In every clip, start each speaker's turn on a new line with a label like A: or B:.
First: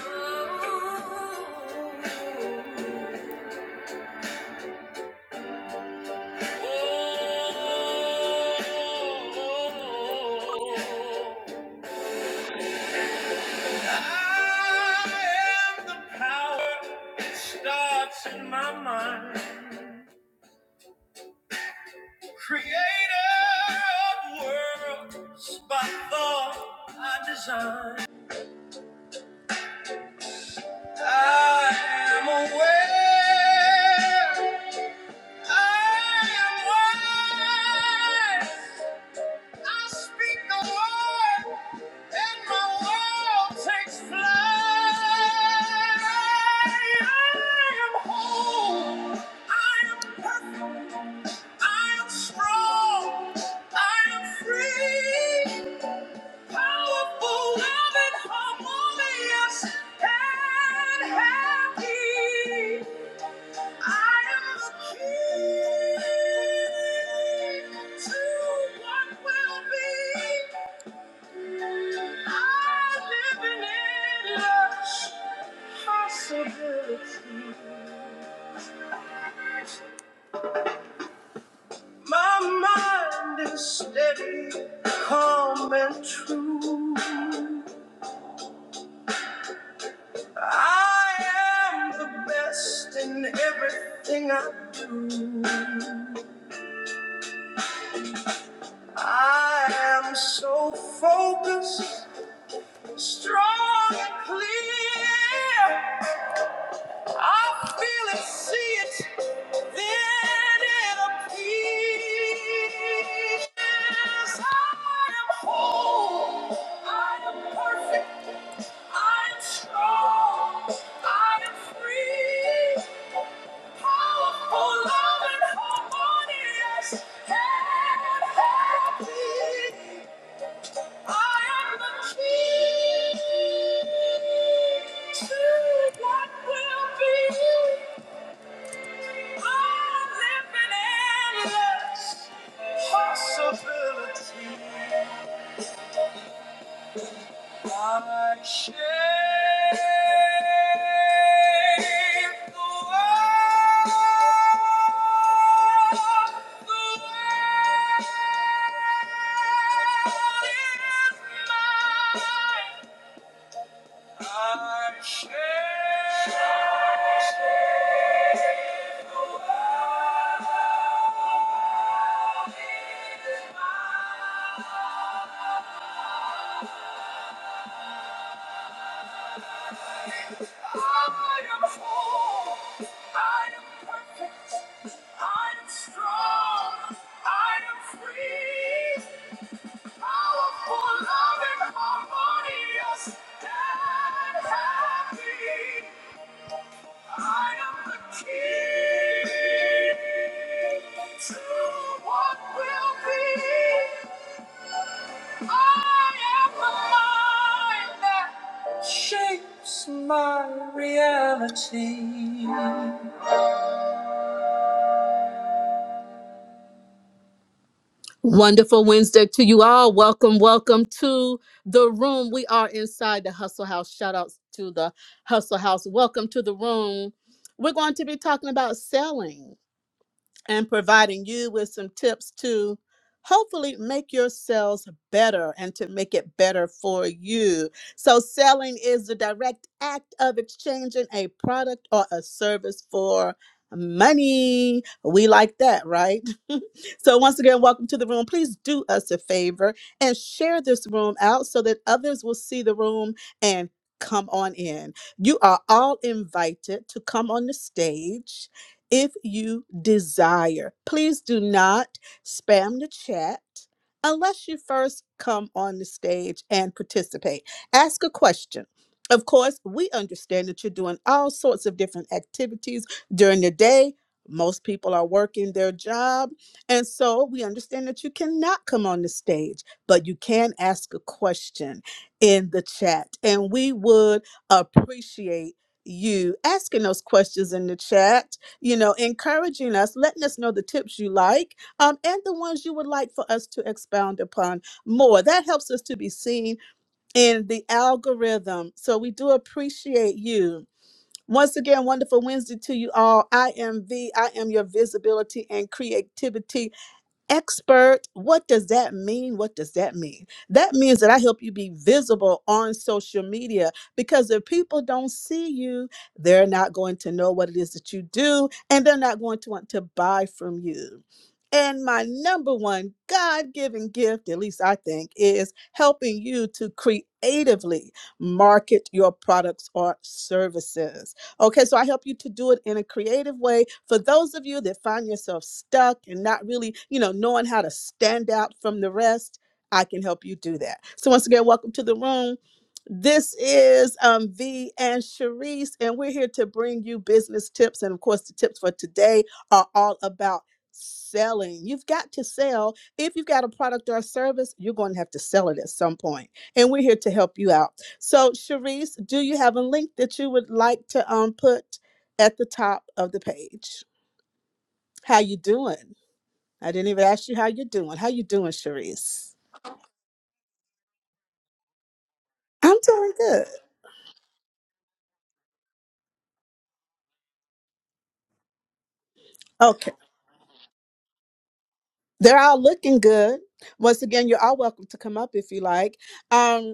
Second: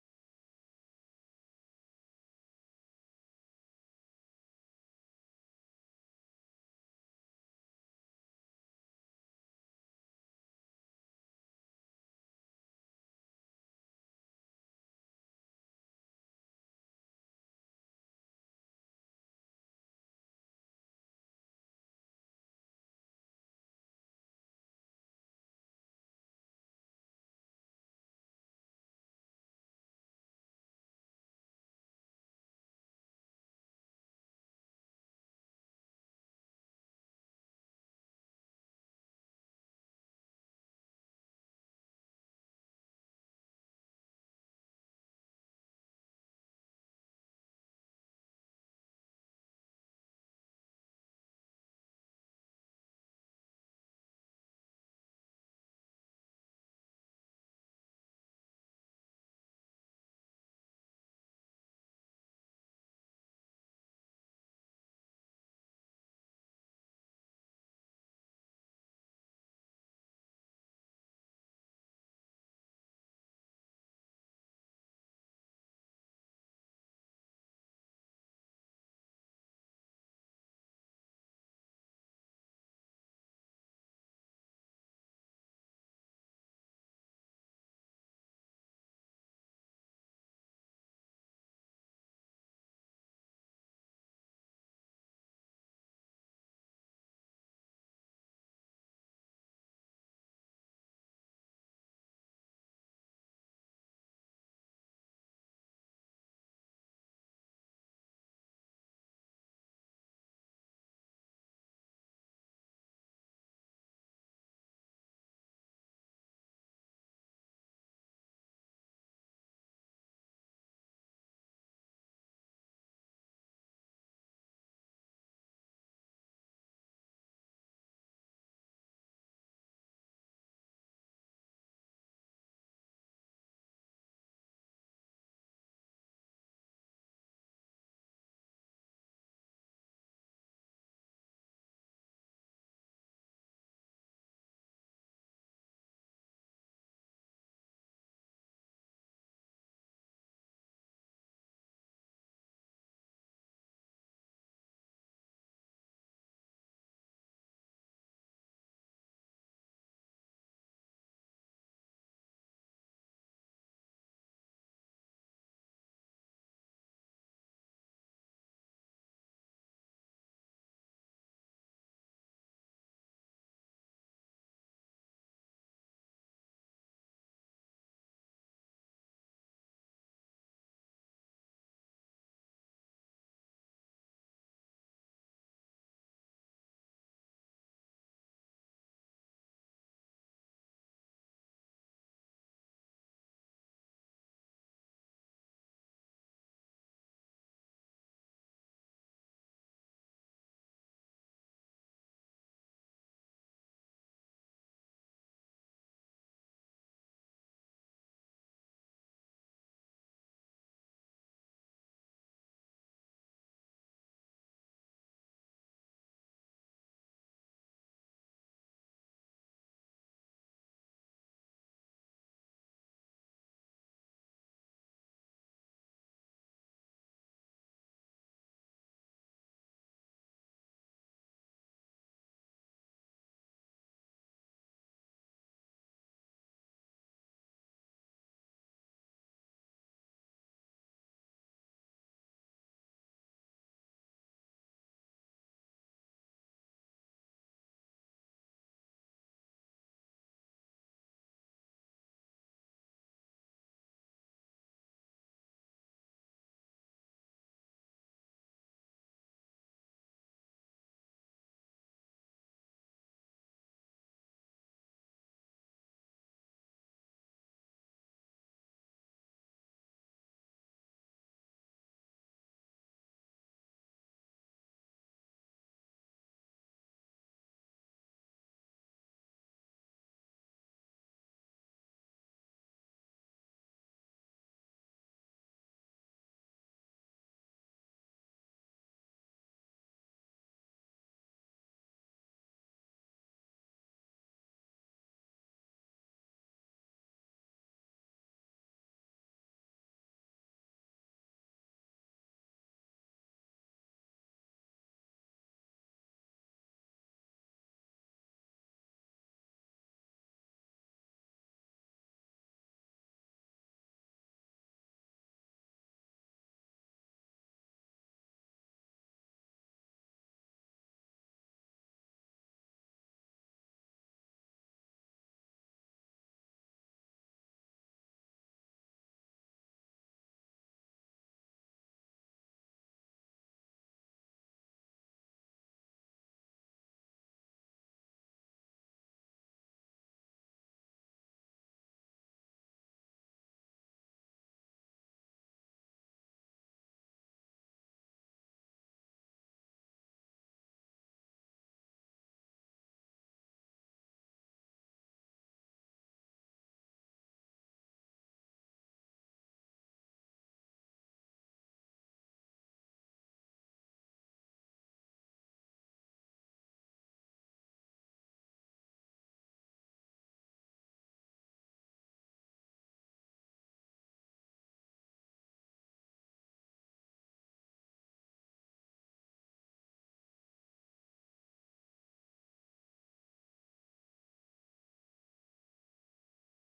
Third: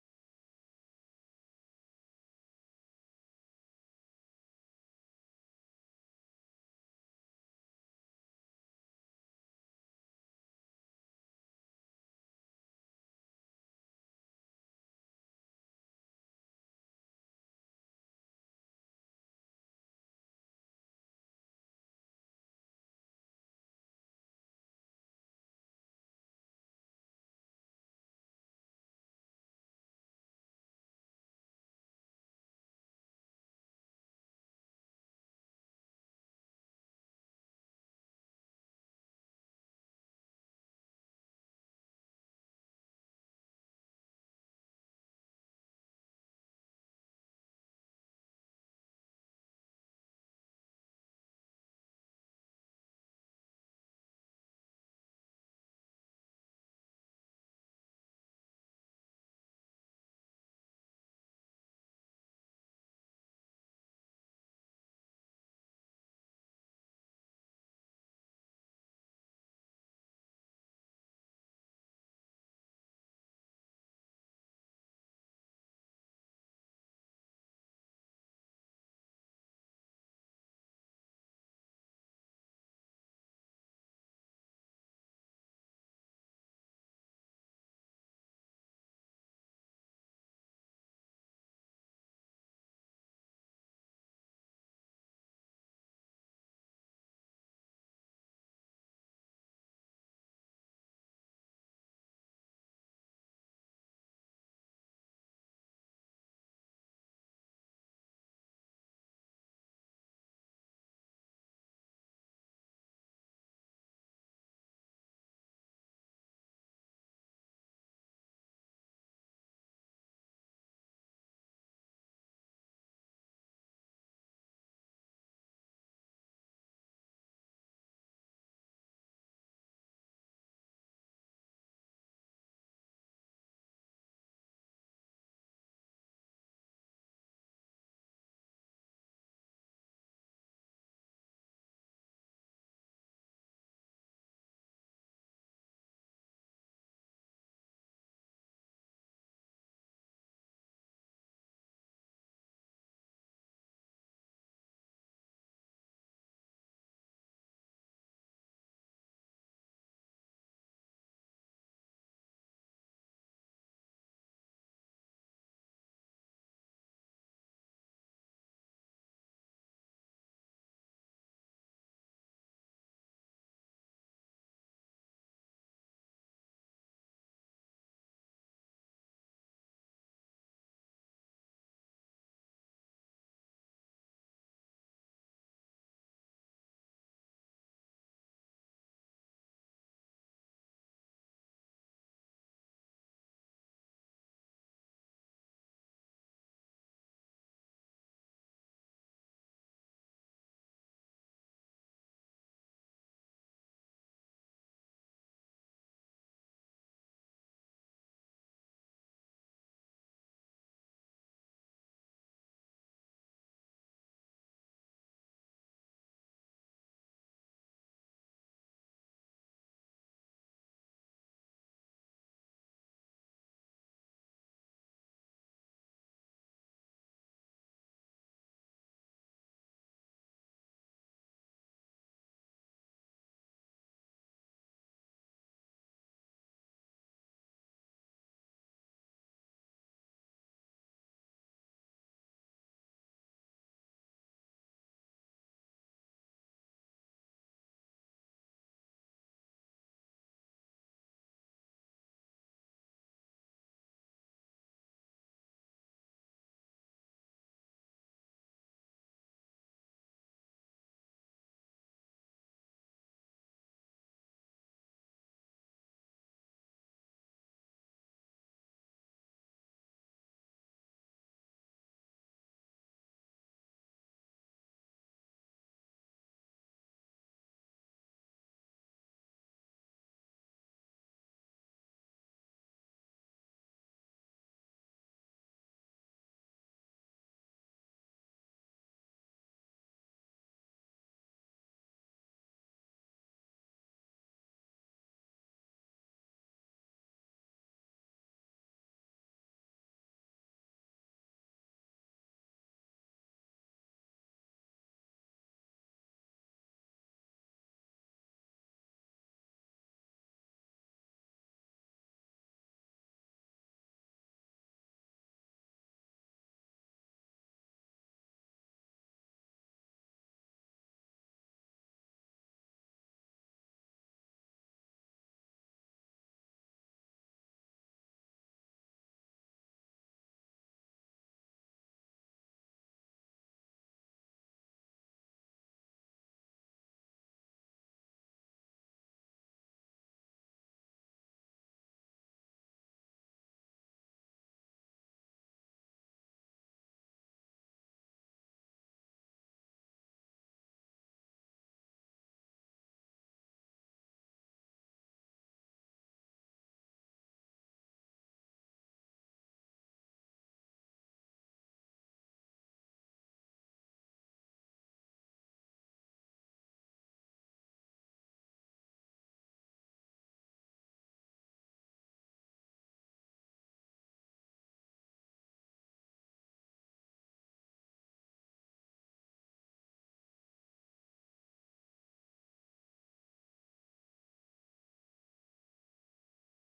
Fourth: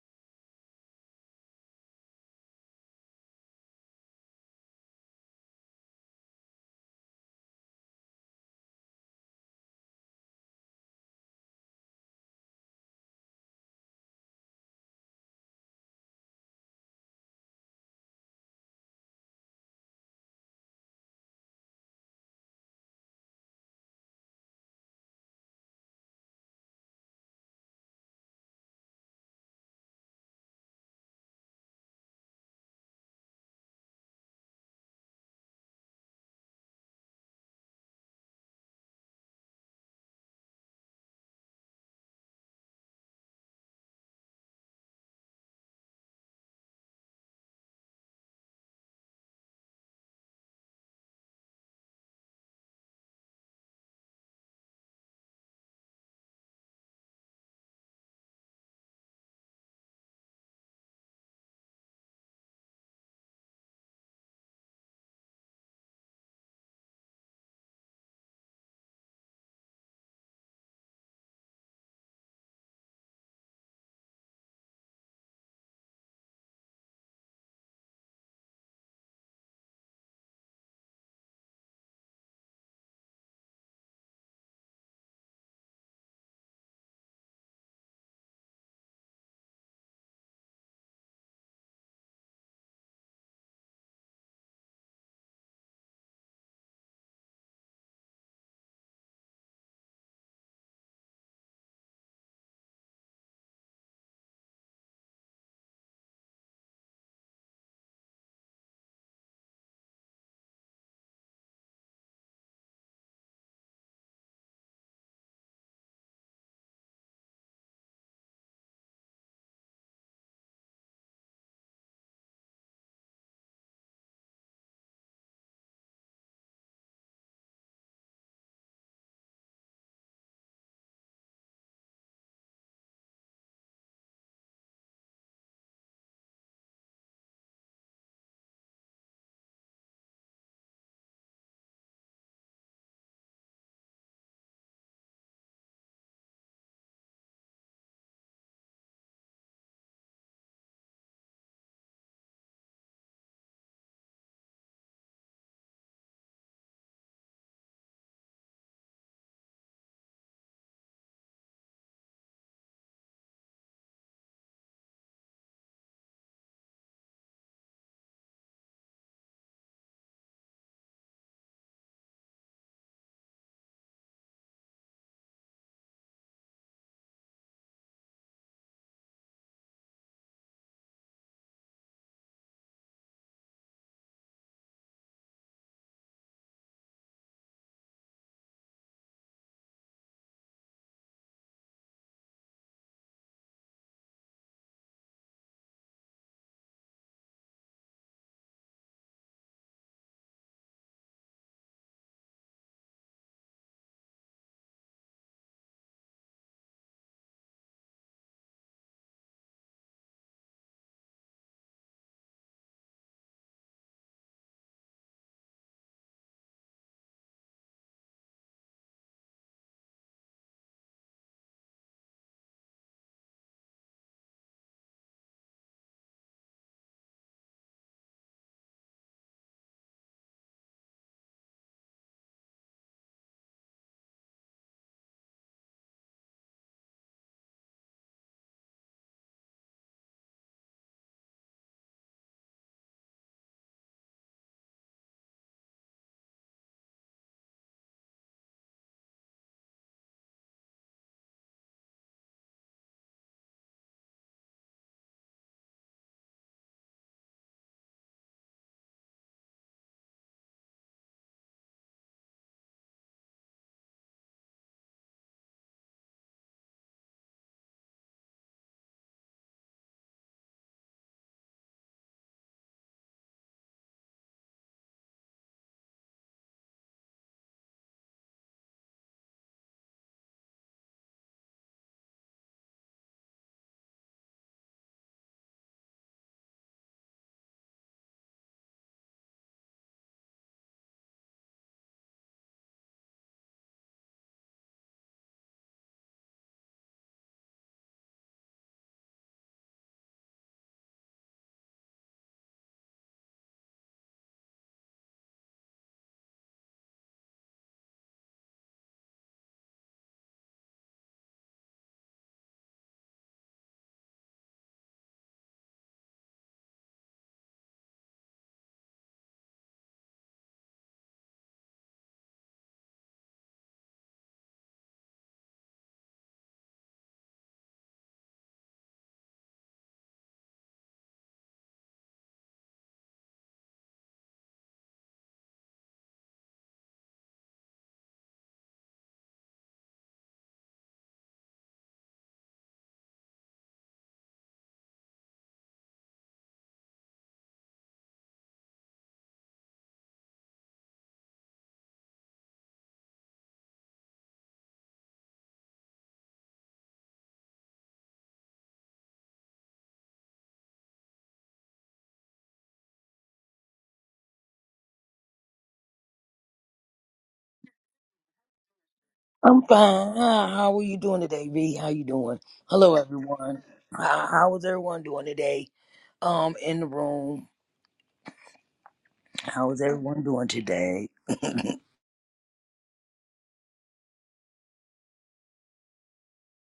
A: I am the power that starts in my mind. Creator of worlds by thought I design. I am aware. I am wise. I speak the word, and my world takes flight. I am whole. I am perfect. I am strong. I am free. Powerful, loving, harmonious, and happy. My mind is steady, calm and true. I am the best in everything I do. I am so focused, strong and clear. I feel it, see it, then it appears. I am whole, I am perfect, I am strong, I am free, powerful, loving, harmonious, and happy. Thank you. I shall I am whole. I am perfect. I am strong. I am free. Powerful, loving, harmonious, and happy. I am the key to what will be. I am the mind that shapes my reality. Wonderful Wednesday to you all. Welcome, welcome to the room. We are inside the Hustle House. Shout outs to the Hustle House. Welcome to the room. We're going to be talking about selling. and providing you with some tips to hopefully make your sales better and to make it better for you. So, selling is the direct act of exchanging a product or a service for money. We like that, right? so, once again, welcome to the room. Please do us a favor and share this room out so that others will see the room and come on in. You are all invited to come on the stage if you desire. Please do not spam the chat unless you first come on the stage and participate. Ask a question. Of course, we understand that you're doing all sorts of different activities during the day. Most people are working their job. And so we understand that you cannot come on the stage, but you can ask a question in the chat. And we would appreciate you asking those questions in the chat you know, encouraging us, letting us know the tips you like um, and the ones you would like for us to expound upon more. That helps us to be seen in the algorithm. So we do appreciate you. Once again, wonderful Wednesday to you all. I am V. I am your visibility and creativity expert. What does that mean? What does that mean? That means that I help you be visible on social media because if people don't see you, they're not going to know what it is that you do and they're not going to want to buy from you. And my number one God given gift, at least I think, is helping you to creatively market your products or services Okay, so I help you to do it in a creative way. For those of you that find yourself stuck and not really, you know, knowing how to stand out from the rest, I can help you do that. So once again, welcome to the room. This is um, V and Sharice, and we're here to bring you business tips. And of course, the tips for today are all about selling. You've got to sell. If you've got a product or a service, you're going to have to sell it at some point. And we're here to help you out. So, Cherise, do you have a link that you would like to um put at the top of the page? How you doing? I didn't even ask you how you doing. How you doing, Cherise?
B: I'm fine. Hi, How are you doing today, V? How you doing?
A: I'm
B: Hello,
A: doing good.
B: everyone. How, how is everyone doing today? Um, in the room. How is
A: Okay.
B: everyone doing today?
A: They're all looking good. Once again, you're all welcome to come up if you like. Um.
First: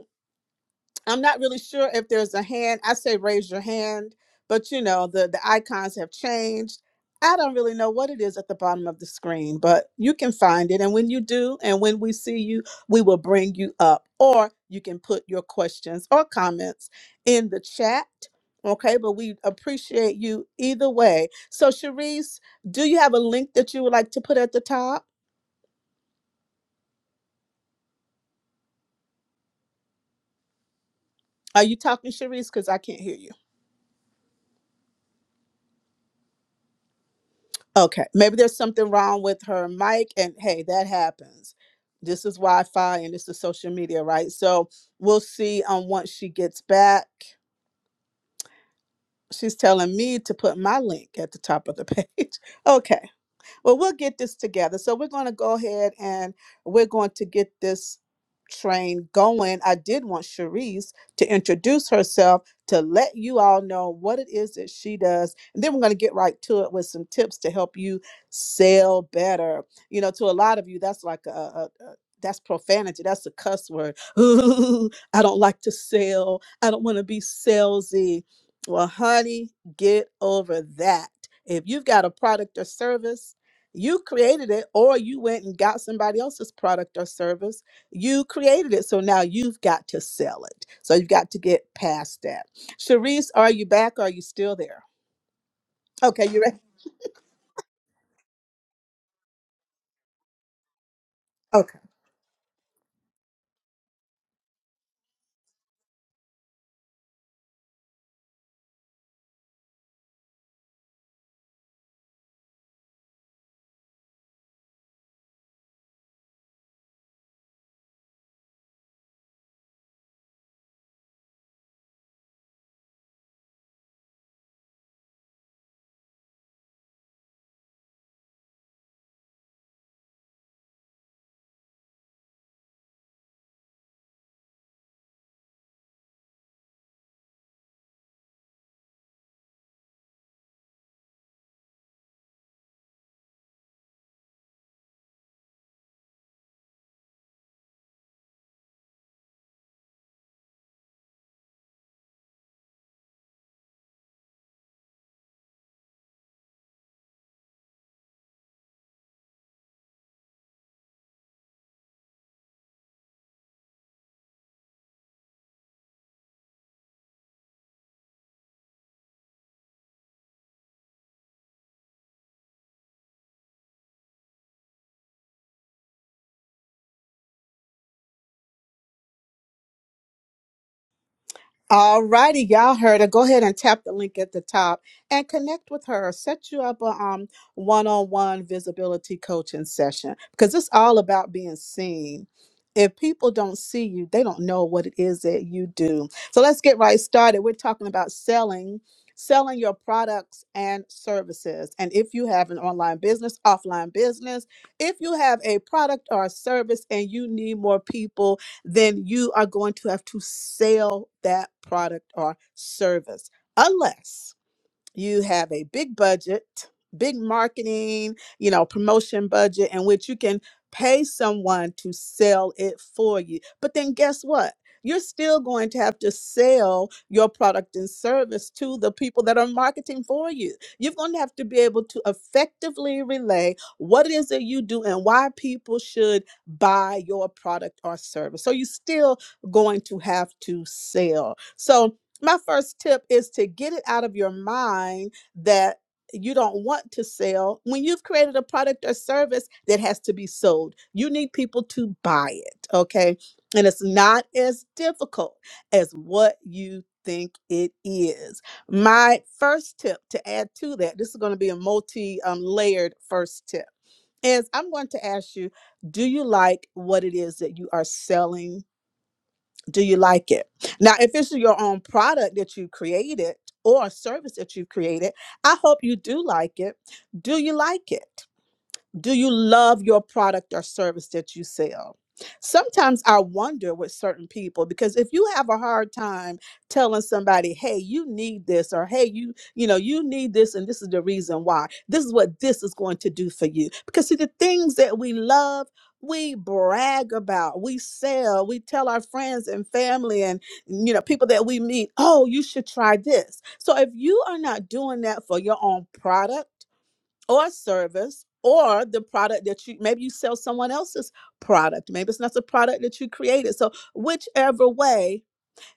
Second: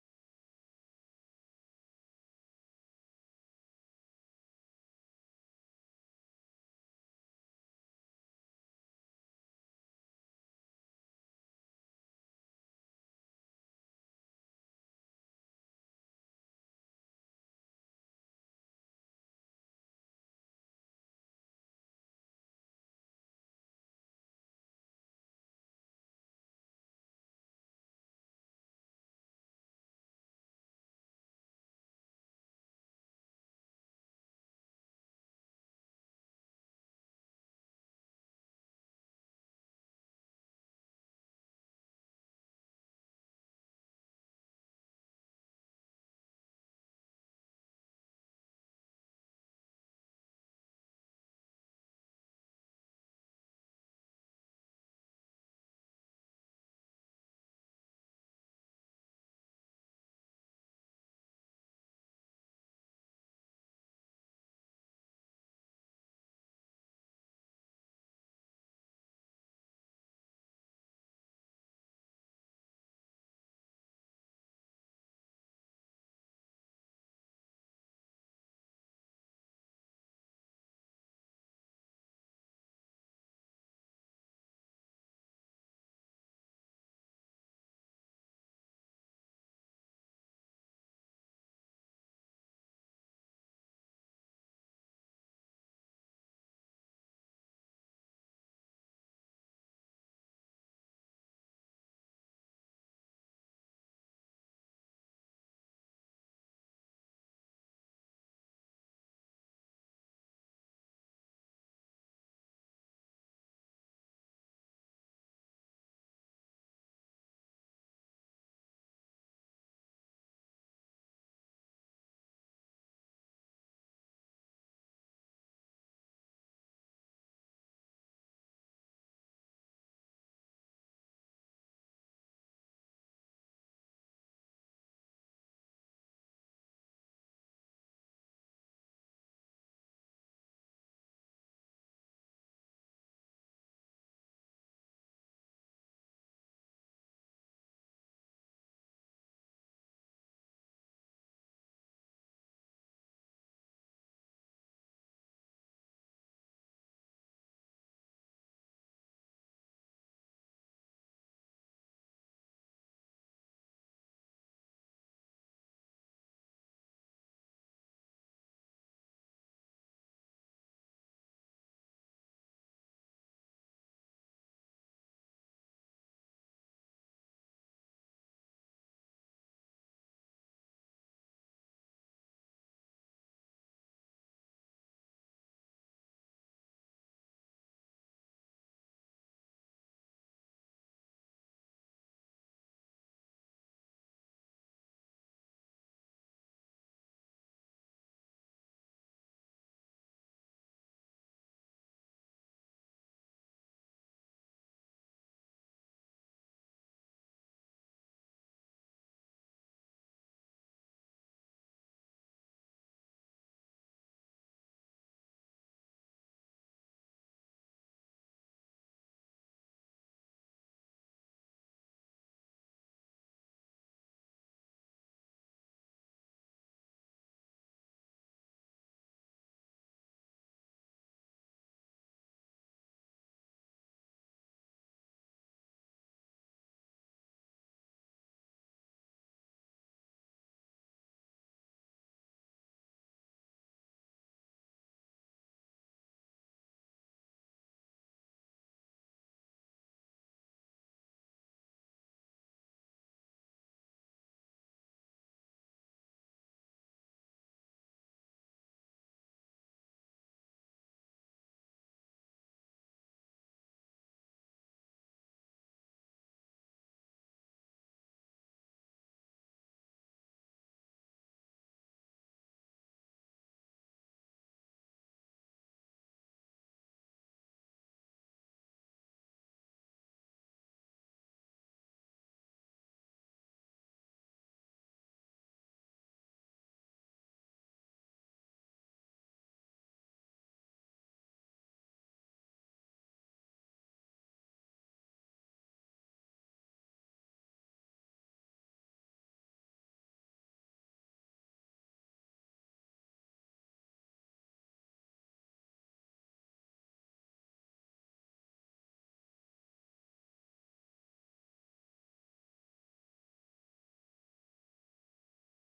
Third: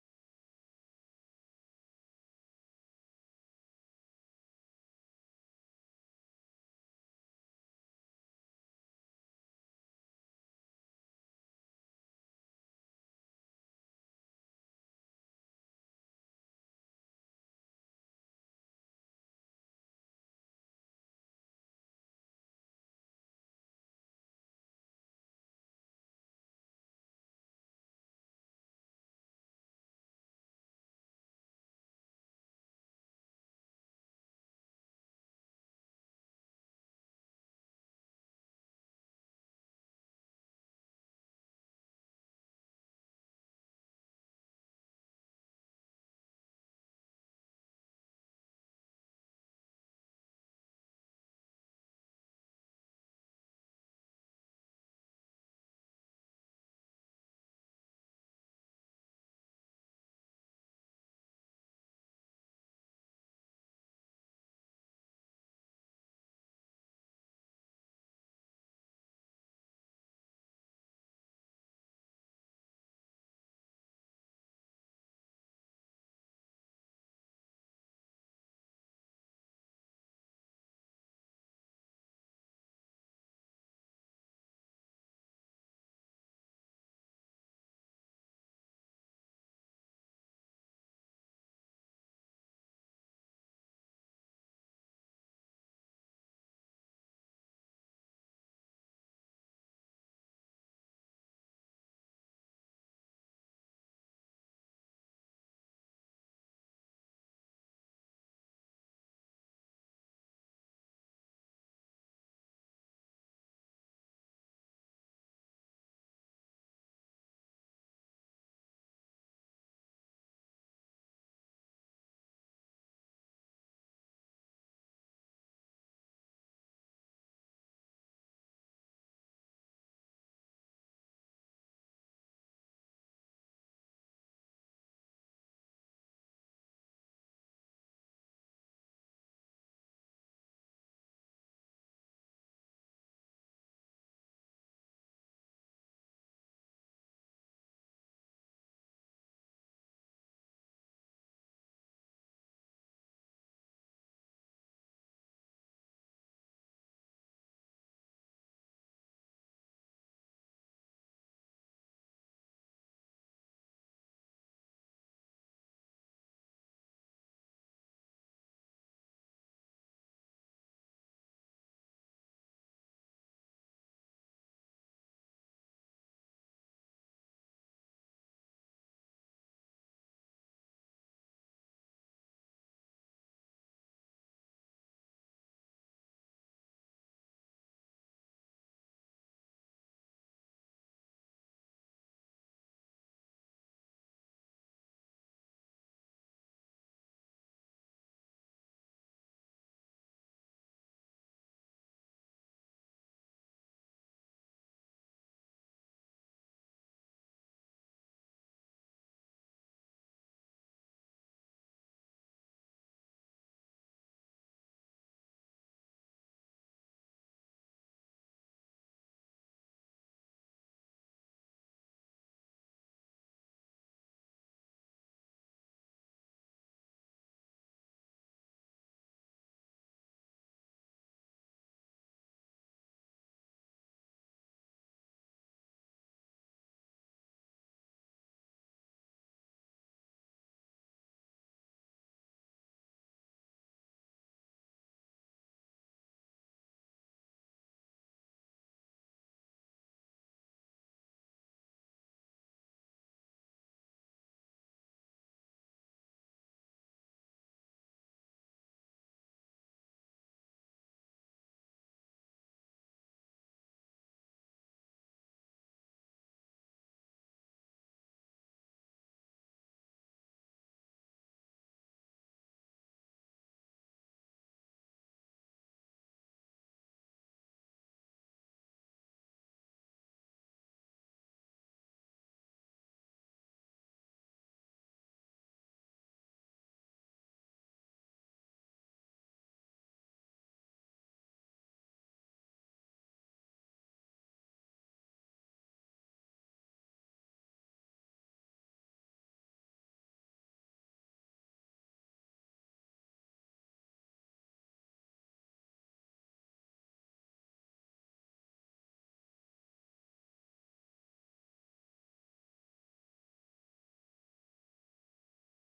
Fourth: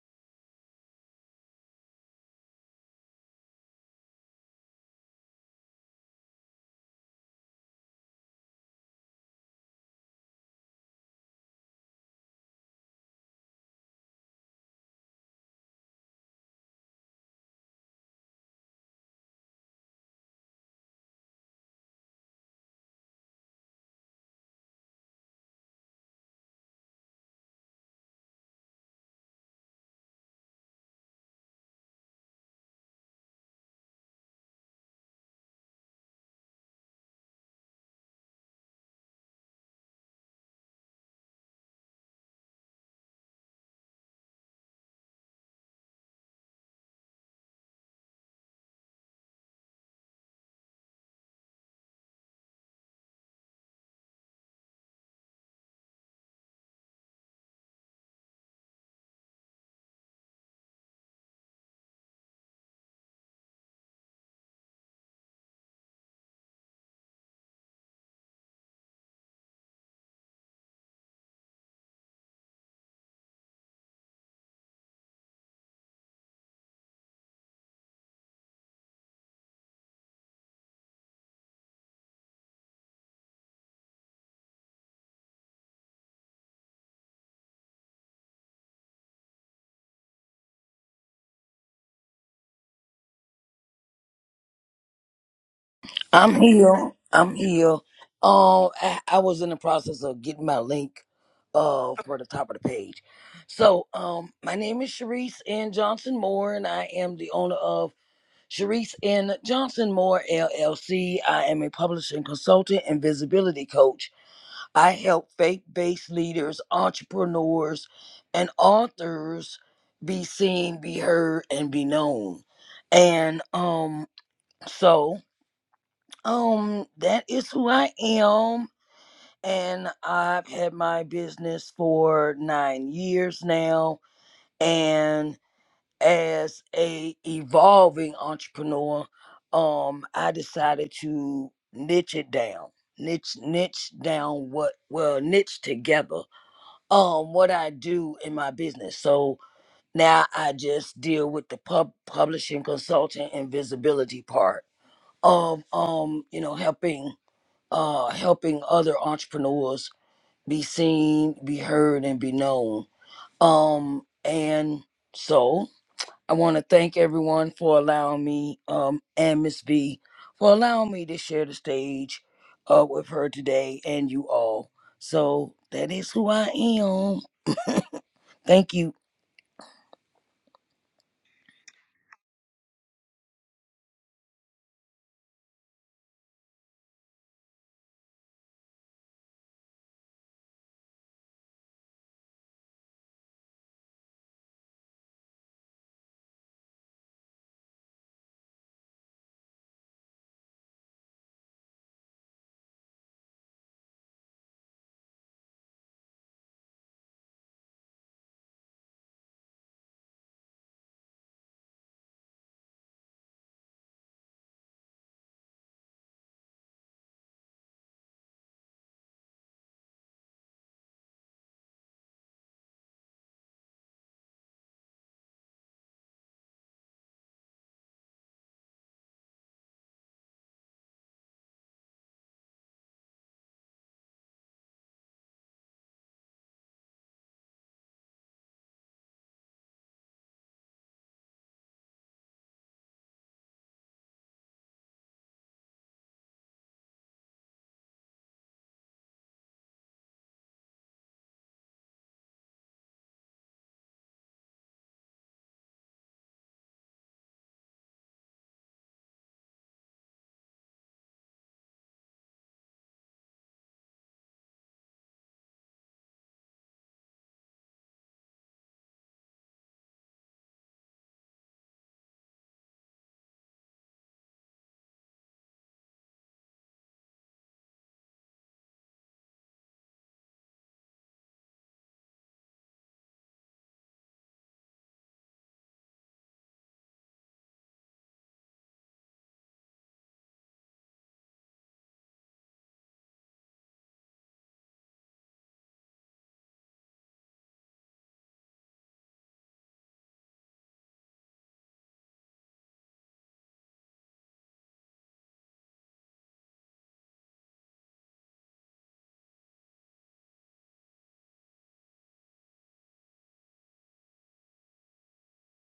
A: I'm not really sure if there's a hand. I say raise your hand, but you know, the the icons have changed. I don't really know what it is at the bottom of the screen, but you can find it. And when you do, and when we see you, we will bring you up. Or you can put your questions or comments in the chat. Okay, but we appreciate you either way. So, Cherise, do you have a link that you would like to put at the top? Are you talking, Cherise? Because I can't hear you. Okay, maybe there's something wrong with her mic, and hey, that happens. This is Wi-Fi and this is social media, right? So we'll see on once she gets back. She's telling me to put my link at the top of the page. Okay. Well, we'll get this together. So we're going to go ahead and we're going to get this train going. I did want Cherise to introduce herself to let you all know what it is that she does. And then we're going to get right to it with some tips to help you sell better. You know, to a lot of you, that's like a, a, a that's profanity. That's a cuss word. Ooh, I don't like to sell. I don't want to be salesy. Well, honey, get over that. If you've got a product or service, you created it, or you went and got somebody else's product or service. You created it. So now you've got to sell it. So you've got to get past that. Sharice, are you back? Are you still there? Okay,
B: I'm
A: you ready?
B: here. I'm here. Um, I, I was in the process of getting my link, uh, for the top of the page. So, um, my name is Sharice N. Johnson Moore, and I am the owner of Sharice N. Johnson Moore LLC. I am a publishing consultant and visibility coach I help faith based leaders, entrepreneurs, and authors be seen, be heard, and be known. And um, so um, that is who I am. And I've had my business for nine years now. And as a evolving entrepreneur, um, I decided to niche it down, niche niche down what well niche together um what I do in my business. So now I just deal with the pub publishing, consulting, and visibility part of um you know helping uh helping other entrepreneurs be seen, be heard, and be known. Um and so I want to thank everyone for allowing me um and Miss V for allowing me to share the stage uh with her today and you all. So that is who I am. Thank you.
A: All righty, y'all heard her. Go ahead and tap the link at the top and connect with her. Set you up a um one-on-one visibility coaching session because it's all about being seen. If people don't see you, they don't know what it is that you do. So let's get right started. We're talking about selling, selling your products and services. And if you have an online business, offline business, if you have a product or a service and you need more people then you are going to have to sell that product or service unless you have a big budget, big marketing, you know, promotion budget in which you can pay someone to sell it for you. But then guess what? You're still going to have to sell your product and service to the people that are marketing for you. You're going to have to be able to effectively relay what it is that you do and why people should buy your product or service. So you're still going to have to sell. So my first tip is to get it out of your mind that you don't want to sell when you've created a product or service that has to be sold. You need people to buy it, okay? And it's not as difficult as what you think it is. My first tip to add to that, this is going to be a multi um, layered first tip is I'm going to ask you, do you like what it is that you are selling? do you like it now if it's your own product that you created or a service that you've created i hope you do like it do you like it do you love your product or service that you sell? Sometimes I wonder with certain people because if you have a hard time telling somebody, "Hey, you need this," or "Hey, you, you know, you need this and this is the reason why. This is what this is going to do for you." Because see the things that we love, we brag about, we sell, we tell our friends and family and you know, people that we meet, "Oh, you should try this." So if you are not doing that for your own product, or service or the product that you maybe you sell someone else's product maybe it's not the product that you created so whichever way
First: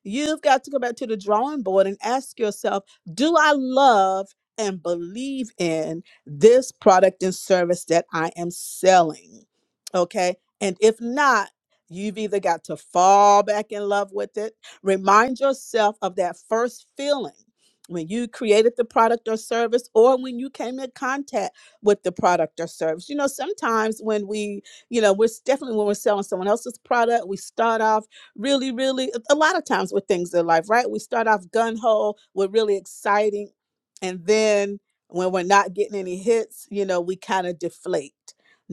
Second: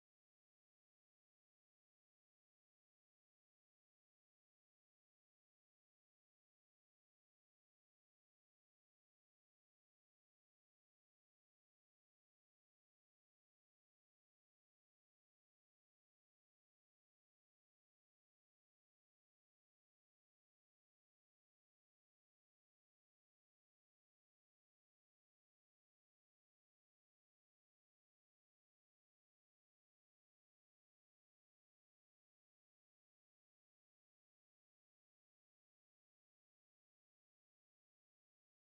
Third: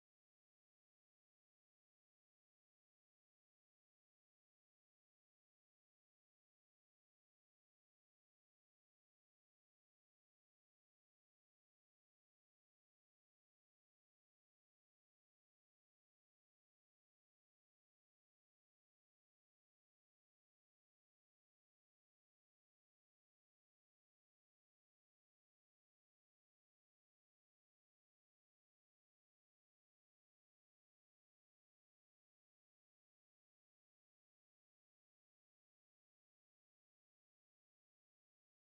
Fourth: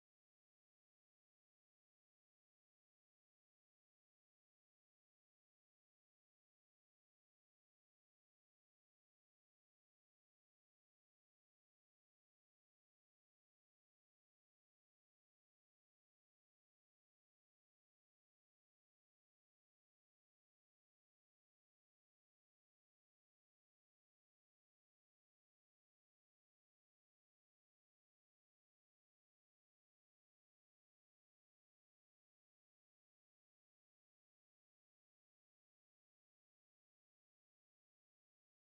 A: You've got to go back to the drawing board and ask yourself do I love and believe in this product and service that I am selling? Okay. And if not, you've either got to fall back in love with it, remind yourself of that first feeling. When you created the product or service, or when you came in contact with the product or service. You know, sometimes when we, you know, we're s- definitely when we're selling someone else's product, we start off really, really, a lot of times with things in life, right? We start off gun ho, we're really exciting. And then when we're not getting any hits, you know, we kind of deflate.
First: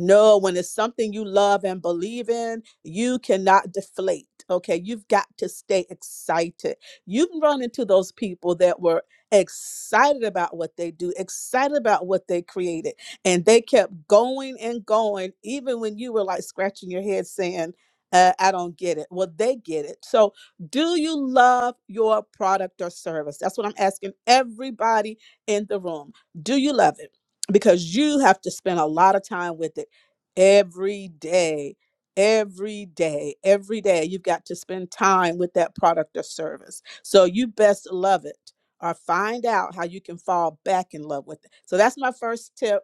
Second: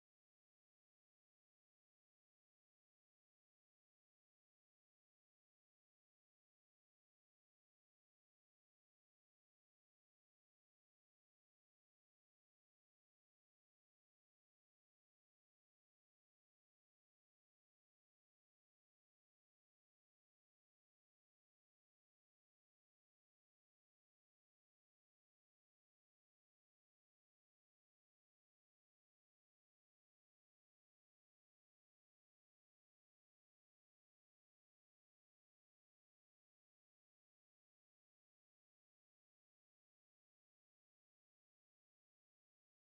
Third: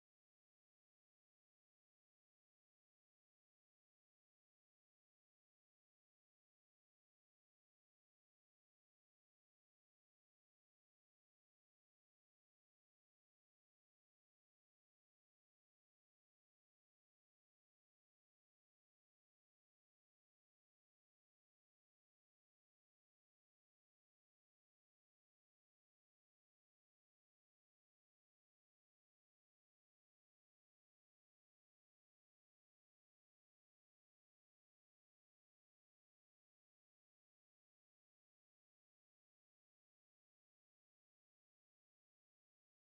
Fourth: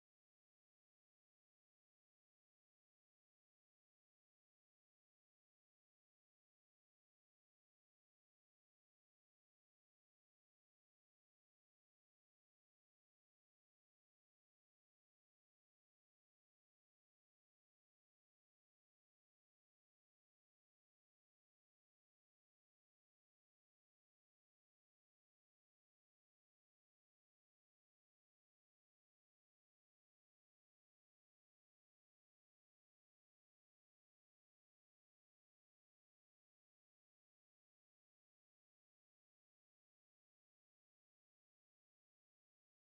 A: No, when it's something you love and believe in, you cannot deflate. Okay. You've got to stay excited. You can run into those people that were excited about what they do, excited about what they created. And they kept going and going, even when you were like scratching your head saying, uh, I don't get it. Well, they get it. So, do you love your product or service? That's what I'm asking everybody in the room. Do you love it? Because you have to spend a lot of time with it every day, every day, every day. You've got to spend time with that product or service. So, you best love it or find out how you can fall back in love with it. So, that's my first tip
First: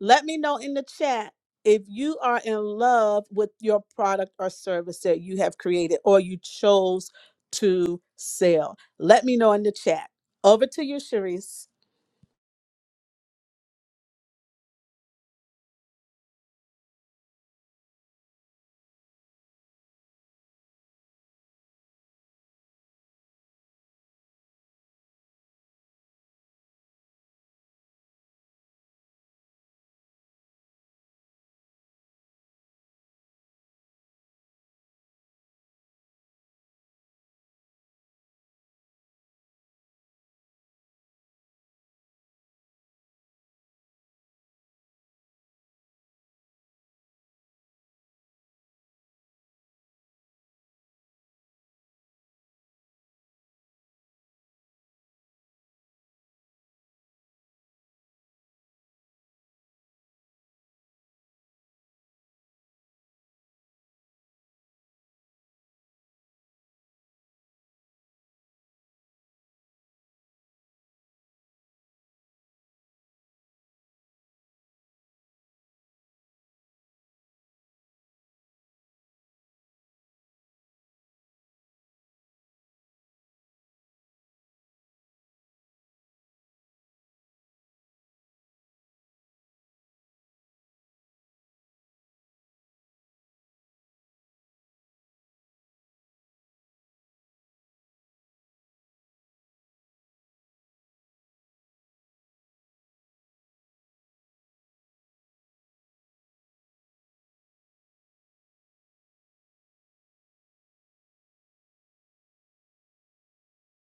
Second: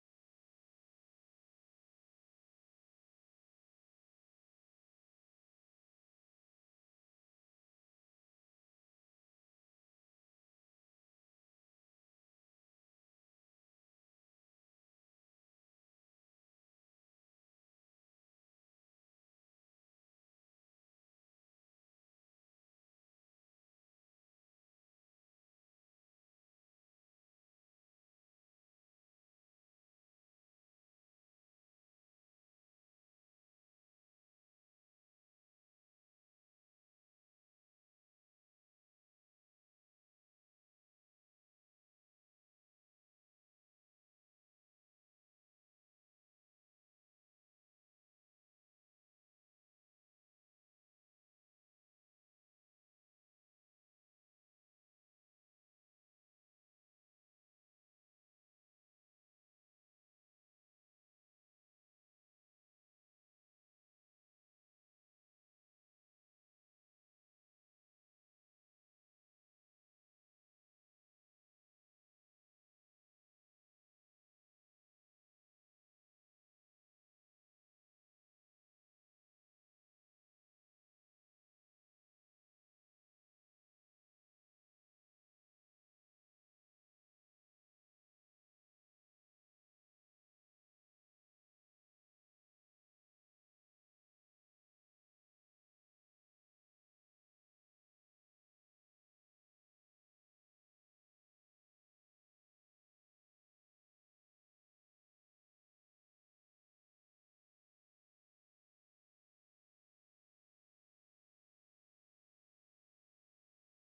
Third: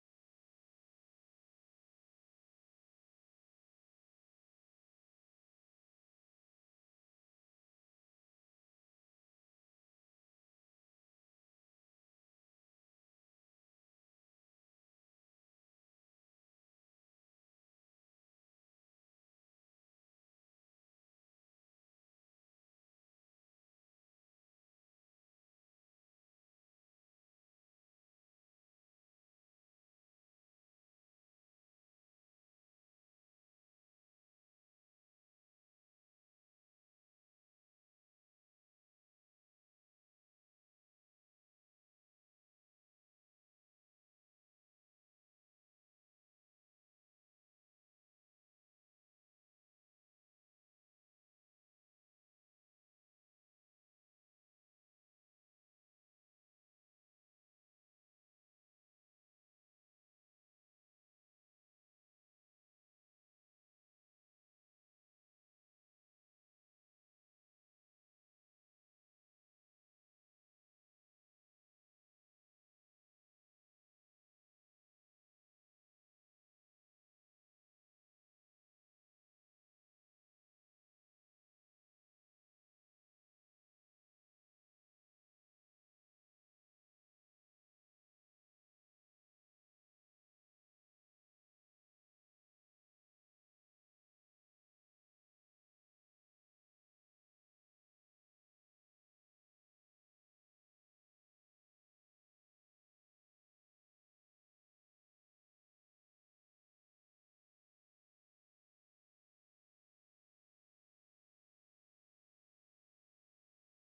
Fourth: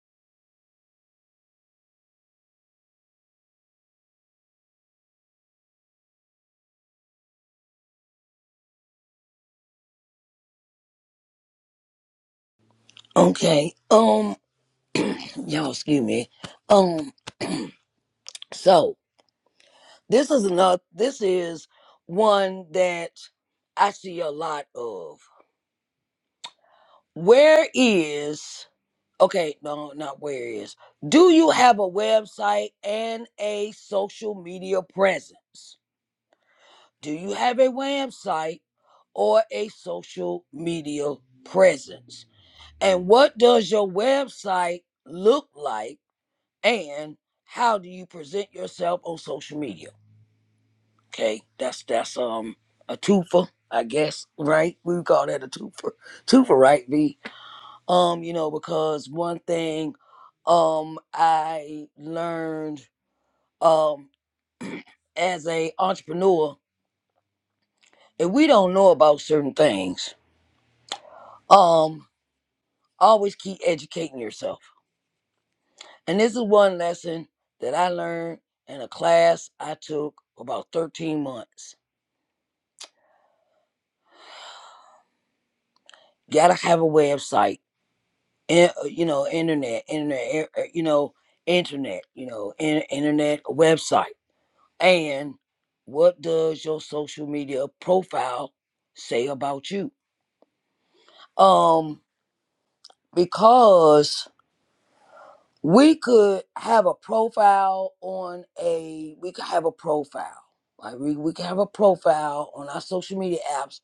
A: let me know in the chat if you are in love with your product or service that you have created or you chose to sell. Let me know in the chat. Over to you, Sharice.
B: Okay. Um y'all excuse me. Um so this is another this is one that I see a lot of. Where is okay, no, not where is. Do you have a website and a social media presence? Do you have a website or a social media presence? And what does your website look like? and how do you present yourself on social media? Okay, that's that's um a twofer, I guess, right? We would call that a twofer, twofer, right? V. Um, you know, because one thing, um, I learned, um, as a entrepreneur, if we don't know about certain things, um, always keep educating yourself. And this is one lesson that I learned in a class I took about 13 months. Gotta have a website in- uh, you know, internet, internet, er- er, you know, internet, you know, in, internet website. And what does your social media profile say about you? Um, because we could have a profile on a, we could have a profile, like we, we could have a profile on our social media apps,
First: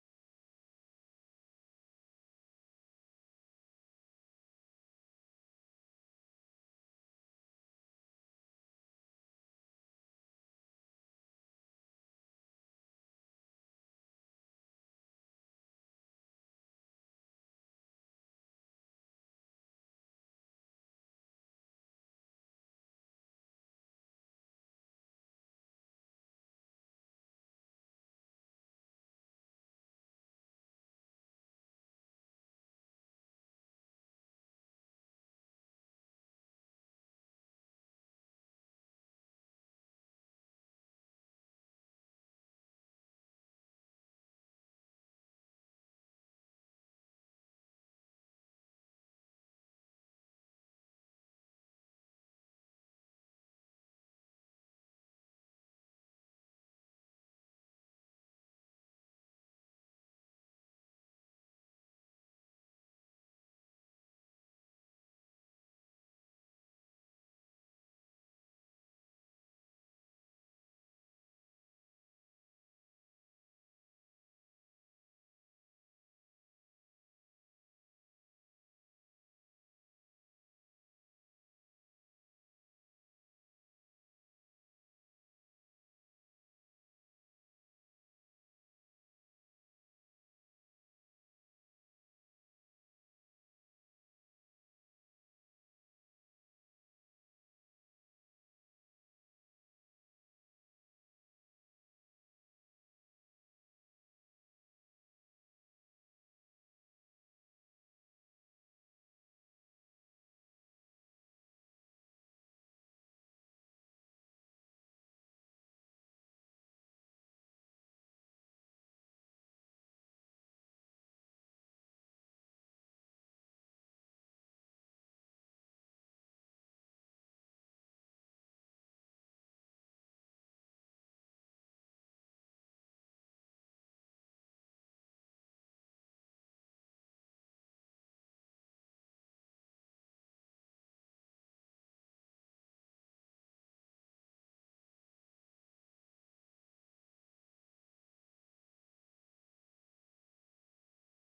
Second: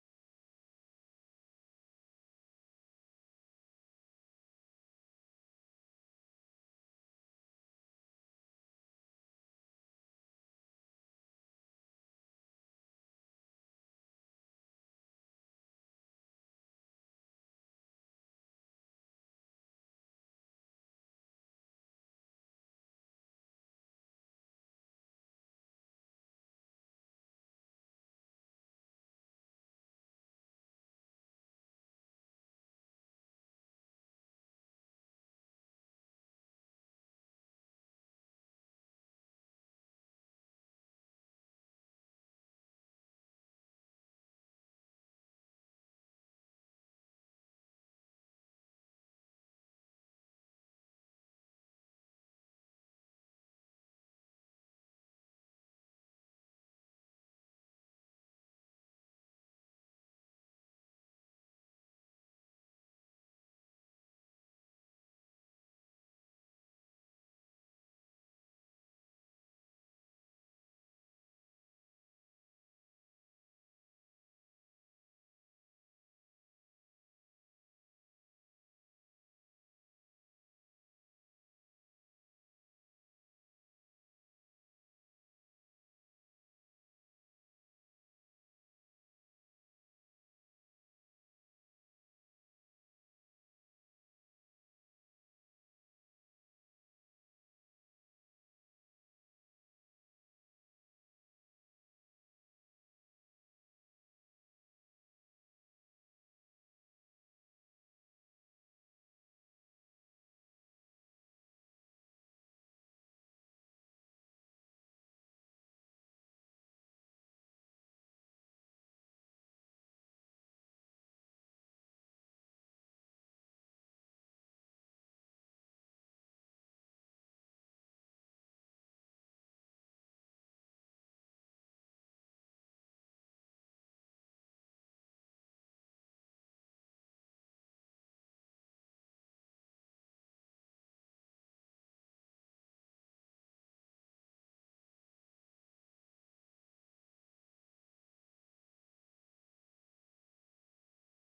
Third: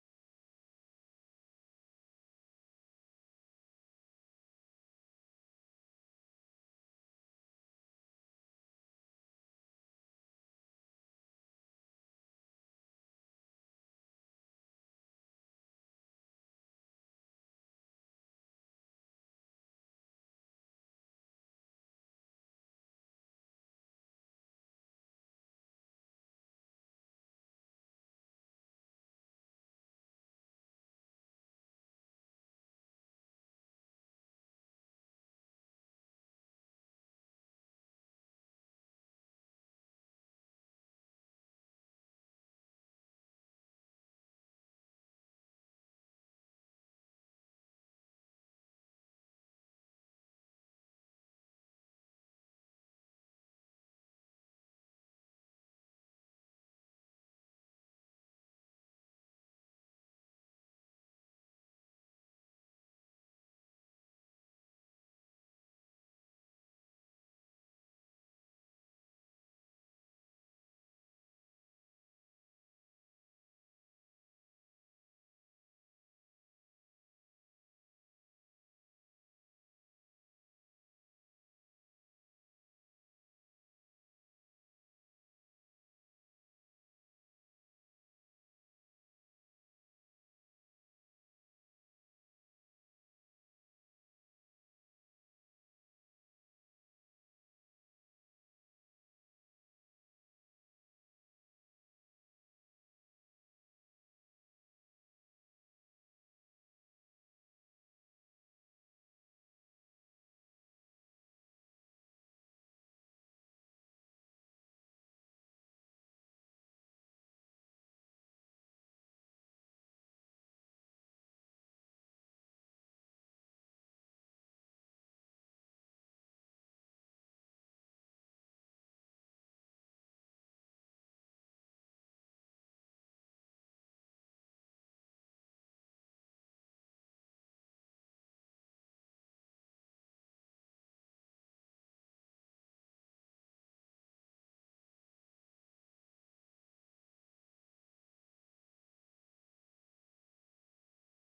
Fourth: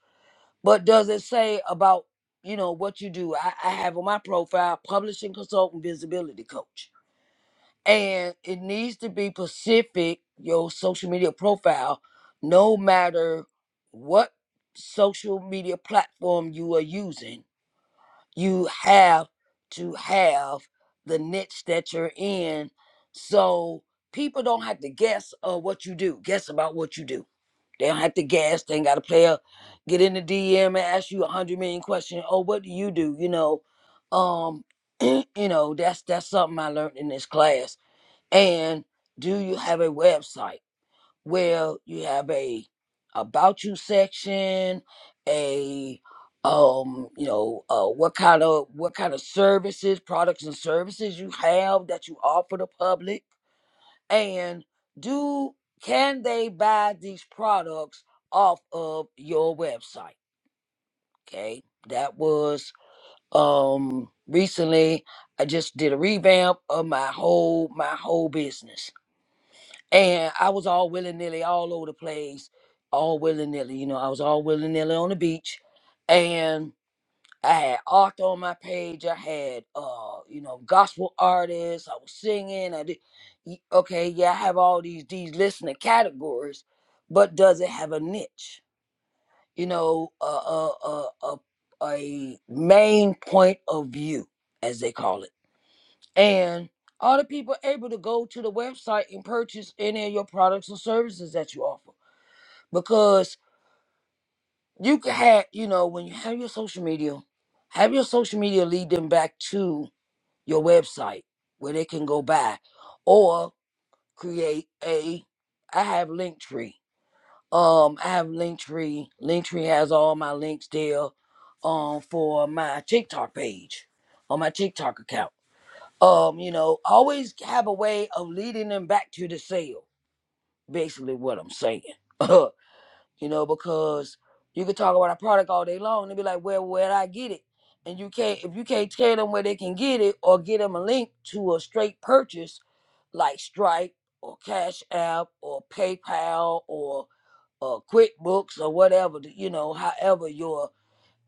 B: but does it say about, you know, what you do? I, I have on my profile, publishing consultant, visibility coach and it needs to be specific your social media profile no matter what social media platform you are using you have to have the niche that you're in so people don't have to guess uh, what you do guess about what you do they don't have to guess they ain't got to play a get in the dm and ask you a hundred million questions oh what do you do you know um you know that's that's something i learned in this class and do you have a website? Well, you have a about you section, a um, you know, uh, what kind of what kind of services, products and services you have that you offer the public, and do can they buy these products off of your website? Okay, that was um recently. I just did a revamp of my whole my whole business and I was all willy nilly all over the place, all willy nilly. You know, I was all willy nilly on the beach. And I had art on my page. I had, uh, you know, gospel artists. I was singing. I did. y- Okay, yeah, I have all these these listening categories, but does it have a niche? You know, a a a a, a main point of view, as they call it and all the people able to go to the website and purchase any of your products or services that you offer because you can have you know when you have your social media have your social media lead them back to your website where they can go buy or create a i have linktree um i have linktree linktree has all my links there um for my tiktok page on my tiktok account um, you know, always have a way of leading them back to the sale. Basically, what I'm saying, you know, because you can talk about a product all day long and they be like, "Well, where would I get it?" And you can't if you can't tell them where they can get it or get them a link to a straight purchase like Stripe or Cash App or PayPal or uh, QuickBooks or whatever, you know, however you're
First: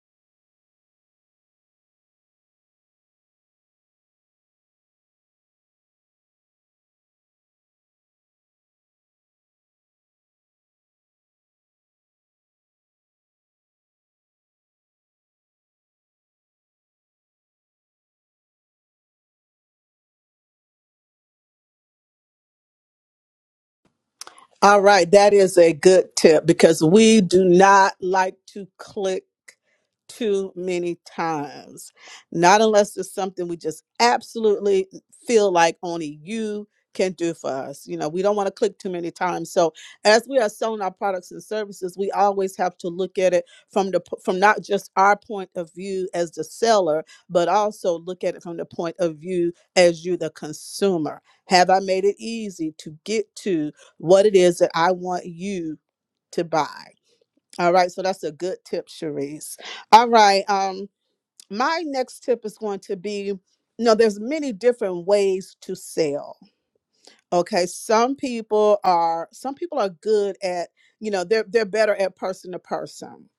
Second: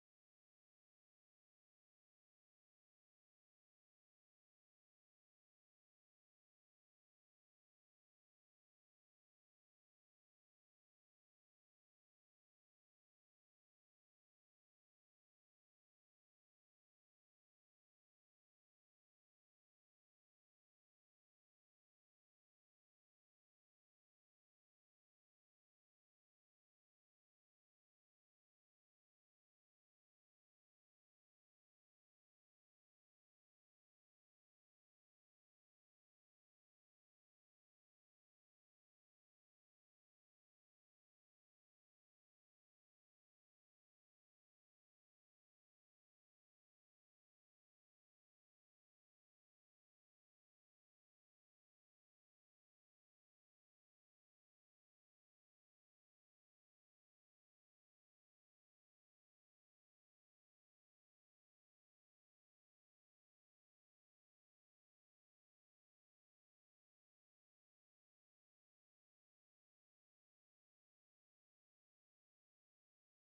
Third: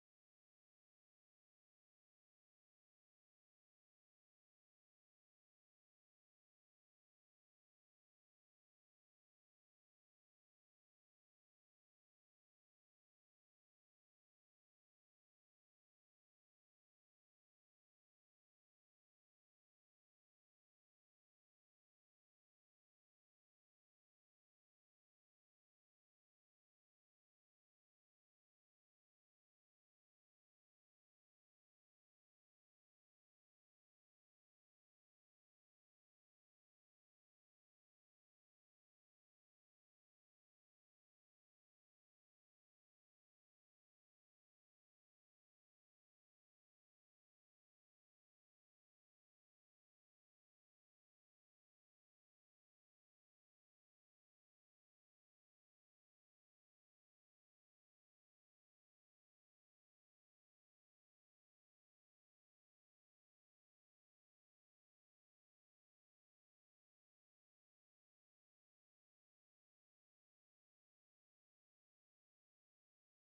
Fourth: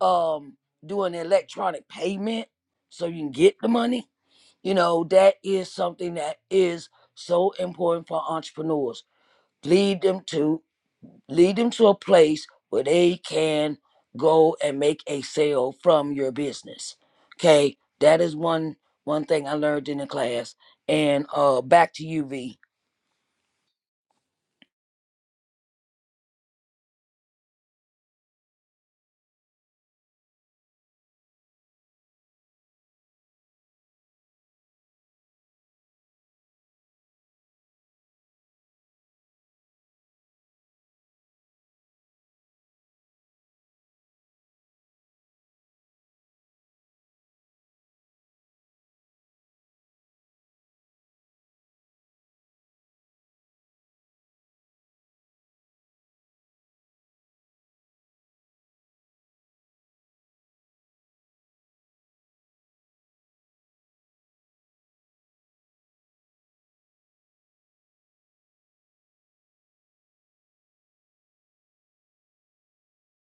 B: um, doing electronic payment so you can get the money you know, that is something that is so important for entrepreneurs. Lead them to lead them to a place where they can go and make a sale from your business. Okay? That is one one thing I learned in the class. And uh back to you V.
A: All right, that is a good tip because we do not like to click too many times. Not unless it's something we just absolutely feel like only you can do for us. You know, we don't want to click too many times. So, as we are selling our products and services, we always have to look at it from the p- from not just our point of view as the seller, but also look at it from the point of view as you the consumer. Have I made it easy to get to what it is that I want you to buy. All right, so that's a good tip, Cherise. All right, um, my next tip is going to be, you know, there's many different ways to sell Okay, some people are some people are good at, you know, they're they're better at person to person.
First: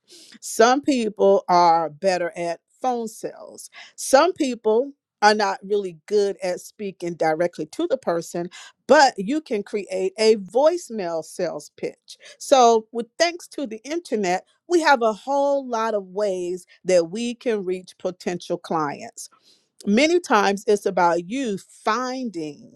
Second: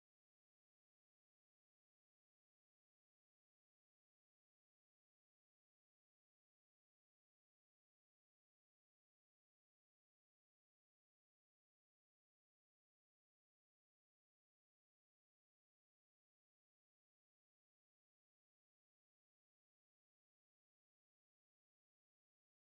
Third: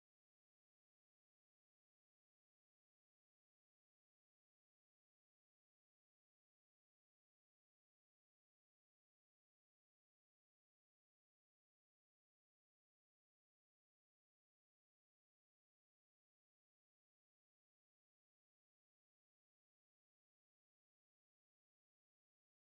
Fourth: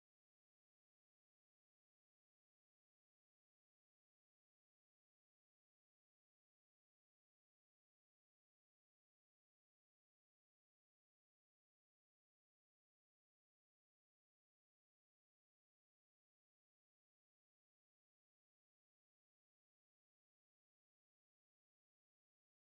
A: Some people are better at phone sales. Some people are not really good at speaking directly to the person, but you can create a voicemail sales pitch. So, with thanks to the internet, we have a whole lot of ways that we can reach potential clients. Many times it's about you finding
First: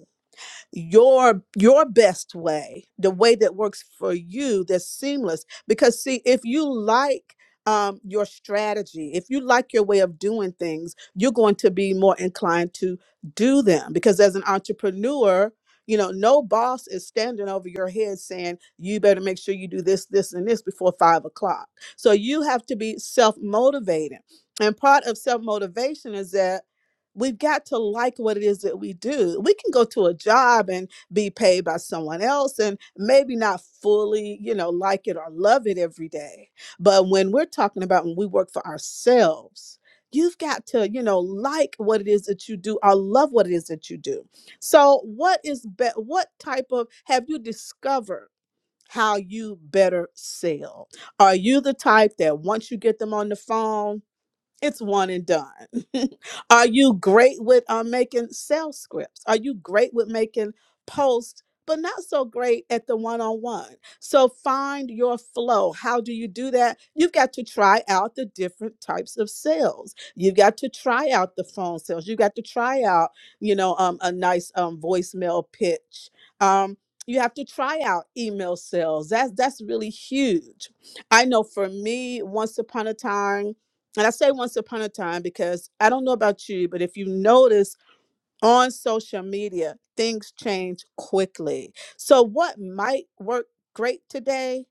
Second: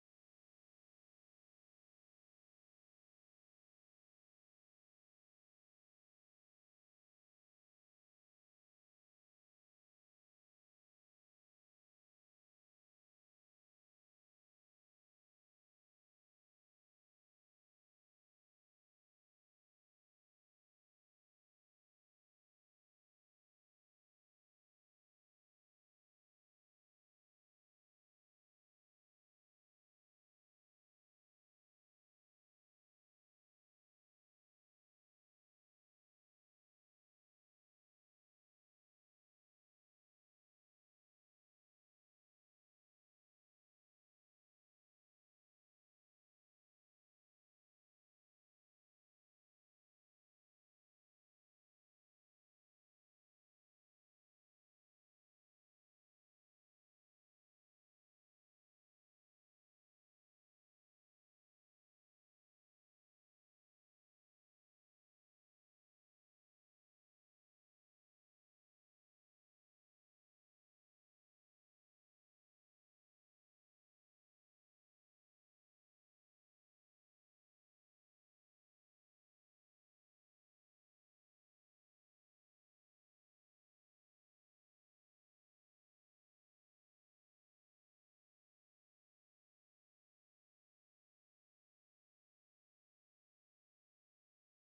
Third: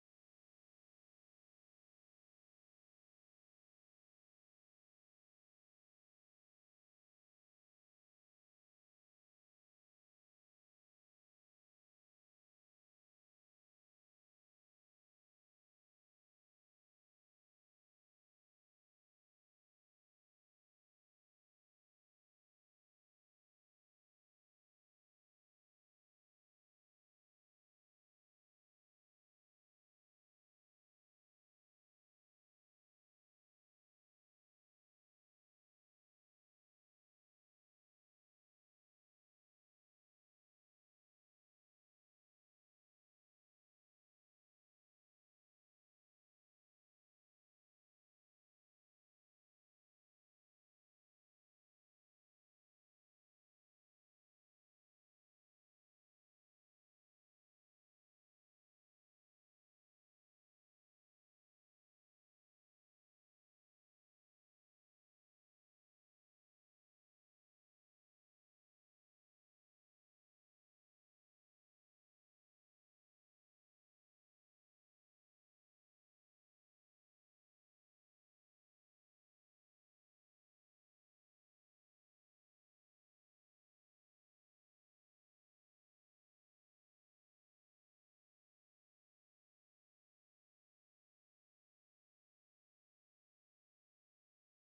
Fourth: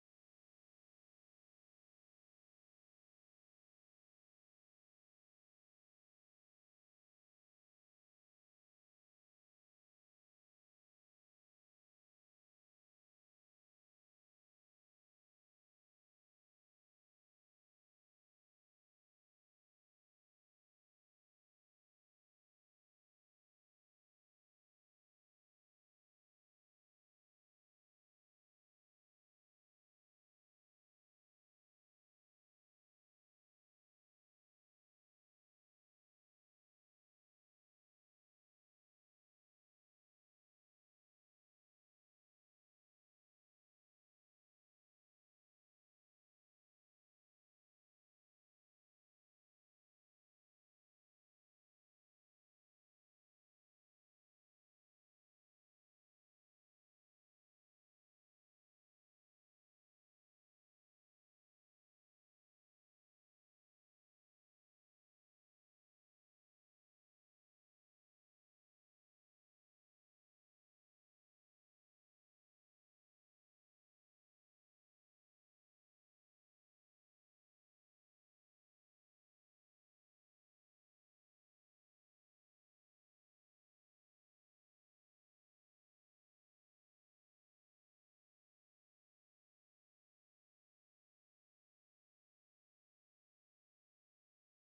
A: your your best way the way that works for you that's seamless because see if you like um, your strategy if you like your way of doing things you're going to be more inclined to do them because as an entrepreneur you know no boss is standing over your head saying you better make sure you do this this and this before five o'clock so you have to be self-motivated and part of self-motivation is that We've got to like what it is that we do. We can go to a job and be paid by someone else and maybe not fully, you know, like it or love it every day. But when we're talking about when we work for ourselves, you've got to, you know, like what it is that you do or love what it is that you do. So, what is be- what type of have you discovered how you better sell? Are you the type that once you get them on the phone, it's one and done. Are you great with uh, making sales scripts? Are you great with making posts, but not so great at the one on one? So find your flow. How do you do that? You've got to try out the different types of sales. You've got to try out the phone sales. You've got to try out, you know, um, a nice um, voicemail pitch. Um, you have to try out email sales. That's that's really huge. I know for me, once upon a time. And I say once upon a time because I don't know about you, but if you notice on social media, things change quickly. So, what might work great today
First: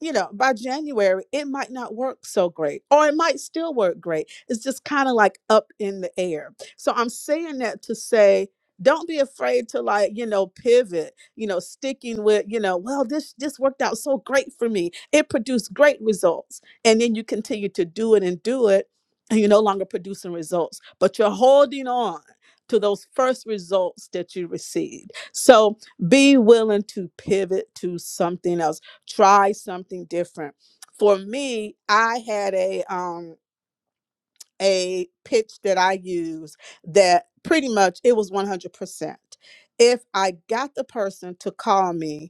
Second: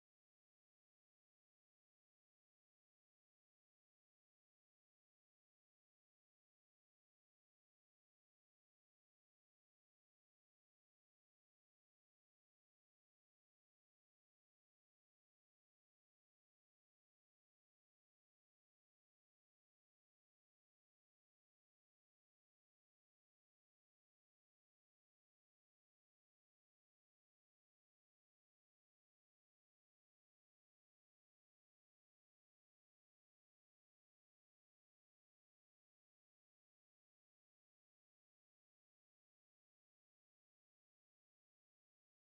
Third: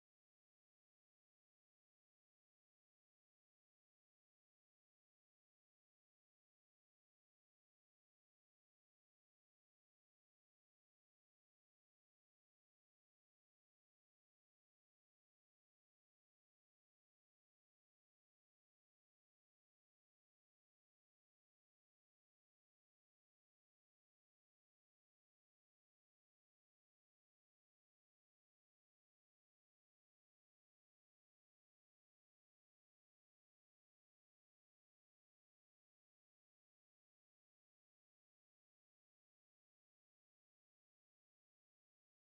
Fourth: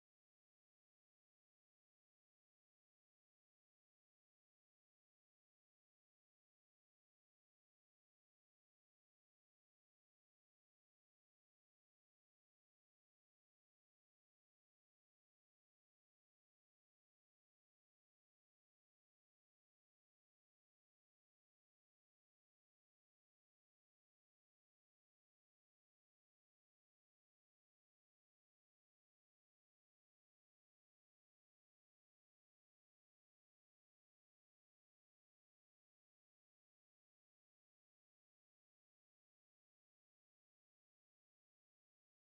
A: you know, by January, it might not work so great, or it might still work great. It's just kind of like up in the air. So I'm saying that to say, don't be afraid to like, you know, pivot, you know, sticking with, you know, well, this this worked out so great for me. It produced great results. And then you continue to do it and do it, and you're no longer producing results, but you're holding on to those first results that you received. So be willing to pivot to something else try something different. For me, I had a um a pitch that I used that pretty much it was 100%. If I got the person to call me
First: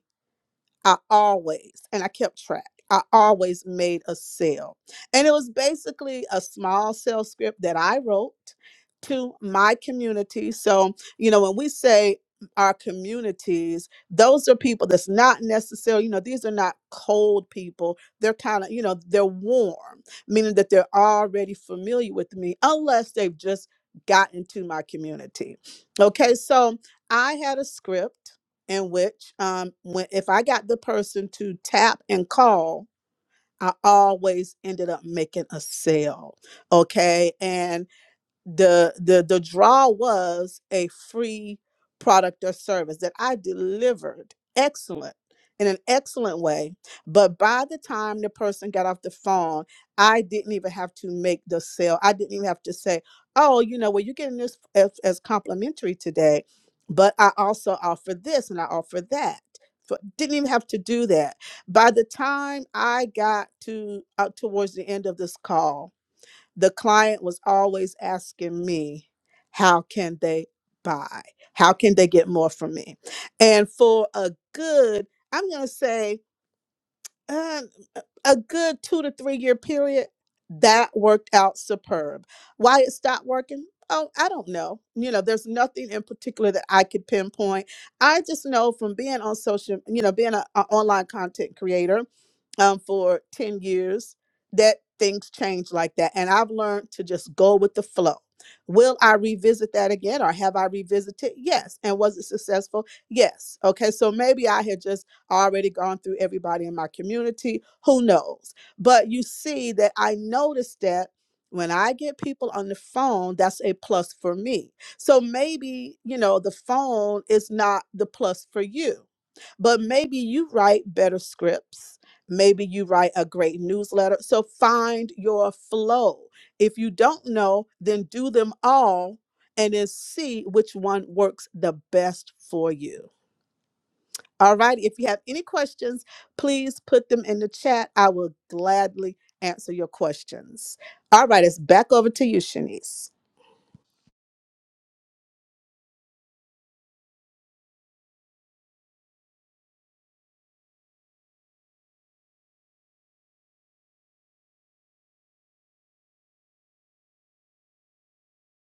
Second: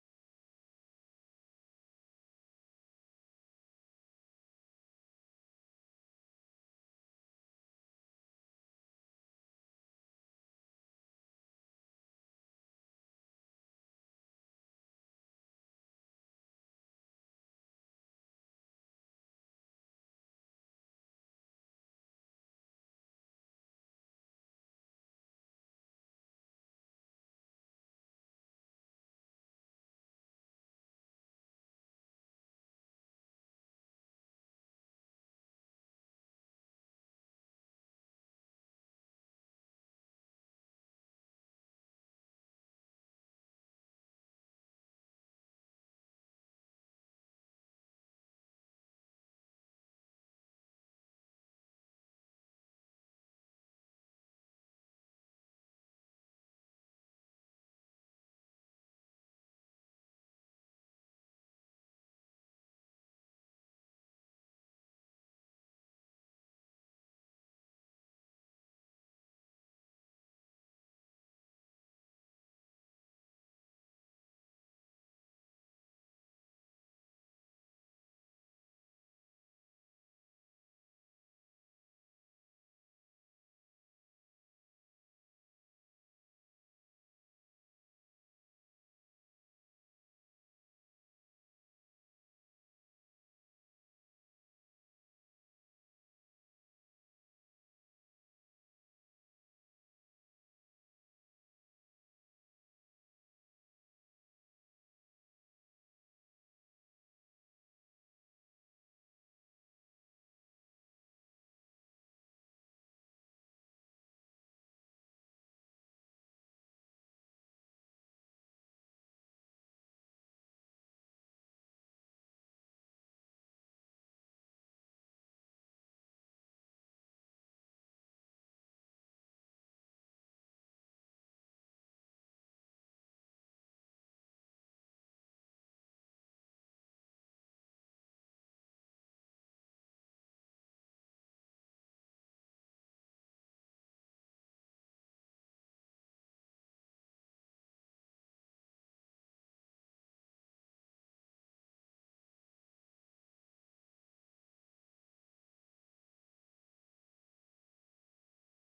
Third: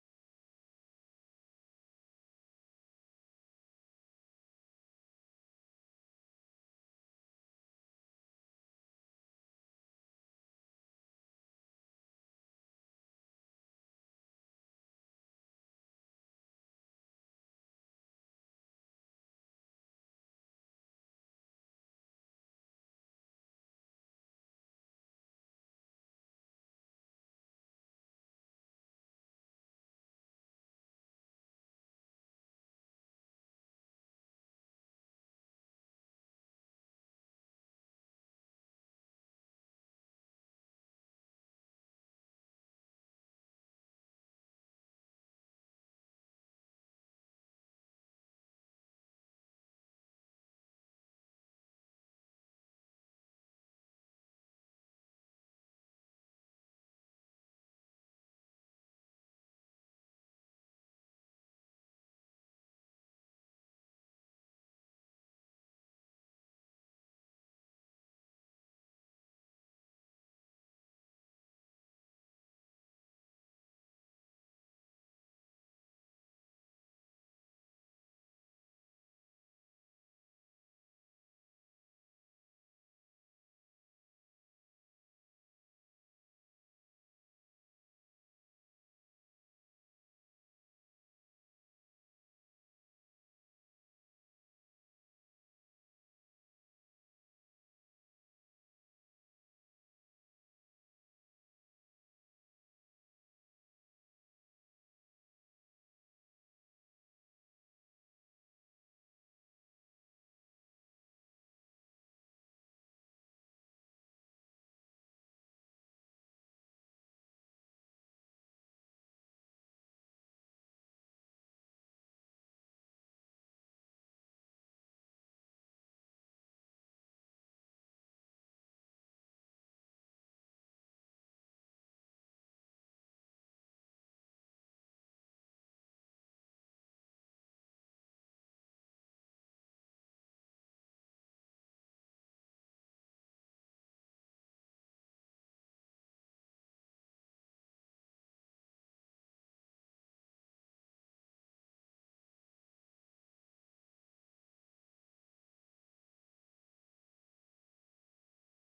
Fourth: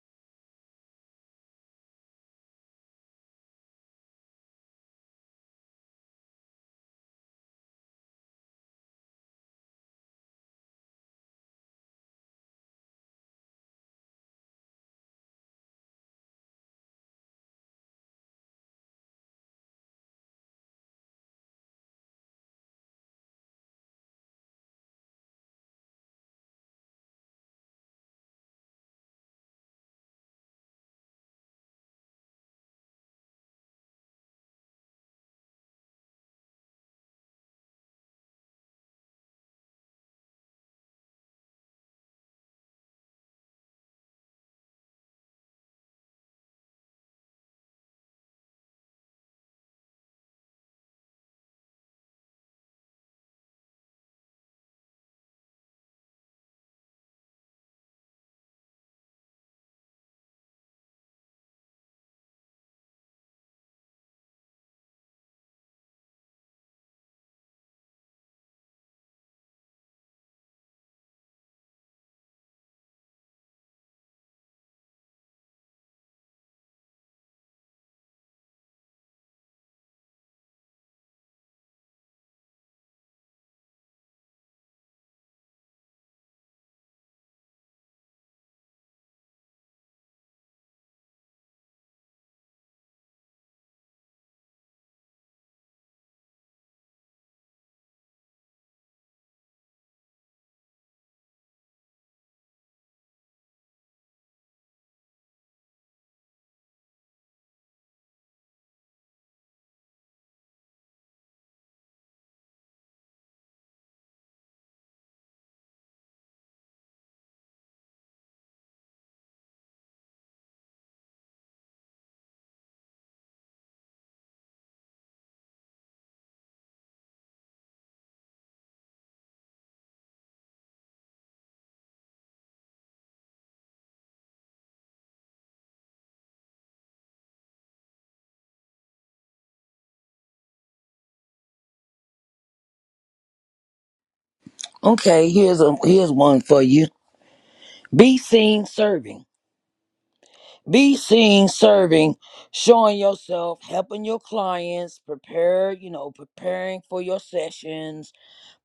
A: I always, and I kept track, I always made a sale. And it was basically a small sales script that I wrote to my community. So, you know, when we say our communities, those are people that's not necessarily, you know, these are not cold people. They're kind of, you know, they're warm, meaning that they're already familiar with me, unless they've just gotten to my community. Okay, so I had a script in which um when if I got the person to tap and call, I always ended up making a sale. Okay. and the the the draw was a free product or service that I delivered excellent in an excellent way but by the time the person got off the phone I didn't even have to make the sale I didn't even have to say oh you know well you're getting this as, as complimentary today but I also offer this and I offer that So didn't even have to do that by the time I got to uh, towards the end of this call the client was always asking me, how can they buy? How can they get more from me? And for a good, I'm going to say uh, a good two to three year period, that worked out superb. Why it stopped working? Oh, I don't know. You know, there's nothing in particular that I could pinpoint. I just know from being on social, you know, being an online content creator um, for 10 years that things change like that. And I've learned to just go with the flow. Will I revisit that again or have I revisited? Yes. And was it successful? Yes. Okay. So maybe I had just I already gone through everybody in my community. Who knows? But you see that I noticed that when I get people on the phone, that's a plus for me. So maybe, you know, the phone is not the plus for you, but maybe you write better scripts. Maybe you write a great newsletter. So find your flow. If you don't know, then do them all and then see which one works the best for you. All right. If you have any questions, please put them in the chat. I will gladly answer your questions. All right. It's back over to you, Shanice.
B: Okay, here's a here's one for you. Be seen serving. Be seen serving, showing yourself, helping your clients, prepare, you know, preparing for your sessions,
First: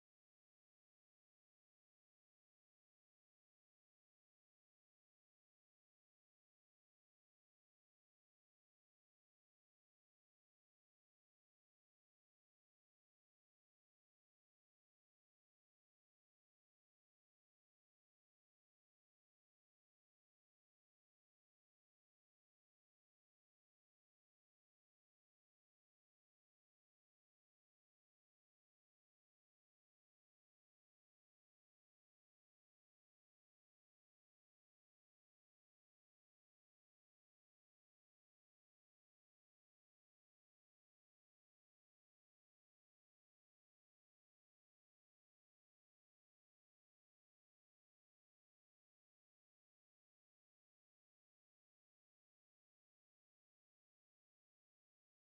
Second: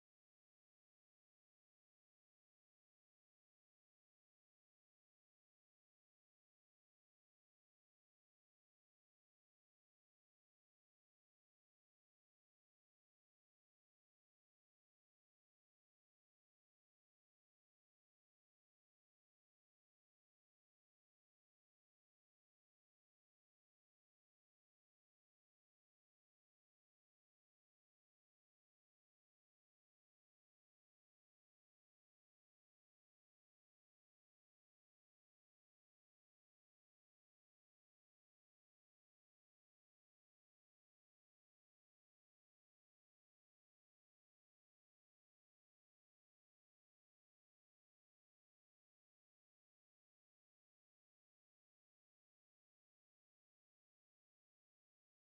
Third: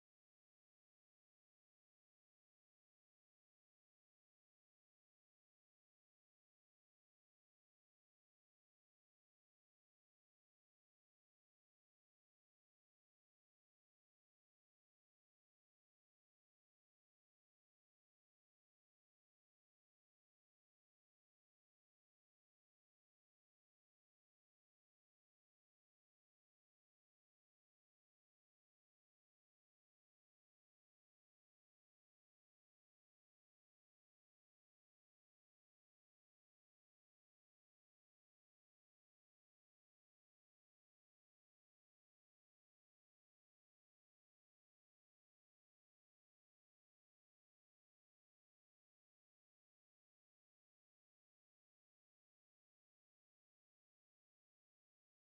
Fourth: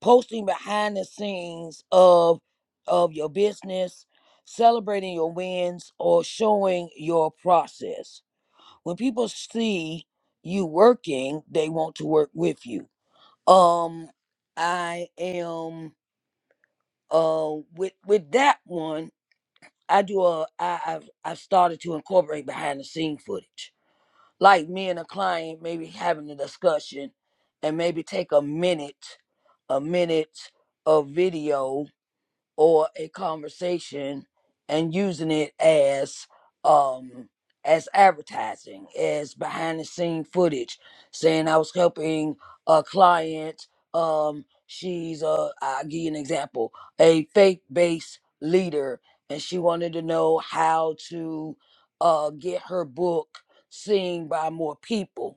B: posting behind the scenes of of your business, celebrating your wins or showing your process. When people see you working, they want to work with you. Um I am uh with with that one, I do a I I've I've started to incorporate behind the scene footage. Like me and a client maybe having a discussion and maybe take a minute, a minute of video or a conversation and using it as um as advertising as behind the scene footage saying i was helping a client um she's uh i'll give you an example a faith based leader and she wanted to know how to uh get her book seen by more people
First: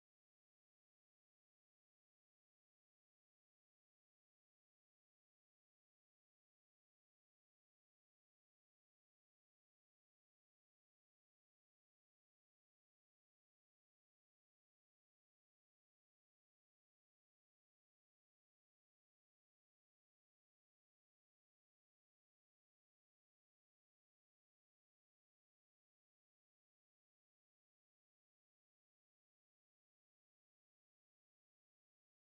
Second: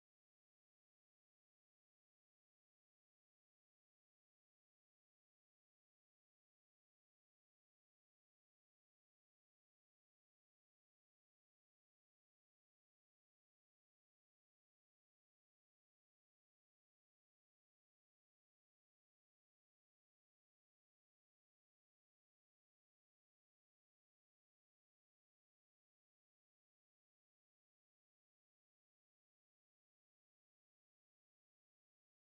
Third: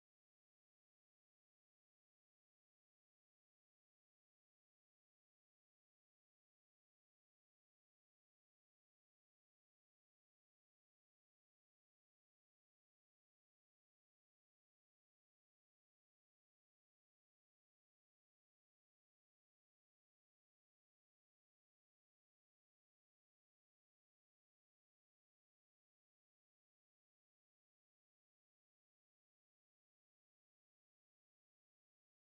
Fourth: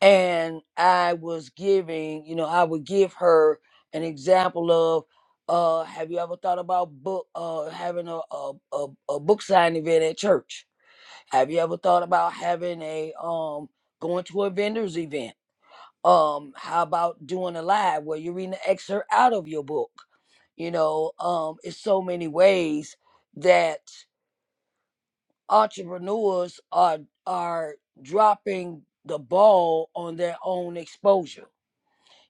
B: and I was giving, you know, I would give her an example of, uh, have you ever thought about book, uh, having a, a, a, a book signing event at church? Have you ever thought about having a, um, going to a vendor's event? Um, how about doing a live where you're reading an excerpt out of your book? You know, um, it's so many ways that entrepreneurs are are dropping the ball on their own exposure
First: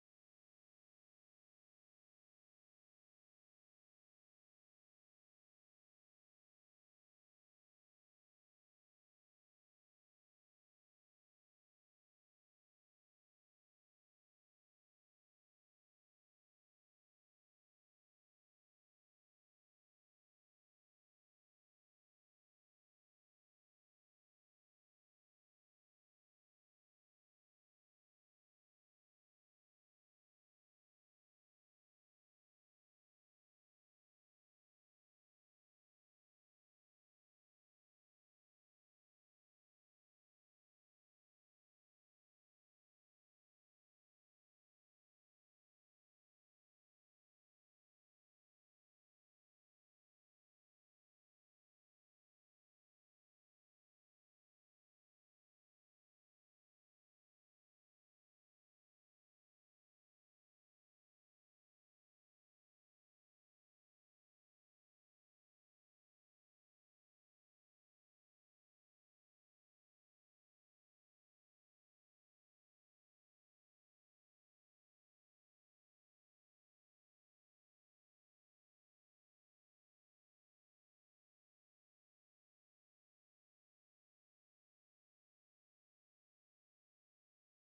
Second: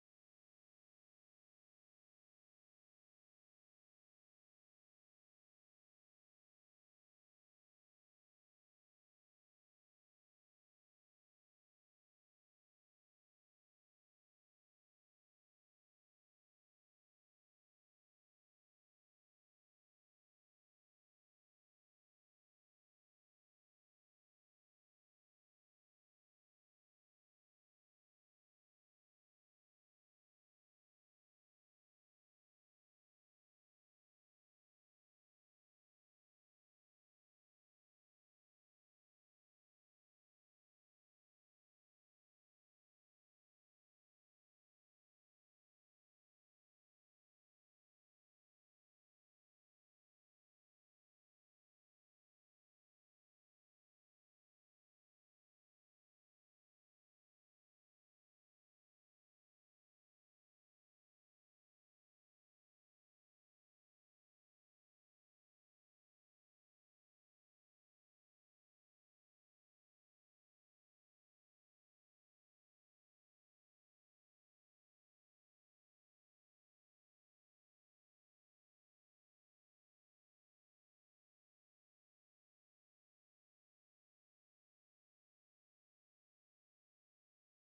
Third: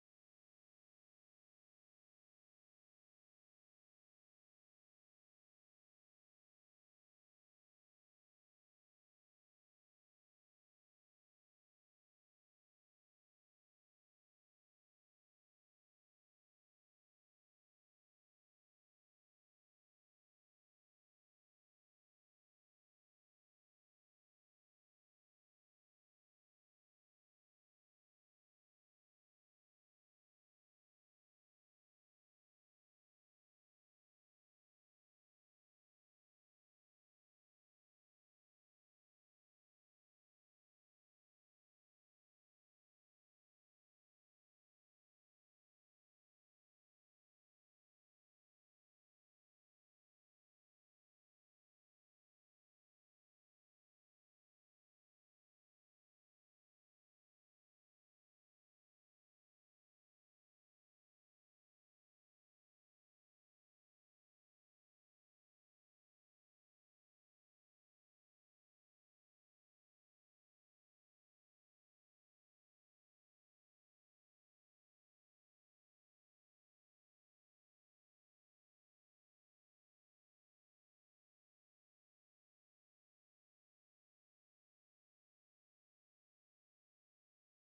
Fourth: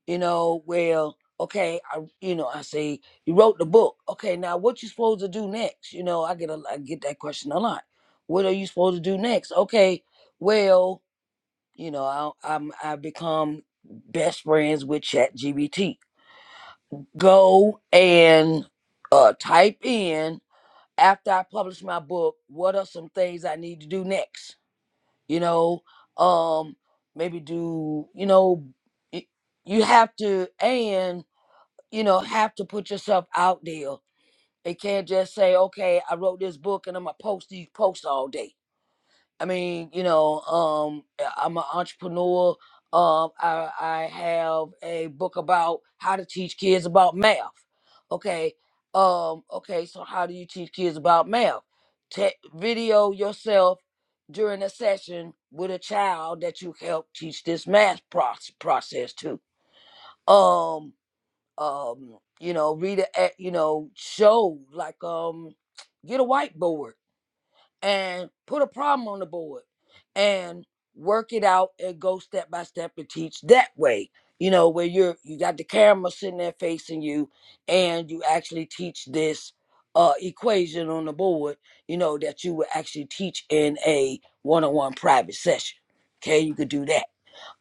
B: you know, well, okay, I, you know, I say you wrote the book. Okay, now what you supposed to do next? You know, I get a, I get that question a lot. What are you supposed to do next? Okay, well, you know, I, I'm I become best friends with ChatGPT. Go and uh, type in after I publish my book. What are some things I need to do next? You know, um, maybe do you know. y- You have to and you know, have to put yourself out there. They can't just say, okay, I wrote this book and I'm gonna post these posts all day. I mean, you know, um, I- I'm an entrepreneur. Um, I, I have a book about how to teach kids about math. Okay, um, okay, so how do you teach kids about math? Te- video yourself during a session with a child that you help teach this math proce- process to. Um, um you know rita a- you know showed like um get a whiteboard and put a problem on the board and work it out and go step by step and teach that way you know where you're you got the camera sitting there facing you and you actually teach this uh equation on the board you know that you would actually teach in a one-on-one private session okay you could do that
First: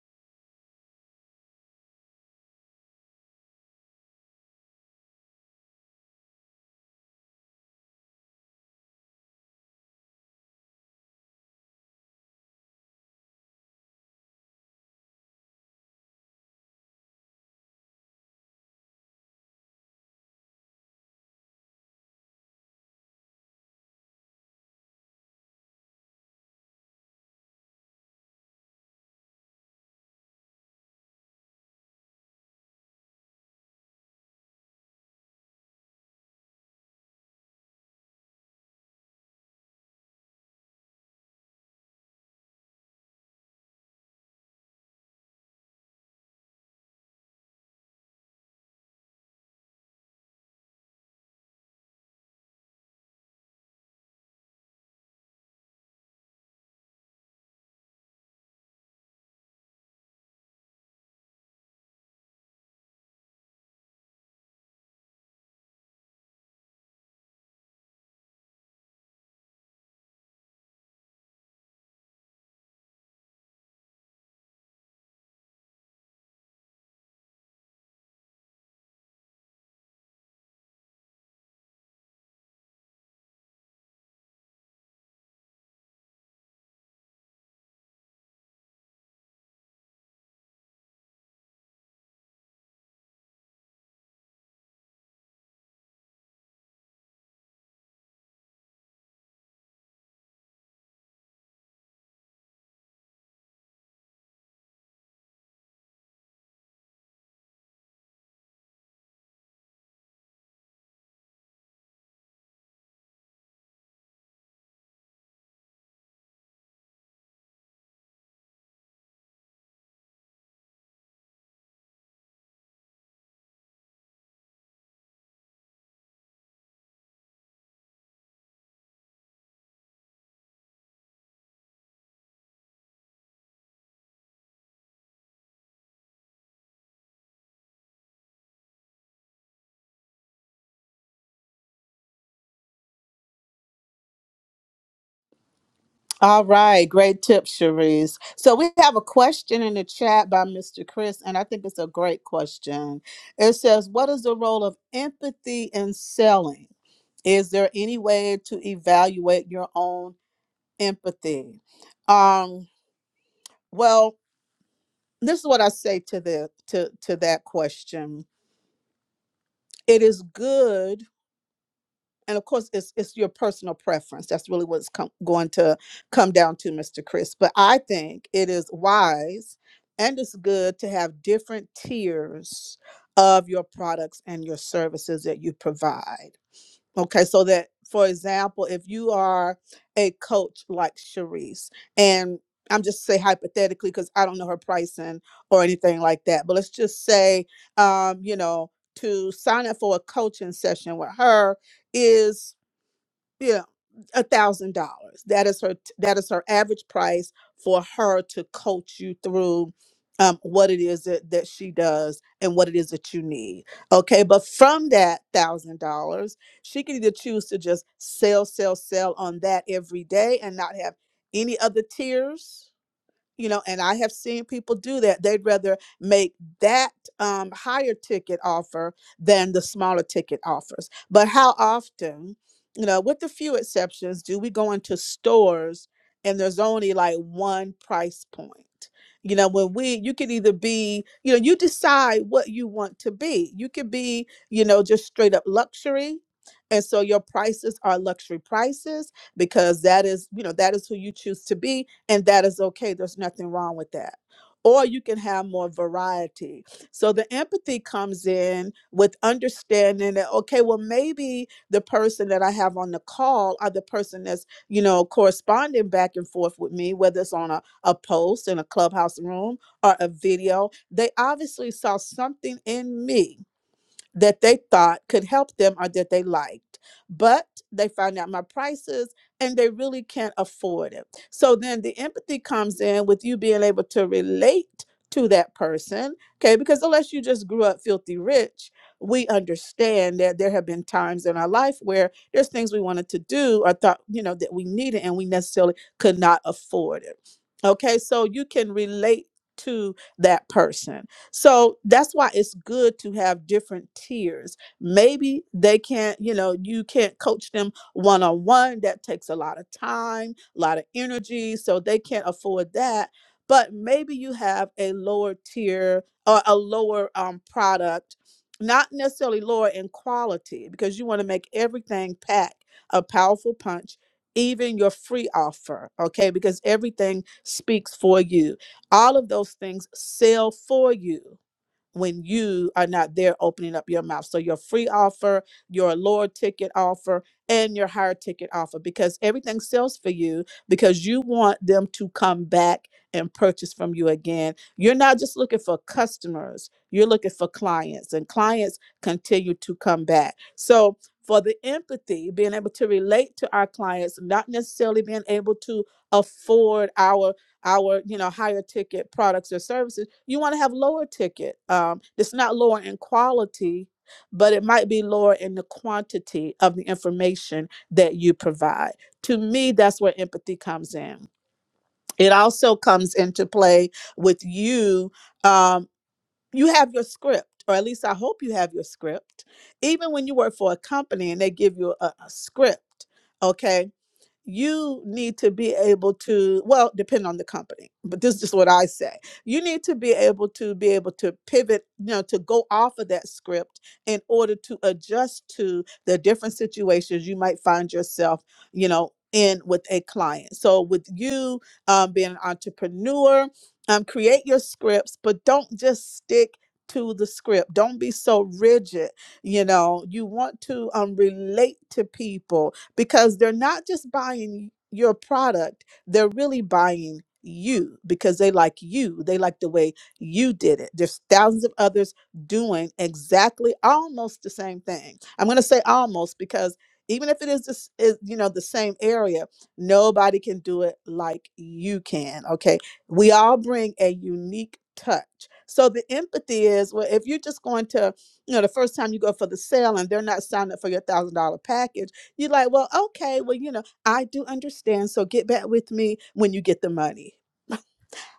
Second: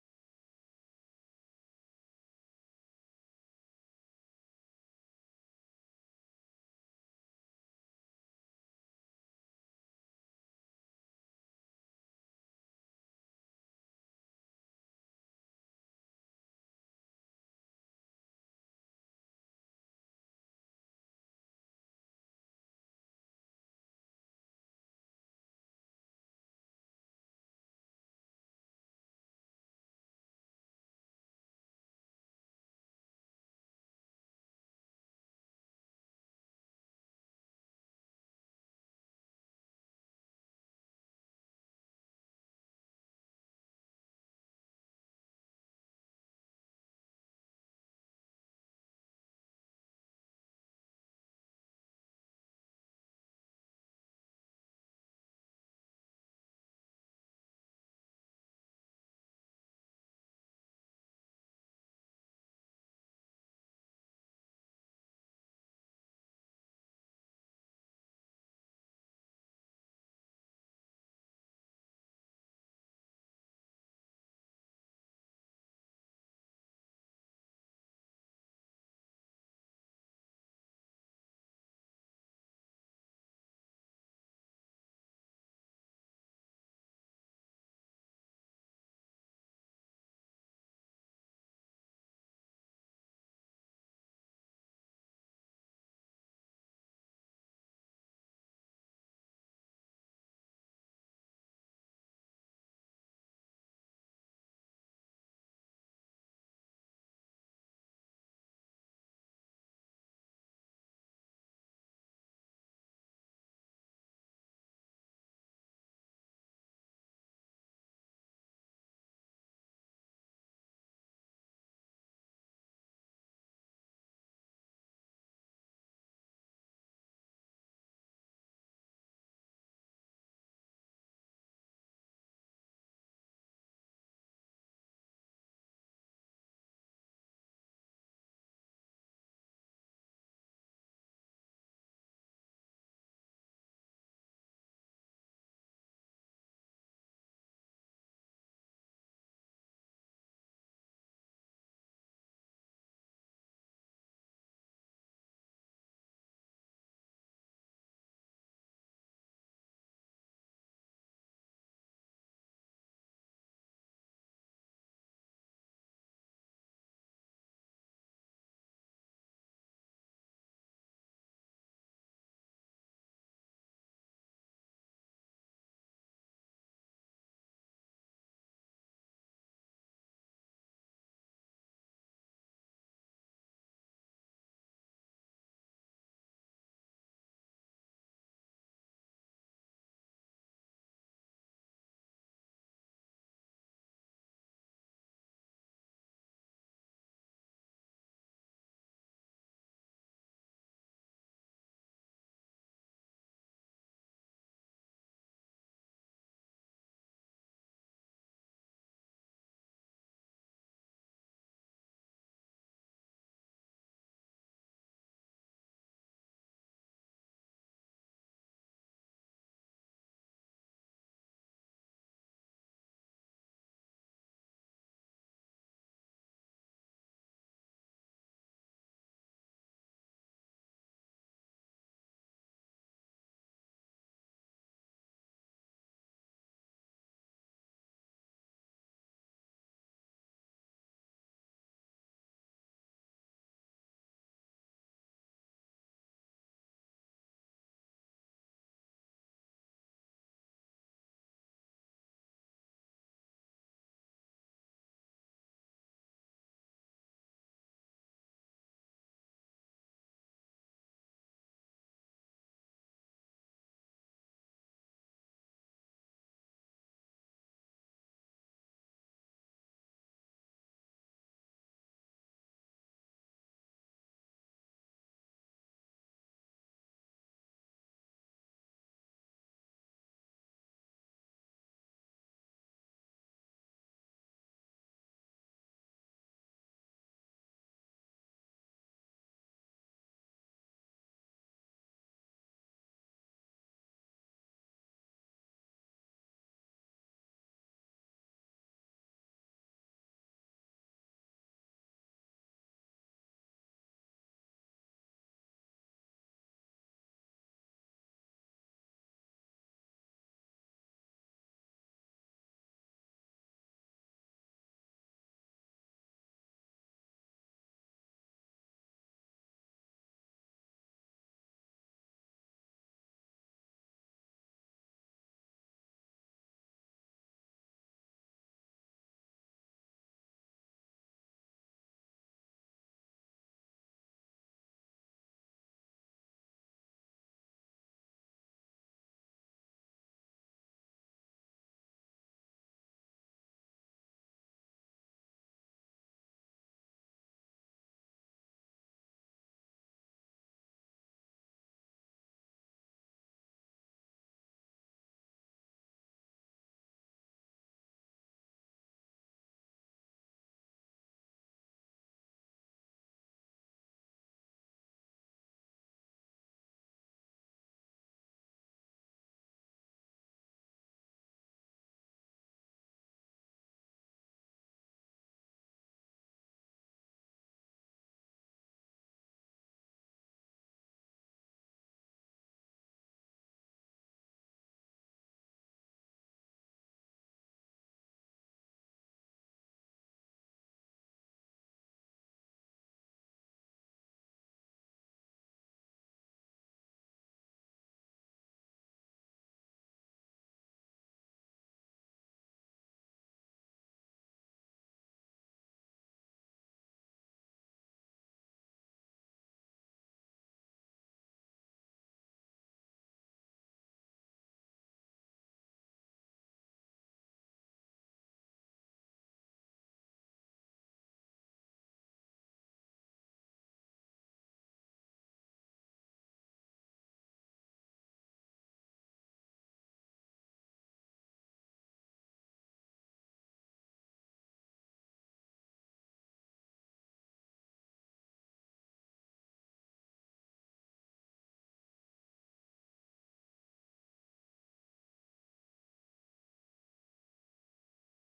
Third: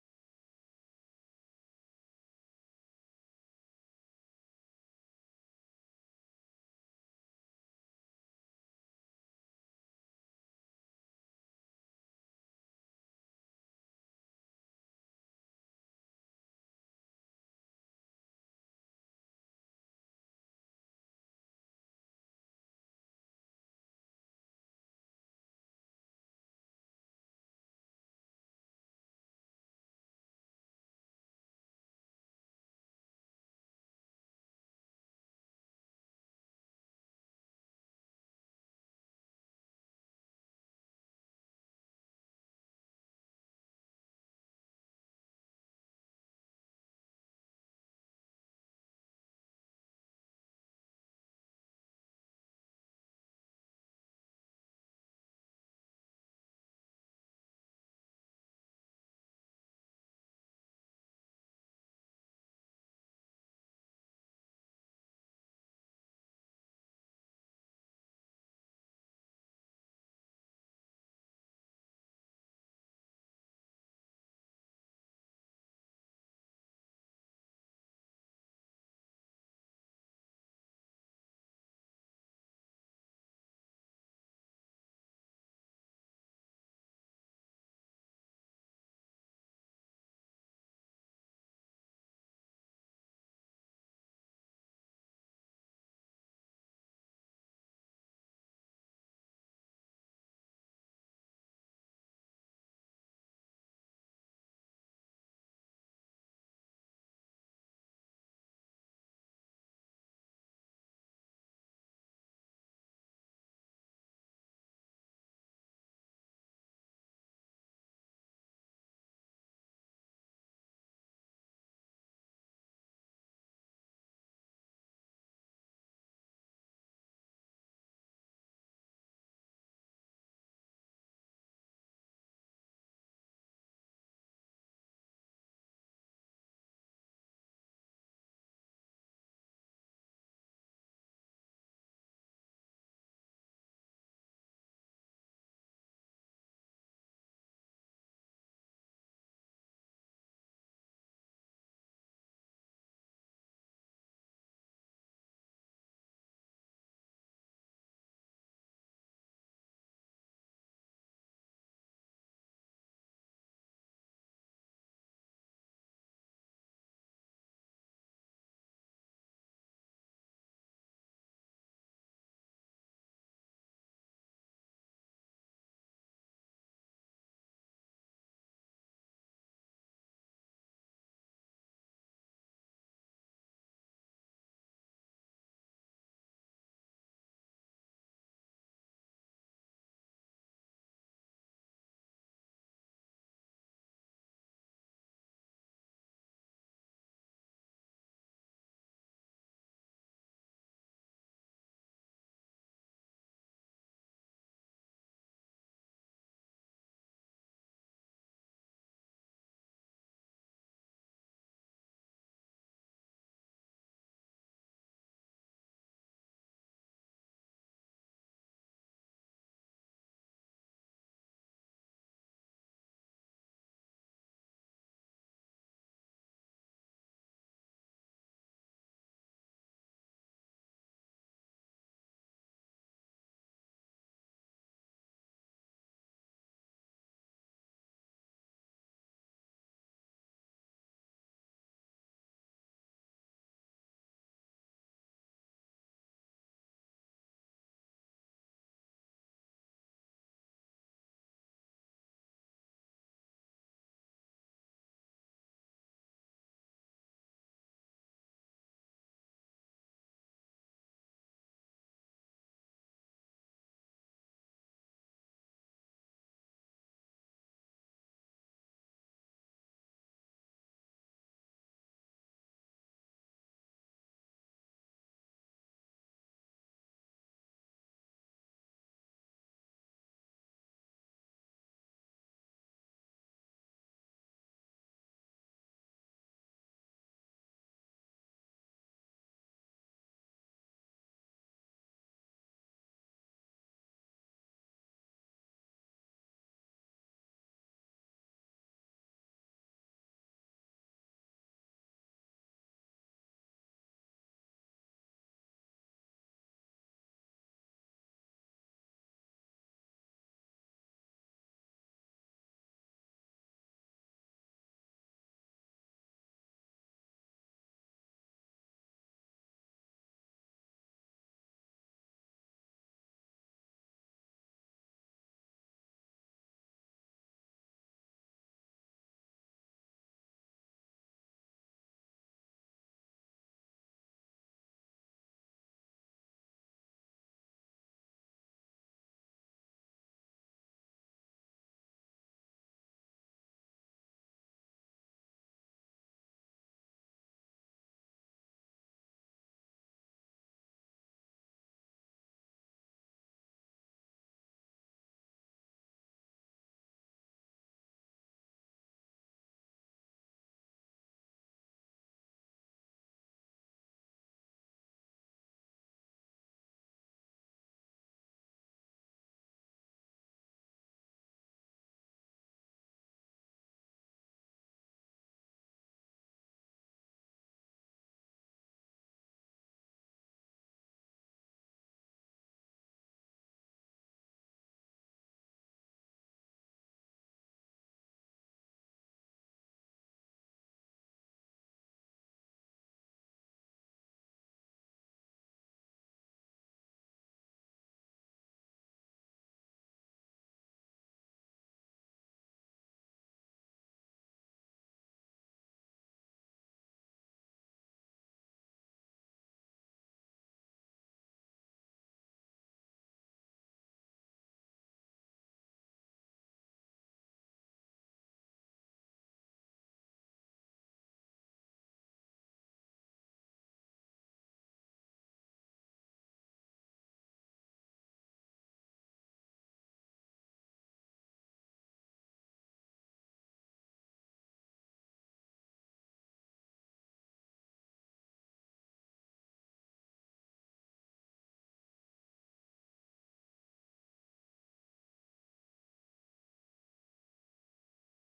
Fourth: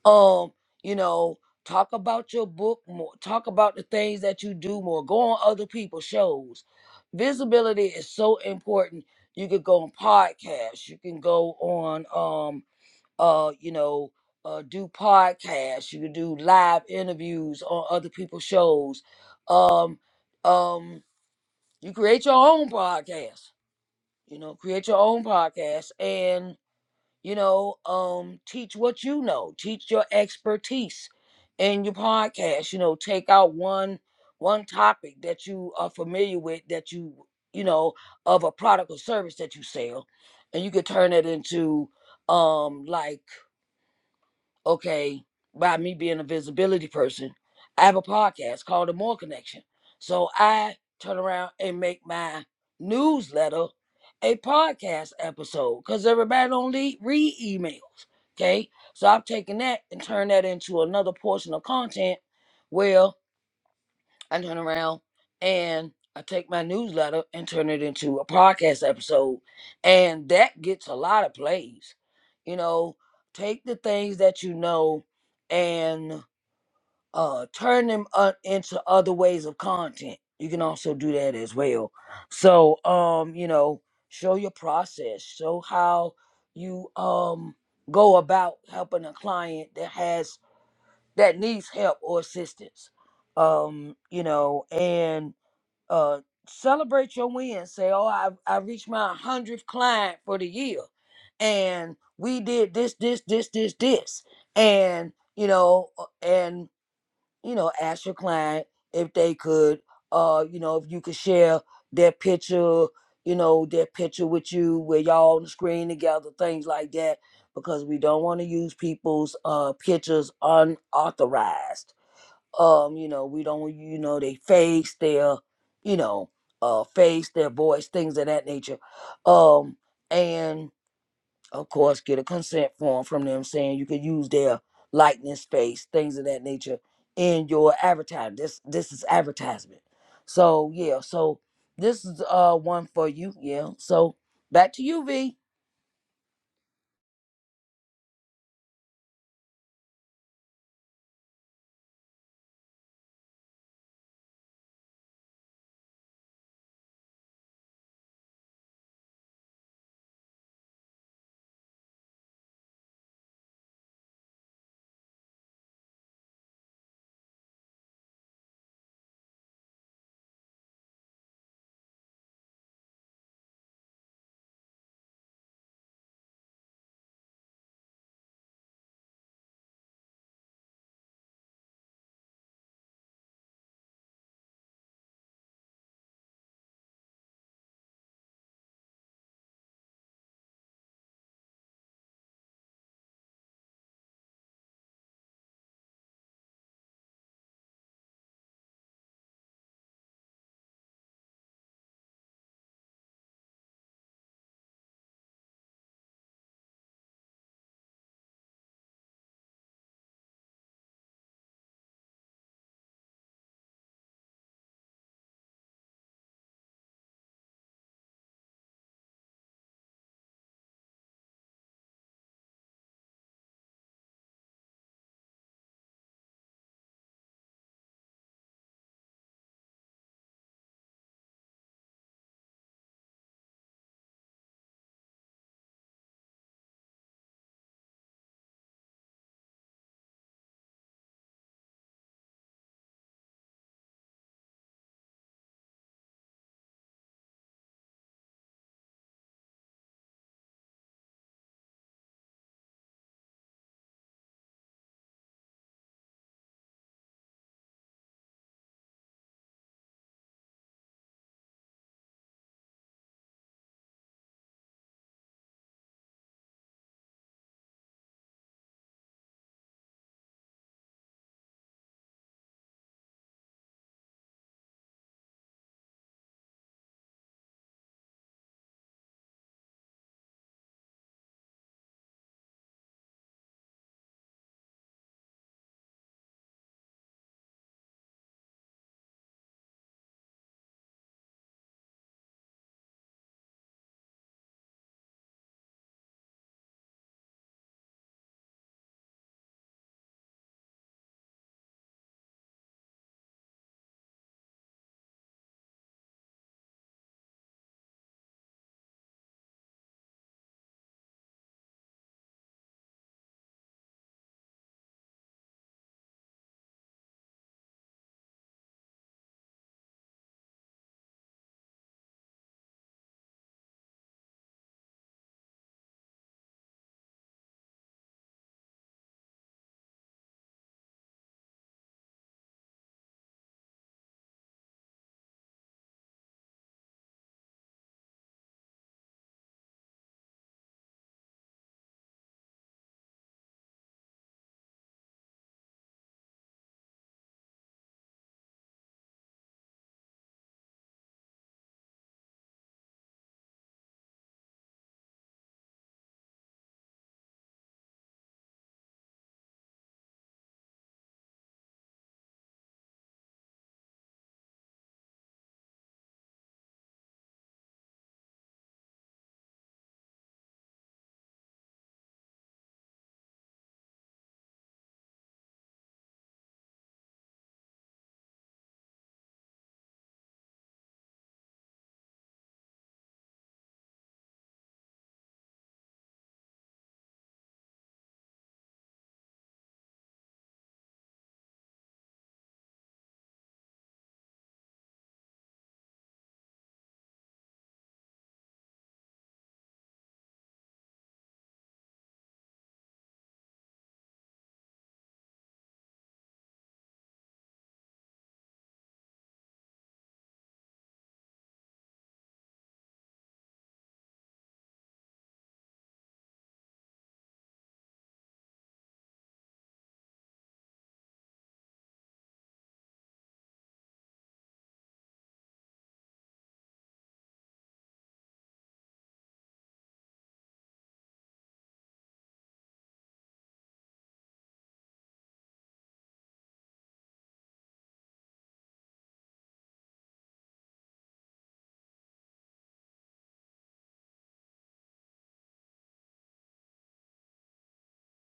B: um you know talk about your book more talk about the things that you do more go on other people's shows visibility is so important you could go on podcasts you can go on um uh you know uh do podcasts you can do live interviews on other people's shows um um you create your own podcast you know create your own podcast and you know um teach what you know teach your expertise in your podcast you know take out one one topic that you are familiar with that you you know of a product or service that you sell and you could turn it into um like okay, by me being a visibility person, I have a podcast called The More Connection. So I turn around and make my newsletter a podcast episode because everybody don't le- read emails. Okay. So I've taken that and turned that into another portion of content. where I turn around and I take my newsletter and turn it into a podcast episode. And that gets a lot of plays. You know, take the things that you know and uh, turn them uh, into other ways of content. You can also do that as well. So, um, you know, show your process, show how you um, go about helping a client that has that needs help or assistance. Um, you know, and uh, celebrate your win. Say, oh, I I reached my hundredth client for the year, and we did this, this, this, this, this, and you know, uh, and you know, ask your client if they could, uh, you know, if you could share their picture, you know, their picture with you, where y'all on the screen together, things like that, because we don't want to use people's uh pictures unauthorized. Um, you know, we don't, want you know, they face, their, you know, uh, face, their voice, things of that nature. Um, and of course, get a consent form from them saying you could use their likeness, space, things of that nature, in your advertising. This this is advertisement. So yeah, so this is uh one for you. Yeah. So back to you, V.
A: All right, great tip, Cherise. So we have a question in the chat by Mr. Chris, and I think it's a great question. It says, "What is the role of empathy in selling? Is there any way to evaluate your own empathy?" Um, well, this is what I say to the to to that question. It is good and of course it's it's your personal preference that's really what's com- going to come down to mr chris but i think it is wise and it's good to have different tiers of your products and your services that you provide Okay, so that for example, if you are a coach like Sharice, and I'm just say hypothetically because I don't know her pricing or anything like that, but let's just say, um, you know, to sign up for a coaching session with her is yeah, a thousand dollars. That is her. That is her average price for her to coach you through um, what it is that, that she does and what it is that you need. Okay, but from that thousand dollars, she can either choose to just sell, sell, sell on that every day and not have any other tiers you know and i have seen people do that they'd rather make that um, higher ticket offer than the smaller ticket offers but how often you know with a few exceptions do we go into stores and there's only like one price point you know when we you can either be you know you decide what you want to be you could be you know just straight up luxury and so your prices are luxury prices because that is you know that is who you choose to be and that is okay. There's nothing wrong with that. Or you can have more variety. So the empathy comes in with understanding that, okay, well, maybe the person that I have on the call or the person that's, you know, corresponding back and forth with me, whether it's on a, a post in a clubhouse room or a video, they obviously saw something in me that they thought could help them or that they liked. But they found out my prices and they really can't afford it. So then the empathy comes in with you being able to relate to that person. Okay, because unless you just grew up filthy rich, we understand that there have been times in our life where there's things we wanted to do or thought, you know, that we needed and we necessarily could not afford it. Okay, so you can relate to that person so that's why it's good to have different tiers. Maybe they can't, you know, you can't coach them one on one. That takes a lot of time, a lot of energy. So they can't afford that. But maybe you have a lower tier or a lower um, product, not necessarily lower in quality, because you want to make everything pack a powerful punch, even your free offer, okay? Because everything speaks for you all of those things sell for you when you are not there opening up your mouth. So your free offer, your lower ticket offer, and your higher ticket offer, because everything sells for you because you want them to come back and purchase from you again. You're not just looking for customers, you're looking for clients, and clients continue to come back. So for the empathy, being able to relate to our clients, not necessarily being able to afford our our you know higher ticket products or services you want to have lower ticket um it's not lower in quality but it might be lower in the quantity of the information that you provide to me that's where empathy comes in it also comes into play with you um you have your script or at least i hope you have your script even when you work for a company and they give you a, a script okay you need to be able to well depend on the company but this is what i say you need to be able to be able to pivot you know to go off of that script in order to adjust to the different situations you might find yourself you know in with a client so with you um, being an entrepreneur um, create your scripts but don't just stick to the script don't be so rigid you know you want to um, relate to people because they're not just buying your product, they're really buying you because they like you. They like the way you did it. There's thousands of others doing exactly almost the same thing. I'm going to say almost because even if it is this is you know the same area, nobody can do it like you can, okay? We all bring a unique touch. So the empathy is well if you're just going to, you know, the first time you go for the sale and they're not signing up for your $1000 package, you're like, well, okay, well, you know, I do understand. So get back with me when you get the money.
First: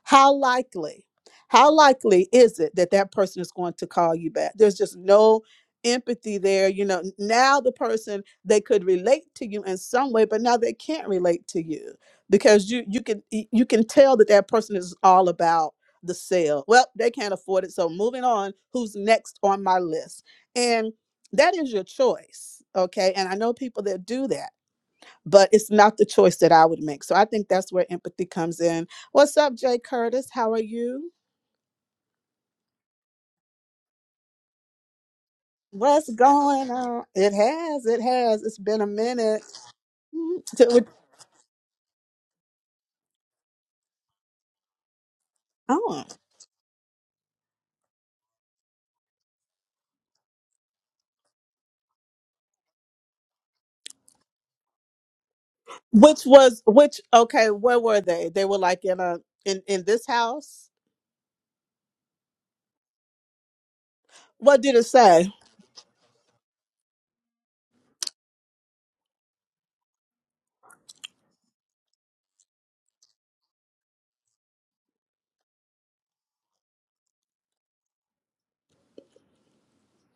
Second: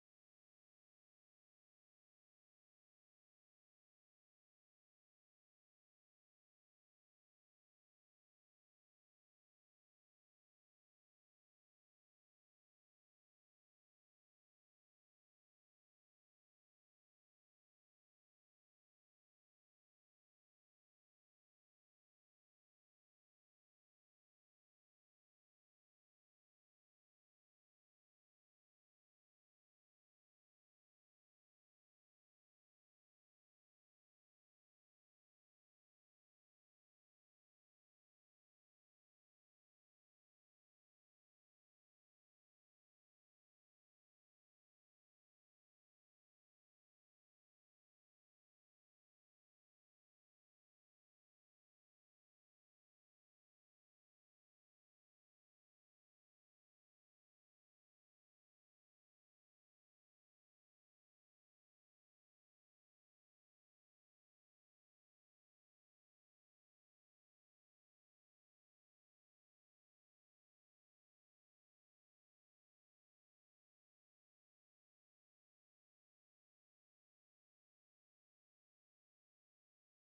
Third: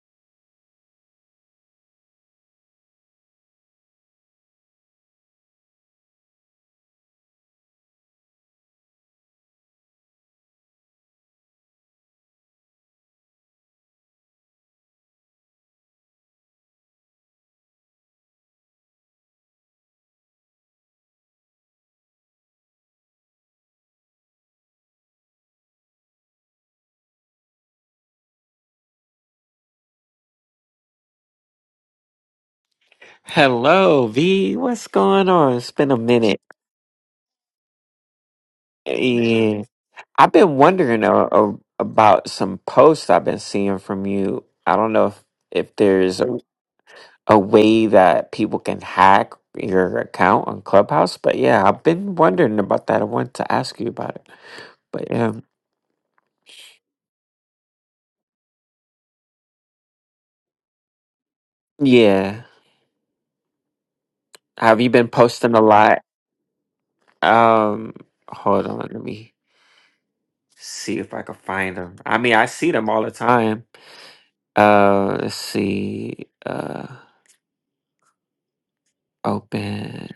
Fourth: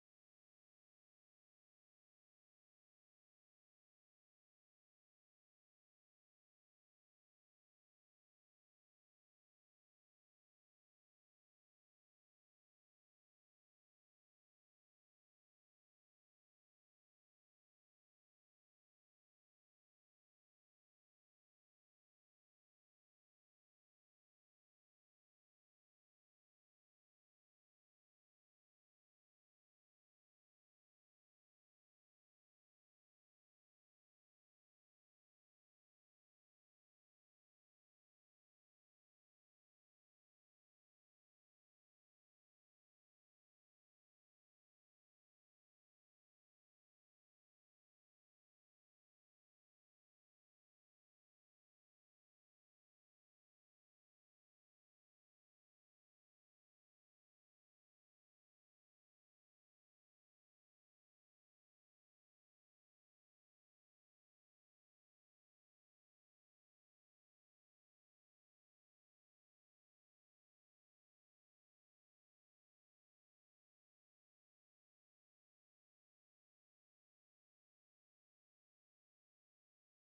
A: How likely, how likely is it that that person is going to call you back? There's just no empathy there. You know, now the person they could relate to you in some way, but now they can't relate to you because you you can y- you can tell that that person is all about the sale. Well, they can't afford it, so moving on. Who's next on my list? And that is your choice, okay? And I know people that do that but it's not the choice that I would make. So I think that's where empathy comes in. What's up, Jay Curtis? How are you?
C: Hello, V. What's going on? It's been a
A: What's
C: minute.
A: going on? It has, it has. It's been a minute.
C: Yeah. I've
A: Mm,
C: been
A: so it would-
C: wondering uh, uh, about some posts I've been seeing from you. I don't know if, if
A: Oh,
C: there's a, a way that people can hack your account on Clubhouse, but yeah, I've been wondering about that. I wanted to ask you about it. But um,
A: which was which? Okay, where were they? They were like in a in in this house.
C: yeah,
A: What did
C: have
A: it
C: you been
A: say?
C: posting a lot? Um, hold on, let me see if I can find them. I mean, I see them all the time. Uh, let's see. Uh. open.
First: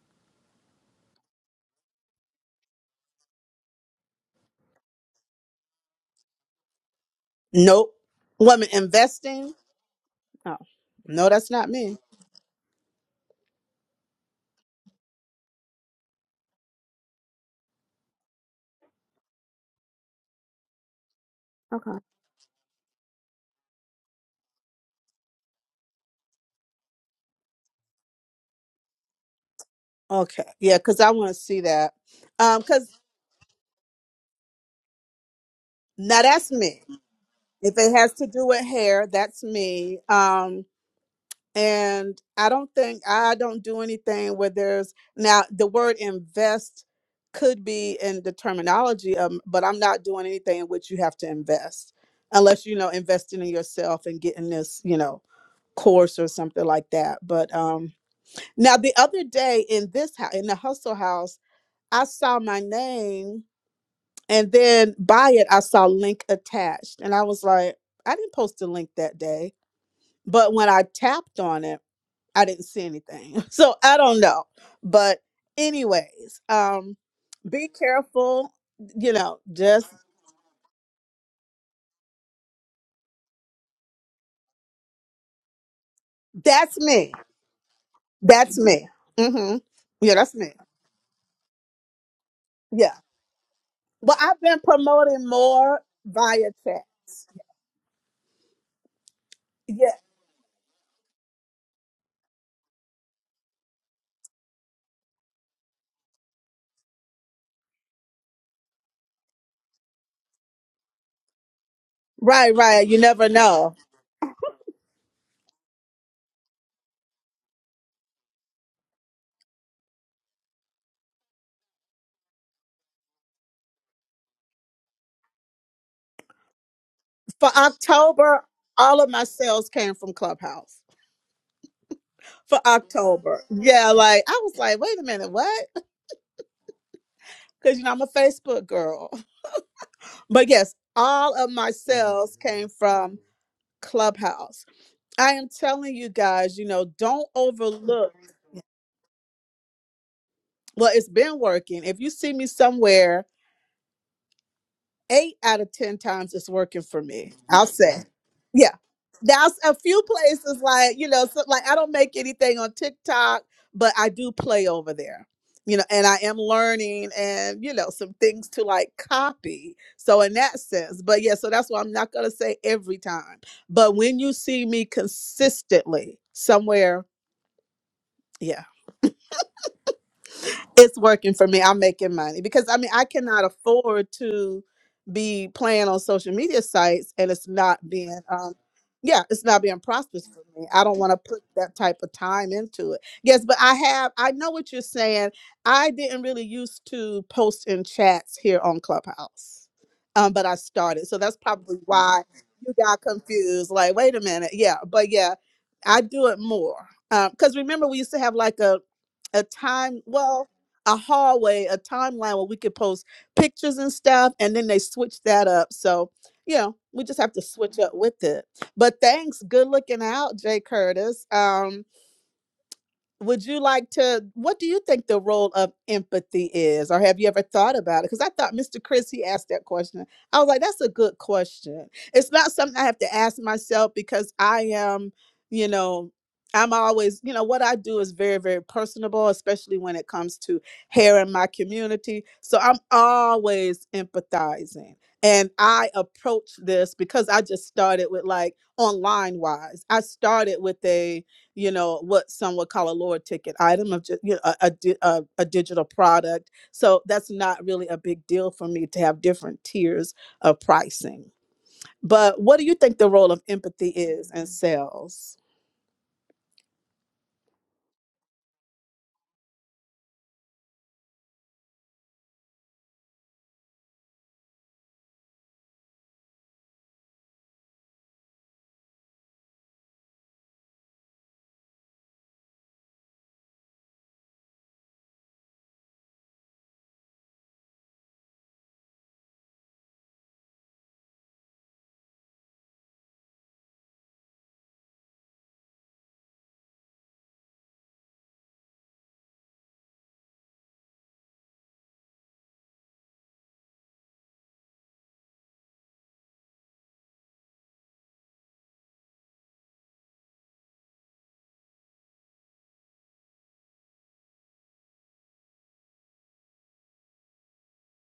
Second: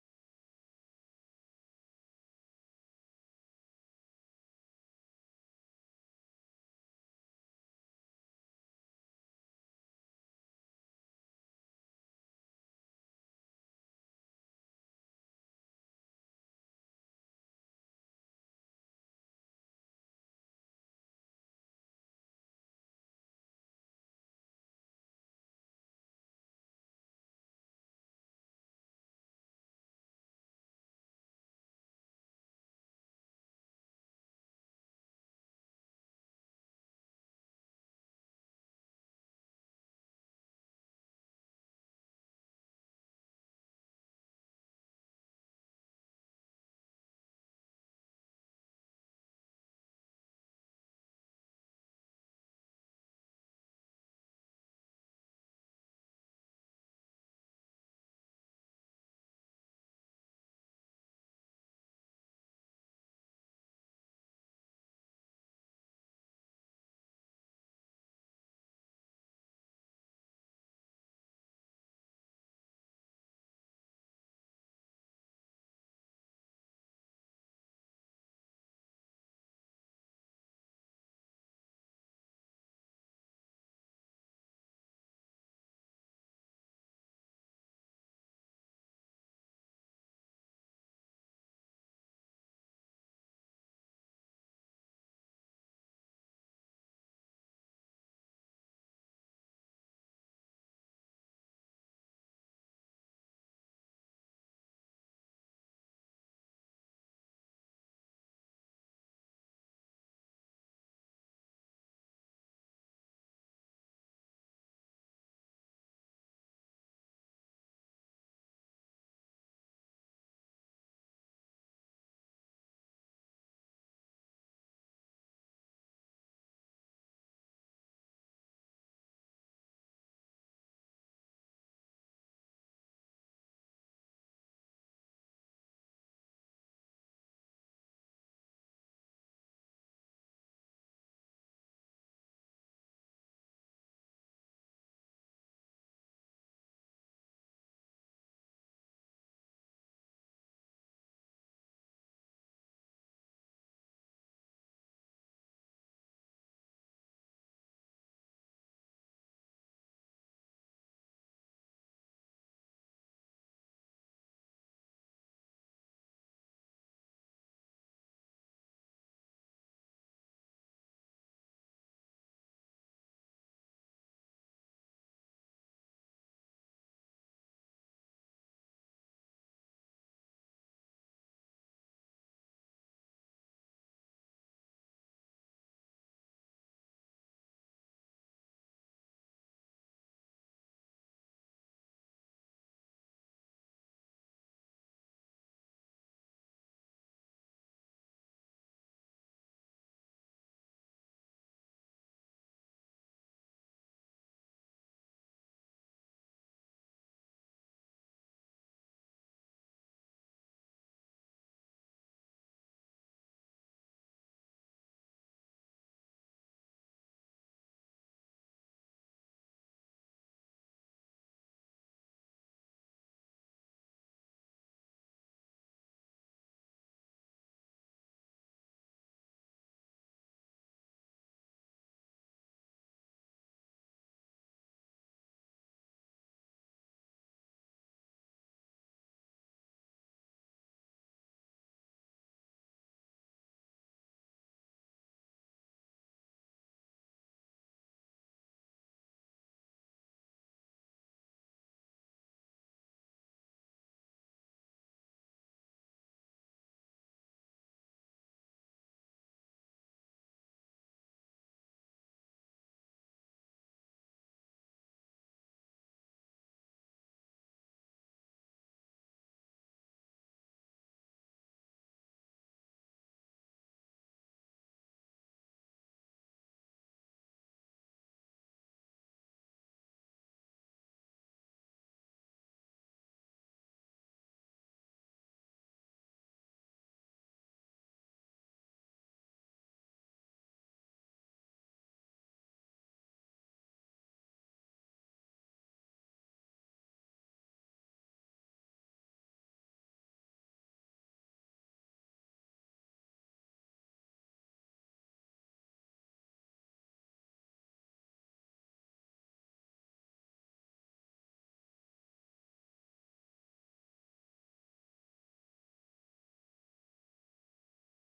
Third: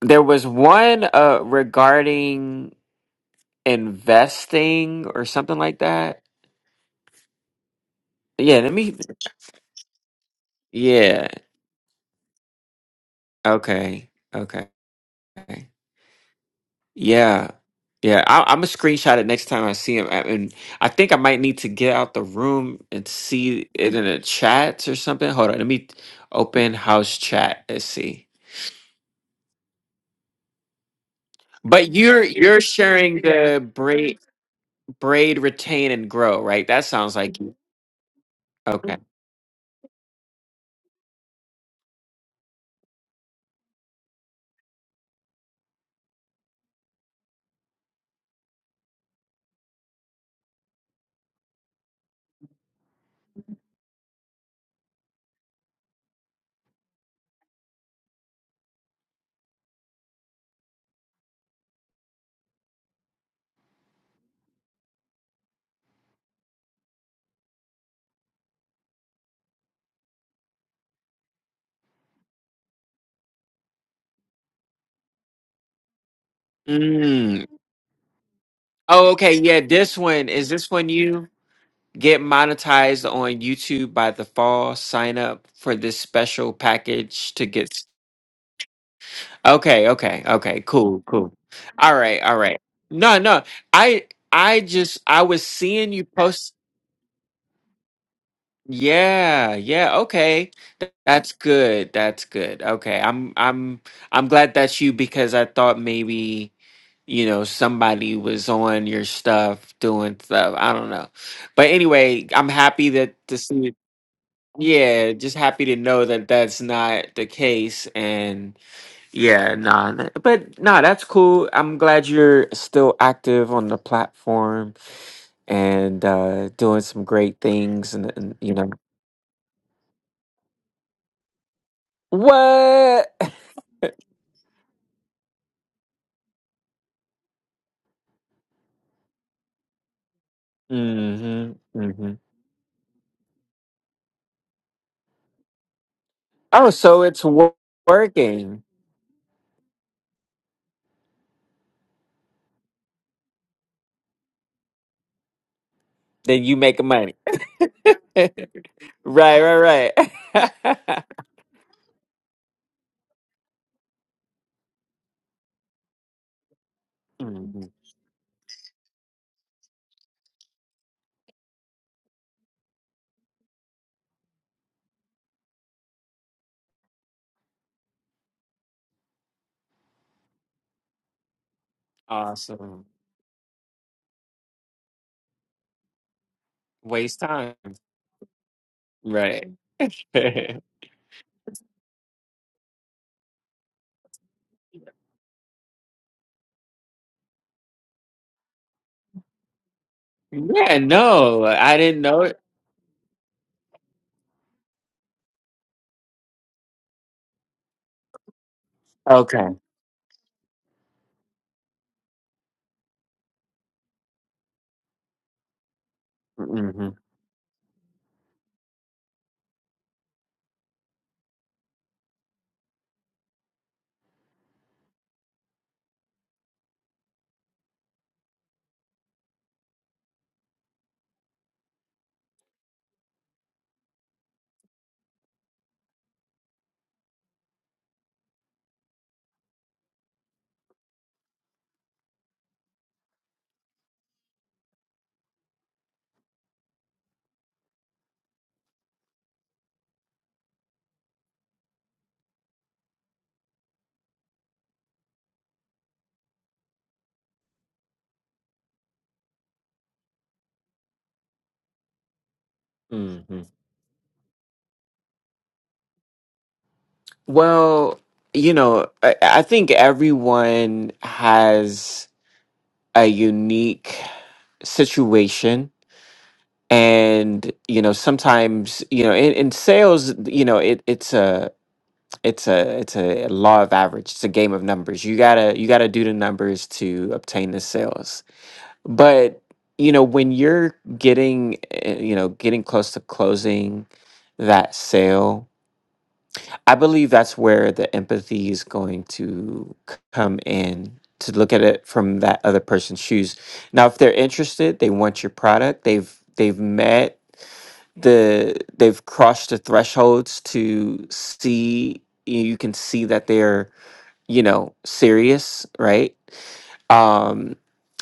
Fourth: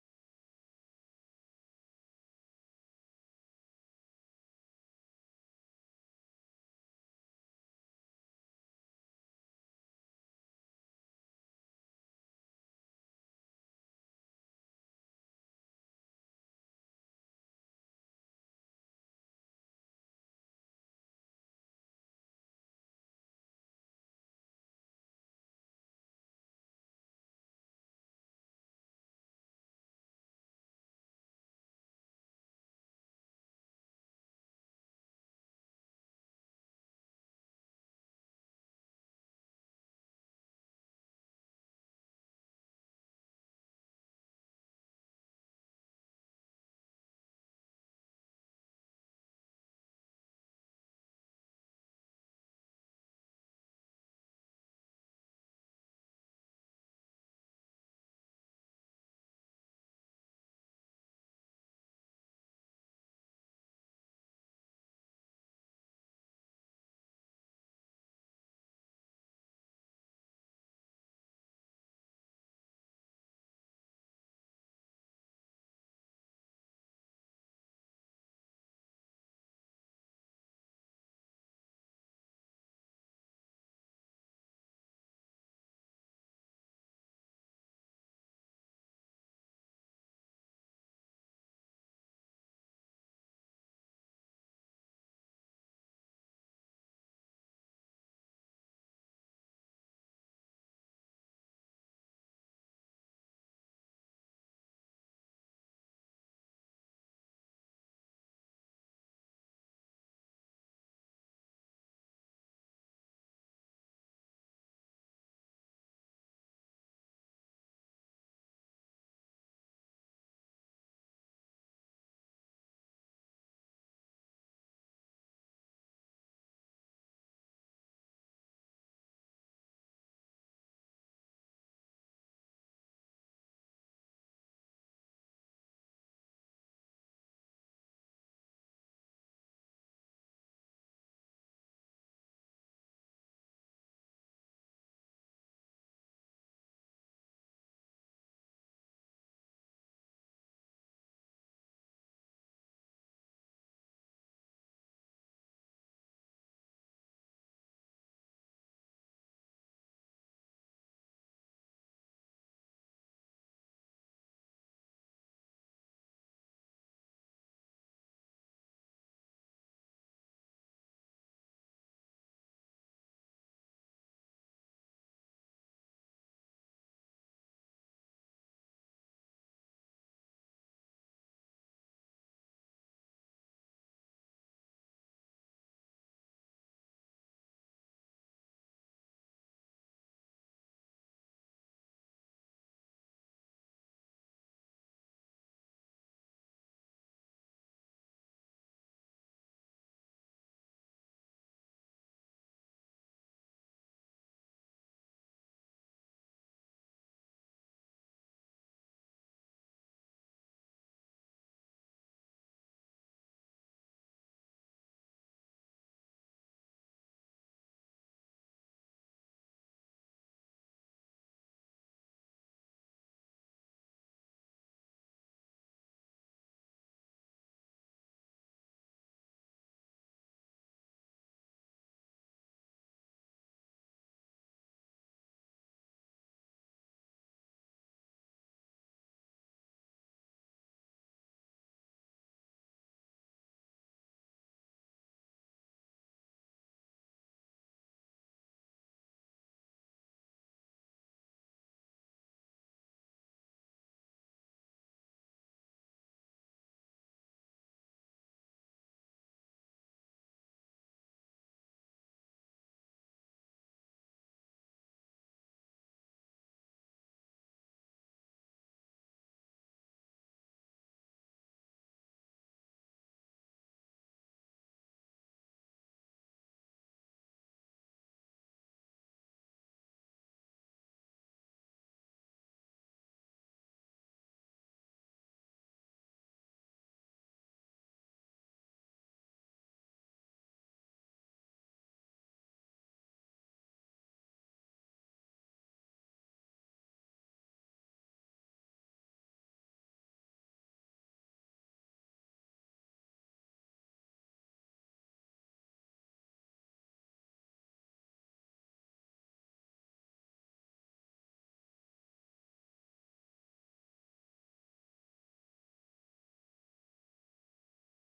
C: There was one uh regarding investing or something like that.
A: Nope.
C: Yeah,
A: Women
C: let me
A: investing. Oh, no,
C: yeah.
A: that's not me.
C: Okay. Okay. Yeah. Yeah, I, I'm gonna screenshot it next time I see him, I, and I think I might need to get
A: Okay.
C: out the room and see it in a chat or something. Hold on, let me open house chat. Let's see.
A: Okay. Yeah, because I want to see
C: But
A: that.
C: you're
A: Um,
C: you're
A: because
C: sharing the braid, braid, retain, and
A: now
C: grow,
A: that's
C: right?
A: me.
C: That sounds like you.
A: If it has to do with
C: Okay.
A: hair, that's me. Um, and i don't think i don't do anything where there's now the word invest could be in the terminology um, but i'm not doing anything in which you have to invest unless you know investing in yourself and getting this you know course or something like that but um now the other day in this house in the hustle house i saw my name and then by it i saw link attached and i was like i didn't post a link that day but when i tapped on it I didn't see anything. So I don't know. But anyways, um be careful,
C: Oh,
A: you
C: okay.
A: know,
C: Yeah,
A: just
C: this one is this when you get monetized on YouTube by the fall. Sign up for this special
A: that's me.
C: package to get. s-
A: That's me. Mhm.
C: Okay,
A: Yeah,
C: okay,
A: that's me.
C: okay. Cool, cool. All right, all right.
A: Yeah.
C: No, no. I
A: Well, I've been
C: I just I
A: promoting
C: was
A: more
C: seeing you
A: via
C: post.
A: chat.
C: Yeah,
A: Yeah.
C: yeah. Okay, Th- that's good. That's good. Okay, I'm I'm I'm glad that's you because I thought maybe. you know somebody was on your stuff doing stuff i don't know but anyway i'm
A: Right, right.
C: happy
A: You
C: that
A: never
C: to
A: know.
C: see yeah just happy to know that that's not the case and yeah nah th- but nah that's cool i'm glad you're still active on the platform and uh doing some great
A: For
C: things and, and
A: October,
C: you know
A: all of my sales came from Clubhouse. For
C: what
A: October. Yeah, like I was like, wait a minute, what? Cuz you know I'm a Facebook girl. But yes, all of
C: mm-hmm,
A: my
C: mm-hmm.
A: sales came from Clubhouse. I am telling you guys, you
C: oh
A: know,
C: so it's
A: don't
C: wo-
A: overlook.
C: working
A: Well, it's been working. If you see me somewhere, eight out of 10 times
C: then
A: it's
C: you make
A: working for
C: money
A: me. I'll say,
C: right
A: yeah. Now, s- a
C: right
A: few places
C: right
A: like, you know, so, like I don't make anything on TikTok, but I do play over there, you know, and I am learning and,
C: Mhm.
A: you know, some things to like copy. So, in that sense, but yeah, so that's why I'm not going to say every time. But when you see me consistently somewhere, yeah. it's working for me. I'm making money because I
C: Awesome.
A: mean I cannot afford to be playing on social media sites
C: Waste
A: and it's
C: time.
A: not being um yeah, it's
C: Right.
A: not being prosperous for
C: yeah,
A: me. I don't want to put that type of time into it. Yes, but I have I know what you're saying. I didn't really used to post in chats here on Clubhouse. Um but I started. So that's
C: no, I
A: probably
C: didn't
A: why
C: know it.
A: you got confused like wait a minute. Yeah, but yeah, I do it more. Um cuz remember we used to have like a a
C: Okay.
A: time well a hallway, a timeline where we could post pictures and stuff. And then they switched that up. So, you know,
C: hmm
A: we just have to switch up with it. But thanks. Good looking out, Jay Curtis. Um, would you like to what do you think the role of empathy is or have you ever thought about it because i thought mr chris he asked that question i was like that's a good question it's not something i have to ask myself because i am you know i'm always you know what i do is very very personable especially when it comes to hair in my community so i'm always empathizing and i approach this because i just started with like online wise i started with a you know what some would call a lower ticket item of just you know, a, a, di- a, a digital product so that's not really a big deal for me to have different tiers of pricing but what do you think the
C: hmm
A: role of empathy is in sales
C: Well, you know, I, I think everyone has a unique situation. And, you know, sometimes, you know, in, in sales, you know, it, it's a it's a it's a law of average. It's a game of numbers. You gotta you gotta do the numbers to obtain the sales But, you know, when you're getting, eh, you know, getting close to closing that sale, I believe that's where the empathy is going to c- come in to look at it from that other person's shoes. Now, if they're interested, they want your product, they've they've met the they've crossed the thresholds to see you can see that they're, you know, serious, right? um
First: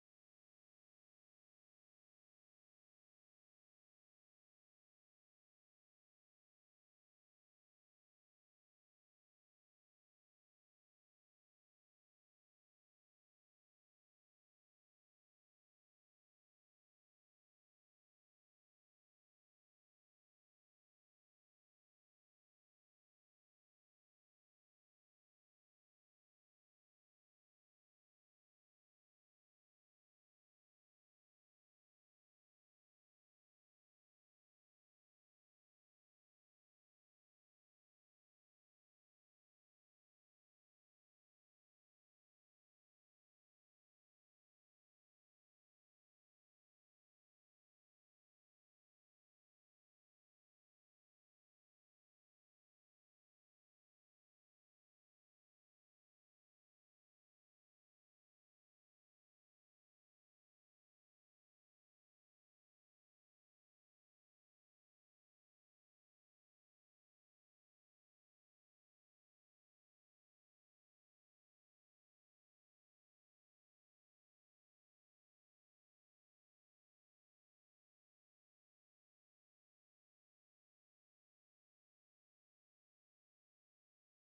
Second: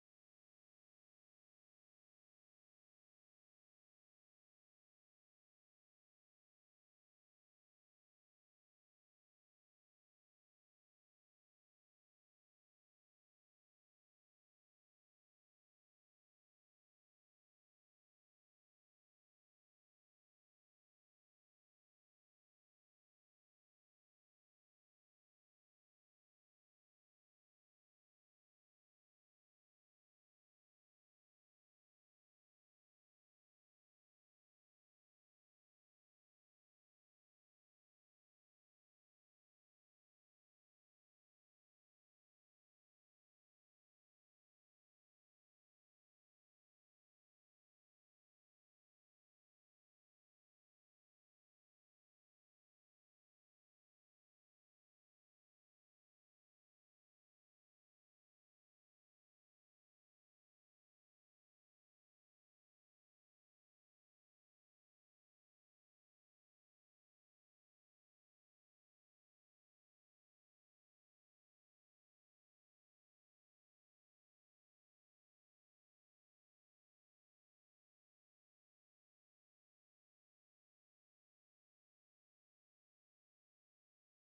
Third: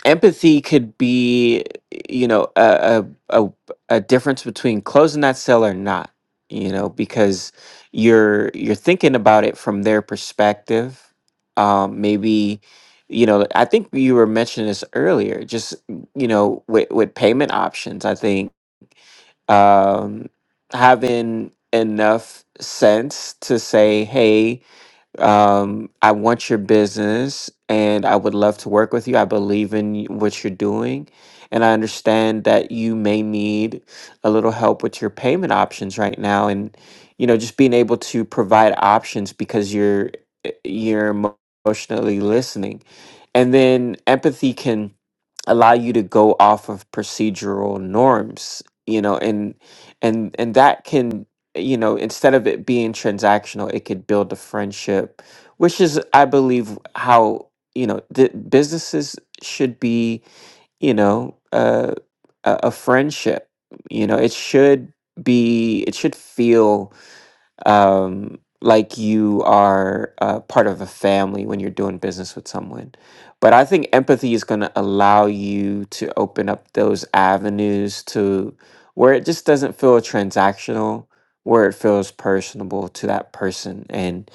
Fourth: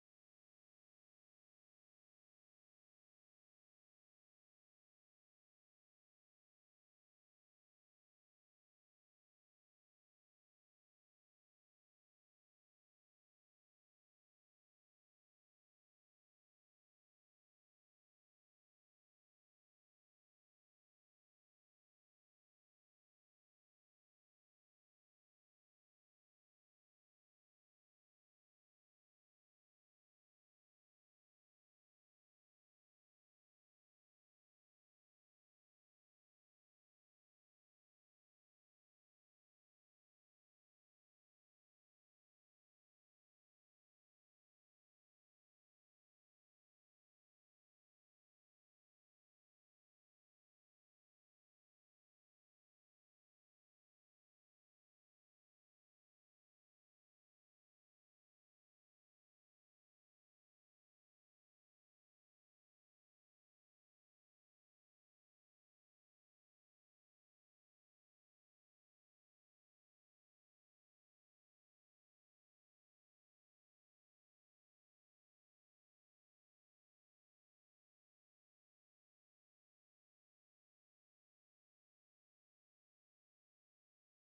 C: empathy could be you know a a a, a difference between closing that sale or not you know because you're you're thinking about it from their perspective um maybe you know i think you were mentioning this earlier just you know with with payment options i think um having enough sense to say hey um, I want your business and I would love to work with you. I believe in y- what you're doing. And I understand that you may need a little help with your payment options right now. And, you know, just being able to provide options because you're, eh, you're emo- emotionally listening. And then empathy can allow you to go off of procedural norms, you know, and, and, and that can you know, instead of it being transactional, it could build a friendship, which is, I believe, how, you know, the businesses should be, you know, uh, a, a friendship. You know, it should be, it should feel um, like you are uh, part of a family when you're doing business with someone. But I think empathy is going to allow you to open up those avenues to where it just doesn't feel transactional, where it feels personable to that person. And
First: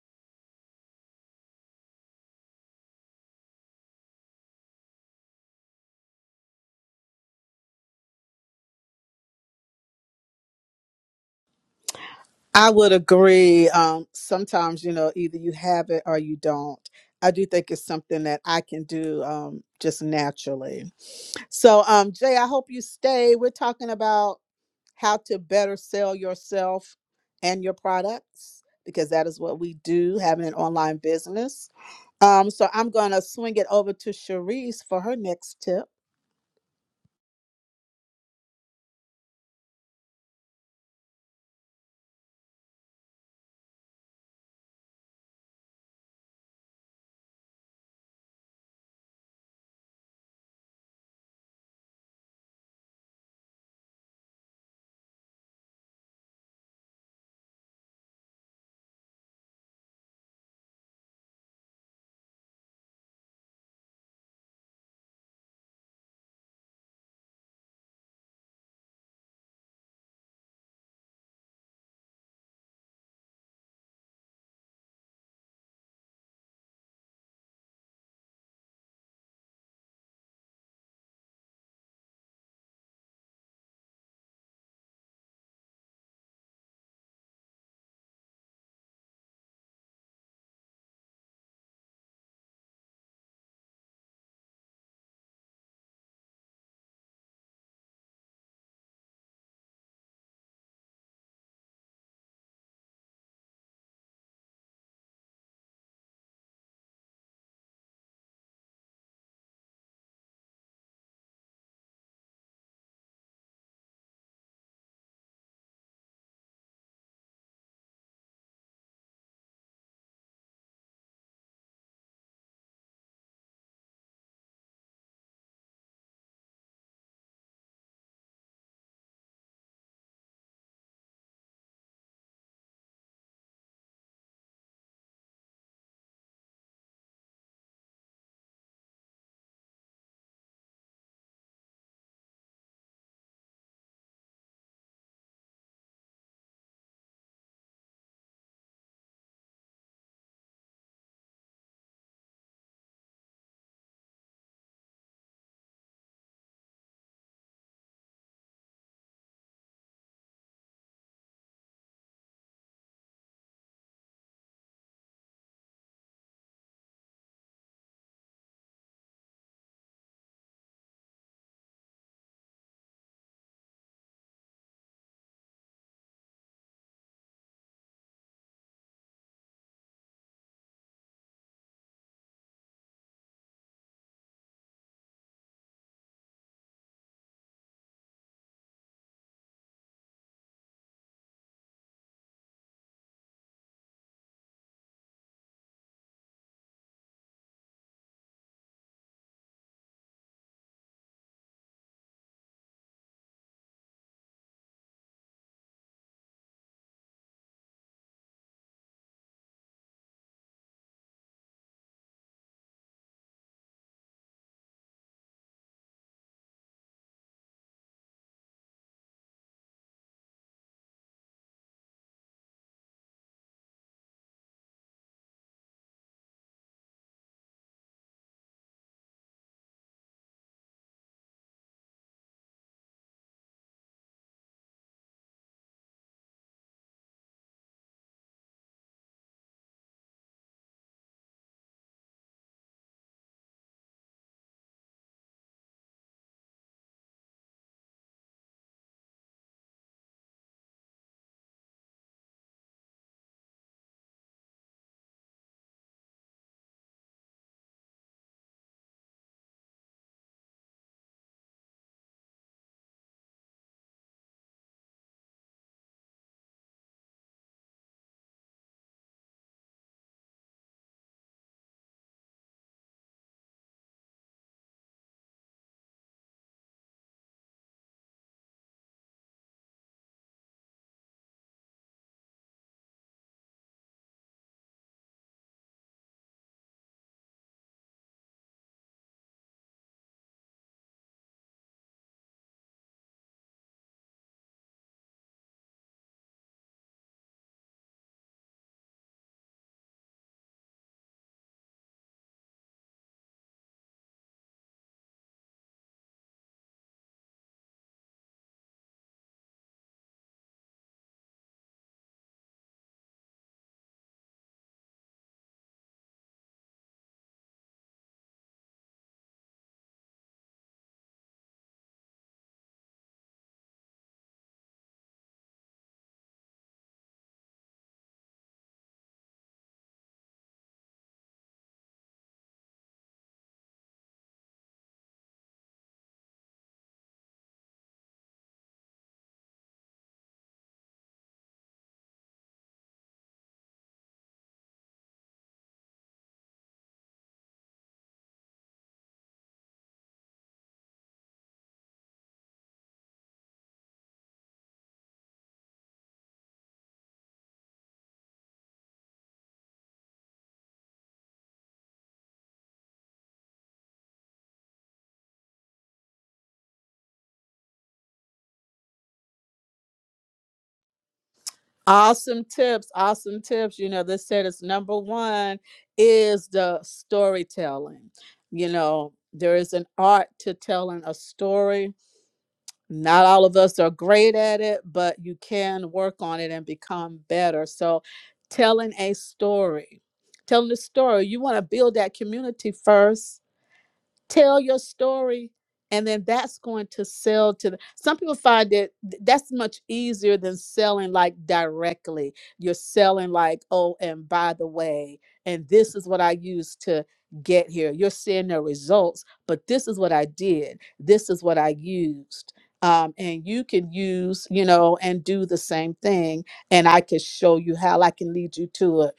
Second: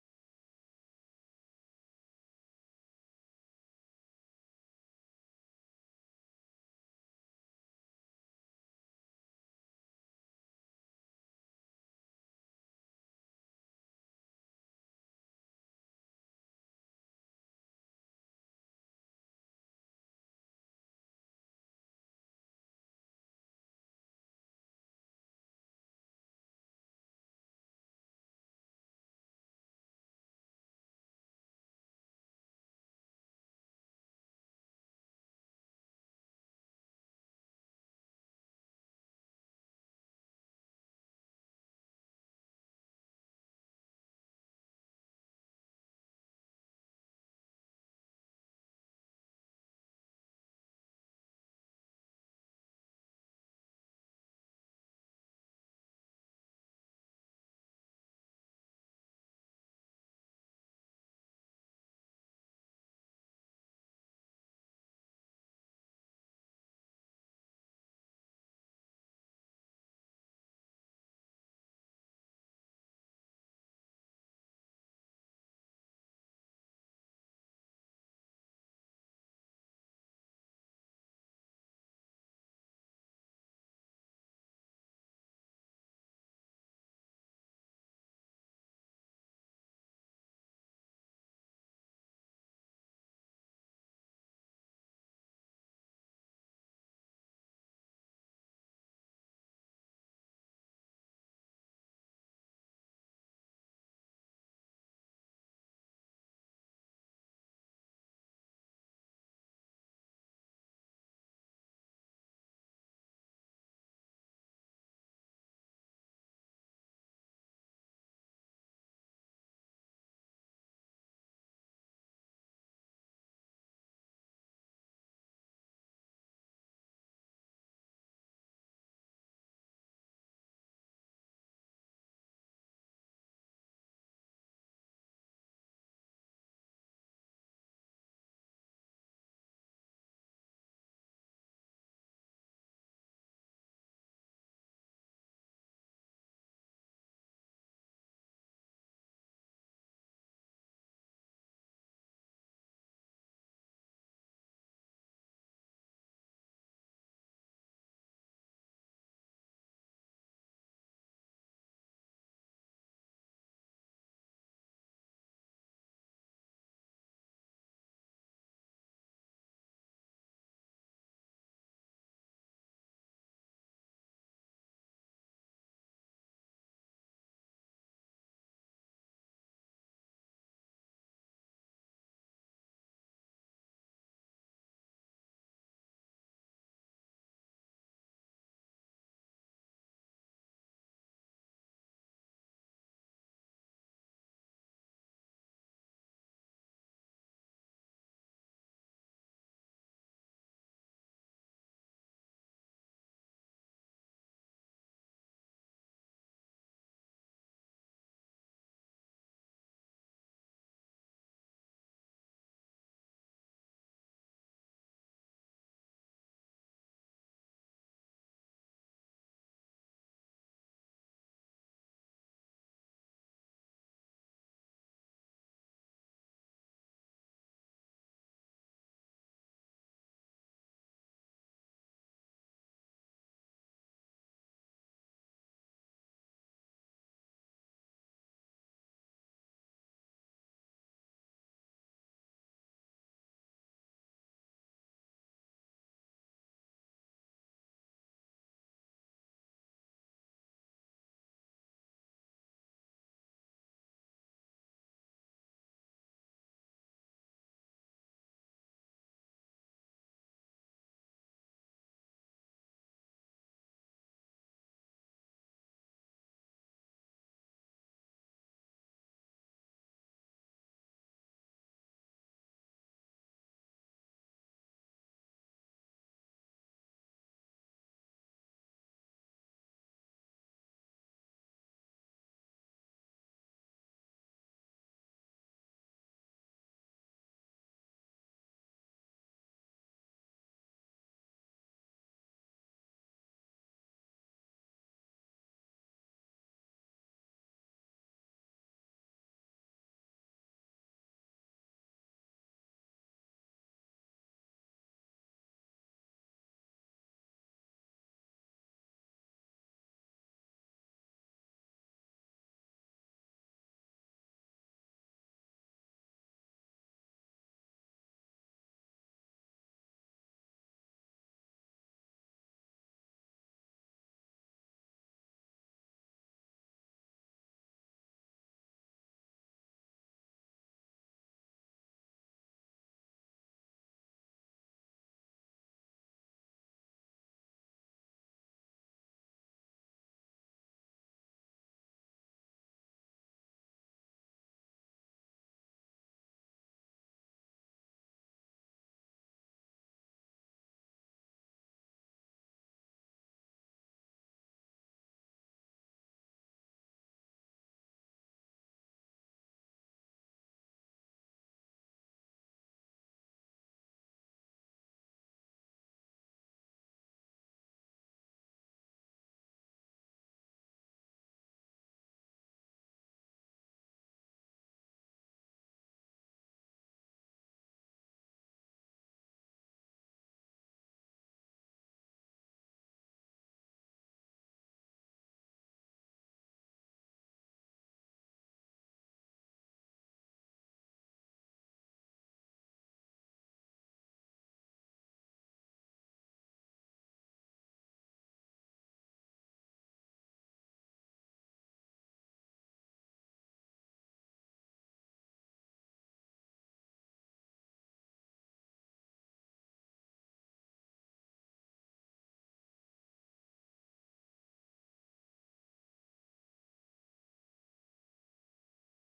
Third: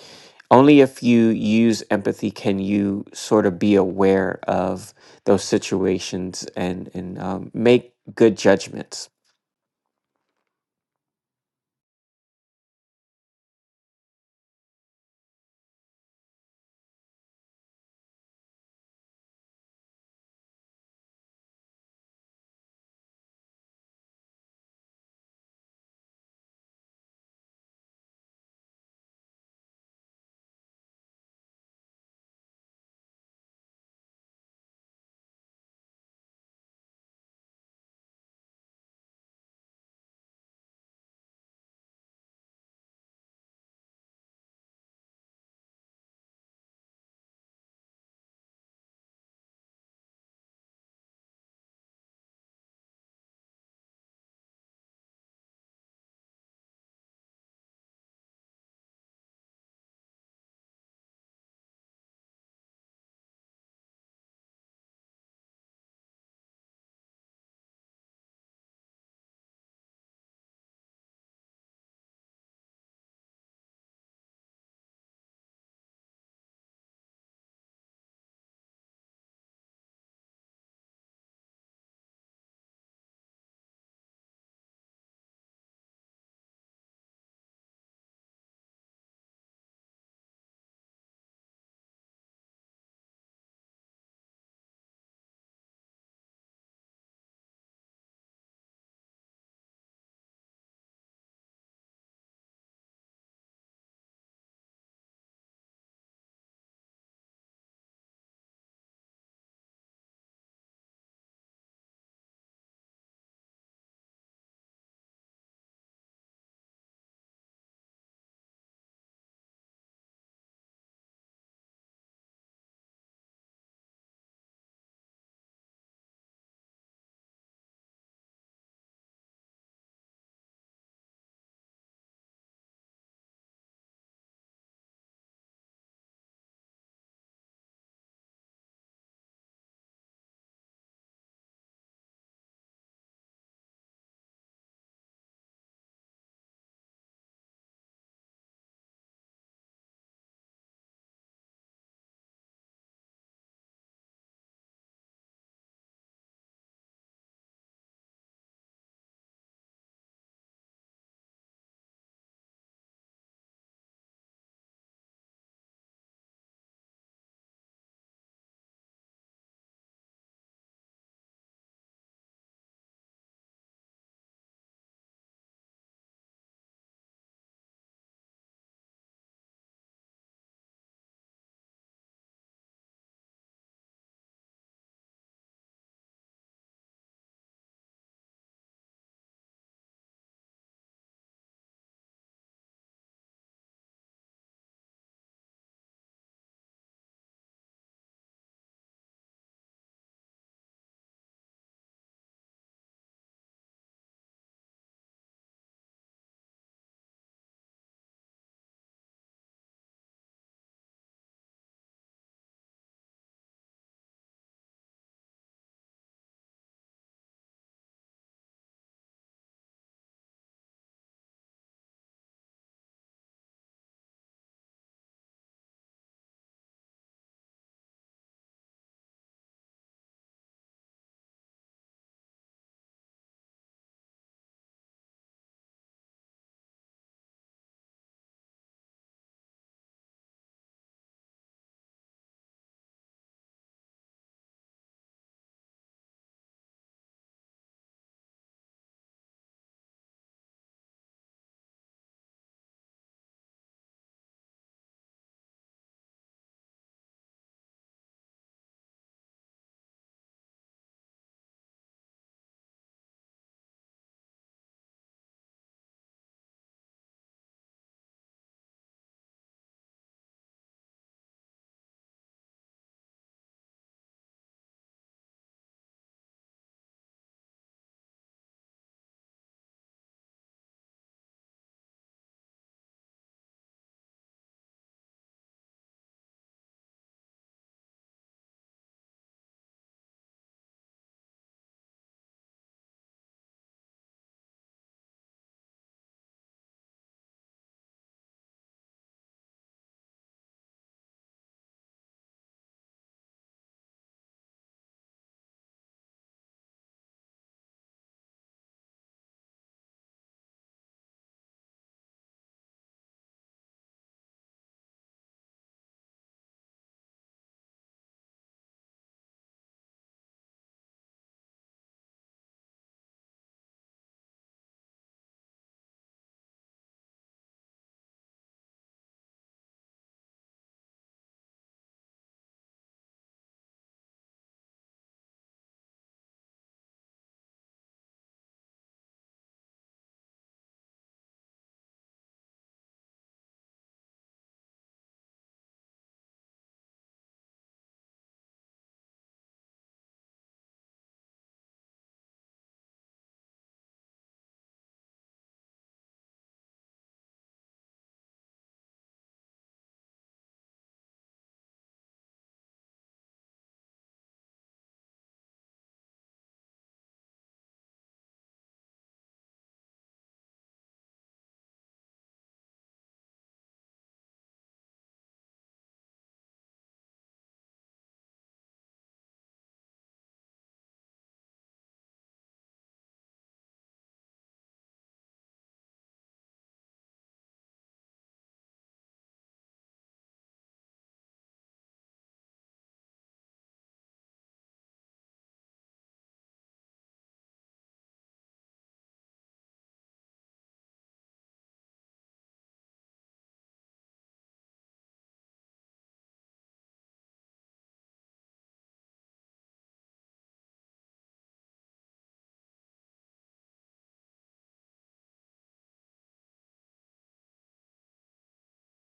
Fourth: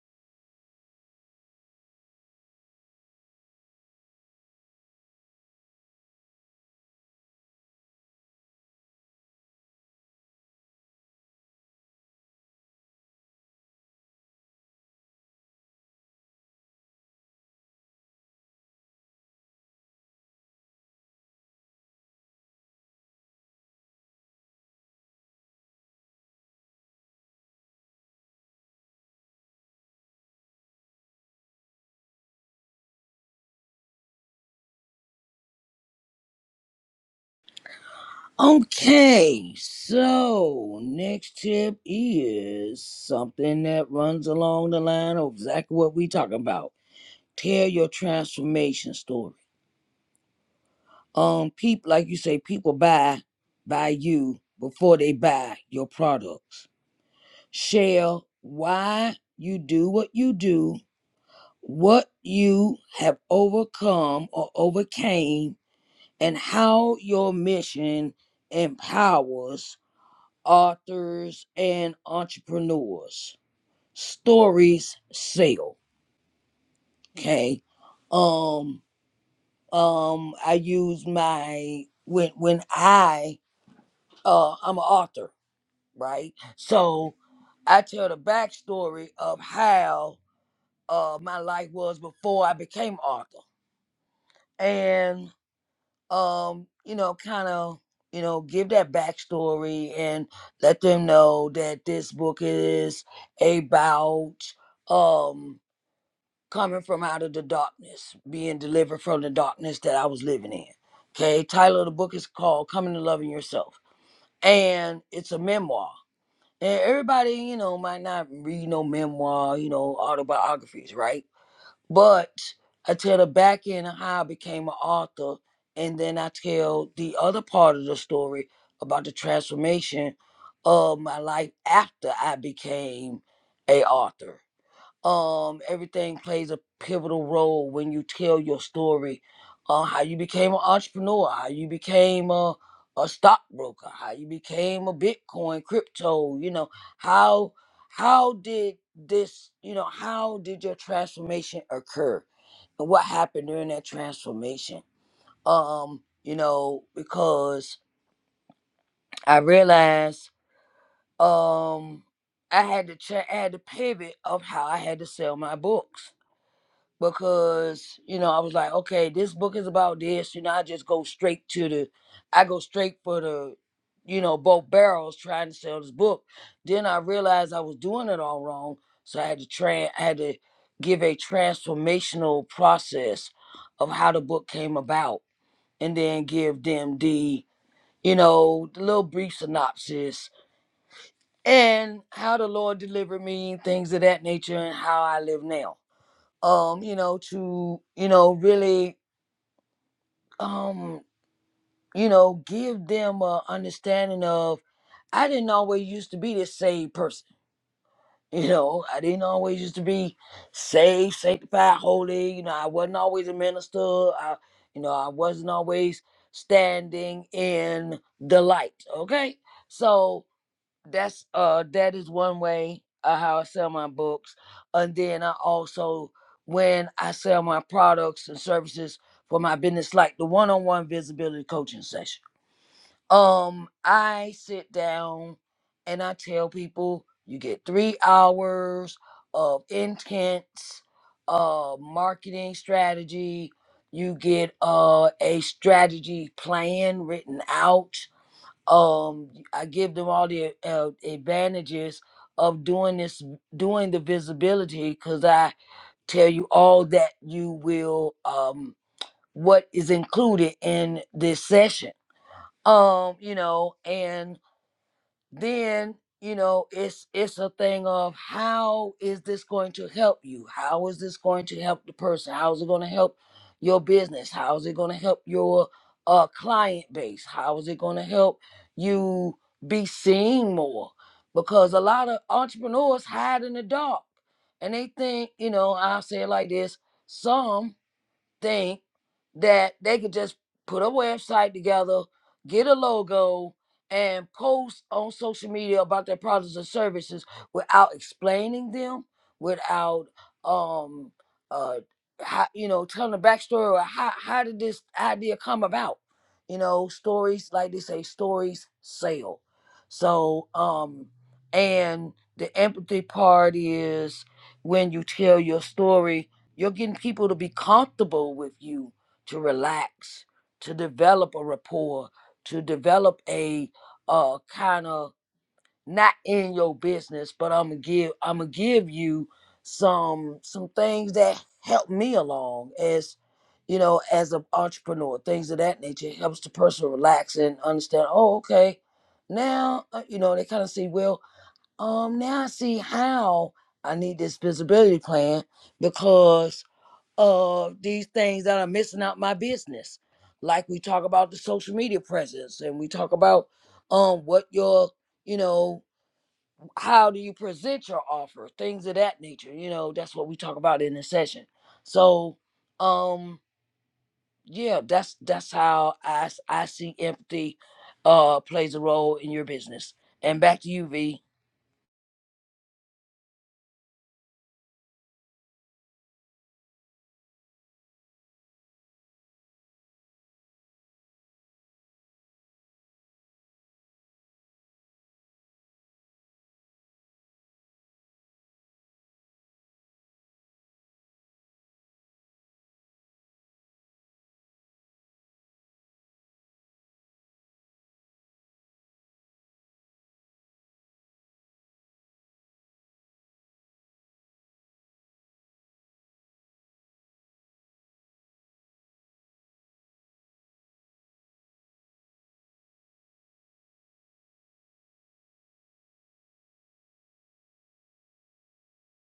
C: only if you use empathy can you sort of be aware of those situations and, and um, make good judgments.
A: i would agree um, sometimes you know either you have it or you don't i do think it's something that i can do um, just naturally so um, jay i hope you stay we're talking about how to better sell yourself and your products because that is what we do having an online business. Um, so I'm going to swing it over to Cherise for her next tip.
B: Okay, so next tip is something that runs along the line of exactly what we talking about. Tell your transformation story. um people like you say people buy buy you before they buy your products share why you do what you do what you have overcome or overcame and how your mission empowers authors and entrepreneurs stories sell okay um um i use my when when i uh i'm an author right? So I tell the backstory of how uh my life was before I became Arthur. And um, you know, kind of, you know, give that backstory and let them know that this book is about um coming from out of the darkness, being delivered from the darkness that I was living in. Okay, title of the book is called Coming to Loving Yourself. And it's a memoir And everybody, you know, might not read no memoir, you know, autobiographies, right? But I tell the back end of how I became an author, and then I tell the other part of the story about the transformation of my life after I became a author um everything plays a pivotal role when you tell your story uh how you became an entrepreneur how you became a a stockbroker how you became a bitcoin crypto you know how how did this you know how did your transformation occur and what happened during that transformation um you know because i realized um i had to ch- i had to pivot of how i had to sell my books because you know I was like, okay, this book is about this. You know, I just go straight to the, I go straight for the, you know, both barrels trying to sell this book. Then I realized I was doing it all wrong, so I had to tran, I had to give a transformational process of how the book came about, and then give them the, you know, the little brief synopsis and how the Lord delivered me, things of that nature, and how I live now um, you know, to, you know, really, um, you know, give them a understanding of I didn't always used to be this saved person. You know, I didn't always used to be saved, sanctified, holy. You know, I wasn't always a minister. I, you know, I wasn't always standing in the light. Okay, so that's uh that is one way uh how I sell my books. And then I also when I sell my products and services for my business, like the one-on-one visibility coaching session. Um, I sit down and I tell people you get three hours of intense uh marketing strategy. You get uh a strategy plan written out um i give them all the uh, advantages of doing this doing the visibility because i tell you all that you will um what is included in this session um you know and then you know it's it's a thing of how is this going to help you how is this going to help the person how is it going to help your business how is it going to help your uh client base how is it going to help you be seen more because a lot of entrepreneurs hide in the dark and they think you know i'll say it like this some thing that they could just put a website together, get a logo, and post on social media about their products or services without explaining them, without um uh how, you know telling the backstory or how how did this idea come about? You know, stories like they say, stories sell. So um and the empathy part is when you tell your story you're getting people to be comfortable with you, to relax, to develop a rapport, to develop a uh kind of not in your business, but I'm gonna give I'm gonna give you some some things that help me along as you know as an entrepreneur, things of that nature It helps the person relax and understand. Oh, okay, now uh, you know they kind of see well. Um, now I see how I need this visibility plan because of these things that are missing out my business. Like we talk about the social media presence and we talk about um what your you know how do you present your offer things of that nature you know that's what we talk about in the session so um yeah that's that's how i s- i see empathy uh plays a role in your business and back to you v
A: Awesome tips, awesome tips. You know, this said is number one is the storytelling. You know, there is an art to telling a story. Not all of us are great at it, but you can work on it and become better. So, telling a story, telling a story, you want to build that community first tell your story and then that's going to sell to the some people find that th- that's much easier than selling like directly you're selling like oh and by the way and this is what i used to get here you're seeing the results but this is what i did this is what i used um, and you can use you know and do the same thing and i can show you how i can lead you to it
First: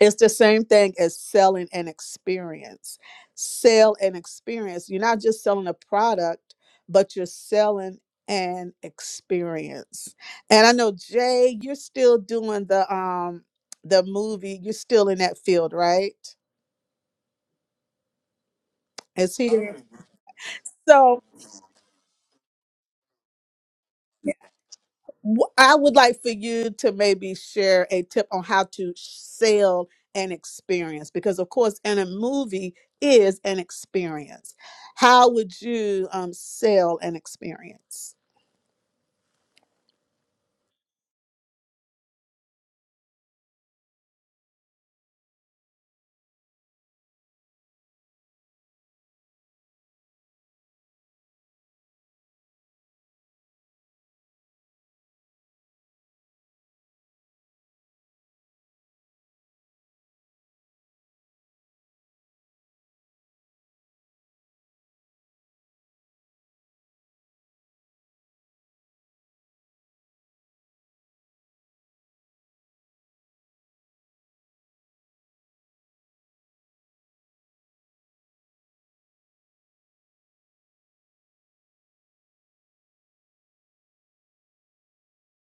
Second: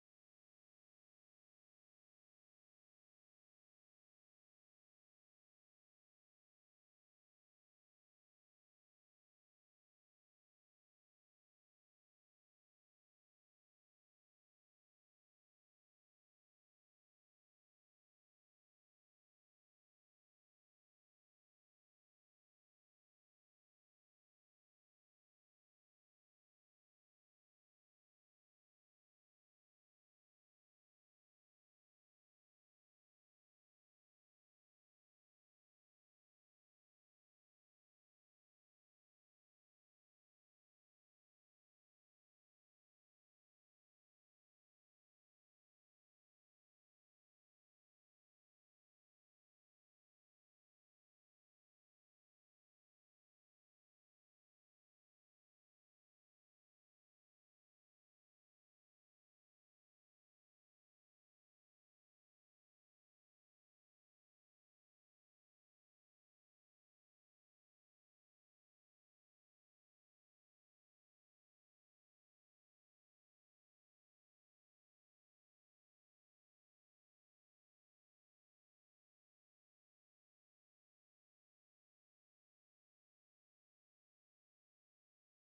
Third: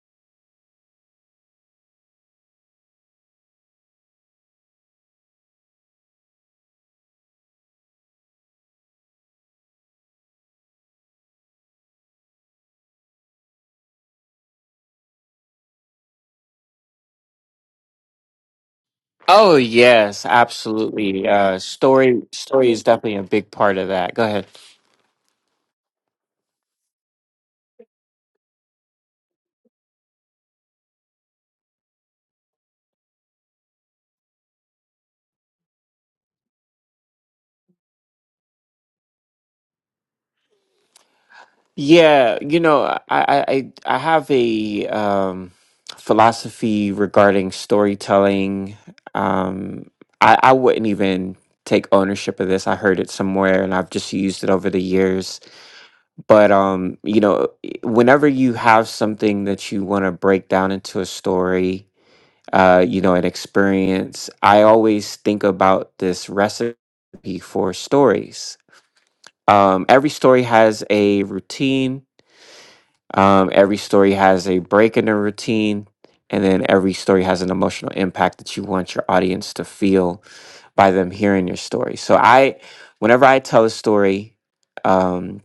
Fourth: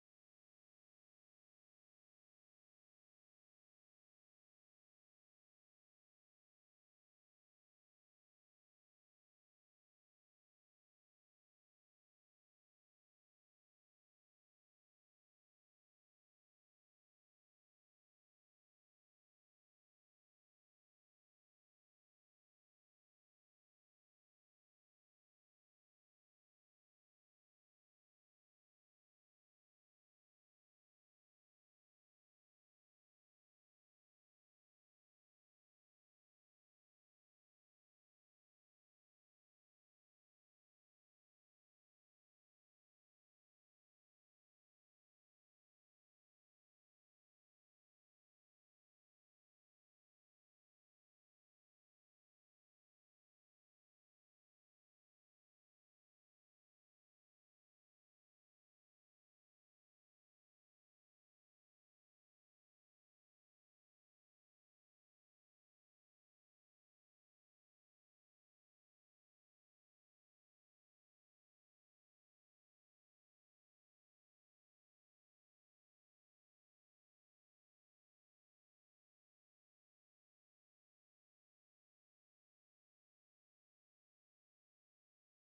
A: it's the same thing as selling an experience. Sell an experience. You're not just selling a product, but you're selling an experience. And I know Jay, you're still doing the um the movie. You're still in that field, right? Is he?
C: Oh
A: Mhm.
C: yes,
A: So
C: absolutely. Uh, story story is definitely a big part of that. Go ahead.
A: Wh- I would like for you to maybe share a tip on how to sell an experience because, of course, in a movie is an experience. How would you um, sell an experience?
C: Yeah, you know, I I I I have a um, philosophy regarding storytelling. Um, I I wouldn't even take ownership of this. I heard it somewhere, and I've just used it over the years. But um, you know, whenever you have something that you want to break down into a story uh, you know, an experience. I always think about this recipe for stories. Um, every story has a routine, um, every story has a break in the routine, and then every story has an emotional impact that you want your audience to feel by them hearing your story. So I, whenever I tell a story, um,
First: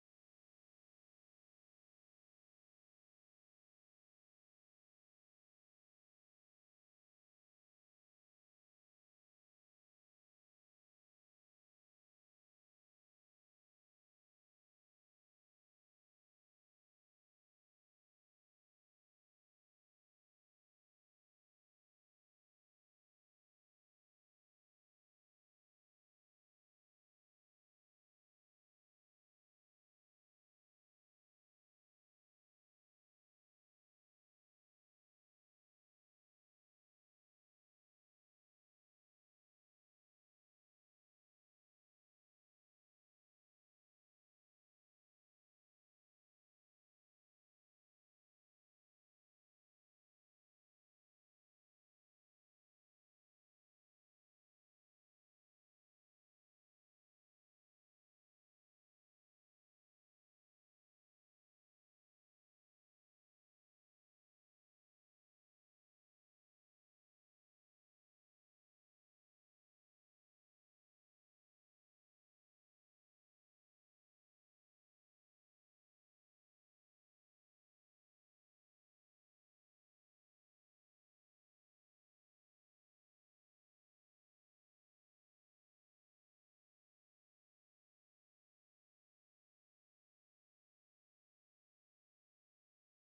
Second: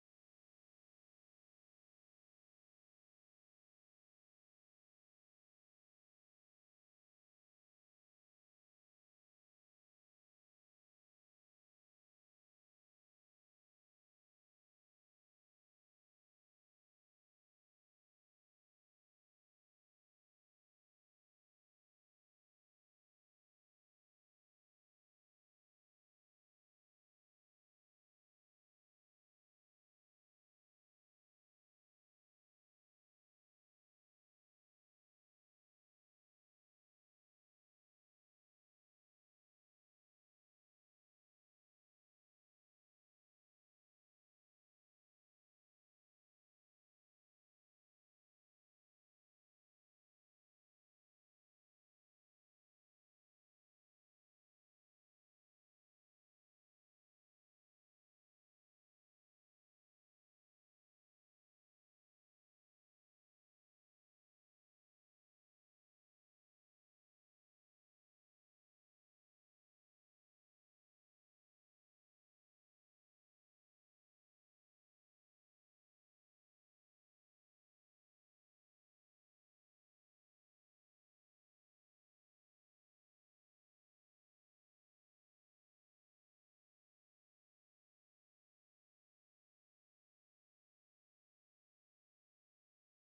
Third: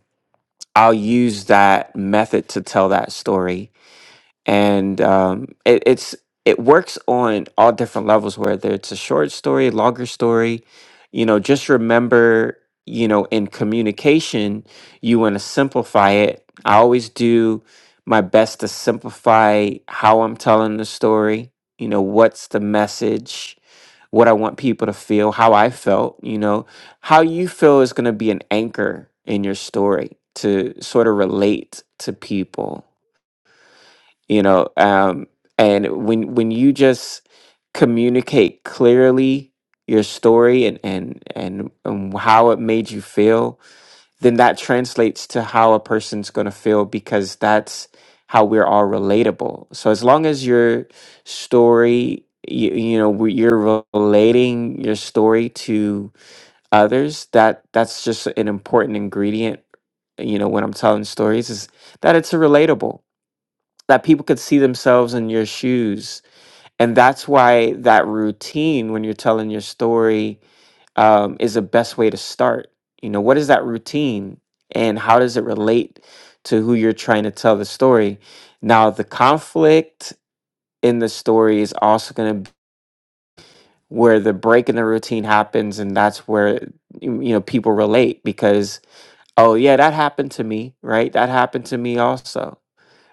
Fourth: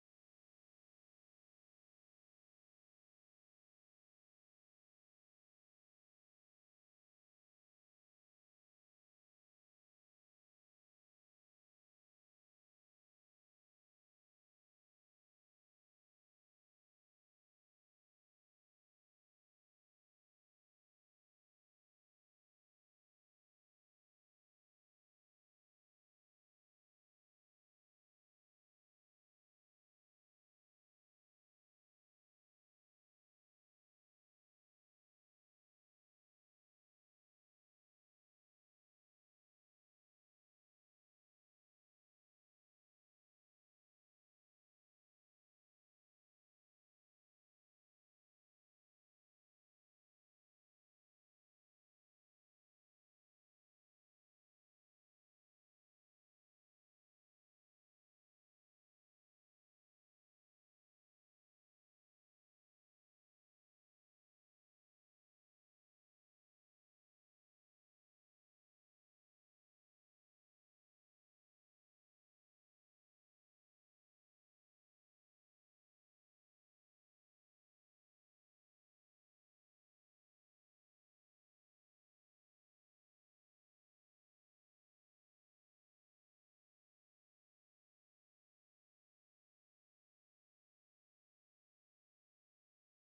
C: I'll use that method to tell that story and um, it, it's it works on all different levels whether it's a short story longer story you know just remember you know in communication you want to simplify it i always do my best to simplify how i'm telling the story you know what's the message what i want people to feel how i felt you know how you feel is going to be an anchor in your story to sort of relate to people you know um and when when you just communicate clearly your story and and and, and how it made you feel then that translates to how a person's going to feel because that's how we're all relatable so as long as your story you, you know where you're relating your story to others that that's just an important ingredient you know when i'm telling stories is that it's relatable that people could see themselves in your shoes. And that's why that routine, when you're telling your story, um, is the best way to start. You know, what is that routine and how does it relate to who you're trying to tell the story? Now, the conflict in the story is also going to where the break in the routine happens. And that's where, you you know, people relate because, oh, yeah, that happened to me, right? That happened to me also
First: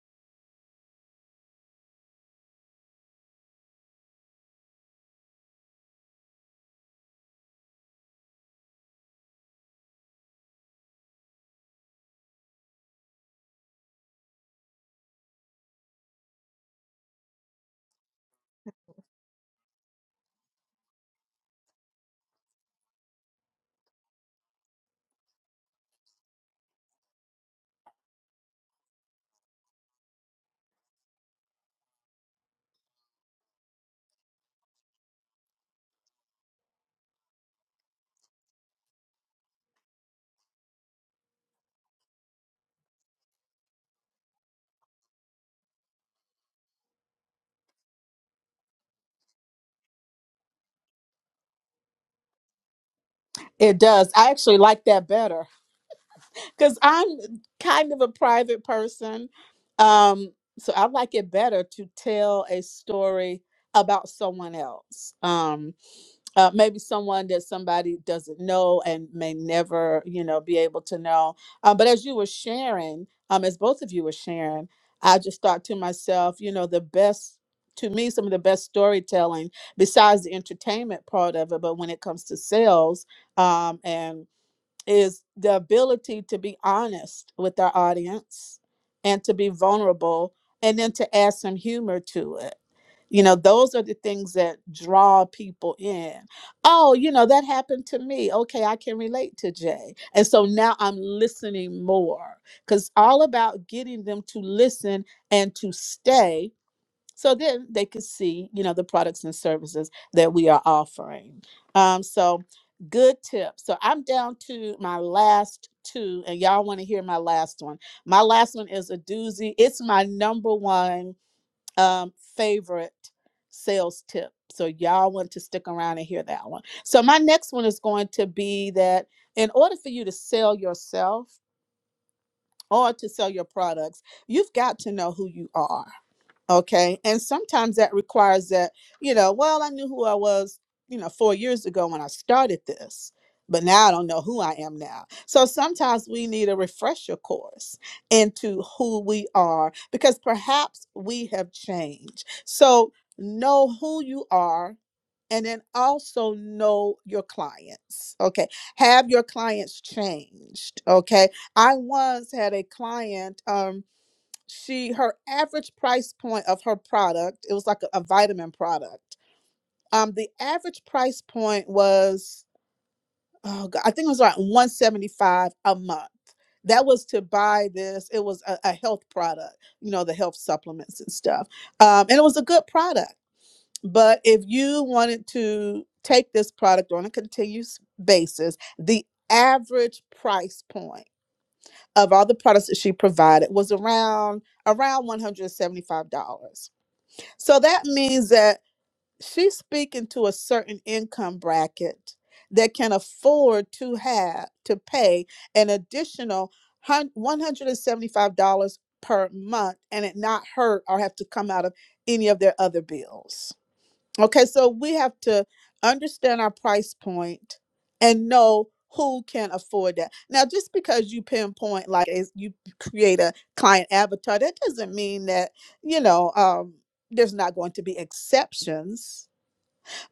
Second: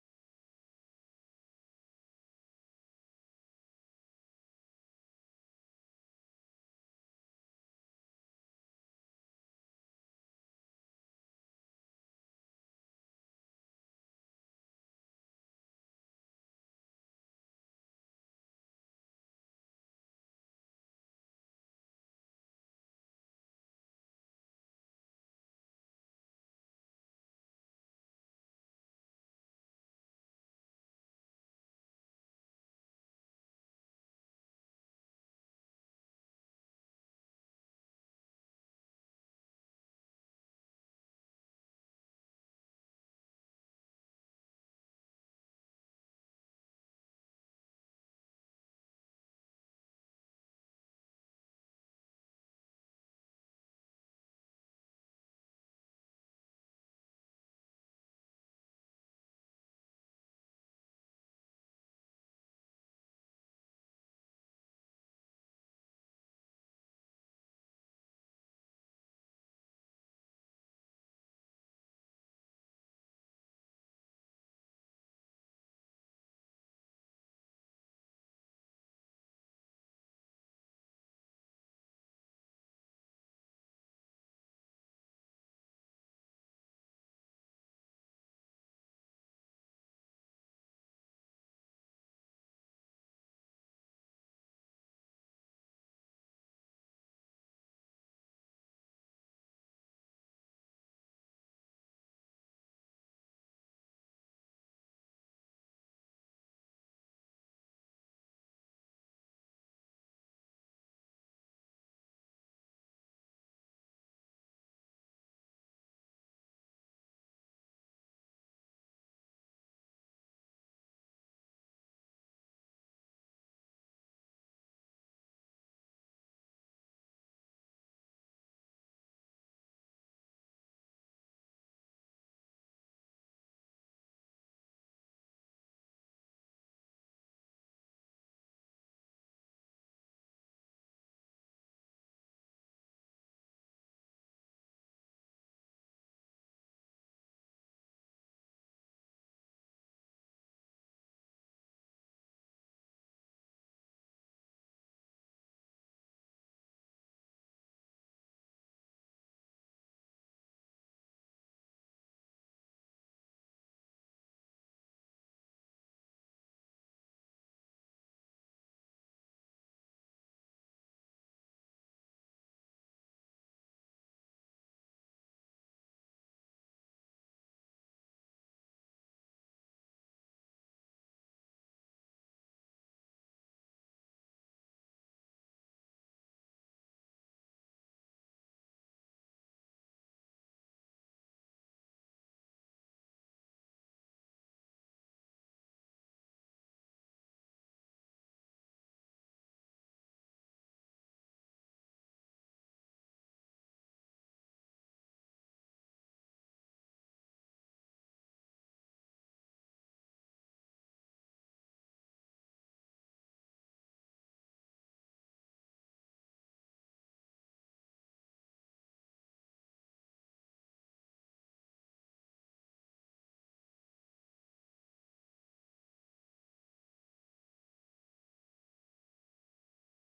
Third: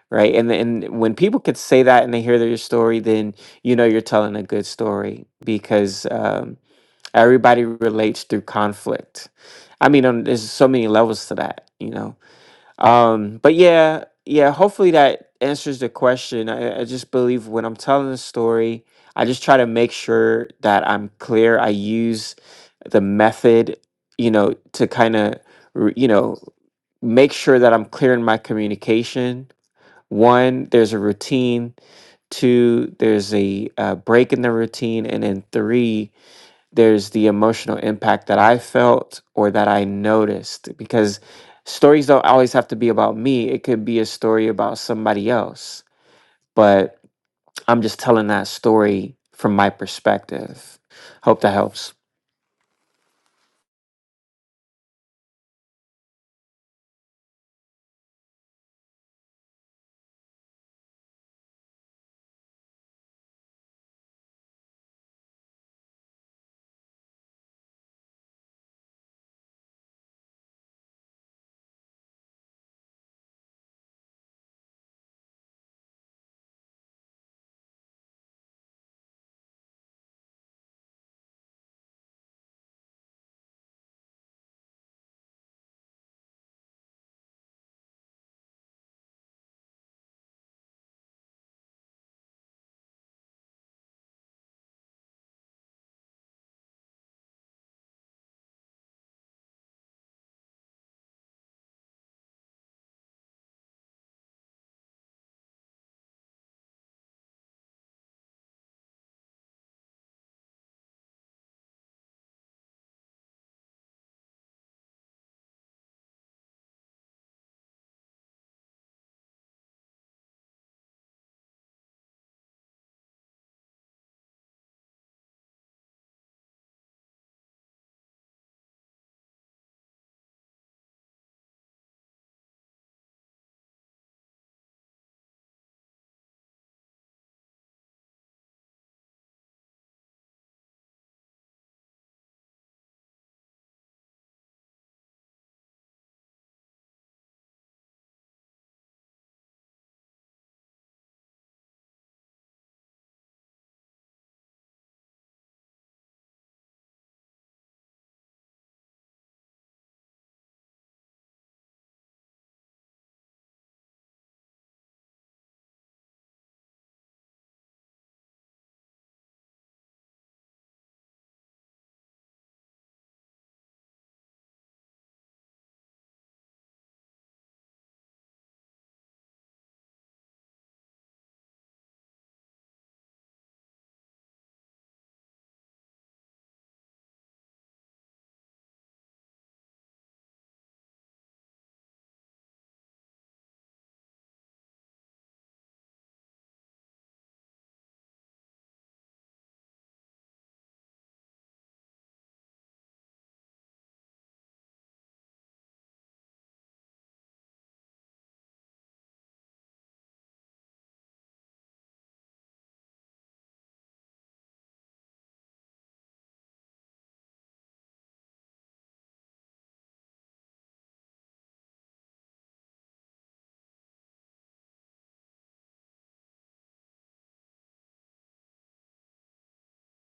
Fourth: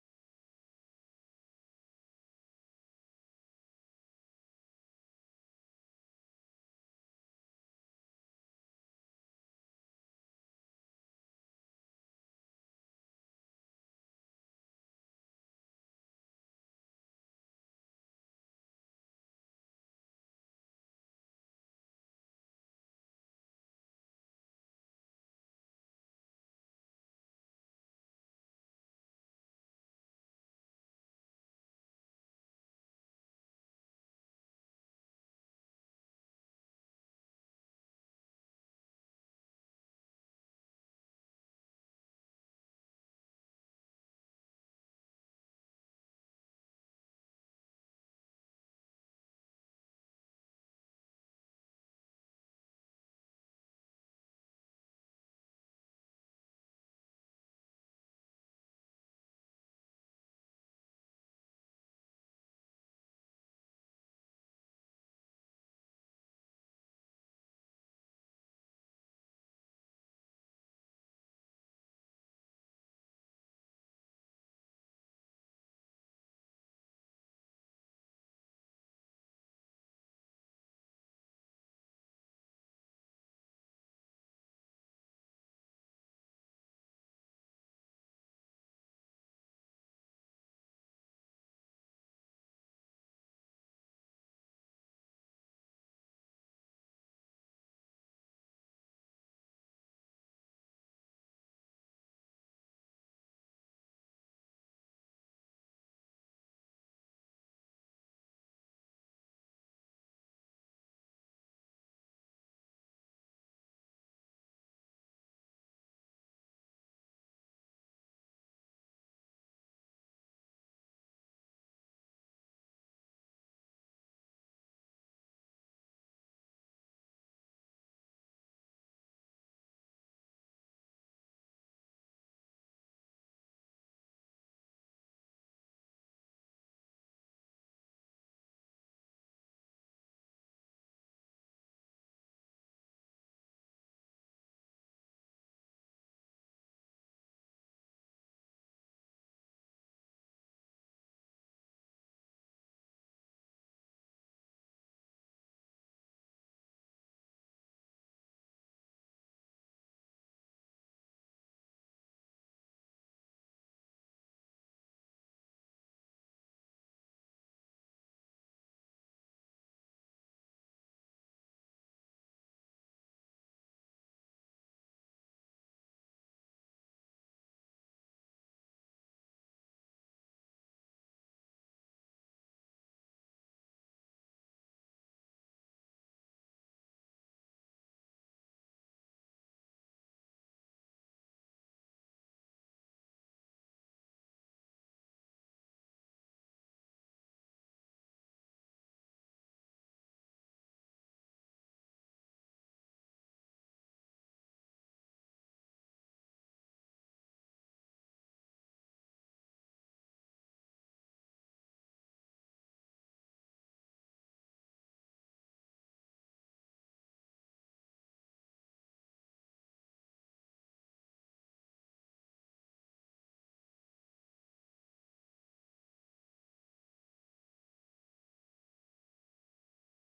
C: right? And and when people could say that and they hear their story, then you know you're telling a good story because um, everybody relates through conflict. I mean, um, there's so many levels to that, you know. Um, but yeah, yeah. Hopefully that answers the question. I, I just believe when I'm telling a story, I just try to make sure that I'm clear. I use the method, you know, to kind of, you know, make sure that I'm clear in my communication one, there's a routine. Two, there's a uh, break in the routine. And then three, there's the emotional impact that I felt or that I noticed because stories don't always have to be about me. It could be a story about somebody else, but I'm just telling that story from my perspective. Hope that helps.
A: It does. I actually like that better because I'm kind of a private person. Um, so I like it better to tell a story about someone else. um, uh, maybe someone that somebody doesn't know and may never, you know, be able to know. Um, but as you were sharing, um, as both of you were sharing, I just thought to myself, you know, the best to me, some of the best storytelling besides the entertainment part of it, but when it comes to sales um, and is the ability to be honest with our audience and to be vulnerable and then to add some humor to it. You know, those are the things that draw people in. Oh, you know, that happened to me. Okay, I can relate to Jay. And so now I'm listening more because all about getting them to listen and to stay so then they could see you know the products and services that we are offering um so good tip so i'm down to my last two and y'all want to hear my last one my last one is a doozy it's my number one um favorite sales tip so y'all want to stick around and hear that one so my next one is going to be that in order for you to sell yourself or to sell your products you've got to know who you are Okay. And sometimes that requires that, you know, well, I knew who I was, you know, four years ago when I started this, but now I don't know who I am now. So sometimes we need a refresher course into who we are because perhaps we have changed. So know who you are and then also know your clients. Okay. Have your clients changed. Okay. I once had a client, um, she her average price point of her product it was like a, a vitamin product um the average price point was oh god i think it was around 175 a month that was to buy this it was a, a health product you know the health supplements and stuff um and it was a good product but if you wanted to take this product on a continuous basis the average price point of all the products that she provided was around around $175. So that means that she's speaking to a certain income bracket that can afford to have to pay an additional hun- $175 per month and it not hurt or have to come out of any of their other bills. Okay, so we have to understand our price point and know who can afford that. Now, just because you pinpoint like is- you create a client avatar, that doesn't mean that you know um, there's not going to be exceptions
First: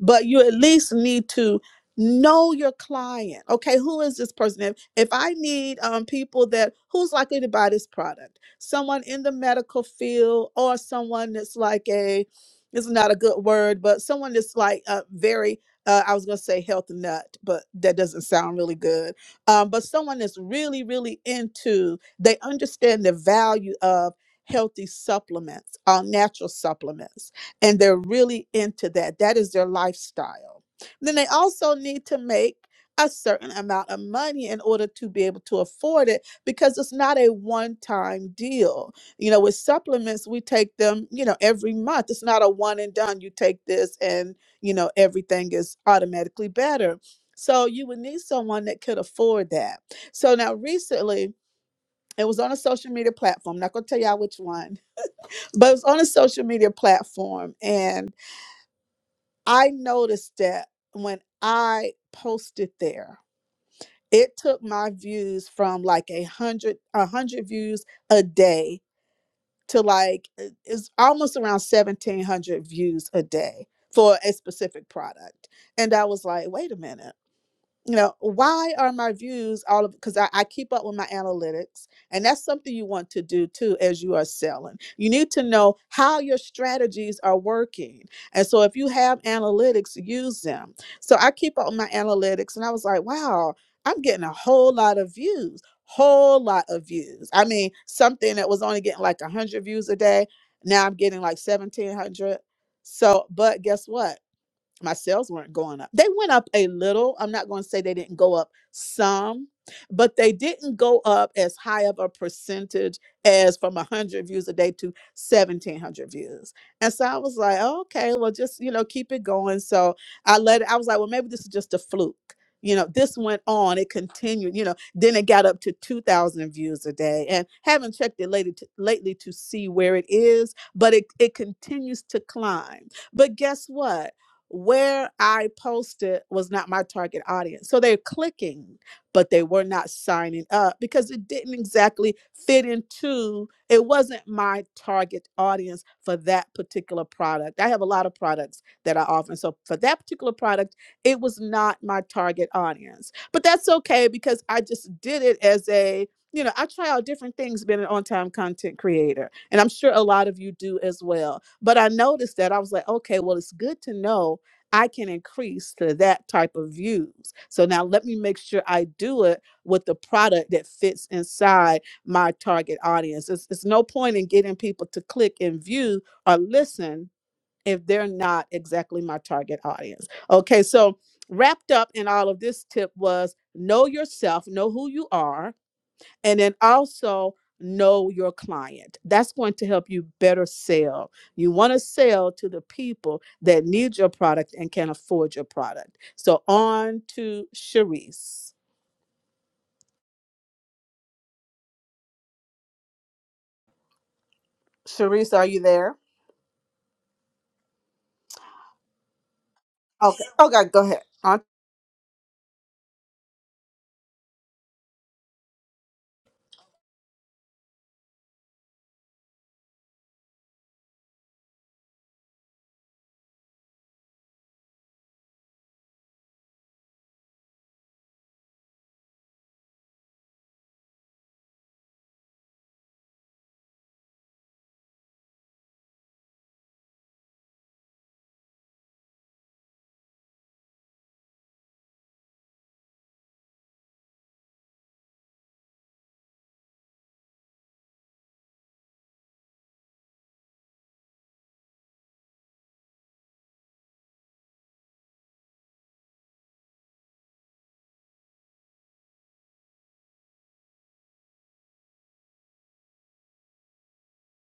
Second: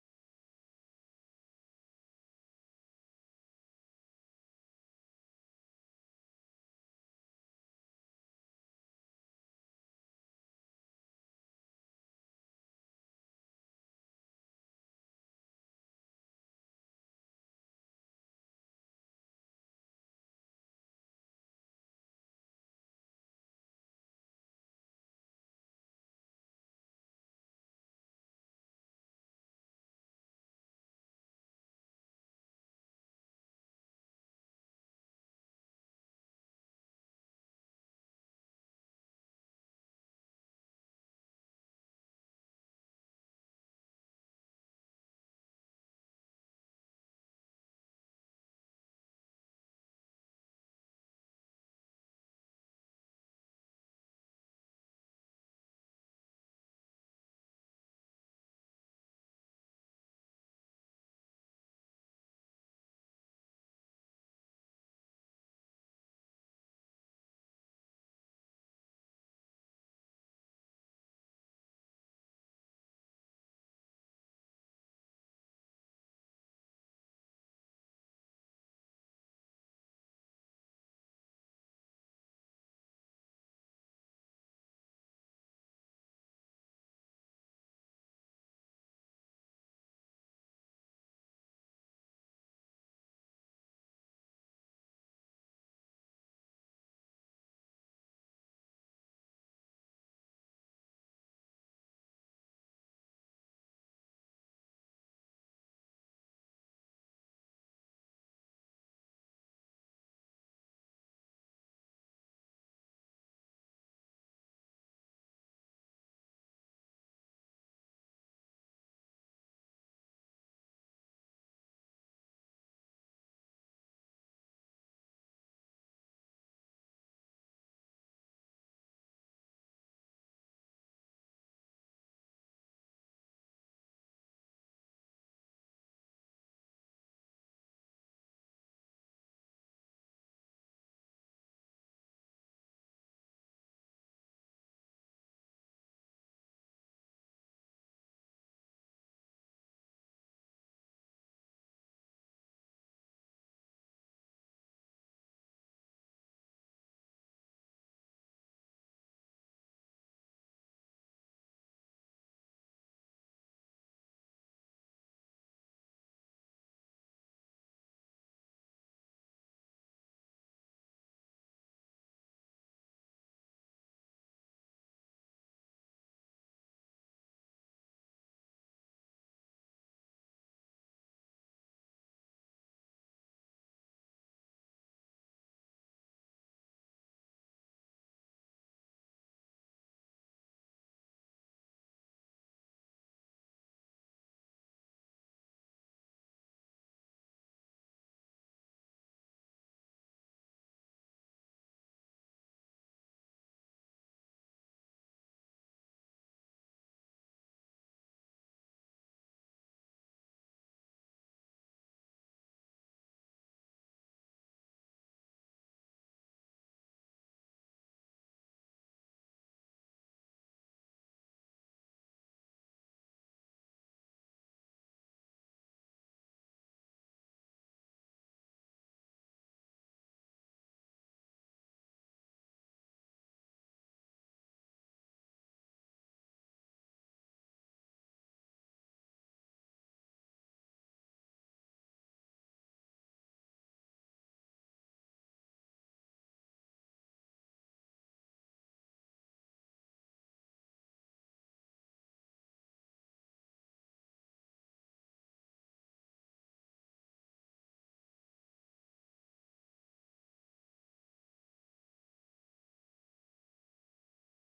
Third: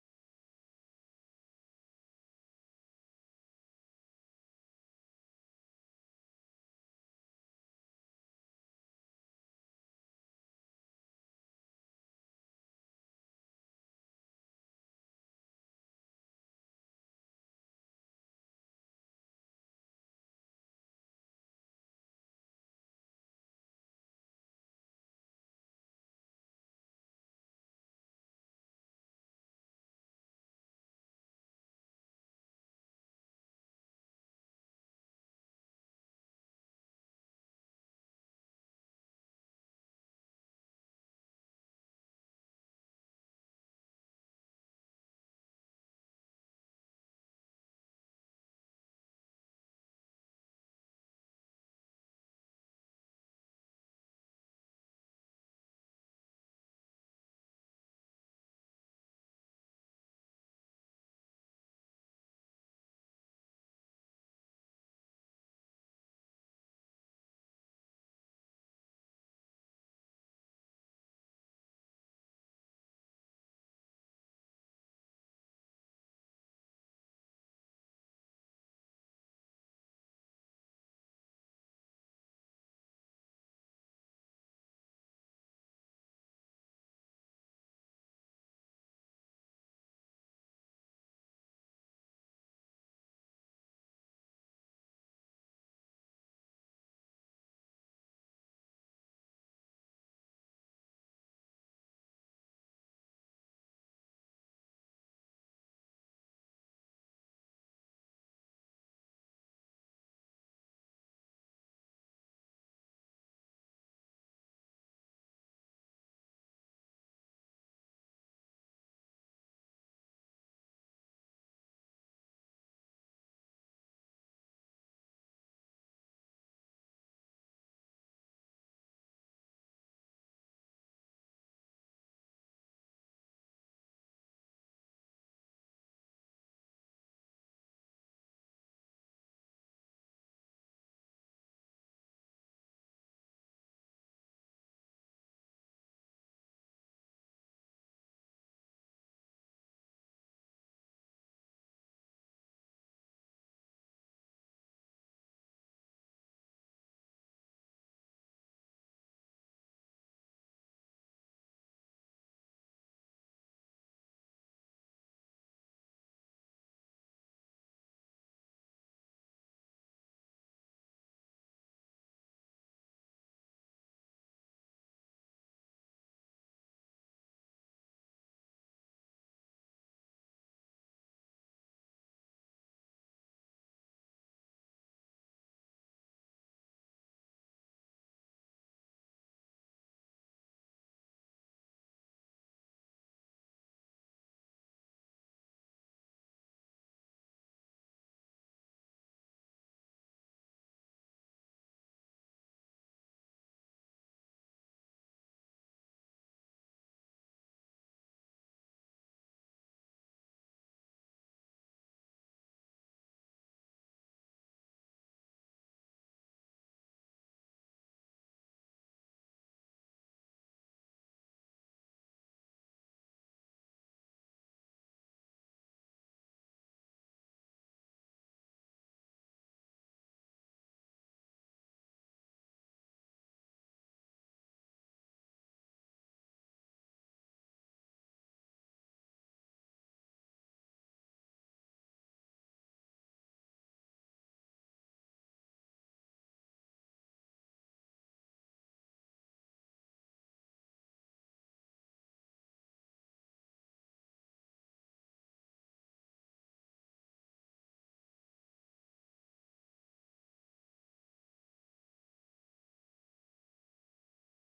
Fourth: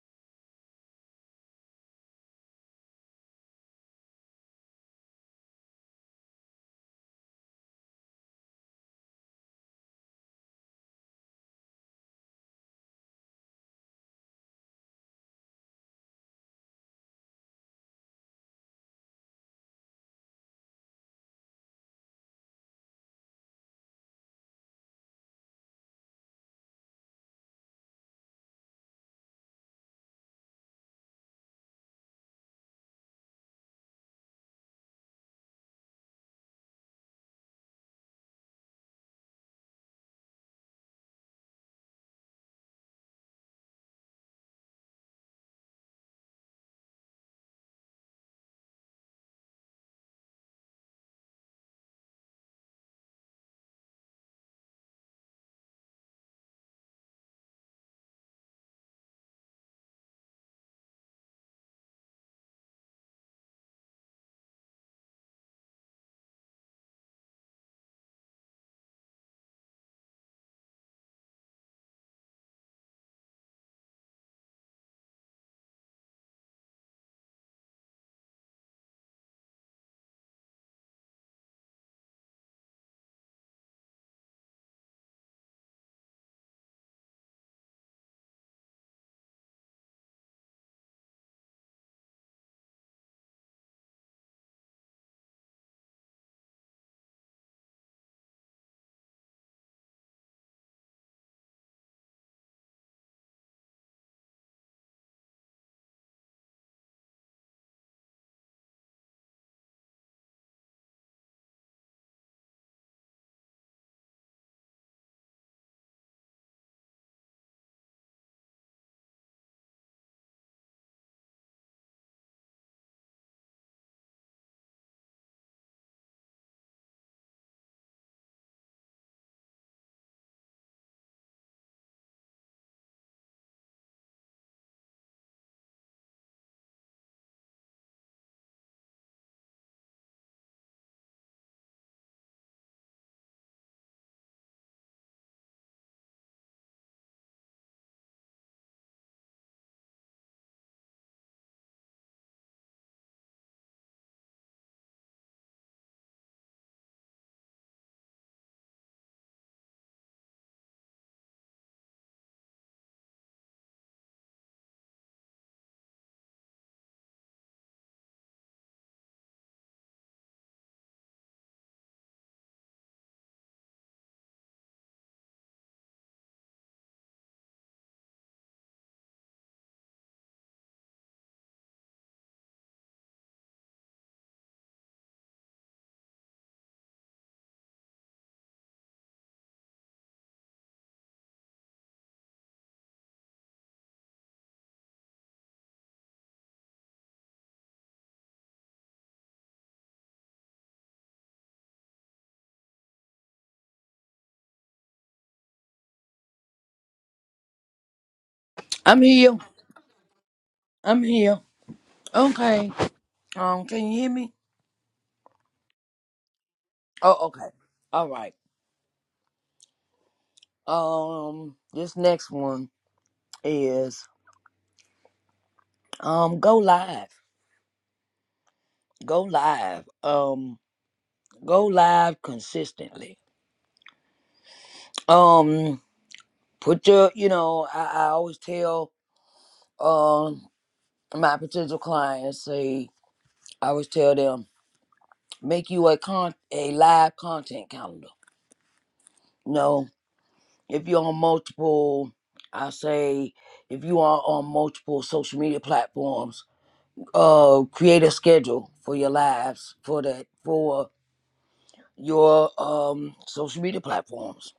A: but you at least need to know your client. Okay, who is this person? If, if I need um, people that who's likely to buy this product, someone in the medical field or someone that's like a this is not a good word, but someone that's like a very uh, I was gonna say health nut, but that doesn't sound really good. Um, but someone that's really, really into they understand the value of healthy supplements, uh, natural supplements and they're really into that. That is their lifestyle. Then they also need to make a certain amount of money in order to be able to afford it because it's not a one time deal. You know, with supplements, we take them, you know, every month. It's not a one and done. You take this and, you know, everything is automatically better. So you would need someone that could afford that. So now recently, it was on a social media platform. I'm not going to tell y'all which one, but it was on a social media platform. And I noticed that when I posted there, it took my views from like a hundred a hundred views a day to like it- it's almost around seventeen hundred views a day for a specific product. And I was like, wait a minute you know why are my views all of because I, I keep up with my analytics and that's something you want to do too as you are selling you need to know how your strategies are working and so if you have analytics use them so i keep up with my analytics and i was like wow i'm getting a whole lot of views whole lot of views i mean something that was only getting like 100 views a day now i'm getting like 1700 so but guess what my sales weren't going up. They went up a little. I'm not going to say they didn't go up some, but they didn't go up as high of a percentage as from 100 views a day to 1700 views. And so I was like, "Oh, okay, well, just, you know, keep it going. So I let it, I was like, well, maybe this is just a fluke. You know, this went on, it continued, you know, then it got up to 2,000 views a day. And haven't checked it lately to, lately to see where it is, but it, it continues to climb. But guess what? where I posted was not my target audience. So they're clicking, but they were not signing up because it didn't exactly fit into, it wasn't my target audience for that particular product. I have a lot of products that I offer. So for that particular product, it was not my target audience. But that's okay because I just did it as a, you know, I try out different things being an on time content creator. And I'm sure a lot of you do as well. But I noticed that I was like, okay, well, it's good to know I can increase to that type of views. So now let me make sure I do it with the product that fits inside my target audience. It's, it's no point in getting people to click and view or listen if they're not exactly my target audience. Okay, so wrapped up in all of this tip was know yourself, know who you are and then also know your client. That's going to help you better sell. You want to sell to the people that need your product and can afford your product. So on to Sharice. Sharice, are you there?
B: i'm here
A: Okay. Okay, go ahead.
B: i'm here
A: On
B: okay um can you hear me oh okay all right Um, this next one is um go live. Go live. Um, go live consistently. Um, put your you know, I, I always tell um my potential clients say I always tell them make you a con a live content calendar. No, if you're on multiple I say if you are on multiple social media platforms, uh create a schedule for your lives for that for your um, social media platforms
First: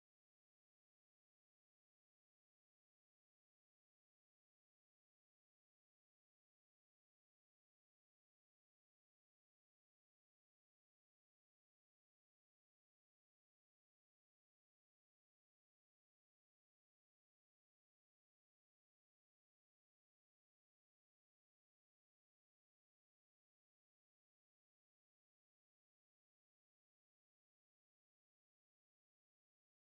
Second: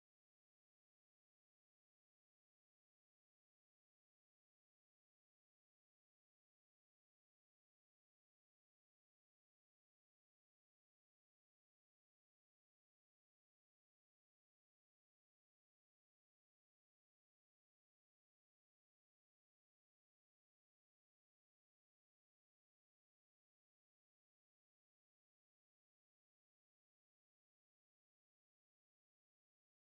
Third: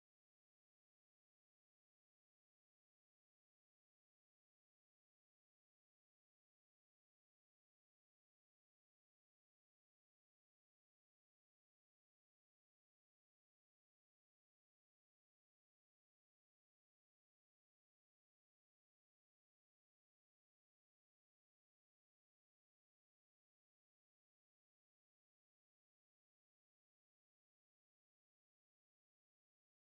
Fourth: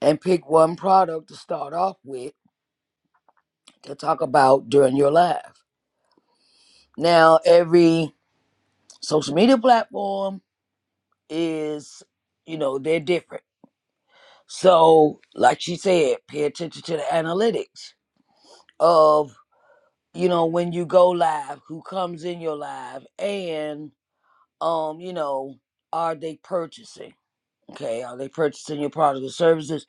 B: and pick one product to start off with to talk about during your live. Now, every social media platform is, you know, they're different. So, like she said, pay attention to the analytics of, you know, when you go live, who comes in your live, and, um, you know, are they purchasing? Okay, are they purchasing your product or services?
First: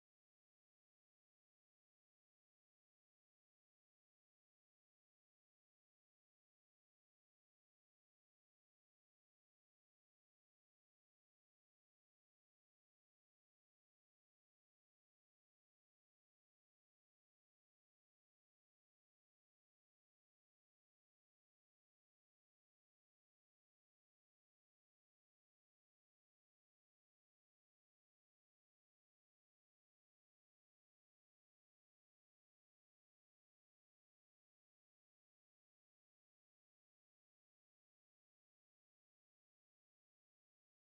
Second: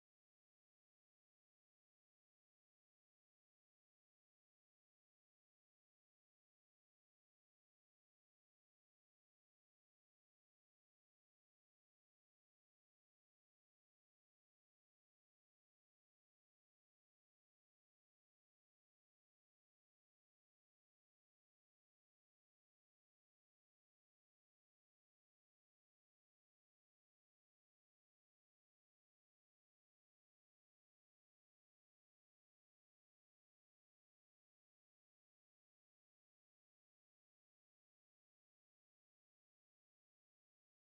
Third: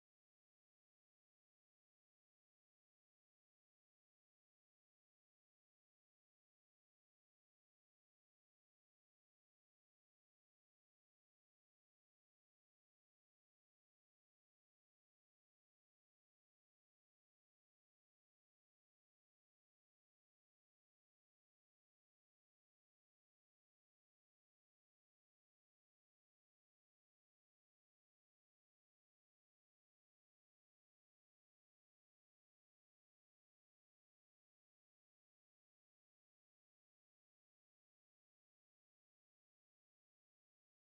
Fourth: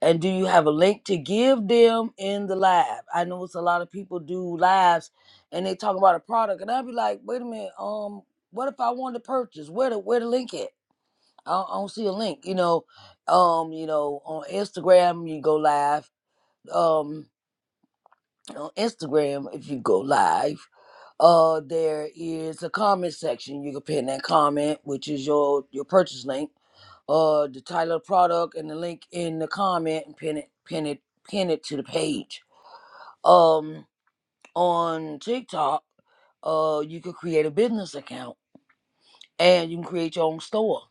B: And do you have a link to give them in the live? I know it's a lot of people do lives and they talk about a product and I'd be like, wait a minute, um, what if I wanted to purchase? Where the where the link at? I don't, I don't see a link, you know. Um, you know, on Instagram you go live. Um on Instagram if you go live, uh there is a comment section. You can pin that comment, which is your your purchase link uh the title of the product and the link in the comment and pin it pin it pin it to the page um on tiktok uh you could create a business account and you can create your own store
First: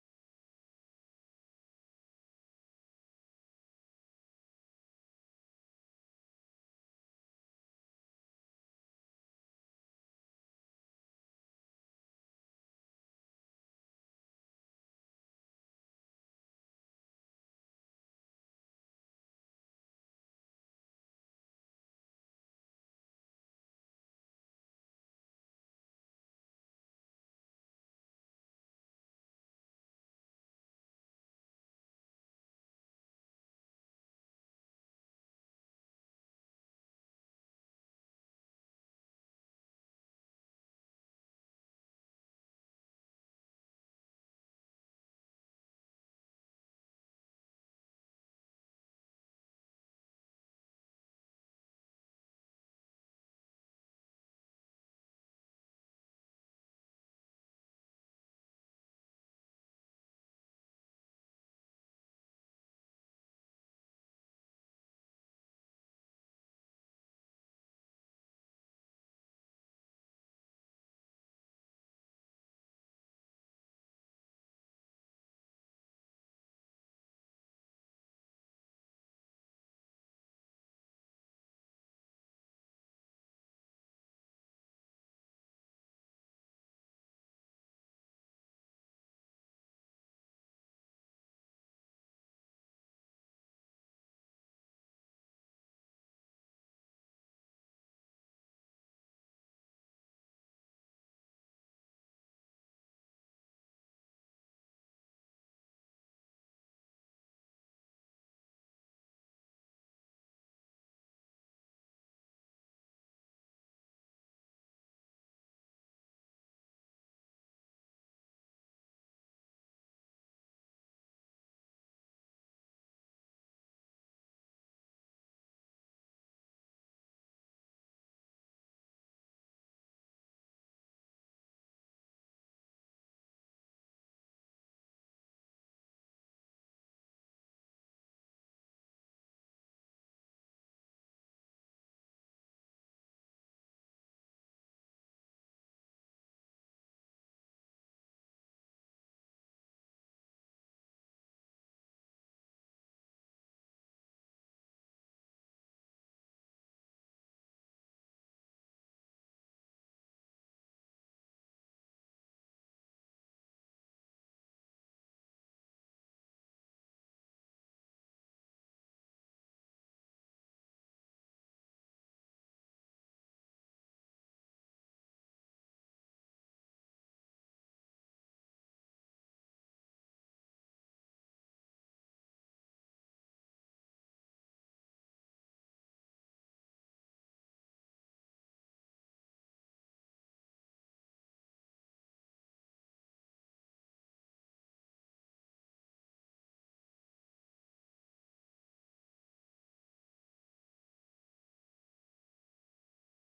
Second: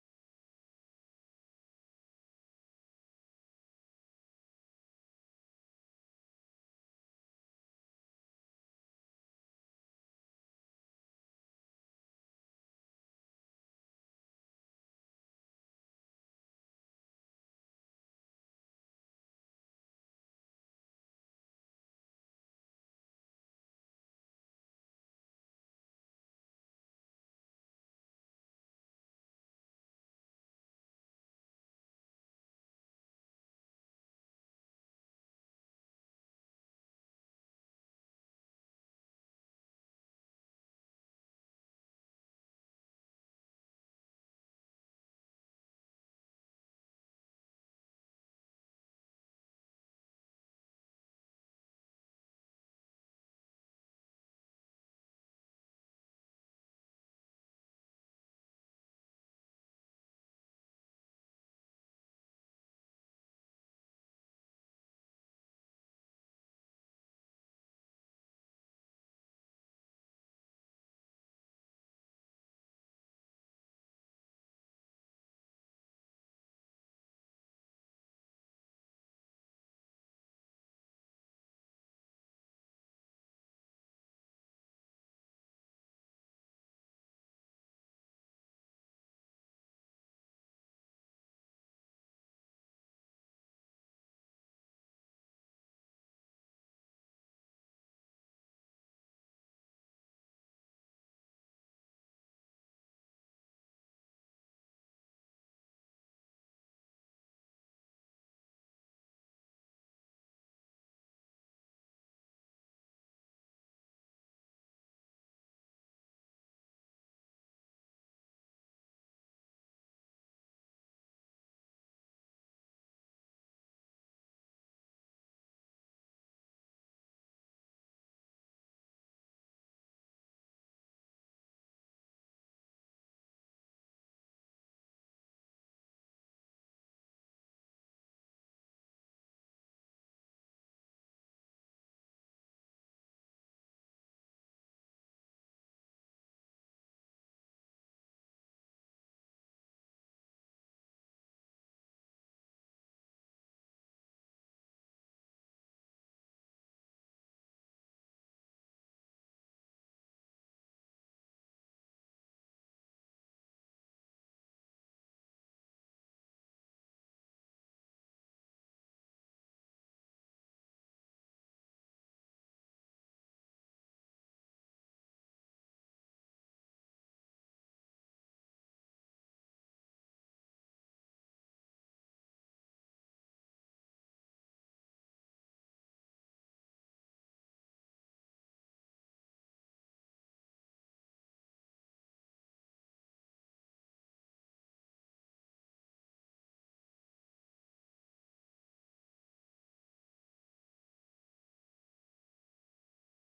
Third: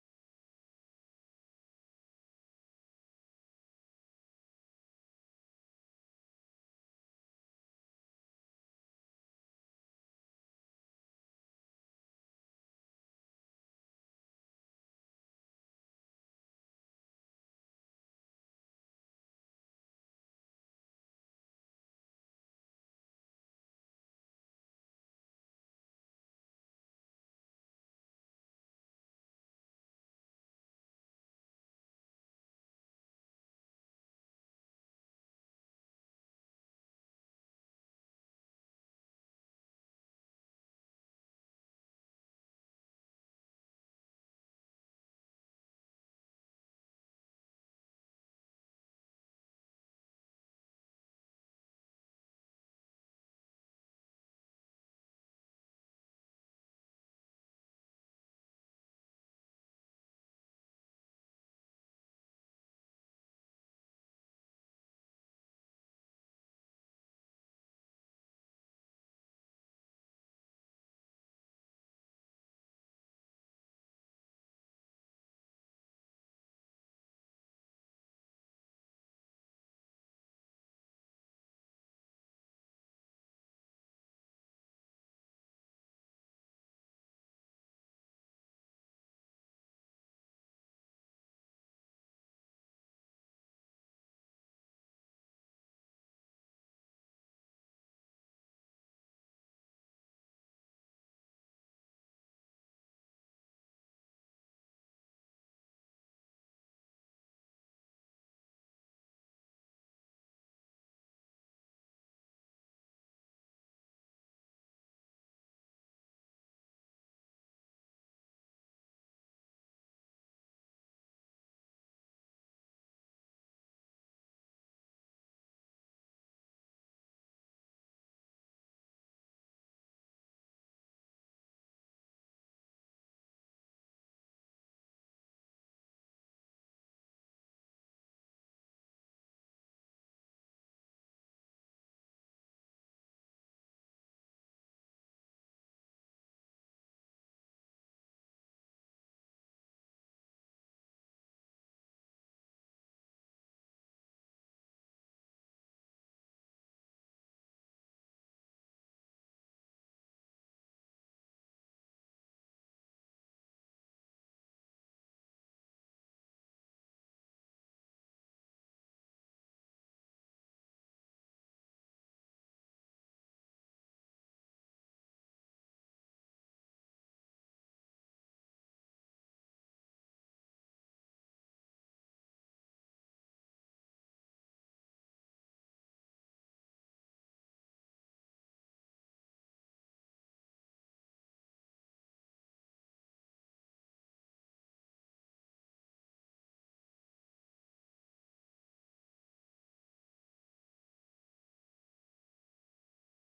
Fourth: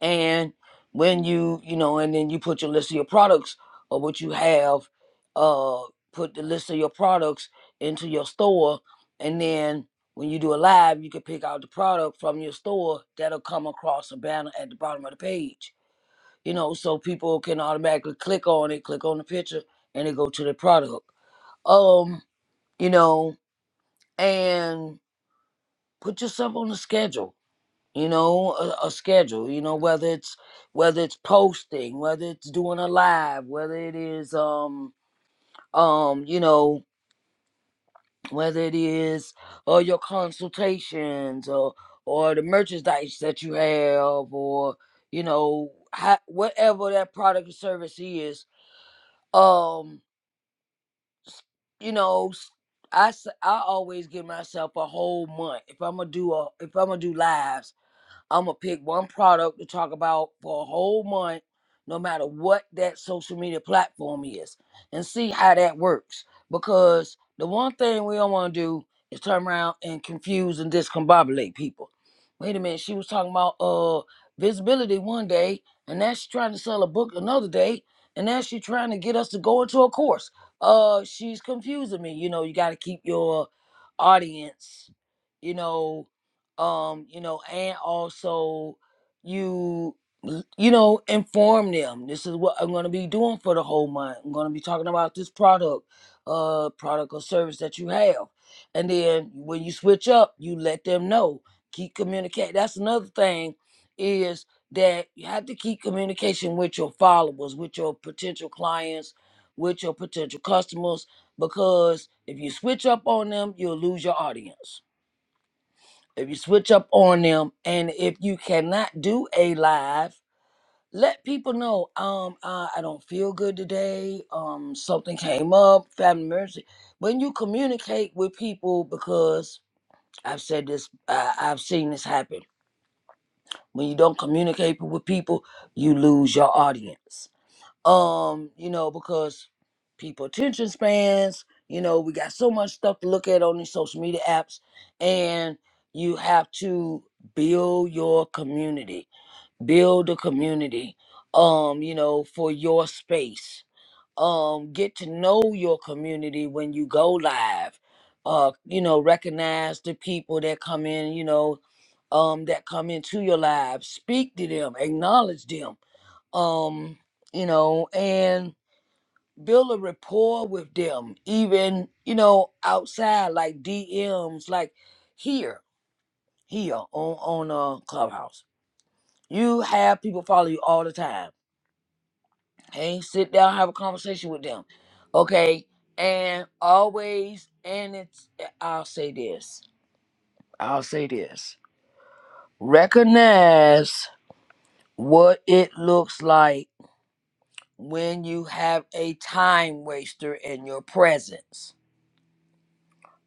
B: and when you you know and then you put your list of your products or what you have uh put the list of your products into your store and then when you do a live you can pick out the product from your store that'll come across a banner at the bottom of the page you know, so people can automatically click on it, click on the picture, and they go to the product. Um, you know, and put yourself on a schedule. You know, a, a schedule. You know, whether it's whether it's posting, whether it's doing a live, whether it is um um you know whether it is or your consultations or or the merchandise that you have or you know ha- whatever that product or service is um you know, s- I, s- I always give myself a whole month if I'm gonna do a, if I'm gonna do lives. I'm gonna pick one product to talk about for a whole month, no matter what that social media platform is, and see how that works. Because the one thing we don't want to do is turn around and confuse and discombobulate people. Wait a minute, she was talking about uh visibility one day, and now she's trying to sell a book another day, and now she's trying to get us to go into a course. Uh, she's confusing me. You know, you got to keep your audience, you know, um you know and also you you know inform them this is what i'm going to be doing for the whole month i'm going to be talking about this product uh product or service that you have and then when you switch up you let them know keep communicating. that's another thing is that you have to keep communication with your followers with your potential clients with your potential customers because if you switch up on them you'll lose your audience if you switch up on them, and if you cannot do a live, let people know. Um, uh, I don't feel good today. Um, something came up, family emergency. When you communicate with people, because I've said this, I, I've seen this happen. When you don't communicate with people, you lose your audience um you know because people attention spans you know we got so much stuff to look at on these social media apps and you have to build your community build a community um you know for your space um get to know your community when you go live uh you know recognize the people that come in you know um that come into your lives speak to them acknowledge them um you know and build a rapport with them, even you know outside like DMs, like here, here on on uh, Clubhouse. You have people follow you all the time. Hey, sit down, have a conversation with them, okay? And always, and it's I'll say this, I'll say this. Recognize what it looks like when you have a time waster in your presence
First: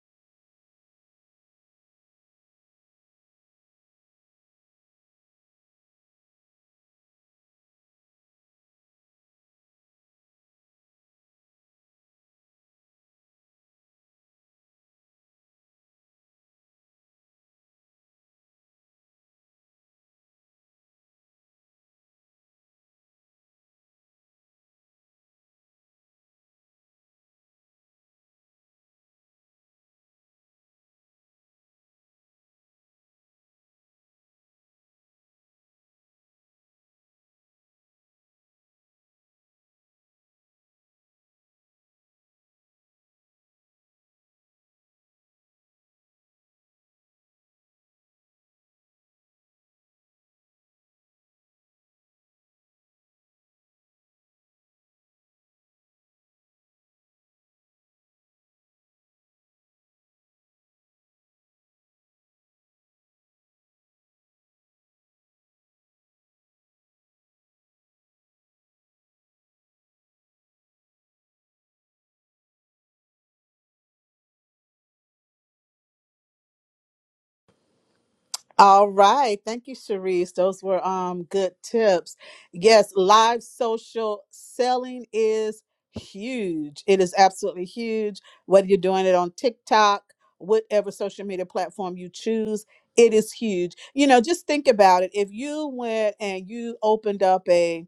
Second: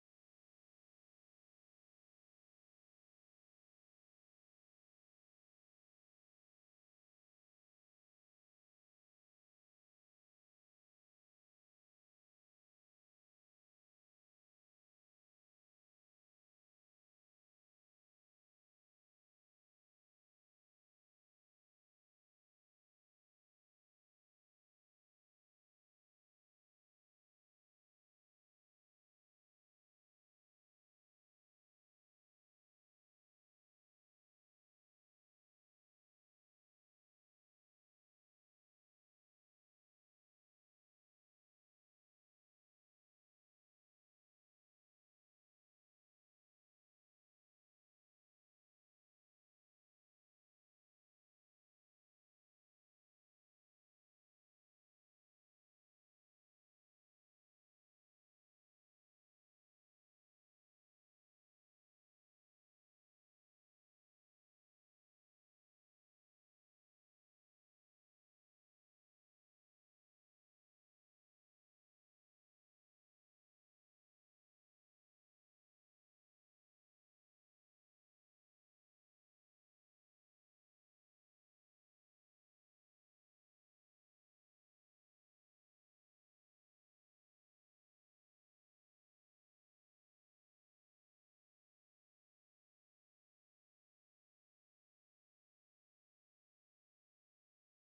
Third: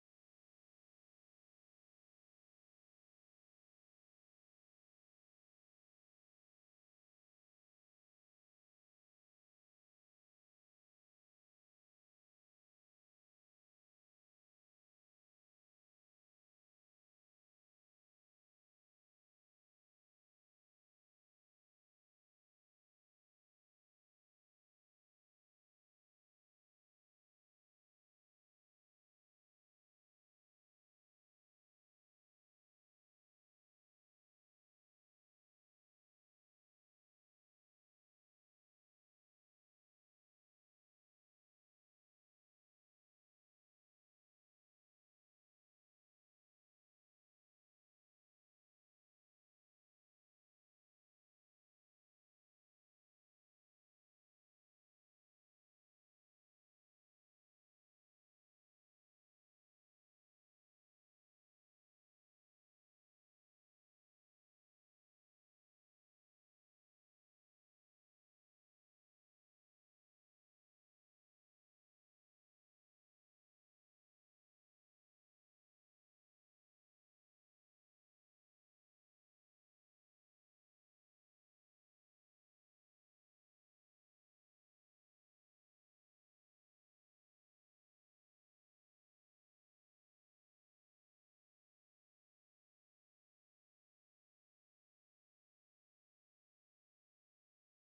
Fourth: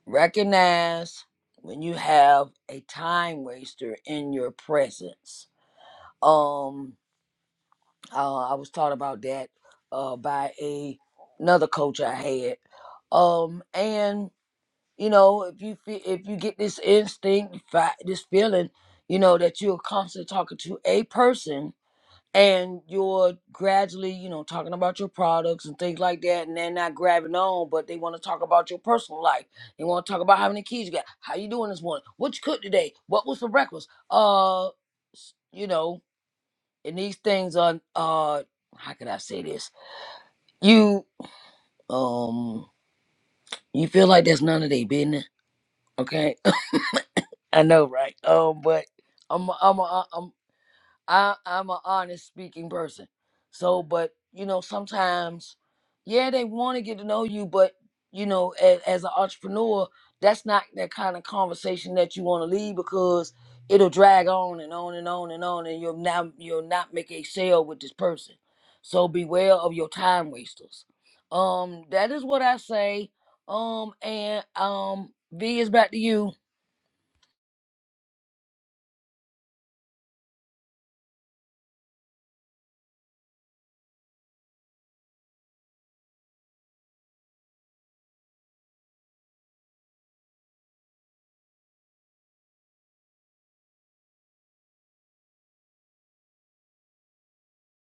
B: recognize when you have a time waster in your presence. Um, uh, I was taught about that uh, by a another coach I had. Um, and you know, if you fe- if you get this instinct, fi- this feeling, you know that you're constantly talking to a person and you're gradually, you know, talking about your products and things like that, and they're not grabbing on, but they want to talk about your personal life. They want to talk about how many kids you got, how you doing this morning, what you cooked today, what was for breakfast. Uh, s- you know, and these things are, uh, how can I say this? You, um, you feel like that's none of their business, okay? I know, right? Um, but I'm, I'm, I'm, I I'm an honest speaking person. So, but you know, sometimes, yeah, they want to get to know you, but you know, as, as an entrepreneur, that's not that kind of conversation that you want to lead because it'll drag on and on and on and on, and you'll not you'll not make a sale with this person. So beware of your time wasters. Um, that is what I say. Um, and um, V is back to you.
A: All right. Thank you, Cherise. Those were um good tips. Yes, live social selling is huge. It is absolutely huge. Whether you're doing it on TikTok, whatever social media platform you choose, it is huge. You know, just think about it. If you went and you opened up a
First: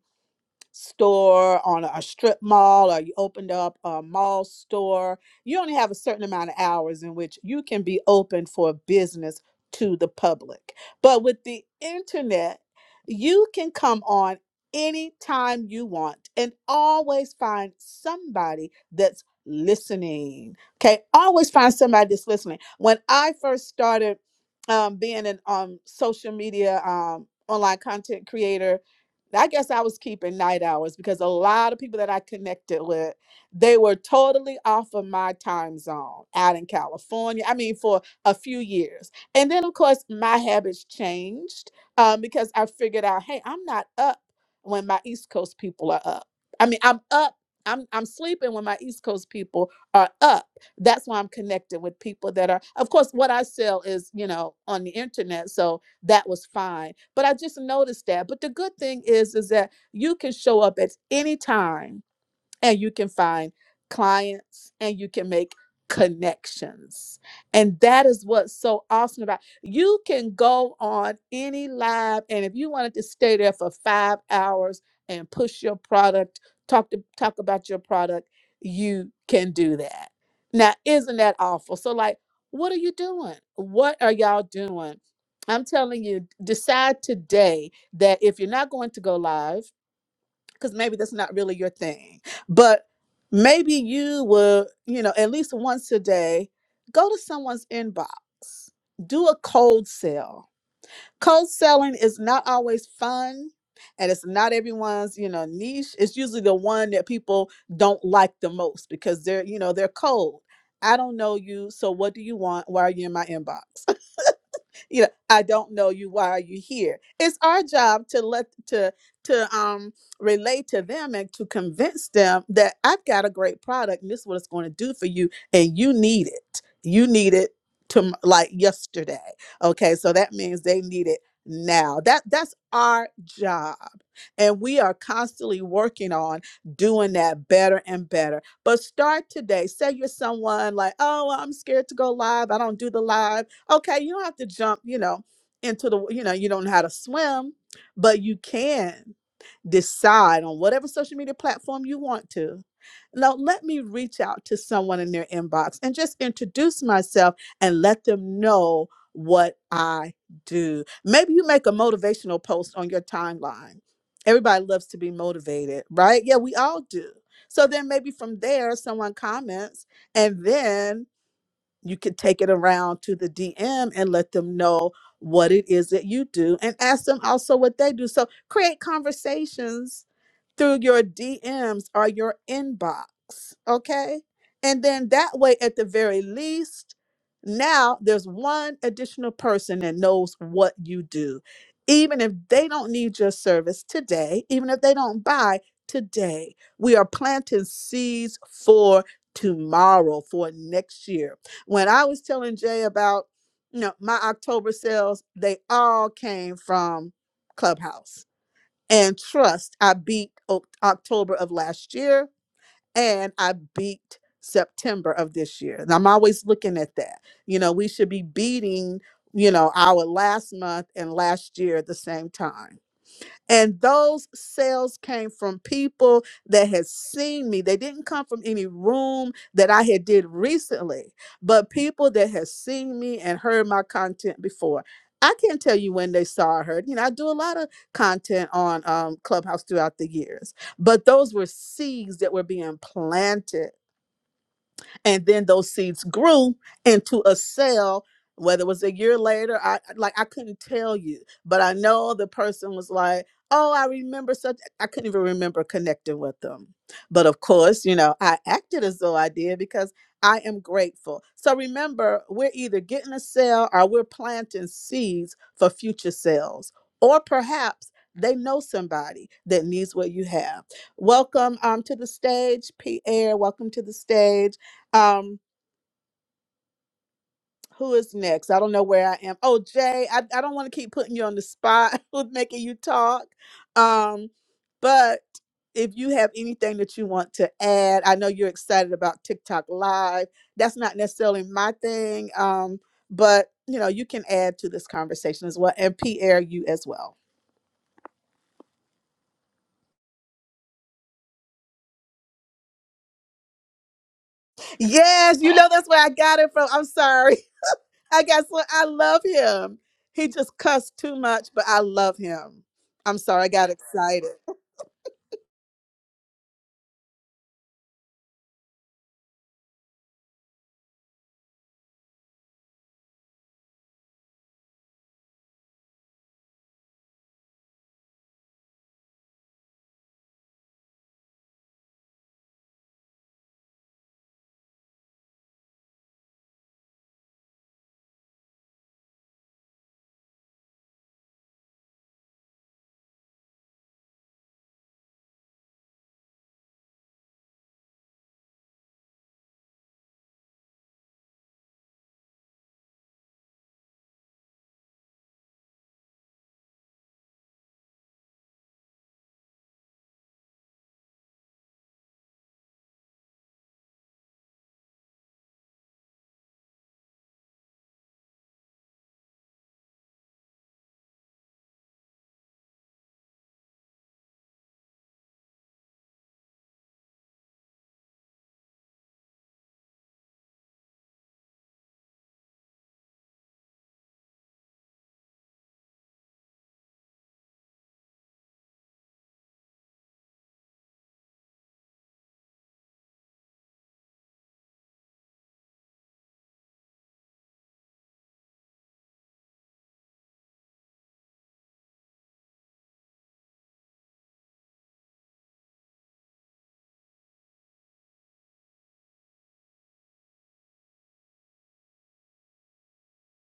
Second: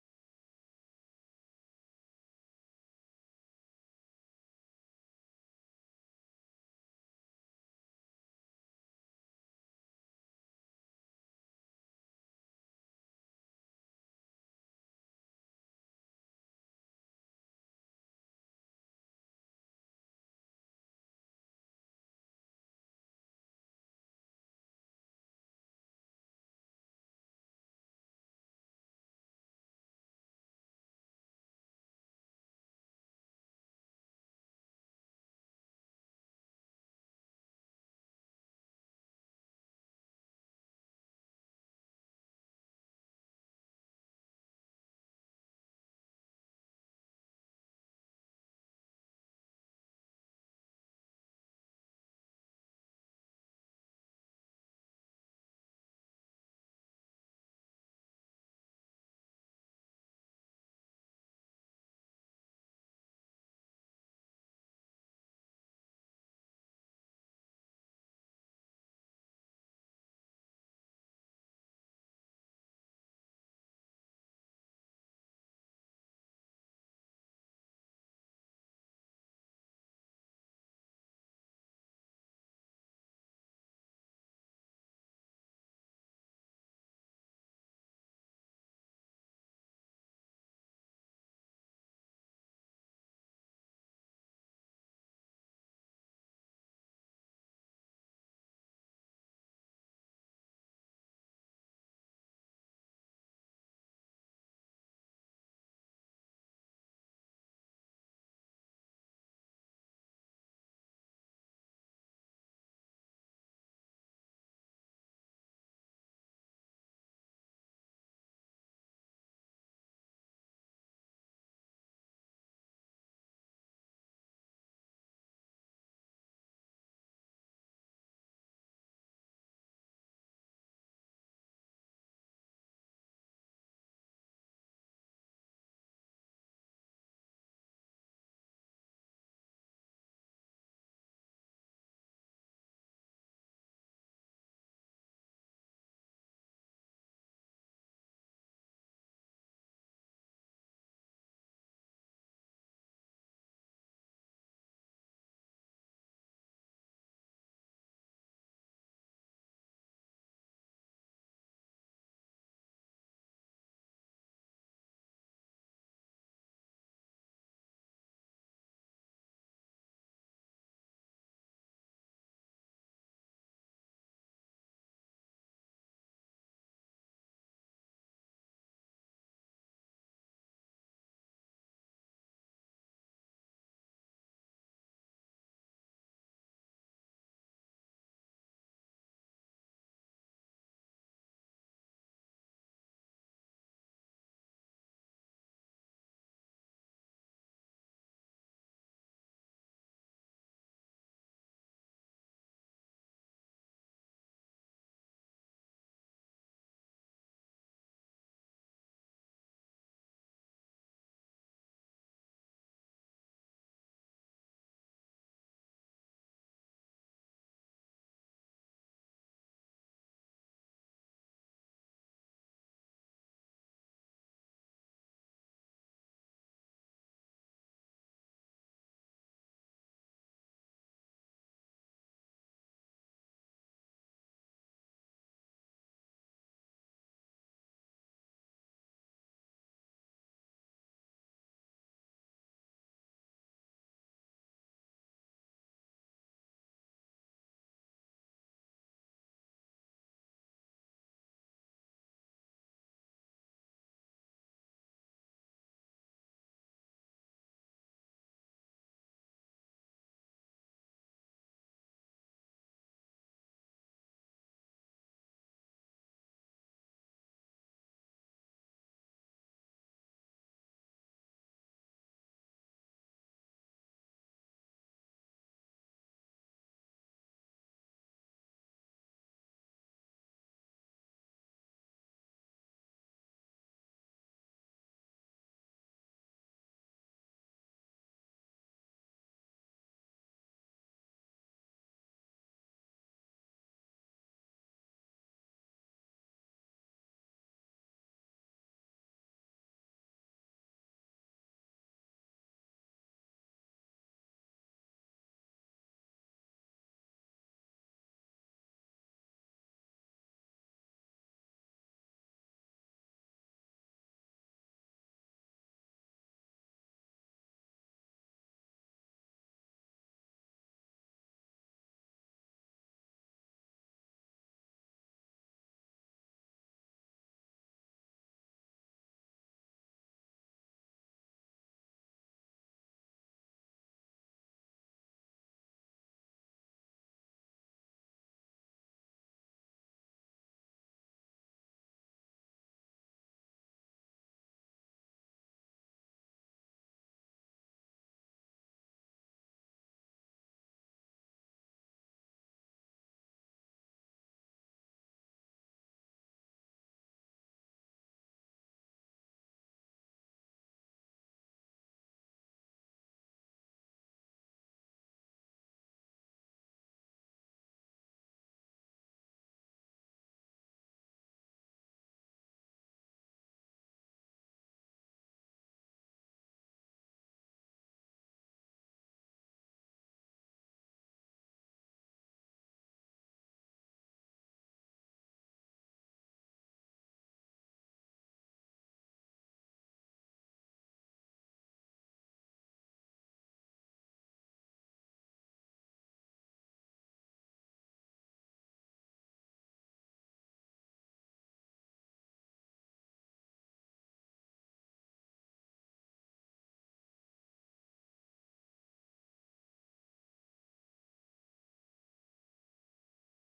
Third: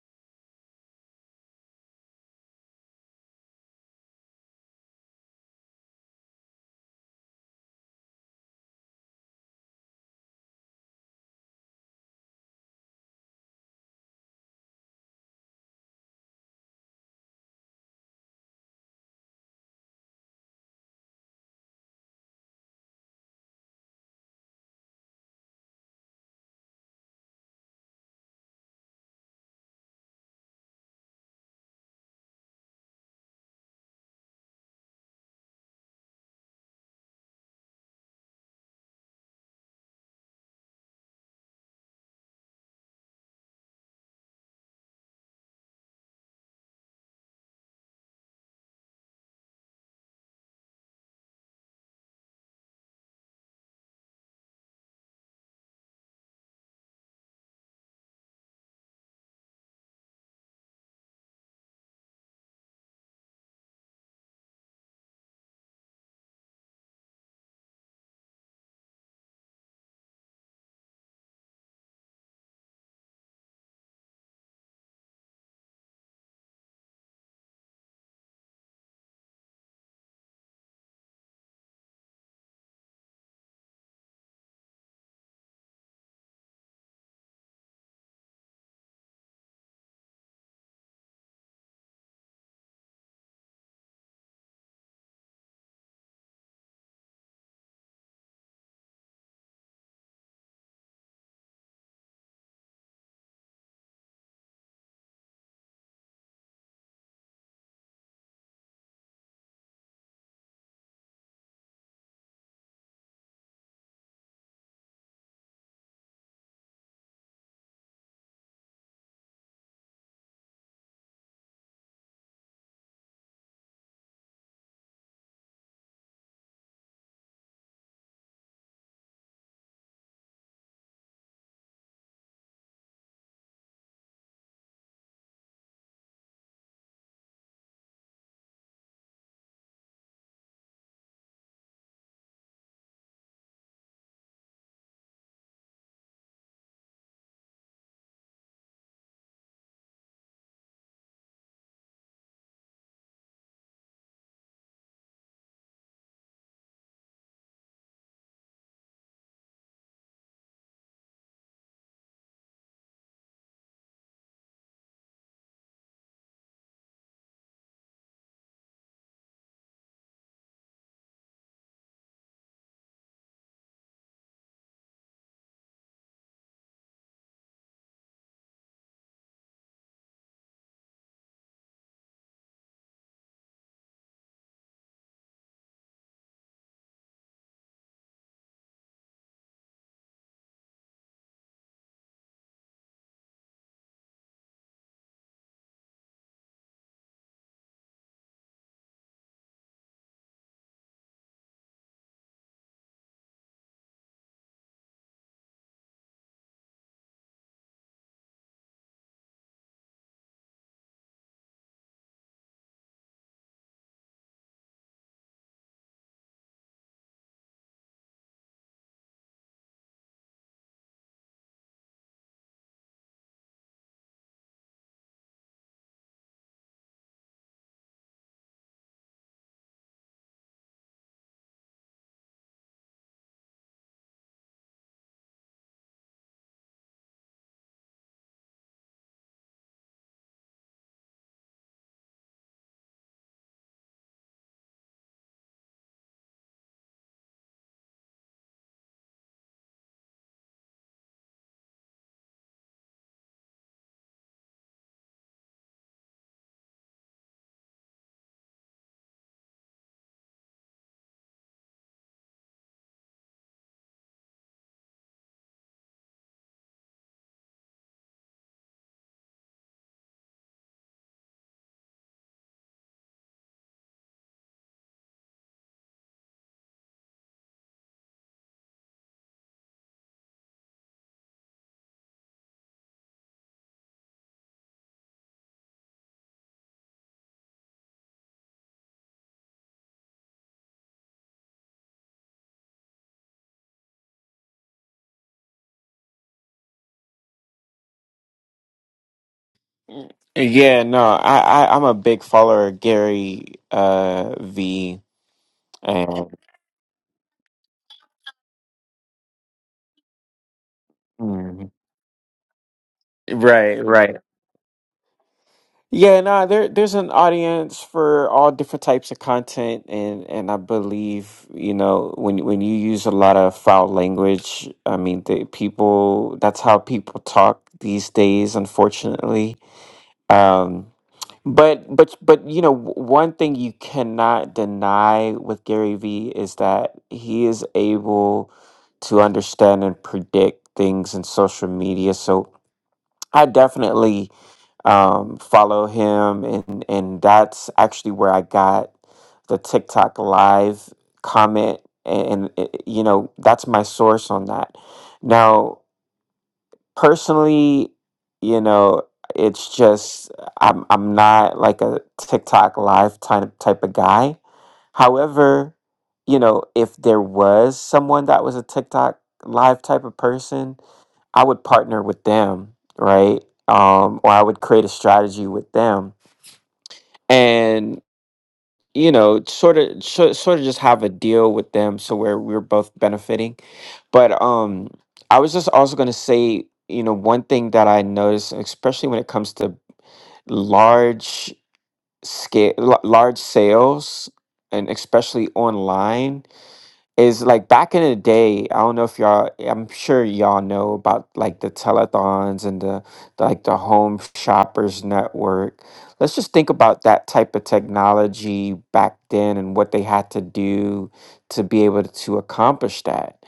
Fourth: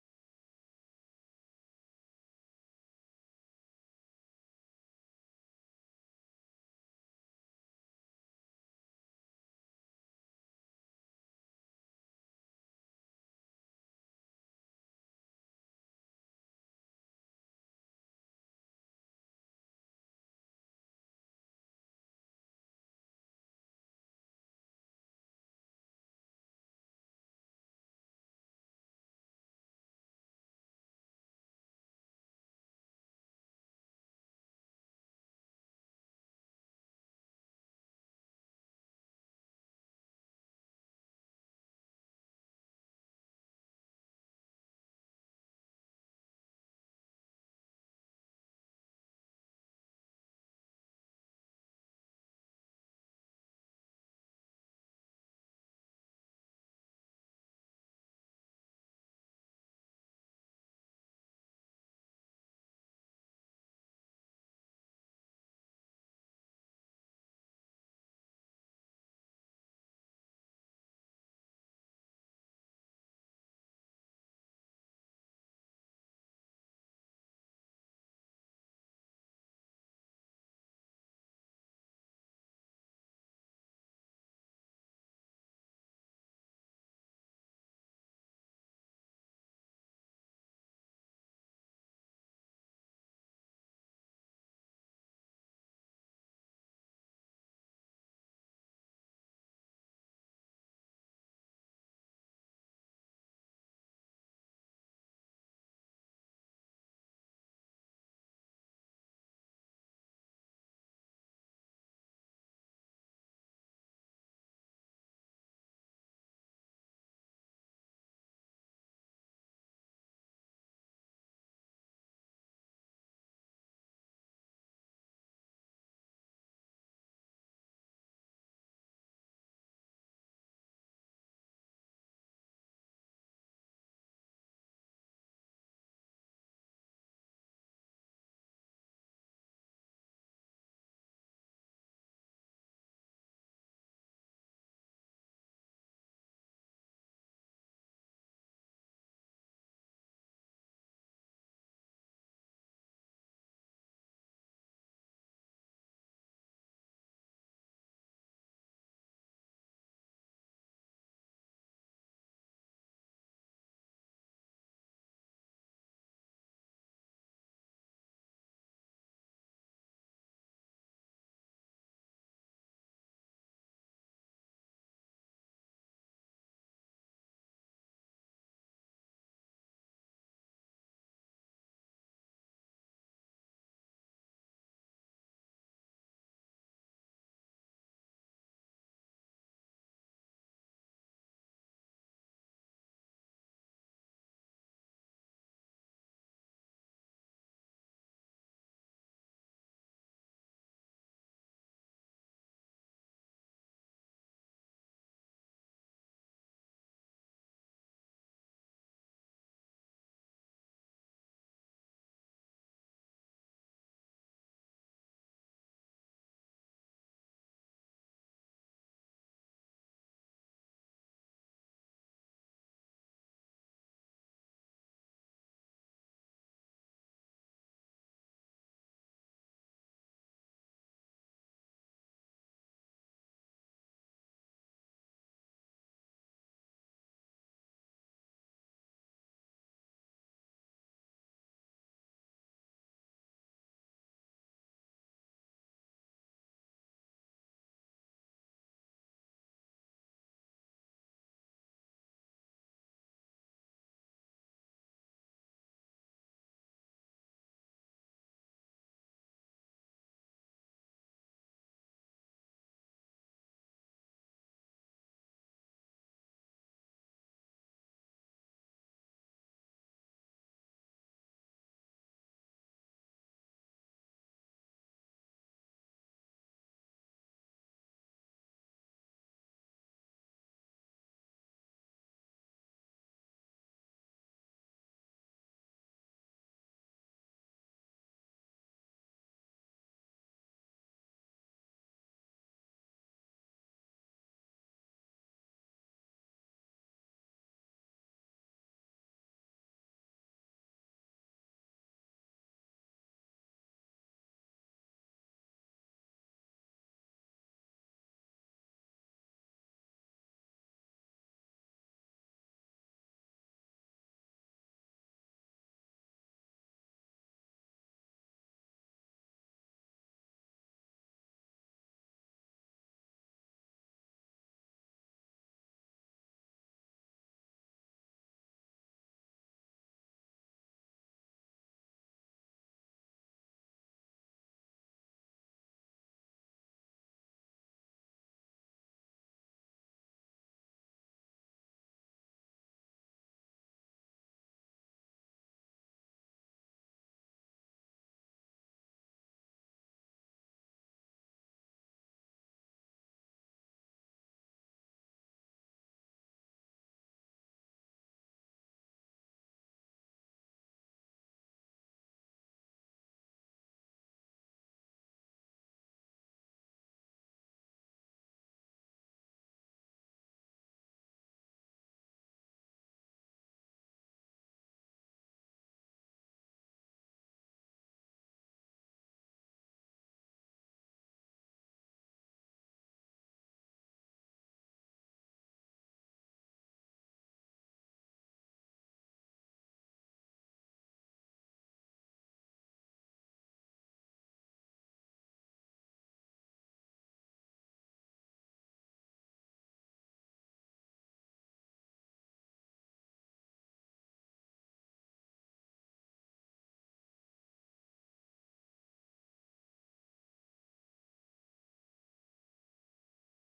A: store on a strip mall or you opened up a mall store you only have a certain amount of hours in which you can be open for business to the public but with the internet you can come on anytime you want and always find somebody that's listening okay always find somebody that's listening when i first started um, being an um, social media um, online content creator I guess I was keeping night hours because a lot of people that I connected with, they were totally off of my time zone out in California. I mean, for a few years. And then, of course, my habits changed um, because I figured out, hey, I'm not up when my East Coast people are up. I mean, I'm up. I'm, I'm sleeping when my East Coast people are up. That's why I'm connected with people that are, of course, what I sell is, you know, on the internet. So that was fine. But I just noticed that. But the good thing is, is that you can show up at any time and you can find clients and you can make connections. And that is what's so awesome about you can go on any live and if you wanted to stay there for 5 hours and push your product, talk to talk about your product, you can do that. Now, isn't that awful? So like, what are you doing? What are y'all doing? I'm telling you, decide today that if you're not going to go live because maybe that's not really your thing. But maybe you will, you know, at least once a day, go to someone's inbox, do a cold sell. Cold selling is not always fun and it's not everyone's, you know, niche. It's usually the one that people don't like the most because they're, you know, they're cold. I don't know you, so what do you want? Why are you in my inbox? you know i don't know you why are you here it's our job to let to to um relate to them and to convince them that i've got a great product and this is what it's going to do for you and you need it you need it to like yesterday okay so that means they need it now that that's our job and we are constantly working on doing that better and better but start today say you're someone like oh well, i'm scared to go live i don't do the live okay, you don't have to jump, you know, into the, you know, you don't know how to swim, but you can decide on whatever social media platform you want to. Now, let me reach out to someone in their inbox and just introduce myself and let them know what I do. Maybe you make a motivational post on your timeline. Everybody loves to be motivated, right? Yeah, we all do. So then maybe from there, someone comments, and then you can take it around to the DM and let them know what it is that you do and ask them also what they do. So create conversations through your DMs or your inbox, okay? And then that way, at the very least, now there's one additional person that knows what you do. Even if they don't need your service today, even if they don't buy today, we are planting seeds for tomorrow, for next year when I was telling Jay about, you know, my October sales, they all came from Clubhouse. And trust, I beat O- October of last year and I beat September of this year. And I'm always looking at that. You know, we should be beating, you know, our last month and last year at the same time and those sales came from people that had seen me. They didn't come from any room that I had did recently, but people that had seen me and heard my content before. I can't tell you when they saw or heard. You know, I do a lot of content on um, Clubhouse throughout the years, but those were seeds that were being planted and then those seeds grew into a cell whether it was a year later i like i couldn't tell you but i know the person was like oh i remember such i couldn't even remember connecting with them but of course you know i acted as though i did because i am grateful so remember we're either getting a cell or we're planting seeds for future cells or perhaps they know somebody that needs what you have welcome um, to the stage pierre welcome to the stage um, who is next? I don't know where I am. Oh, Jay, I, I don't want to keep putting you on the spot with making you talk. Um, but if you have anything that you want to add, I know you're excited about TikTok Live. That's not necessarily my thing. Um, but you know, you can add to this conversation as well. And Pierre, you as well.
C: Yeah, no, I, I I'm a big follower of Gary uh V
A: Yes, you know that's where I
C: and
A: got it from. I'm sorry. I got so I love him. He just cussed too much, but
C: Mhm.
A: I love him. I'm sorry, I got
C: right, right.
A: excited.
C: Yeah, nah, there there's an audience for all different types of content and and I believe, you know, when when you use a lot of foul language, I mean, the people that's how people talk these days, unfortunately. Um but but but you know, w- one thing you cannot deny with Gary Vee is that he is able to understand and predict things in social media. So I definitely um, follow him and and that's actually where I got the TikTok live comment and, and it- you know that's my source on that. Now personally, you know it's just I'm I'm not like a TikTok live type type of guy. However, you know if there was someone that was a TikTok live type of person I would partner with them, right? Um, or I would create a strategy with them, and you know, sort of, so, sort of, just have a deal with them, so where we're both benefiting. But um, I was just also going to say, you know, one thing that I noticed, especially when it comes to large scale, large sales, and especially online is like back in the day, I don't know if y'all, I'm sure y'all know about like the telethons and the, the like the home shoppers network. Let's just think about that type of technology back then and what they had to do to be able to accomplish that.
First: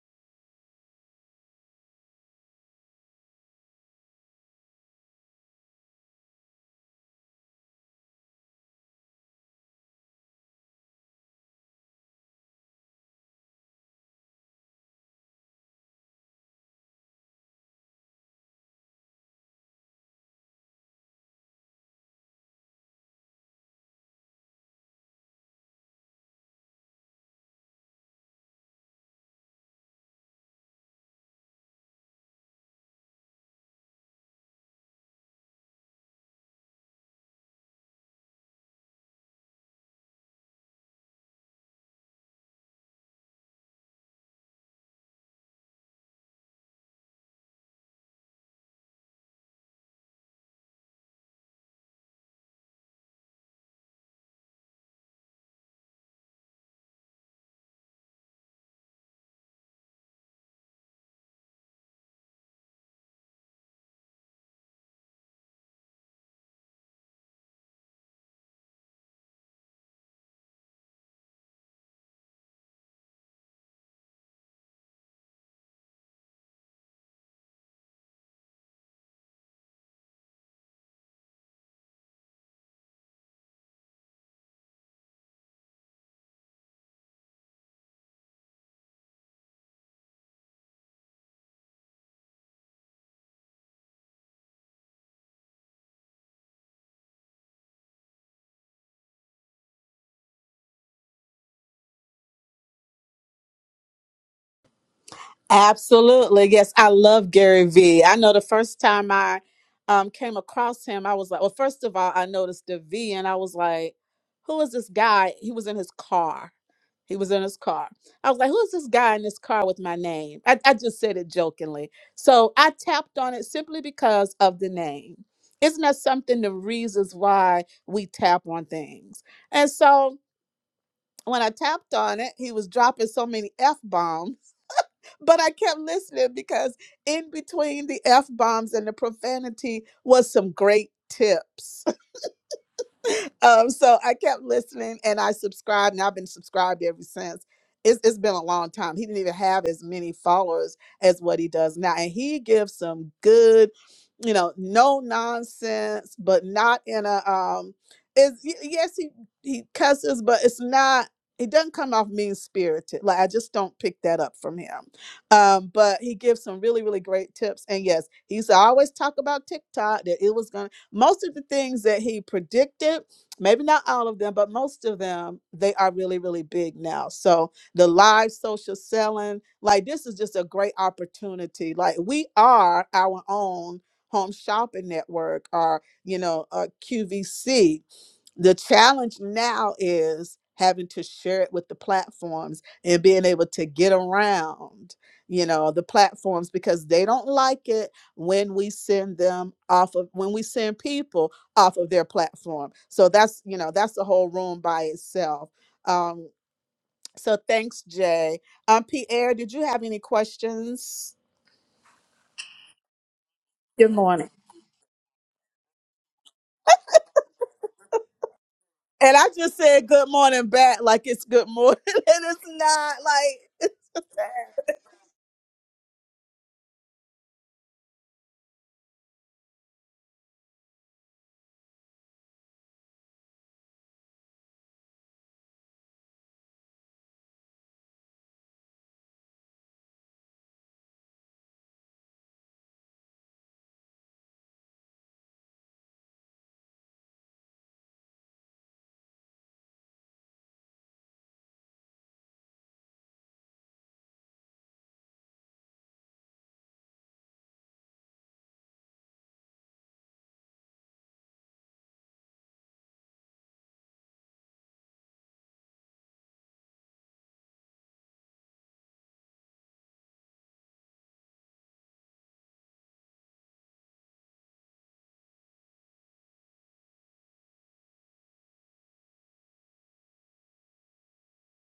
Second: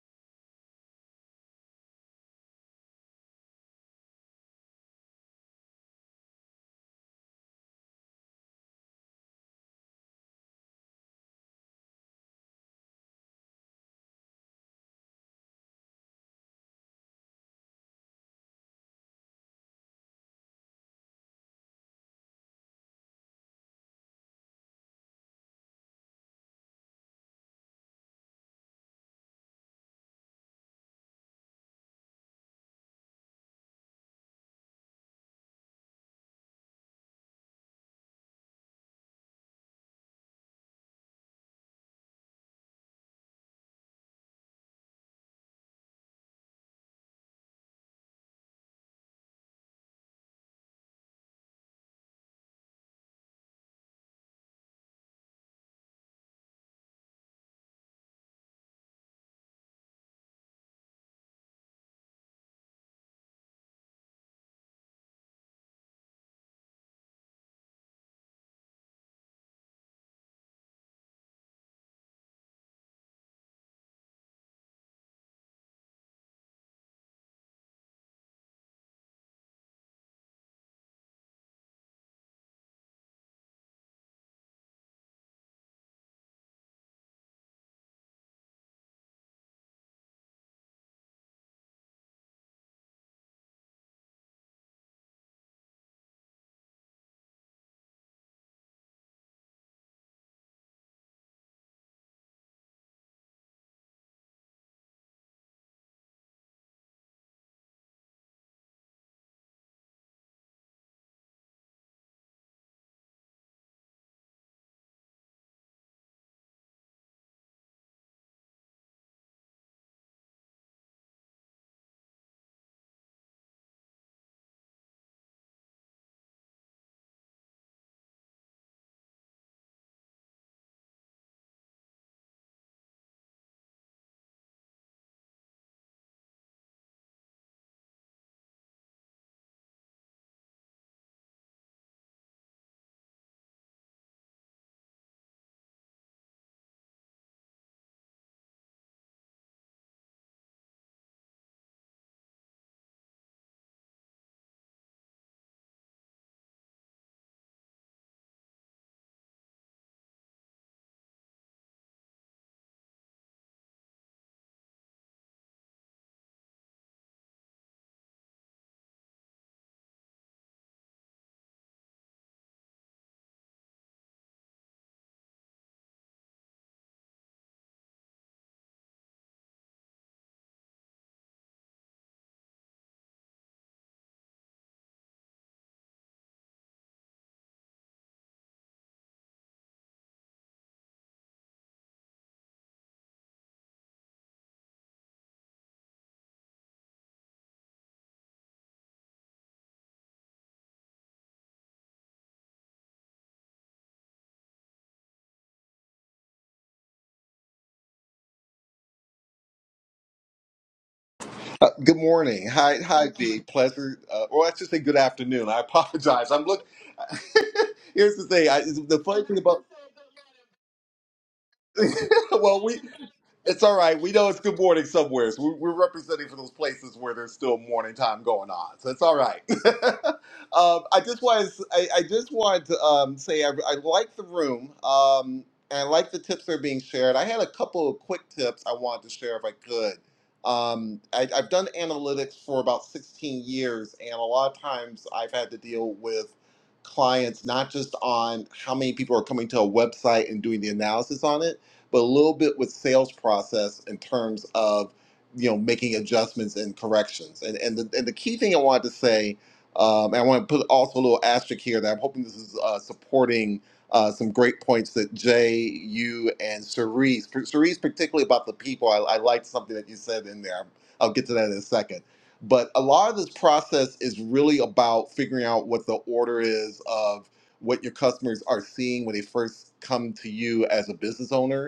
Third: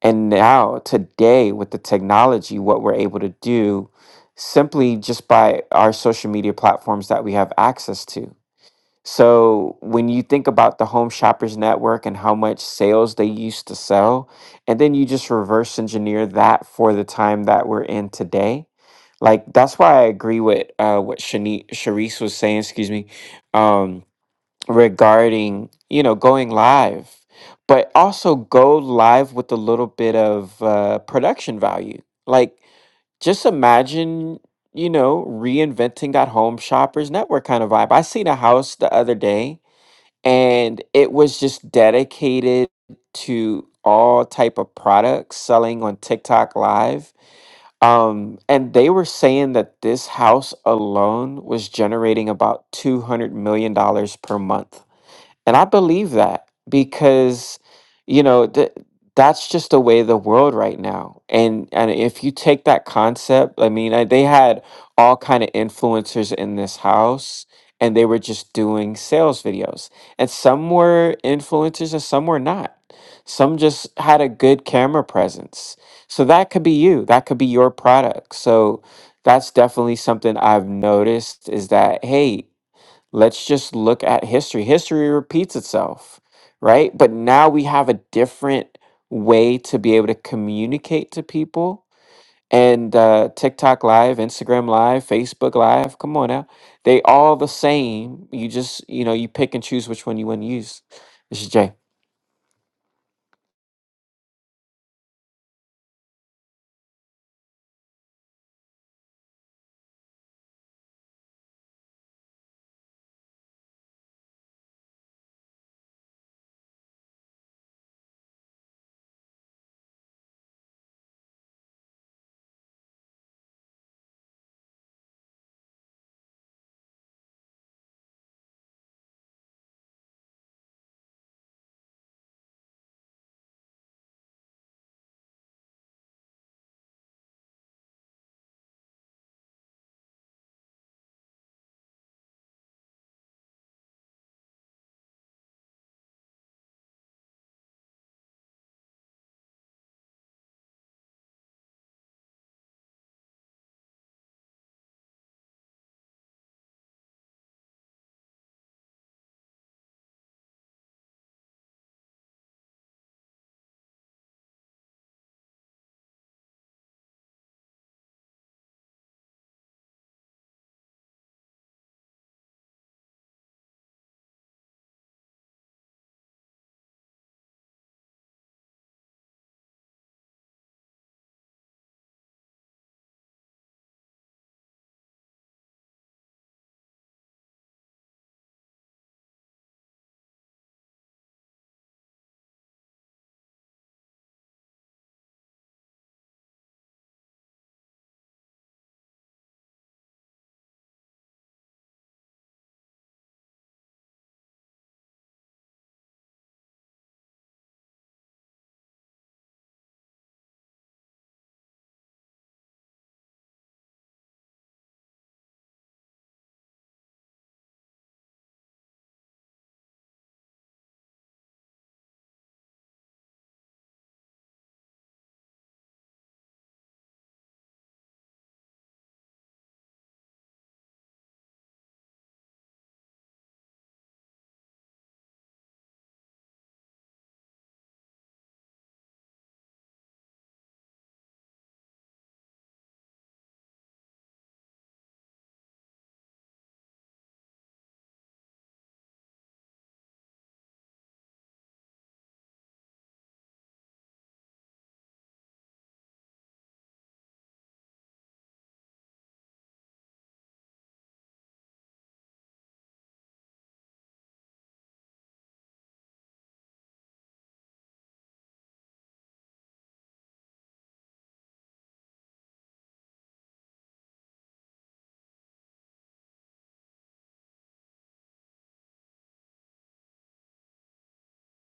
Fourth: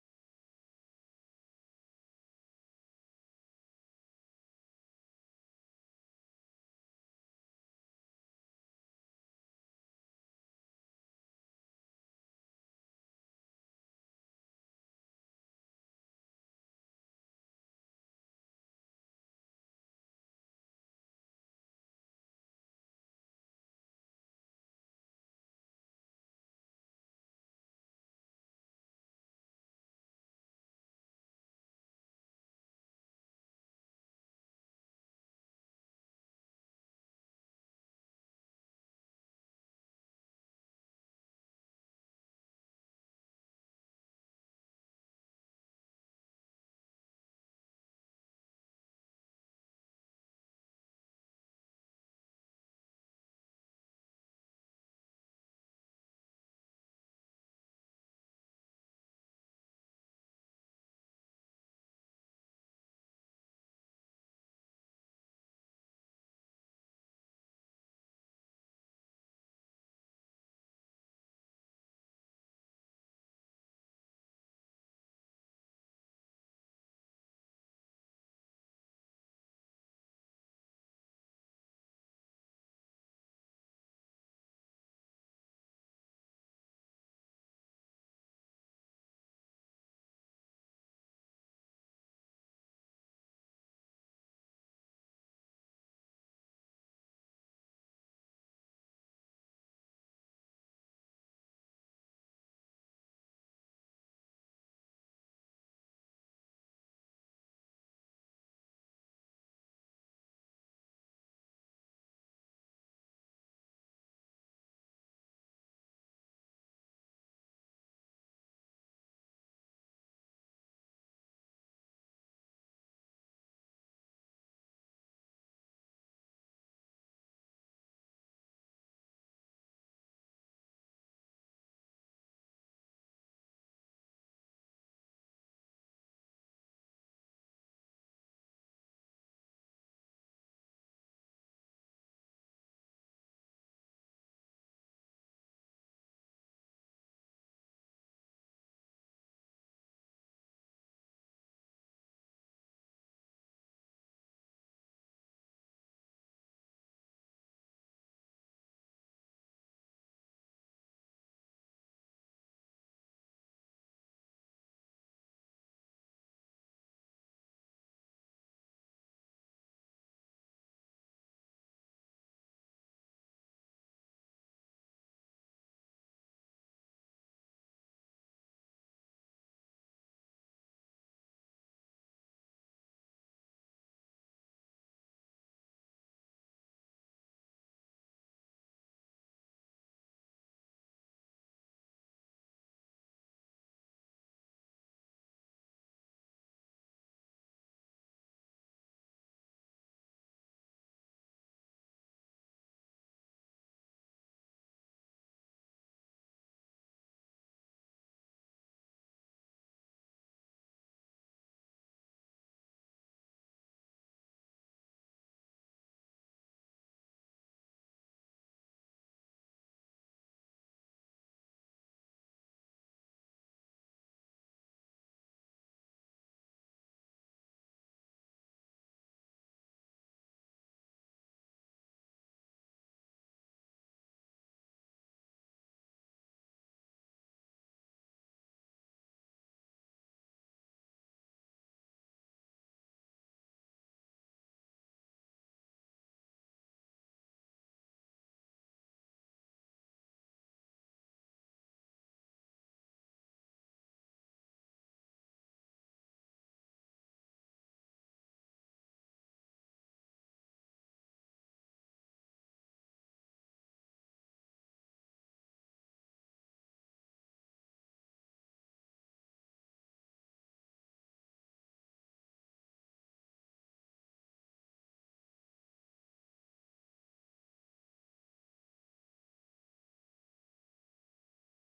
C: And now today with the technology, what we're able to do simply just by our social media platforms that we have access to. So when you think about the Home Shoppers Network and how much sales they used to sell, and then you just reverse engineer that for the time that we're in today, like that's why I agree with uh, what Shani- Sharice was saying, excuse me, um, regarding you know going live, but also go live with a little bit of uh, production value. Like just imagine you know, reinventing that home shoppers network kind of vibe. I seen a house the other day and it was just dedicated to all type of products selling on TikTok live um and they were saying that this house alone was generating about 200 million dollars per month and I believe that because, you know, th- that's just the way the world right now. And and if you take that concept, I mean, I, they had all kind of influencers in this house and they were just doing sales videos. And some were influencers and some were not. Some just had a good camera presence. So that could be you. That could be your product. So that's definitely something I've noticed is that hey, Let's just look at history. History repeats itself, right? But now we have a different way to be able to communicate to people. And uh, TikTok Live, Instagram Live, Facebook Live, come on now. They all the same. You just, you know, you pick and choose which one you want to use. This is Jay.
A: Absolutely. Yes, I love Gary Vee. I know the first time I um, came across him, I was like, well, first of all, I noticed the V and I was like, who is this guy? He was in his car. He was in his car. I was like, who is this guy in this car with my name? I, I just said it jokingly. So I tapped on it simply because of the name. Isn't that something the reasons why we tap on things? And so when I tapped on it, he was dropping so many F bombs but I kept listening because in between the F bombs and the profanity was some great tips um, so I kept listening and I subscribed, and I've been subscribed ever since. It's, it's been a long time. He didn't even have as many followers as what he does now. And he gives some good, you know, no nonsense, but not in a um is yes, he, he cusses, but it's not he doesn't come off mean spirited. Like I just don't pick that up from him. Um, but he gives some really, really great tips. And yes, he used to always talk about TikTok that it was gonna most of the things that he predicted maybe not all of them, but most of them, they are really, really big now. So the live social selling, like this is just a great opportunity. Like we are our own home shopping network or, you know, a QVC the challenge now is having to share it with the platforms and being able to get around you know the platforms because they don't like it when we send them off of when we send people off of their platform so that's you know that's the whole room by itself um so thanks jay um pierre did you have any questions
D: Uh, good morning. Hi, hi, B.
A: Good
D: Pleasure. Uh,
A: morning.
D: well, let's just say good afternoon. I apologize. I'm look. Here's the thing. I, the
A: And
D: funny
A: I
D: thing
A: just
D: about
A: said good morning back like it's good morning. And it's
D: well, we
A: not like
D: it's
A: it's
D: all right.
A: just
D: We know it's good
A: bad.
D: morning somewhere. So we- we're representing for those places where there's still morning time going on. So it's all right. um, I just want I, I just wanted to um, say I, I like the room um, and I like the tips that are being shared. I had a couple of quick tips I wanted to share if I could. Um, I, I've done analytics for about 16 years, and a lot of times I've had to deal with clients not just on how many people are coming to a website and doing the analysis on it but a little bit with sales process in terms of you know making adjustments and corrections. And and the and the key thing I wanted to say, um, and I want to put also a little asterisk here that I'm hoping this is uh, supporting. Uh, some great points that Jay, you, and Cerise, Cerise particularly about the people. I, I liked something that you said in there. I'll get to that in a second. But a lot of this process is really about figuring out what the order is of what your customers are seeing when they first come to you as a business owner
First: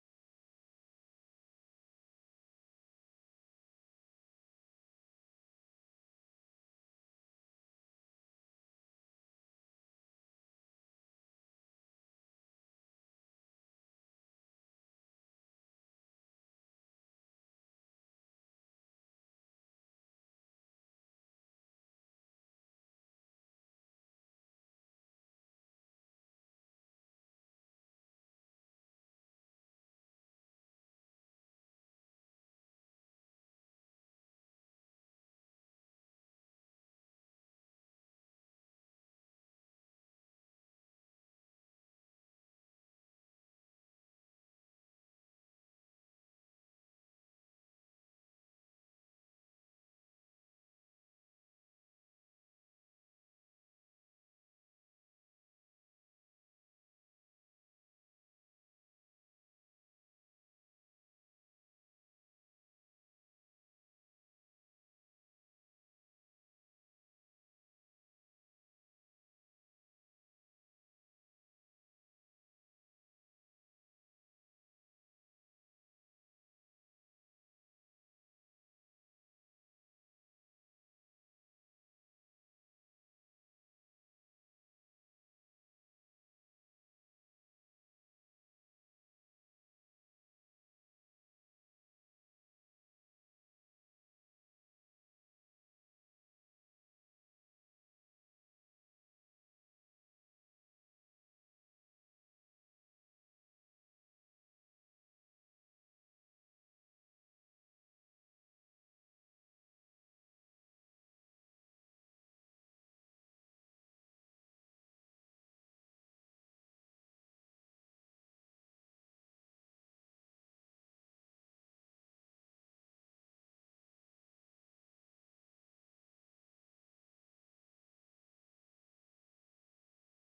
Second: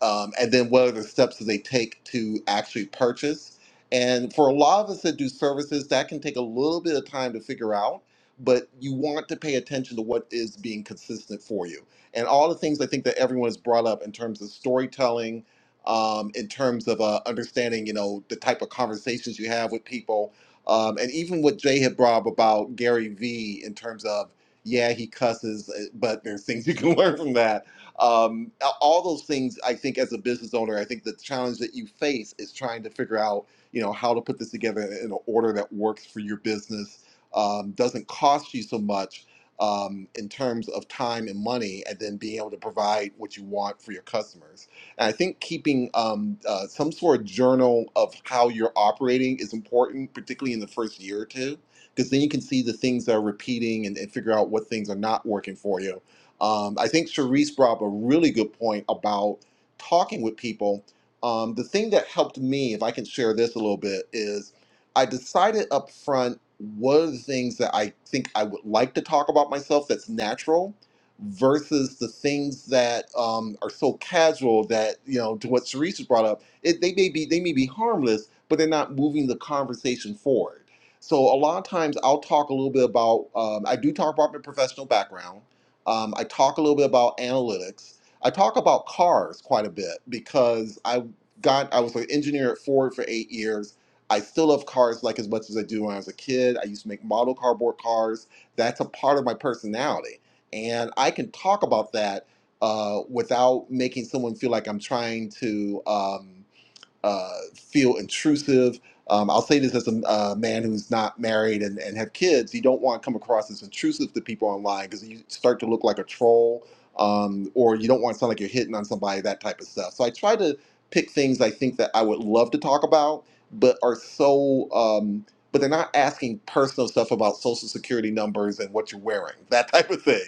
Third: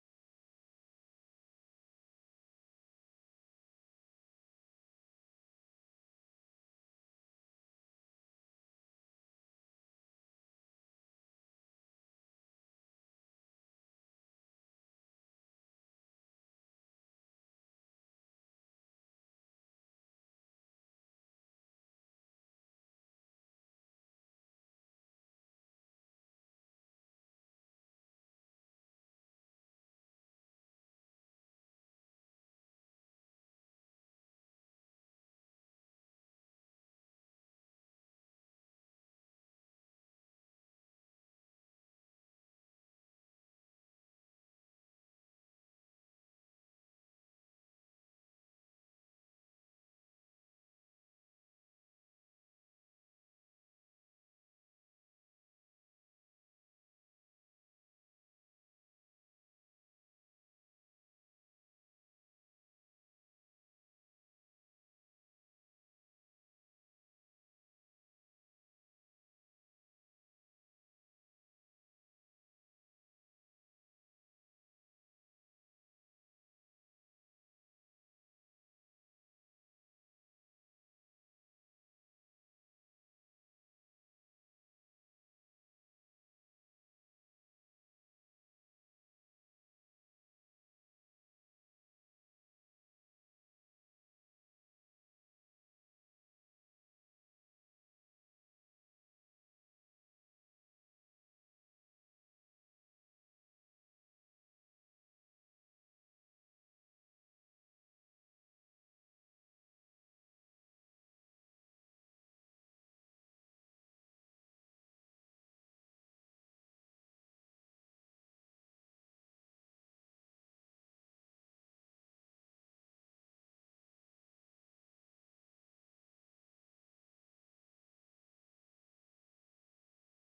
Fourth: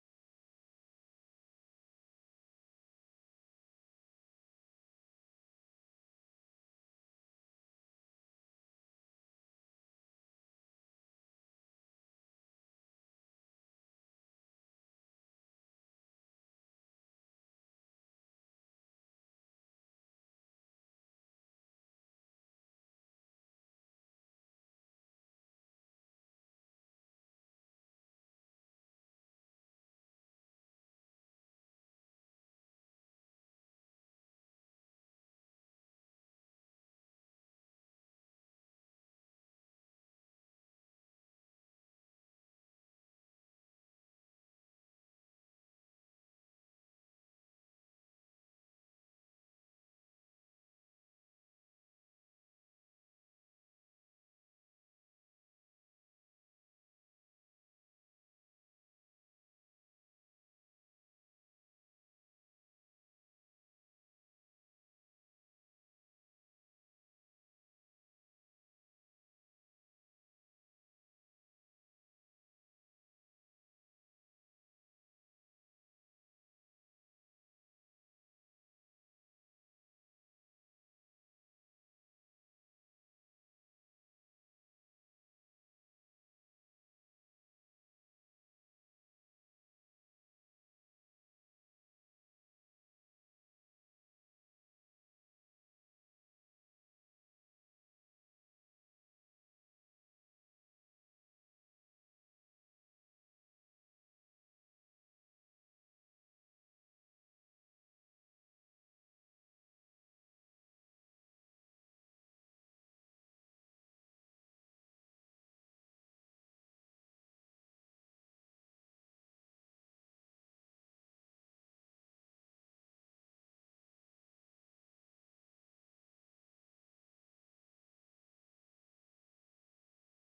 D: um, and then what are the steps that they take to actually purchase. And for a lot of us that do services, that can take a little bit of time to figure out, but you want to pay attention to what is being consistent for you. And all the things I think that everyone has brought up in terms of storytelling, um, in terms of uh, understanding, you know, the type of conversations you have with people, um, and even what Jay had brought up about Gary Vee in terms of, yeah, he cusses, uh, but there's things you can learn from that um, all those things i think as a business owner i think the challenge that you face is trying to figure out you know how to put this together in an order that works for your business um, doesn't cost you so much um, in terms of time and money and then being able to provide what you want for your customers and i think keeping um, uh, some sort of journal of how you're operating is important particularly in the first year or two because then you can see the things that are repeating and, and figure out what things are not working for you um, I think Cherise brought up a really good point about talking with people. Um, the thing that helped me, if I can share this a little bit, is I decided up front what are the things that I think I would like to talk about myself that's natural versus the things that um, are so casual that, you know, to what Cherise has brought up, it, they may be they may be harmless, but they're not moving the conversation forward. So a lot of times I'll talk a little bit about um, I do talk about my professional background um, I talk a little bit about analytics. I talk about cars quite a bit because I got I was an engineer at Ford for eight years. I still love cars like as much as I do when I was a kid. I used to make model cardboard cars. That's a part of my personality, and I can talk about that uh, without making someone feel like I'm trying to. Um, uh, feel intrusive. Um, I'll say this as a uh, man who's not married and, and have kids. You don't want to come across as intrusive to people online because you start to look like a troll, um, or you don't want to sound like you're hitting on somebody, that type of stuff. So I try to pick things I think that I would love to talk about, but are so, um, but they're not asking personal stuff about social security numbers and what you're wearing, that type of thing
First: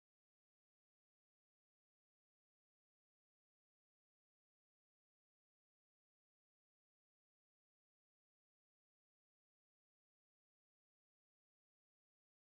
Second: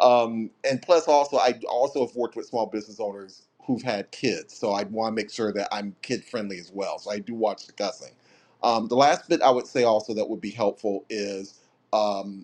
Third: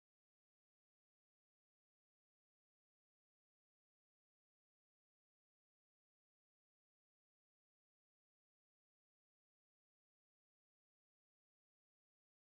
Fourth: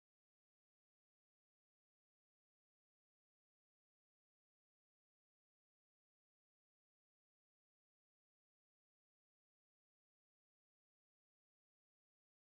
D: um, and plus also I also have worked with small business owners who've had kids, so I want to make sure that I'm kid friendly as well. So I do watch the cussing. Um, the last bit I would say also that would be helpful is. um,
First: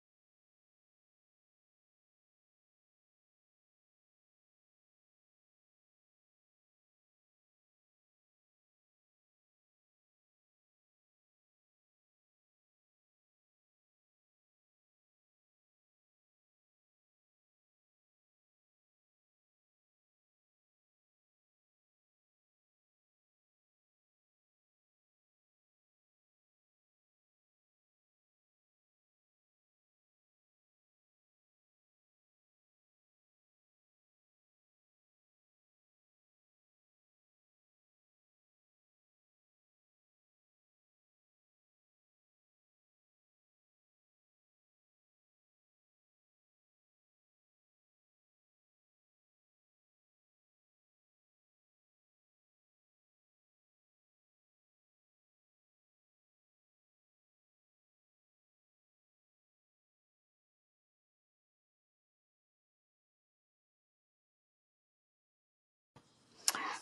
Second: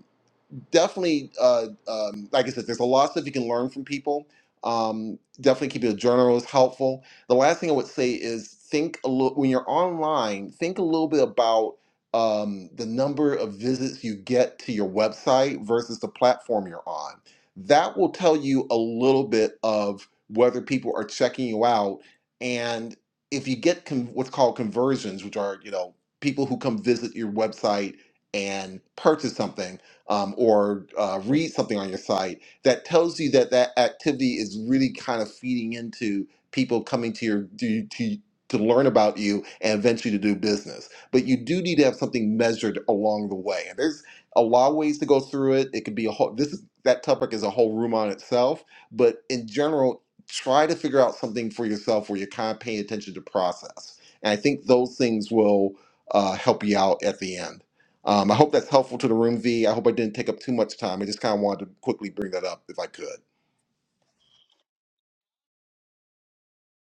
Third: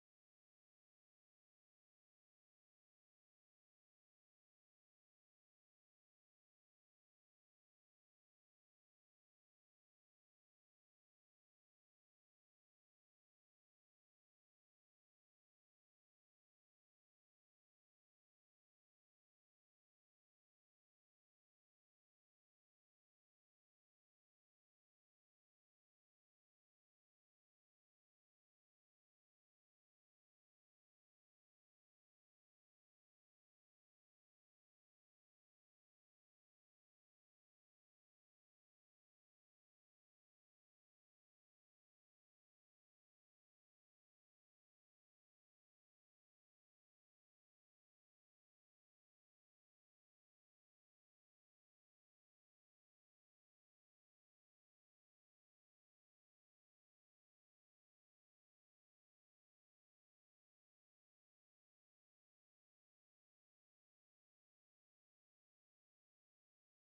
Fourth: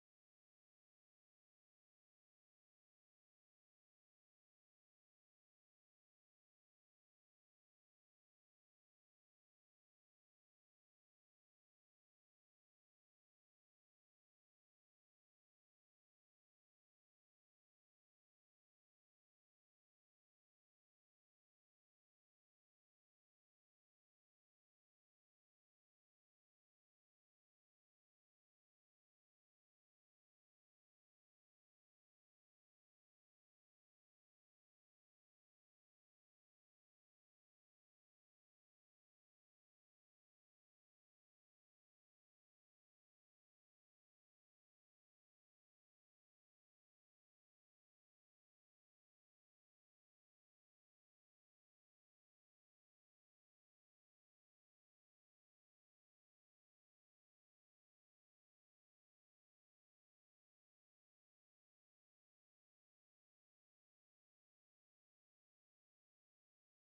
D: definitely, uh, um, like I said, there's a lot of stuff you can learn from people. Um, definitely keeping a journal is helpful. The last thing I would say is think a little when you're online. Think a little bit about um, the number of visits you get to your website versus the platform you're on. That will tell you a little bit of whether people are checking you out. And if you get con- what's called conversions, which are you know people who come visit your website and purchase something um, or uh, read something on your site that tells you that that activity is really kind of feeding into people coming to your to, to to learn about you and eventually to do business. But you do need to have something measured along the way. And there's a lot of ways to go through it. It could be a whole this is that topic is a whole room on itself. But in general, try to figure out something for yourself where you're kind of paying attention to process. And I think those things will uh, help you out at the end. Um, I hope that's helpful to the room, V. I hope I didn't take up too much time. I just kind of wanted to quickly bring that up if I could.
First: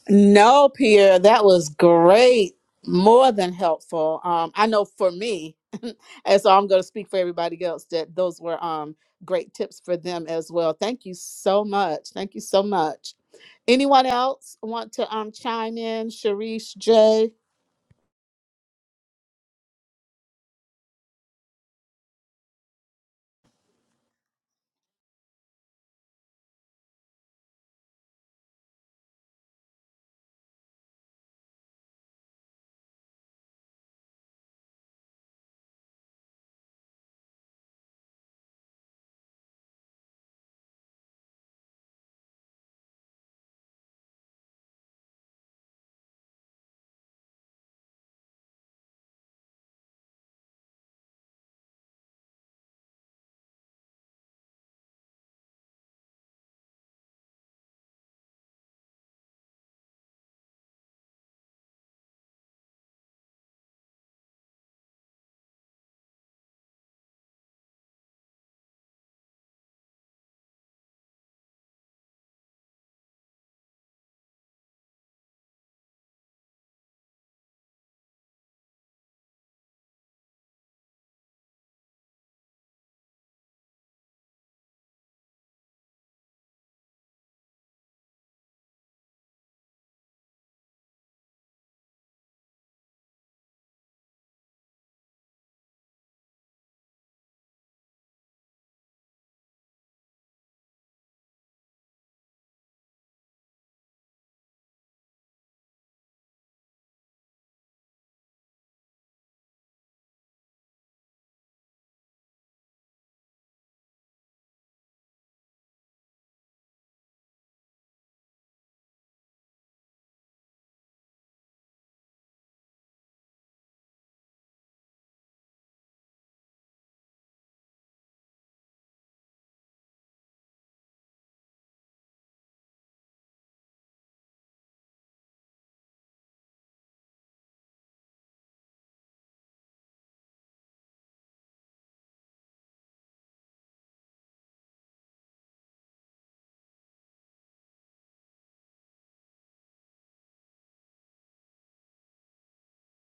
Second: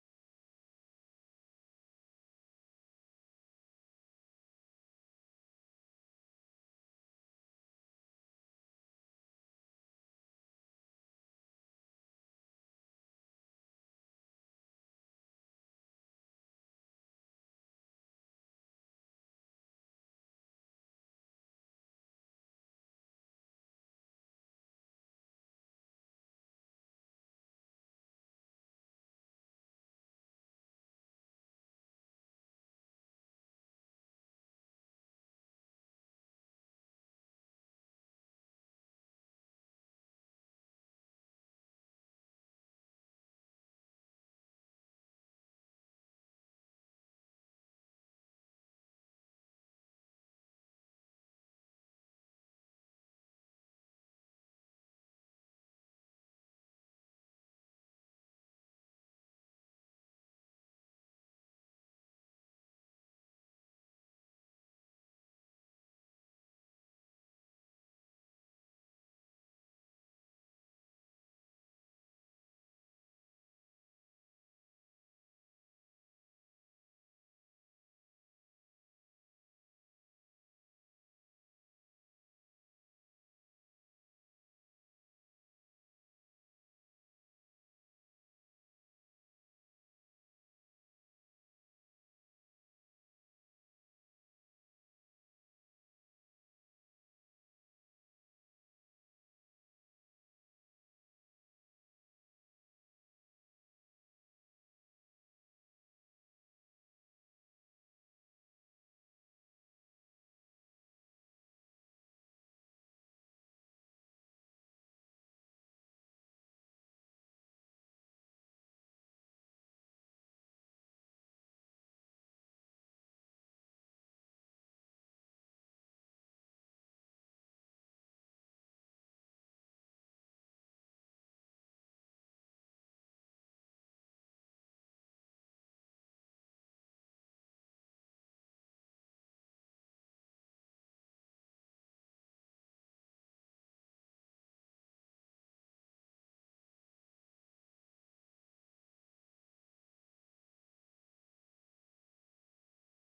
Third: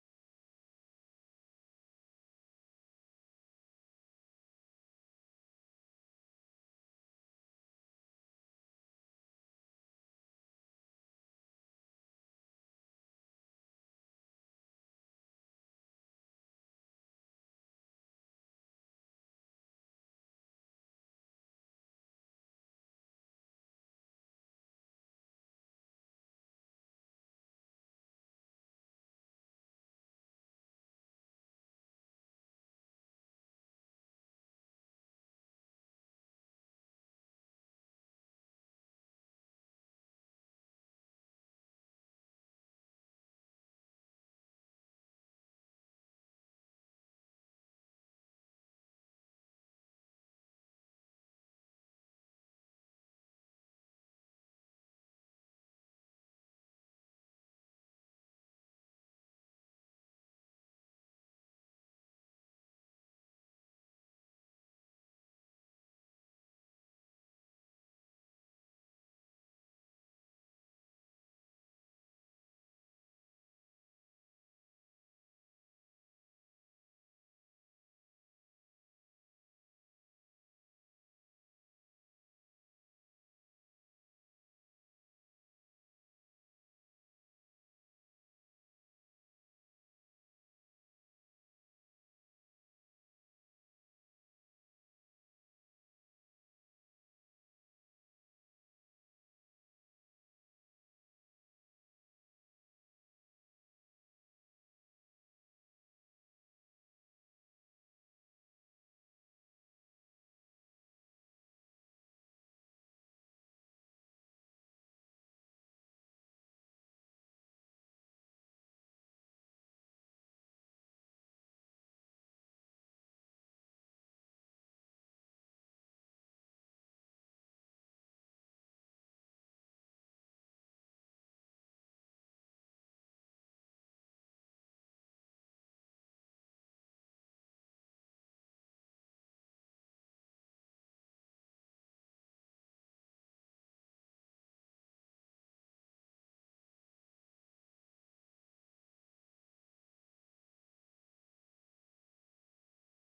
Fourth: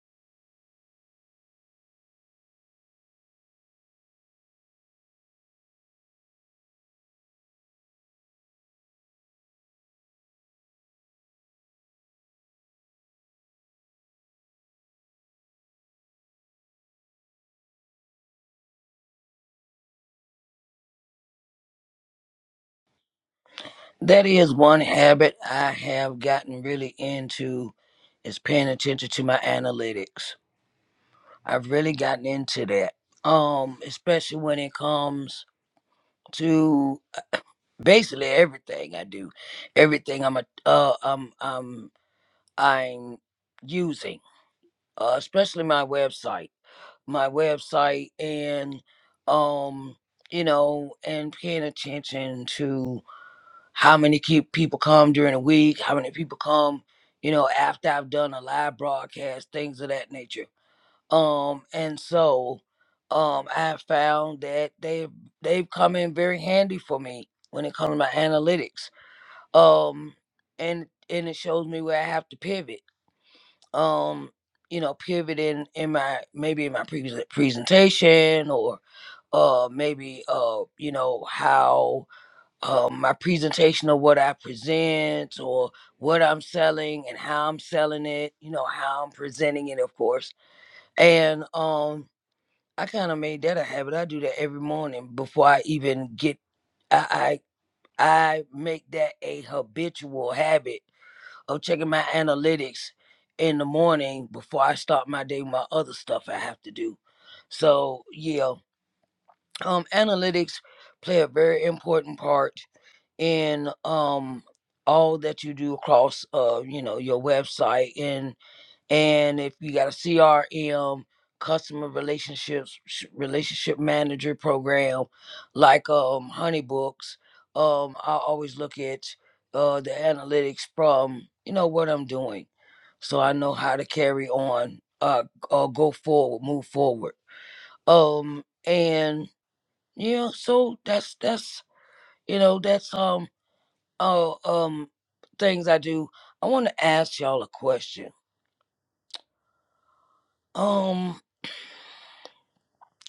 A: No, Pierre, that was great. More than helpful. Um, I know for me, and so I'm going to speak for everybody else that those were um, great tips for them as well. Thank you so much. Thank you so much. Anyone else want to um, chime in? Sharice, Jay?
B: That is one habit I have gotten really into is paying attention to my analytics. I've really gotten into that. Um, especially when it comes to basically everything I do, everything I'm a, uh, um, um, I'm using, uh, especially my website, my website, and um, you know, and paying attention to. how many keep people come during the week, how many people come, you know, after I've done a live broadcast, things of that nature. Um, and so um I have found that they've they've come in very handy for me when it comes to my analytics. Um and and it shows me where I have to pivot. Um, you know, pivot in in my maybe in my pre- presentation or uh maybe uh you know how um, my presentation of what I present or what I'm selling and how I'm selling it, you know, how I'm presenting it, of course. And um, I kind of made that a habit. I do that every morning before I even get, I, I, I make that a habitual habit of checking my analytics in the morning before I start my day, with my other stuff I have to do. So, yeah, um, analytics play a very important part in um all that you do across uh you know your website and and if you got a crm customer relationships sh- relationship manager program like um honeybooks um i always look at uh the analytics from you know what i'm doing so i know how to carry on uh, uh go forward move forward um and yeah so that's that's you know that's um. Oh, um, things I do. I want to ask y'all a question. Um,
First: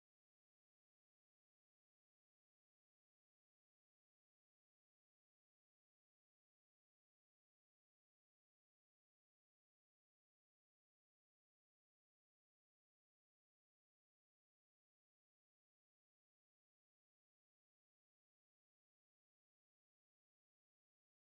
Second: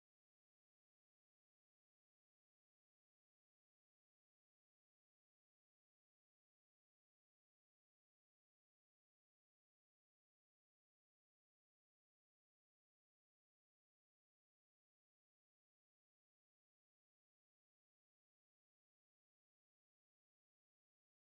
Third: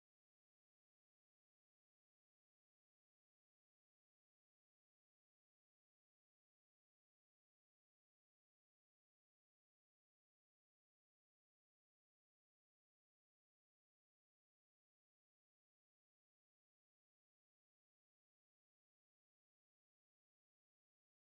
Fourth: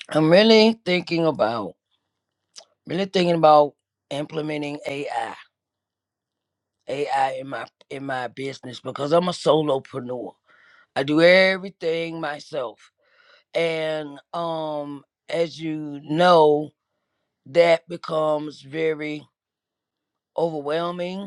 B: I'm really thinking about, really thinking about implementing AI, AI in my in my business because I'm a solopreneur. I do everything myself, and um, as you know, that becomes very overwhelming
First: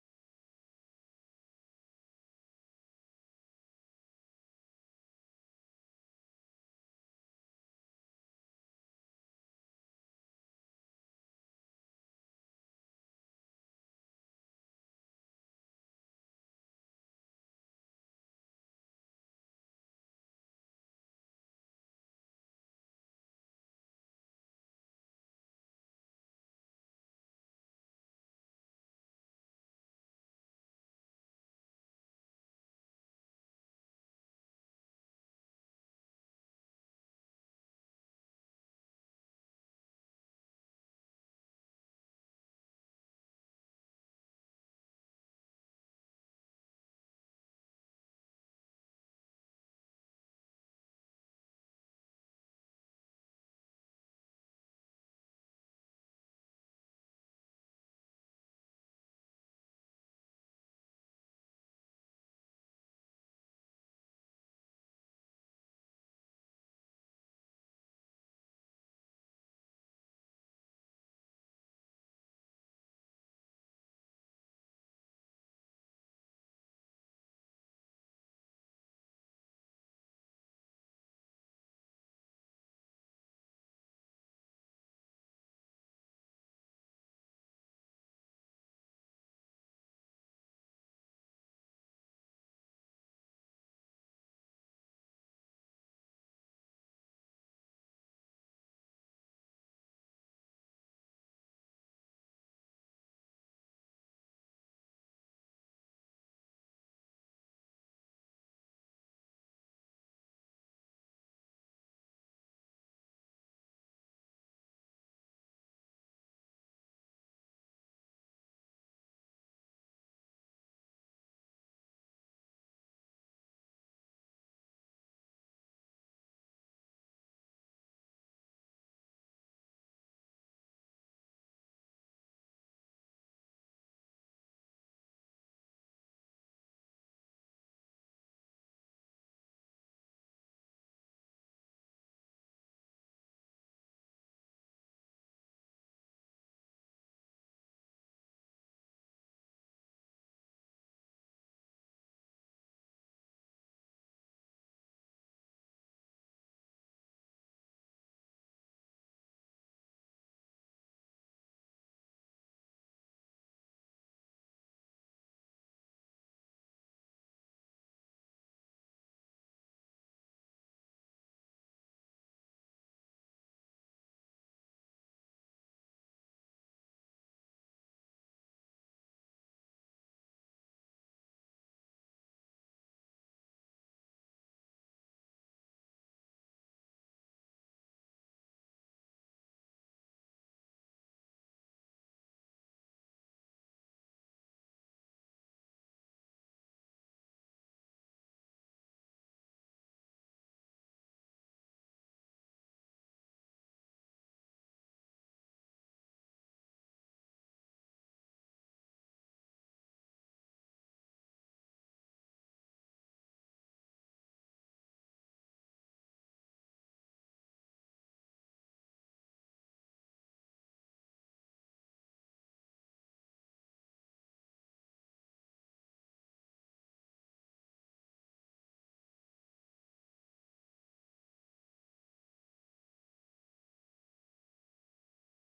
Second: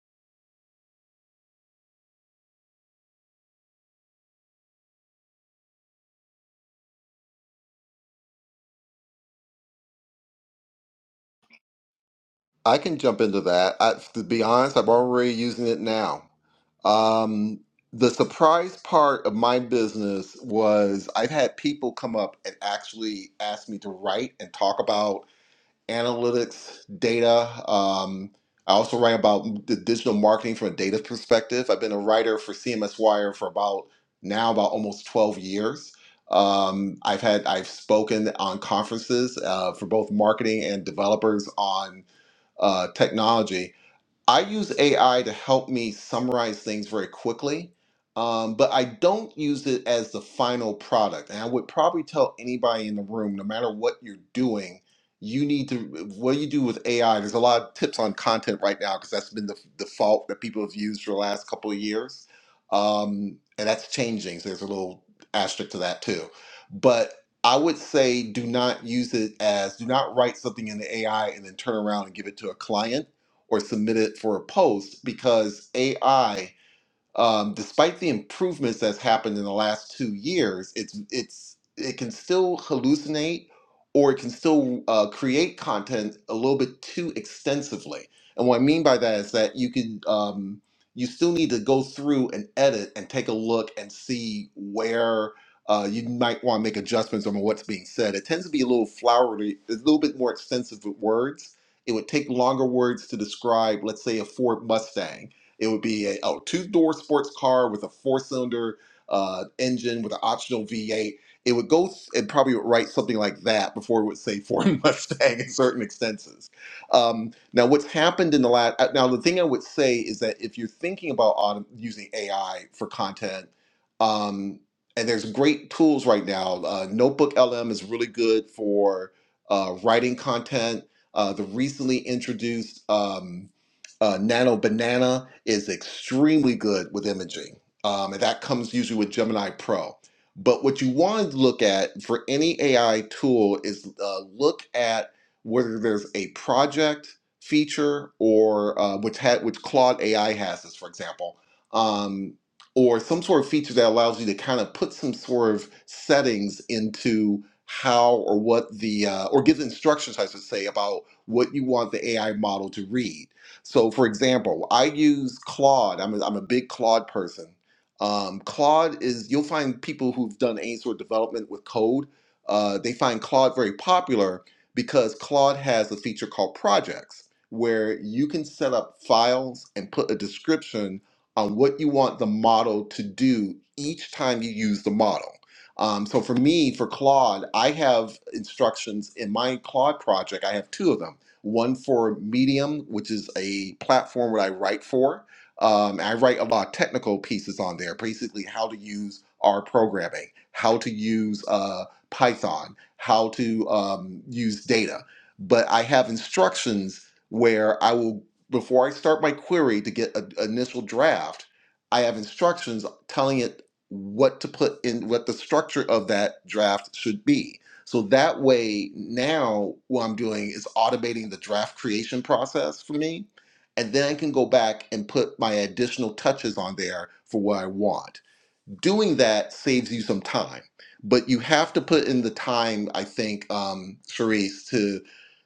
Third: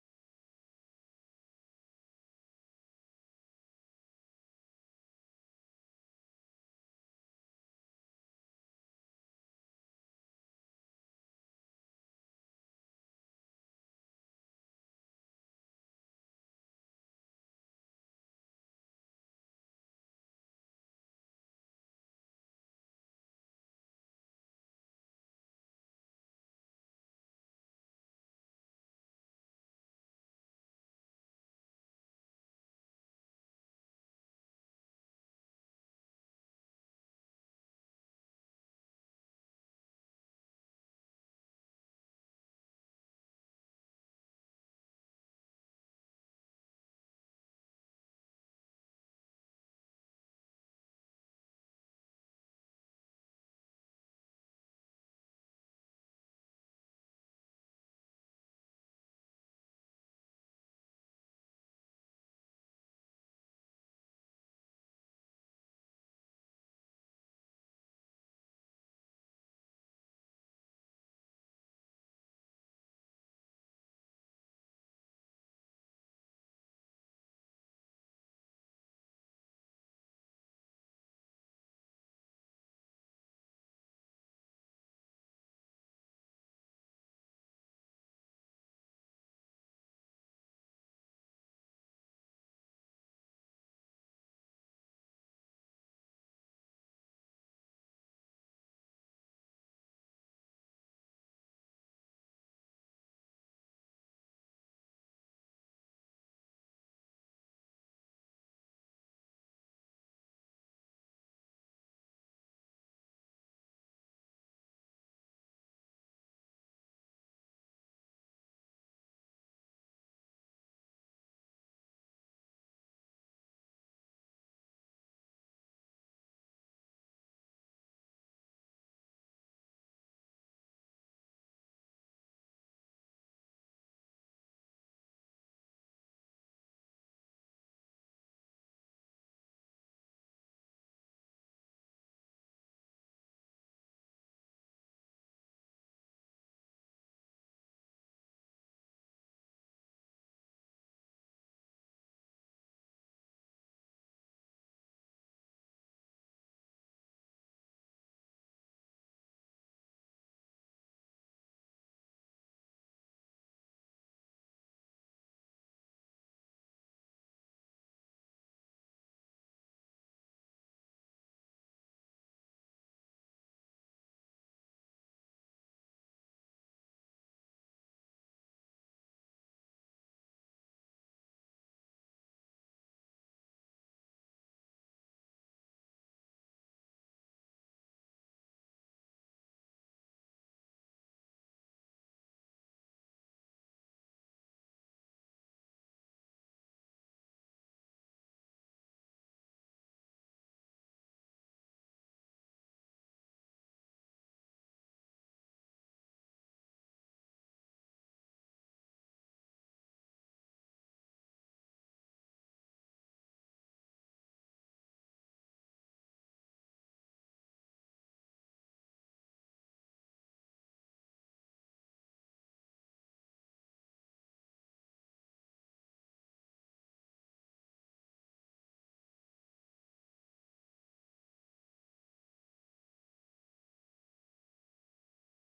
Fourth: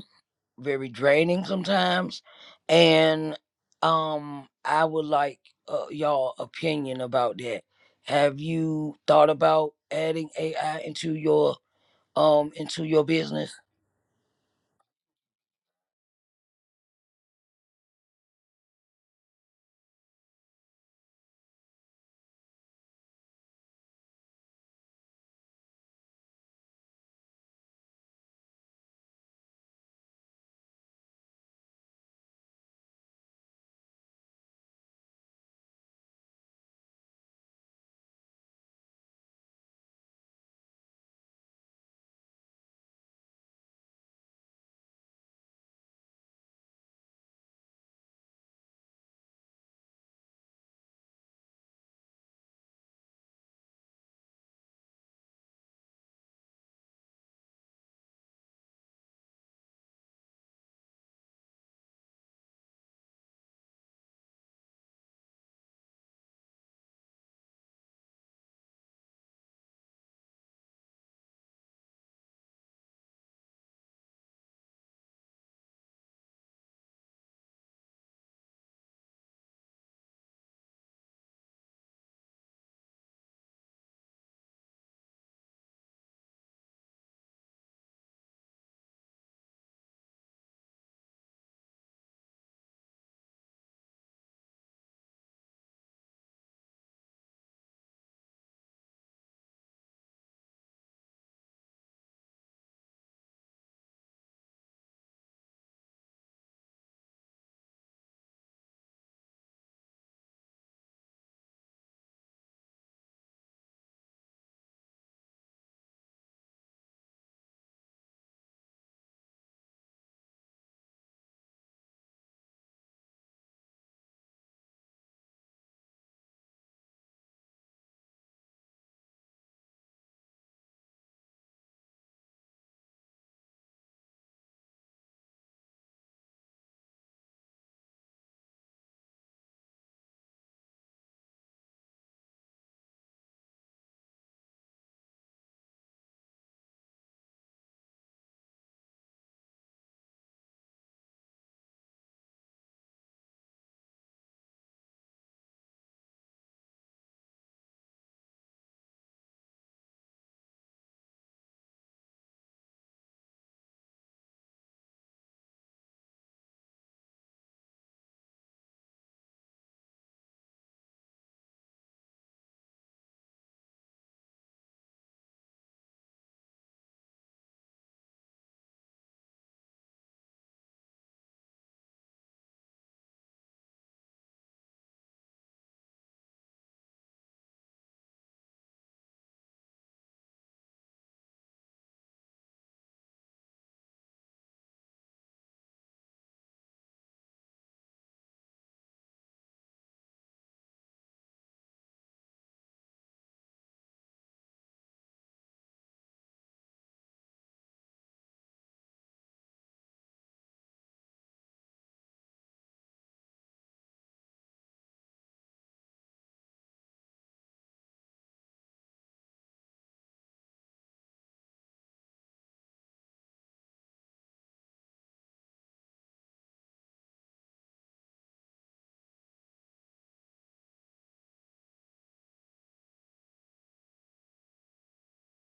B: very draining sometimes and um i would like uh, y'all opinion about that have you thought about adding ai into your um
D: I
B: into
D: can
B: your
D: jump into
B: business
D: that. I, to be honest, I'm already using it now. Um, the surprise part of my business was I've had people come up and actually ask me to write and talk about analytics, data. Um, I also write about the digital marketing from a data perspective. I've been a writer for CMS Wire for about now about almost 12 years. Um, I've had I've spoken on conferences uh, for both marketing and developers on uh, technology, I use AI to help me summarize things very quickly, um, but I don't use it as the final product. And I would probably tell anybody in the room, no matter what you're doing, you need to, what you do with AI, there's a lot of tips on content right now because that's been the f- default that people have used for the last couple of years. Um, and that's changing. So there's a little asterisk to that too. But I would say do not use it as, do not write something in the AI and then turn around and give it to a client or submit it for a post because AI um, despite the improvements that's happened in the last two years, it's it's it can still hallucinate or it can still uh, create content a little bit too extensively. And what I mean by that is that you can um, you still need to go through and edit and take a look and see where. Uh, you might want to make adjustments on what's being said. It tends to be a little flowery, a little bit more extensive with words. It would take longer words to describe, let's say, a Ford Mustang it would be a 2 door sports car with a four cylinder uh, engine with an optional V8. It would go s- and probably would write something like that before it would say Ford Mustang in certain instances. Um, now, what's happened in the last now the thing I would say is that if you're thinking about autom- using AI for content, um, and there's great tools right now. Uh, Notebook LM is really good for uh, writing content. Uh, the recently introduced um, uh, Nano Banana is extremely good with imaging, um, and that comes usually with Gemini Pro. But what you want to look at for any AI tool is uh, look at whether there's a project feature or uh, which had which Claude AI has as for example, um, or some sort of feature that allows you to kind of put some sort of settings into how or what the uh, or give instructions, I should say, about what you want the AI model to read so, for example, I use Claude. I'm a, I'm a big Claude person. Um, Claude is, you'll find people who've done any sort of development with code, uh, they find Claude very popular because Claude has a feature called projects where you can set up files and put a description on what you want the model to do each time you use the model. Um, so for me, for Claude, I have instructions in my Claude project. I have two of them one for Medium, which is a platform that I write for. Um, I write a lot of technical pieces on there, basically how to use R programming, how to use uh, Python, how to um, use data. But I have instructions where I will, before I start my query to get an initial draft, I have instructions telling it what to put in, what the structure of that draft should be so that way, now what I'm doing is automating the draft creation process for me. And then I can go back and put my additional touches on there for what I want doing that saves you some time but you have to put in the time i think um Charisse, to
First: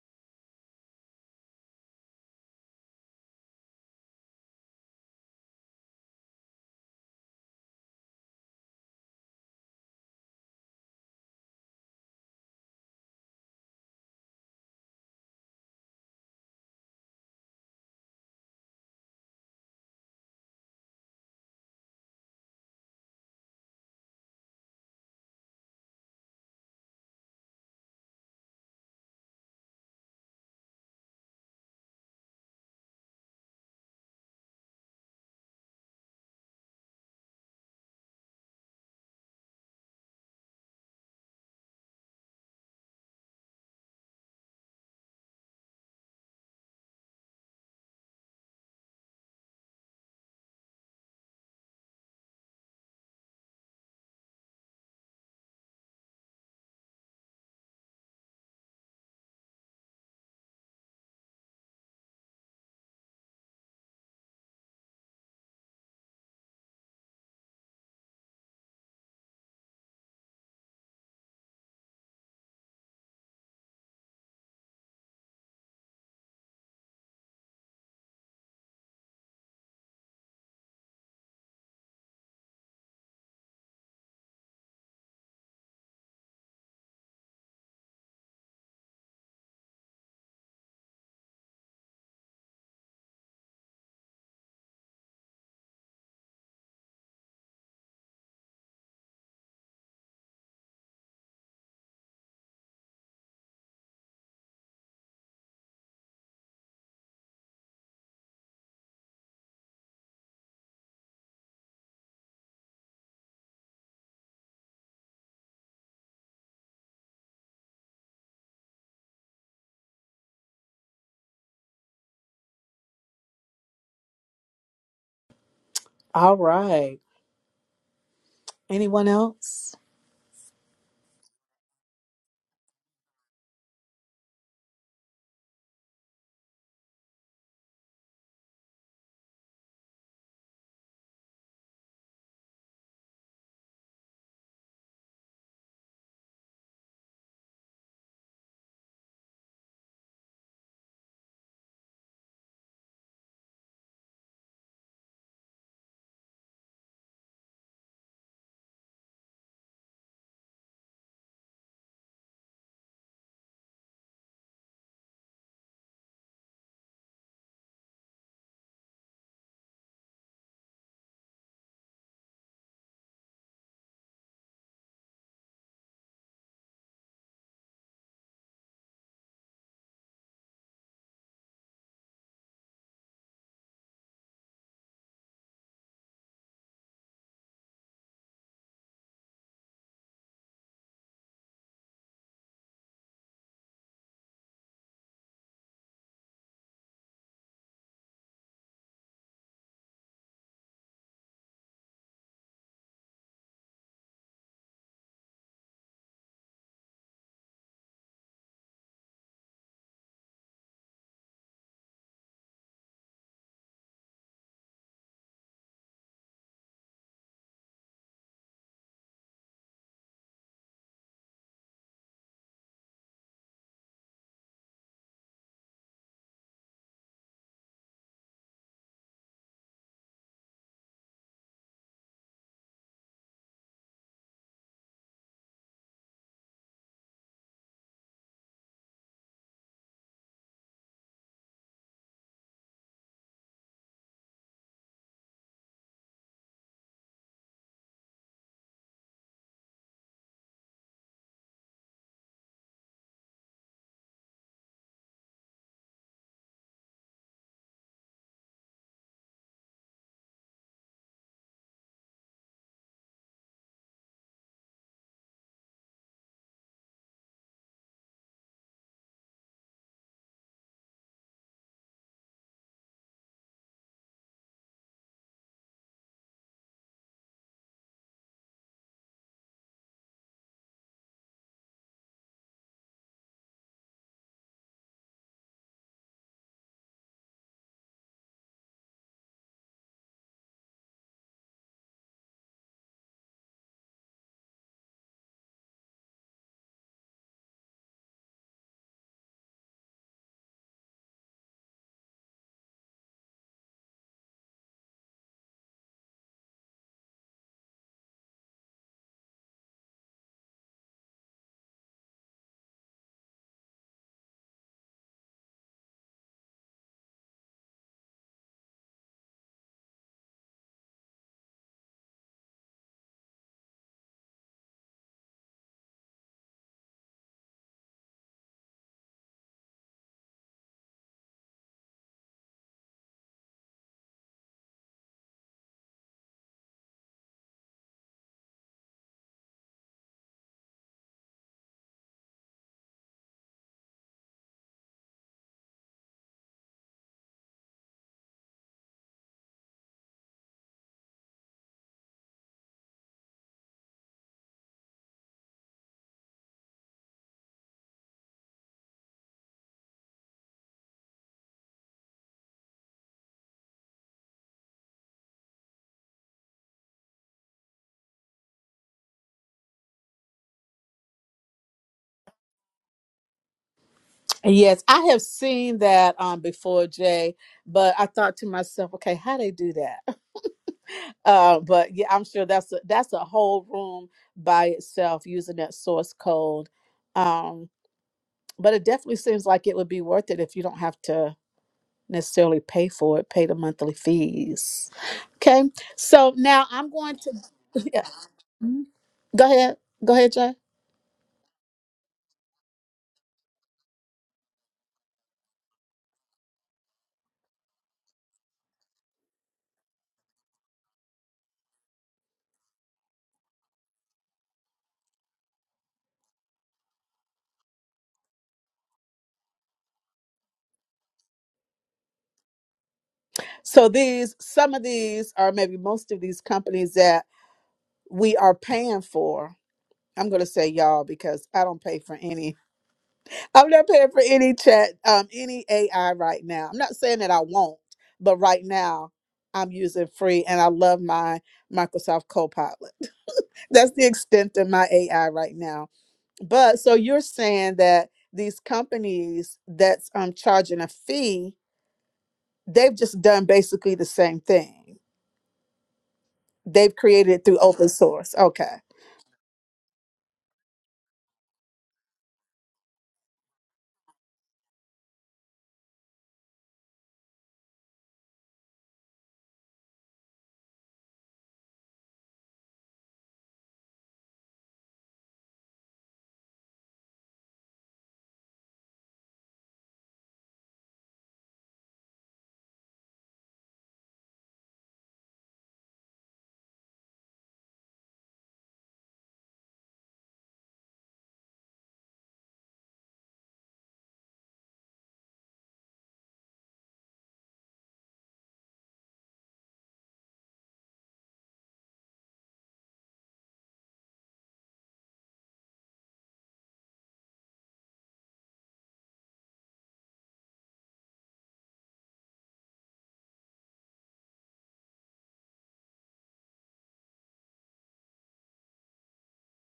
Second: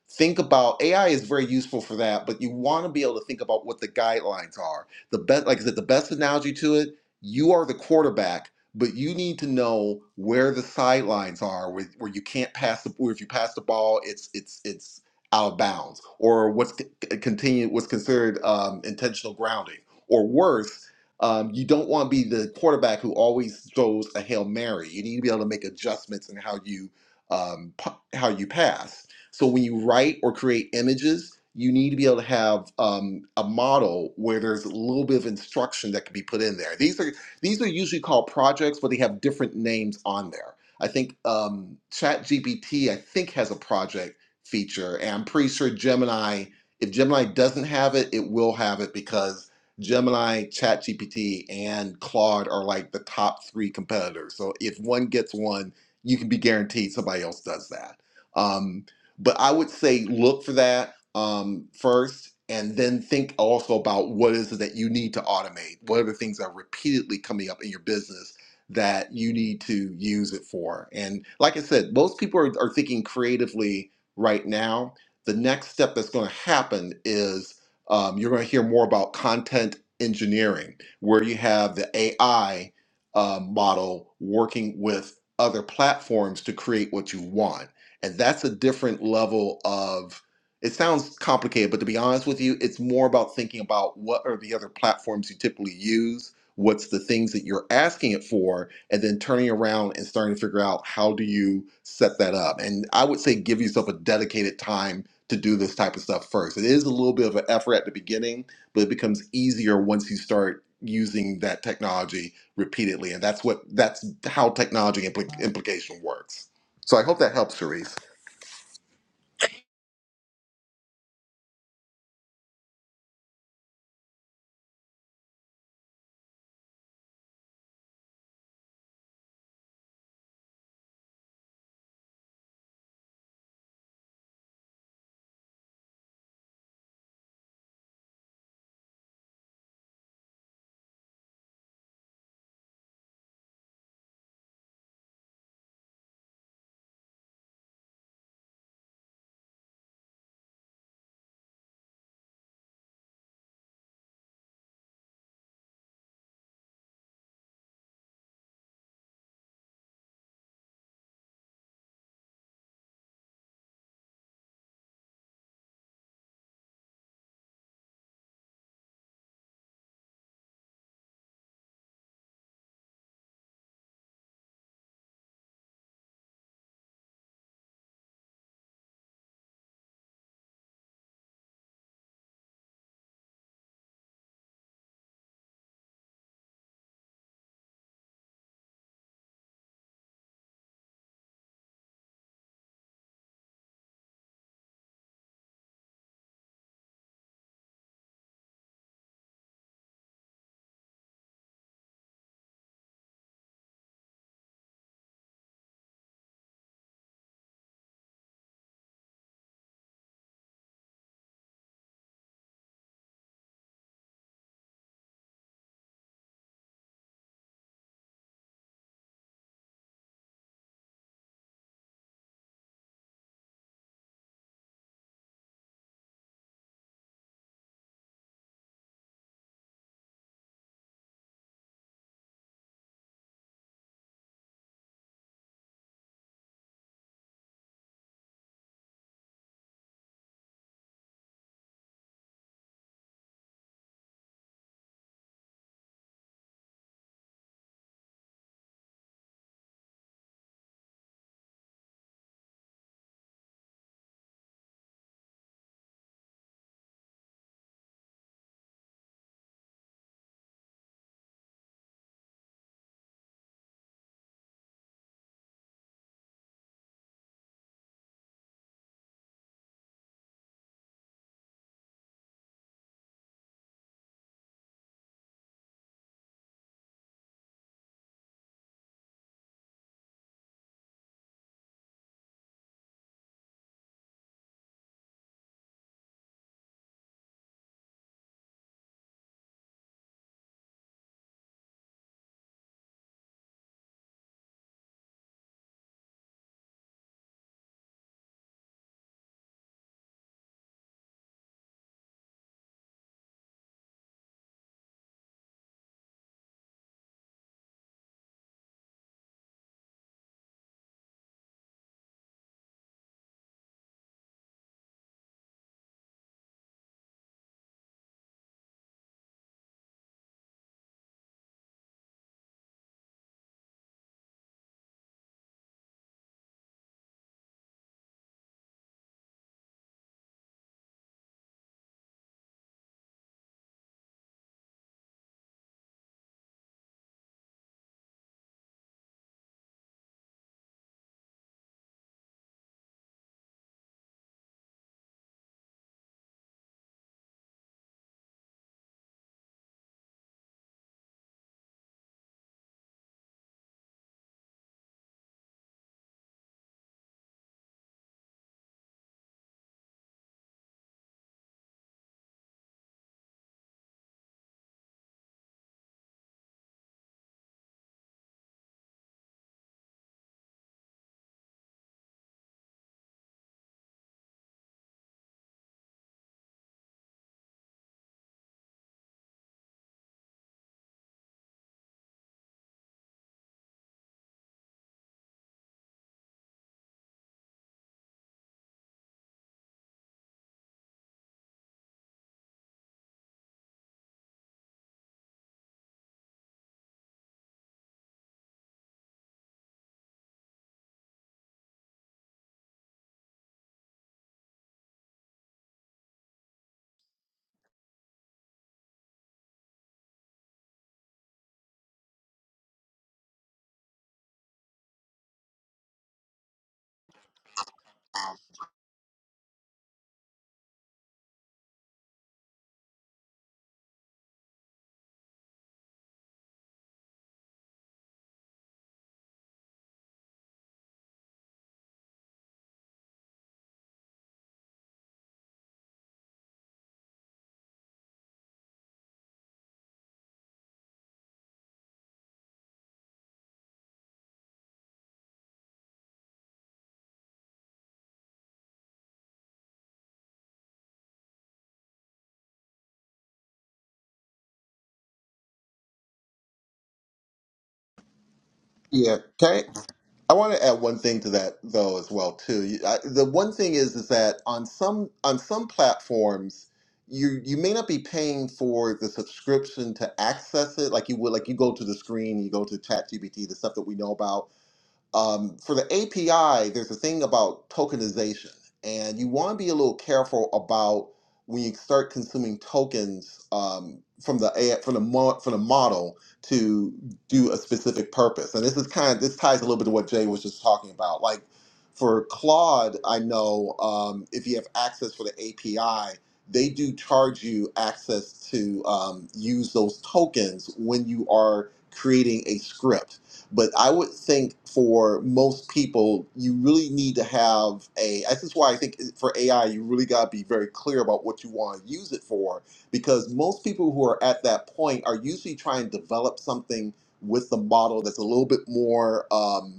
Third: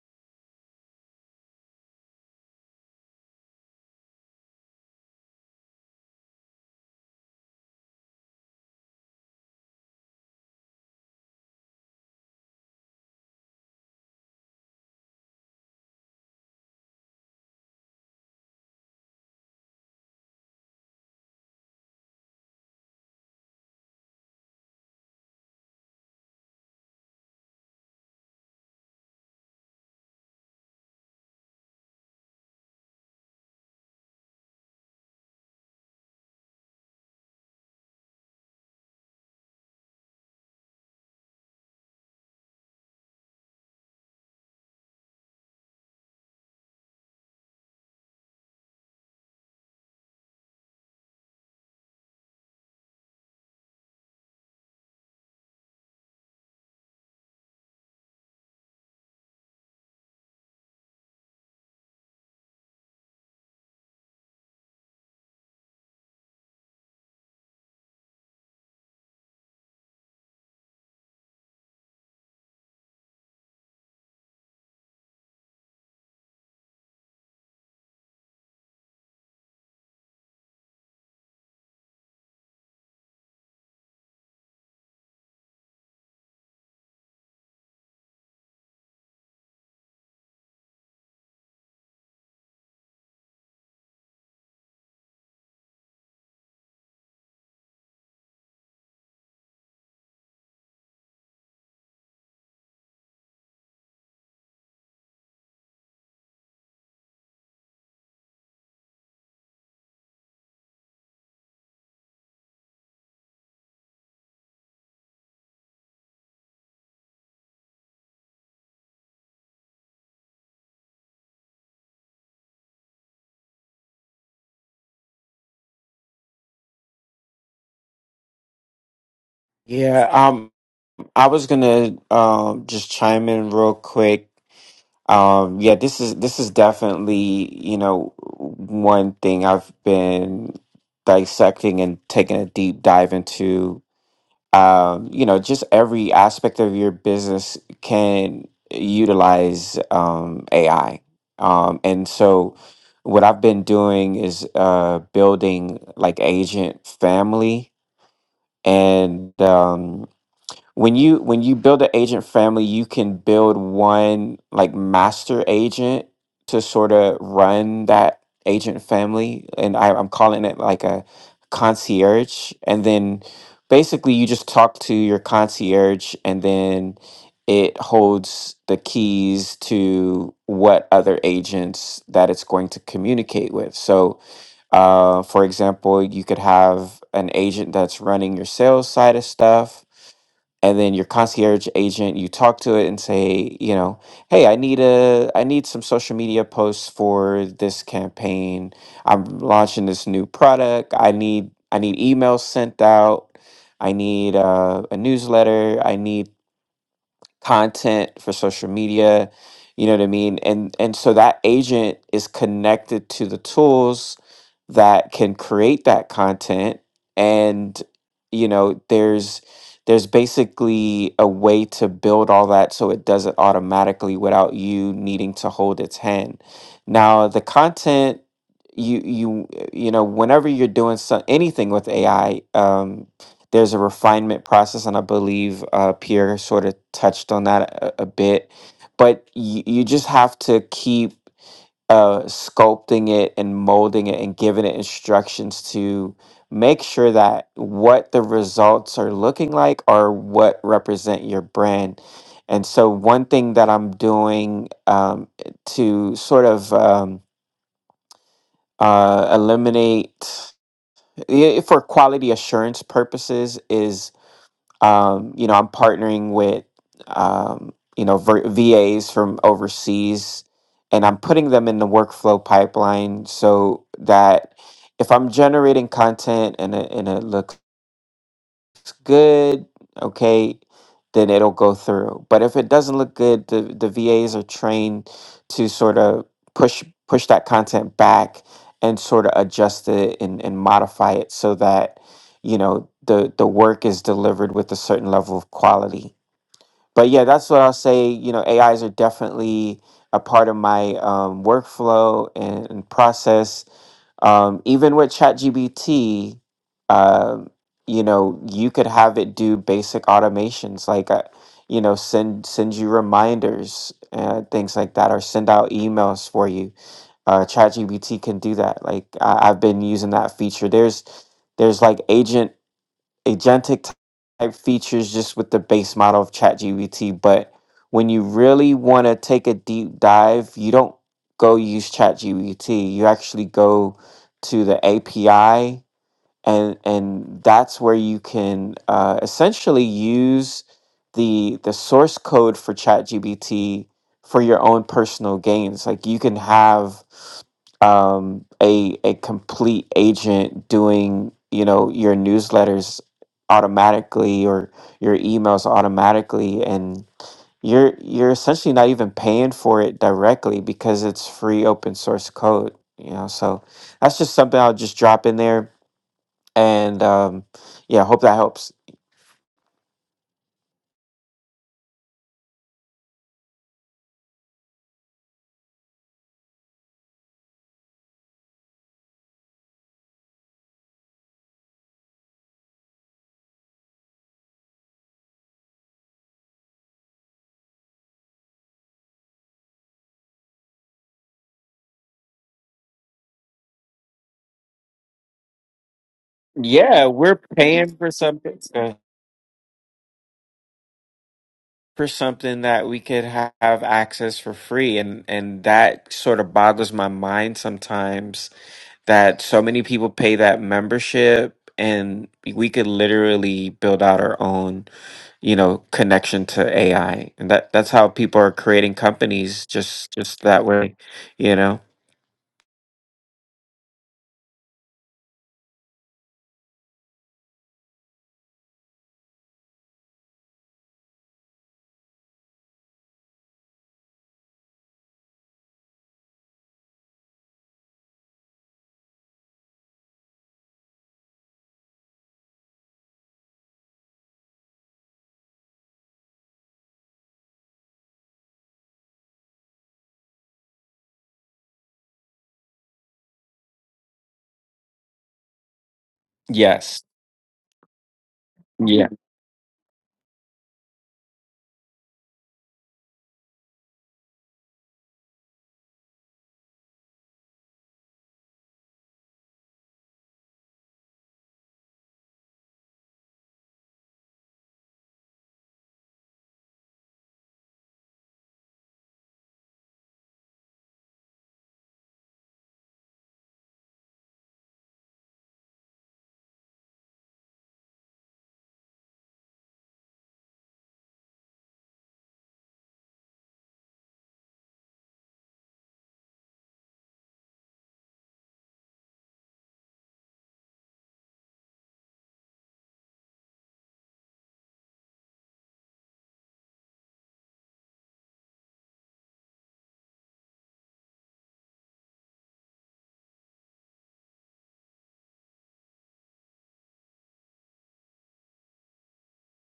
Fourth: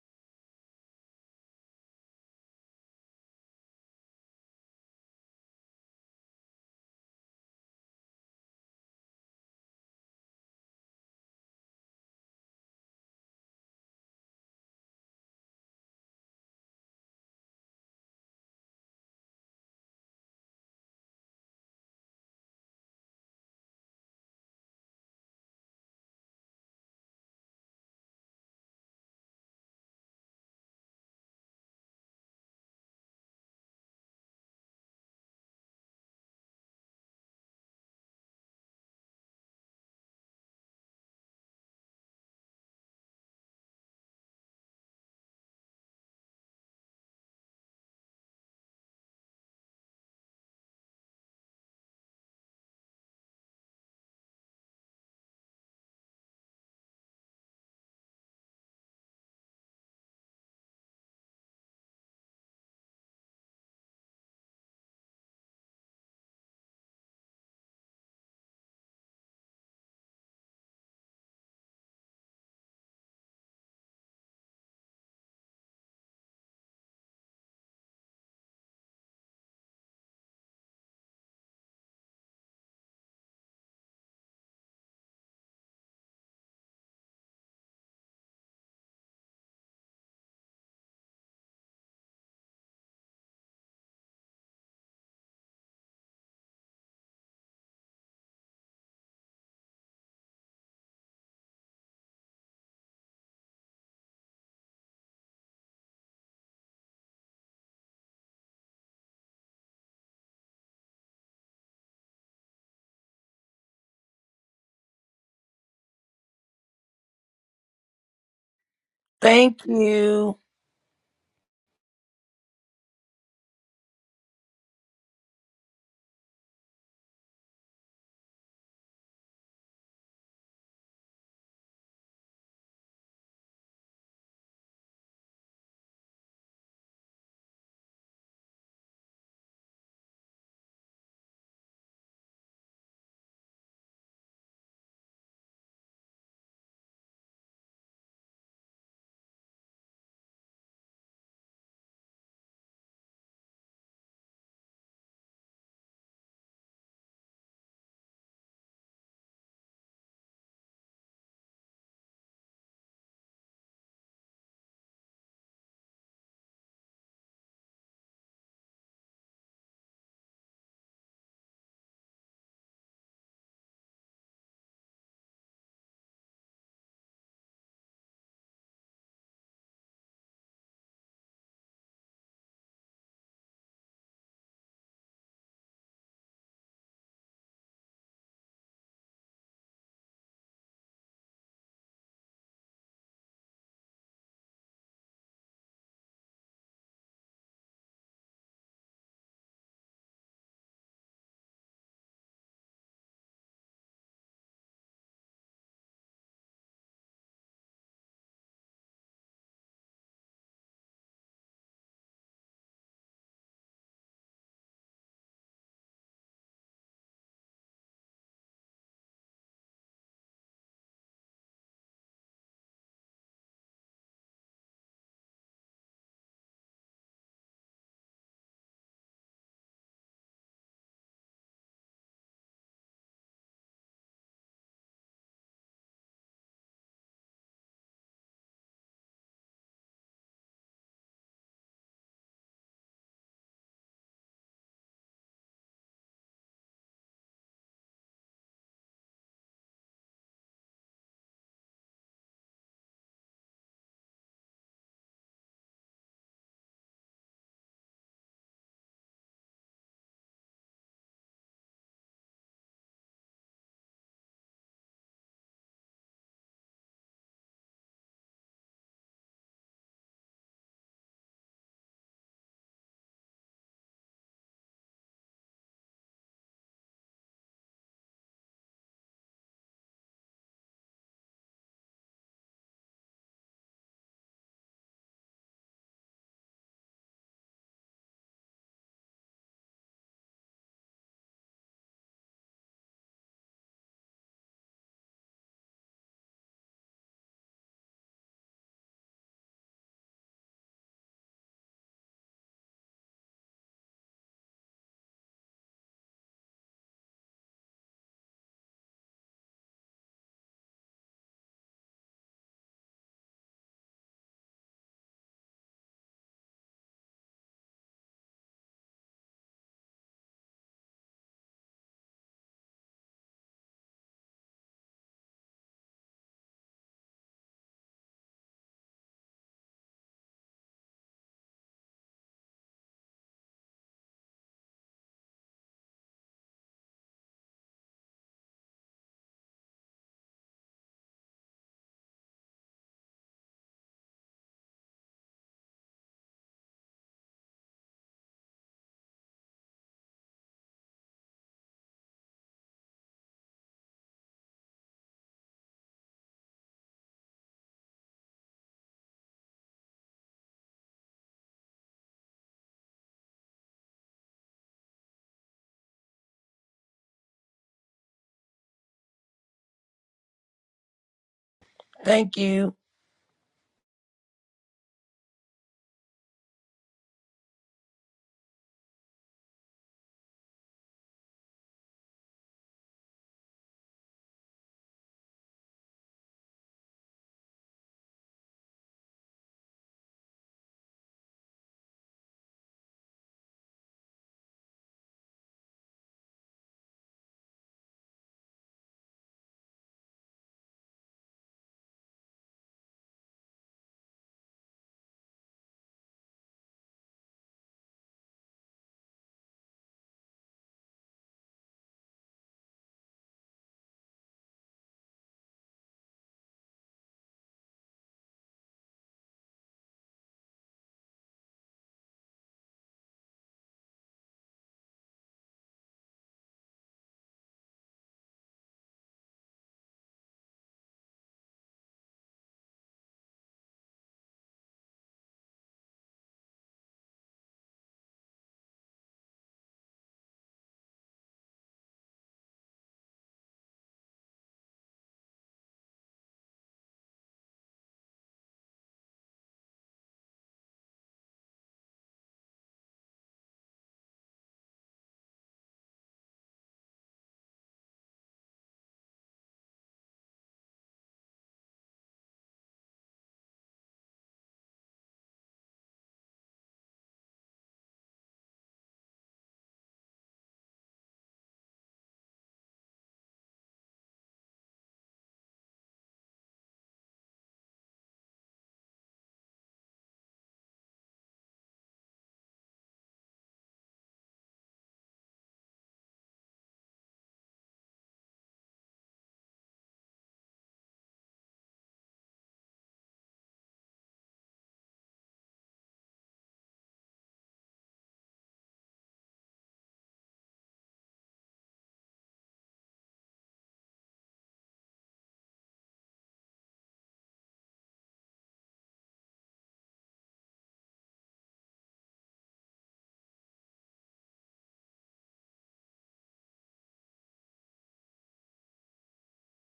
D: think about ai is very useful for that but you want to be able to think about what the guidelines are the best like i said the best analogy to it you are the quarterback but you need to know where the sidelines are where, where you can't pass the where if you pass the ball it's it's it's out of bounds or what's c- c- continued what's considered um, intentional grounding or worse um, you don't want to be the quarterback who always throws a hail mary. You need to be able to make adjustments in how you um, how you pass. So when you write or create images, you need to be able to have um, a model where there's a little bit of instruction that can be put in there. These are these are usually called projects, but they have different names on there. I think um, ChatGPT I think has a project feature, and I'm pretty sure Gemini. If Gemini doesn't have it, it will have it because Gemini, ChatGPT, and Claude are like the top three competitors. So if one gets one, you can be guaranteed somebody else does that. Um, but I would say look for that um, first, and then think also about what is it that you need to automate. What are the things that are repeatedly coming up in your business that you need to use it for? And like I said, most people are, are thinking creatively right now. The next step that's going to happen is um, you're going to hear more about content engineering, where you have the AI uh, model working with other platforms to create what you want. And that's a different level of, it sounds complicated, but to be honest with you, it's more about thinking about what are the other platforms you typically use, what's the things that you're asking it for, and then turning around and starting to figure out how do you set that up. And I would say give yourself a dedicated time to do this type of stuff first. It is a little bit of an effort at the beginning, but it becomes easier once you start using that technology repeatedly. And that's what that's how technology impl- implication works. So I hope that helps, Therese.
B: thank you
A: All right. Anyone else?
C: Yeah, um, I was gonna um just chime in real quick Um, yeah, this is this is definitely, you know, one thing I've been dissecting and taking a deep dive into. Um, you know, just every aspect of your business can utilize um, AI. Um, and so what I've been doing is uh, building like agent family and um, when you when you build an agent family you can build one like master agent to sort of run that agent family and I, i'm calling it like a concierge and then basically you just talk to your concierge and then it holds the keys to what other agents that it's going to communicate with so uh, for example, you could have an agent that's running your sales side of stuff, and then your concierge agent, you talk to it and say, you know, hey, I need a, I need some social media posts for this campaign. I'm launching this new product. I need, I need emails sent out. I need uh, a newsletter. I need content for social media you know what i mean and and so that agent is connected to the tools that can create that content and you know there's there's basically a way to build all that so it does it automatically without you needing to hold its hand now the content you you you know whenever you're doing so, anything with ai there's a refinement process, and I believe uh, Pierre sort of touched on that a, a bit. But you, you just have to keep uh, sculpting it and molding it and giving it instructions to make sure that what the results are looking like are what represent your brand. And so, one thing that I'm doing um, to sort of um, uh, eliminate yeah, for quality assurance purposes is um, you know, I'm partnering with, um, you know, ver- VAs from overseas, and I'm putting them in the workflow pipeline so that if I'm generating content and it, and it looks good, okay, then it'll go through. But if it doesn't look good, the, the VAs are trained to sort of push push that content back and sort of adjust it and, and modify it so that you know the the work is delivered with a certain level of quality. But yeah, that's what I'll say. You know, AIs are definitely a part of my um, workflow and, and process um, even with ChatGPT, um, you know, you could have it do basic automations like, uh, you know, send send you reminders and things like that, or send out emails for you. Uh, ChatGPT can do that. Like I, I've been using that feature. There's there's like agent agentic type features just with the base model of ChatGPT. But when you really want to take a deep dive, you don't go use ChatGPT. You actually go to the API and and that's where you can uh, essentially use the the source code for ChatGPT for your own personal gains. Like you can have um, a a complete agent doing you know your newsletters automatically or your emails automatically and you're you're essentially not even paying for it directly because it's free open source code you know so that's just something i'll just drop in there and um, yeah, hope that helps.
B: thank you
A: Yes, I have seen that um, before, Jay, but I thought to myself, okay, how they do that? Uh, but yeah, I'm sure that's a, that's a whole room by itself using that source code. Um, but it definitely seems like it would be worth it if you don't have to necessarily pay for it, pay the monthly fees. Okay, so now I'm
C: Yeah,
A: going to
C: we're paying
A: yeah.
C: for something
A: Mhm.
C: uh,
A: Go ahead, go ahead, Jay.
C: for something that we could ha- have access for free, and and that sort of boggles my mind sometimes that so many people pay that membership. And we could literally build out our own, you know, connection to AI, and that that's how people are creating companies just just that way, you know.
A: So these, some of these, or maybe most of these companies that we are paying for. I'm going to say y'all because I don't pay for any I'm not paying for any chat, um, any AI right now. I'm not saying that I won't, but right now I'm using free and I love my Microsoft Copilot. That's the extent of my AI right now. But so you're saying that these companies that's um charging a fee, they've just done basically the same thing. They've
C: Yes.
A: created it through open source. Okay.
D: Yeah, can I, I want to add one thing to that though as well too. You- I, the one thing is is that on some on some platforms, you you may not be paying for the subscription to access it like you would like you go to the screen, you go to ChatGPT, the stuff that we know about Um, for the API, there's a thing about tokenization, and you want to be a little careful about when you start consuming tokens um, from the from the mo- from the model to do a specific purpose. And this is kind of this ties a little bit to what Jay was just talking about. Like for Claude, I know um, if you have access for the API, they do charge you access to um, use those tokens when you are creating a script. But I would think for most people, you really need to have a. This is why I think for AI, you really got to be very clear about what you want to use it for, because most people who are at that point are usually trying to develop something with the model that's a little bit more. Um,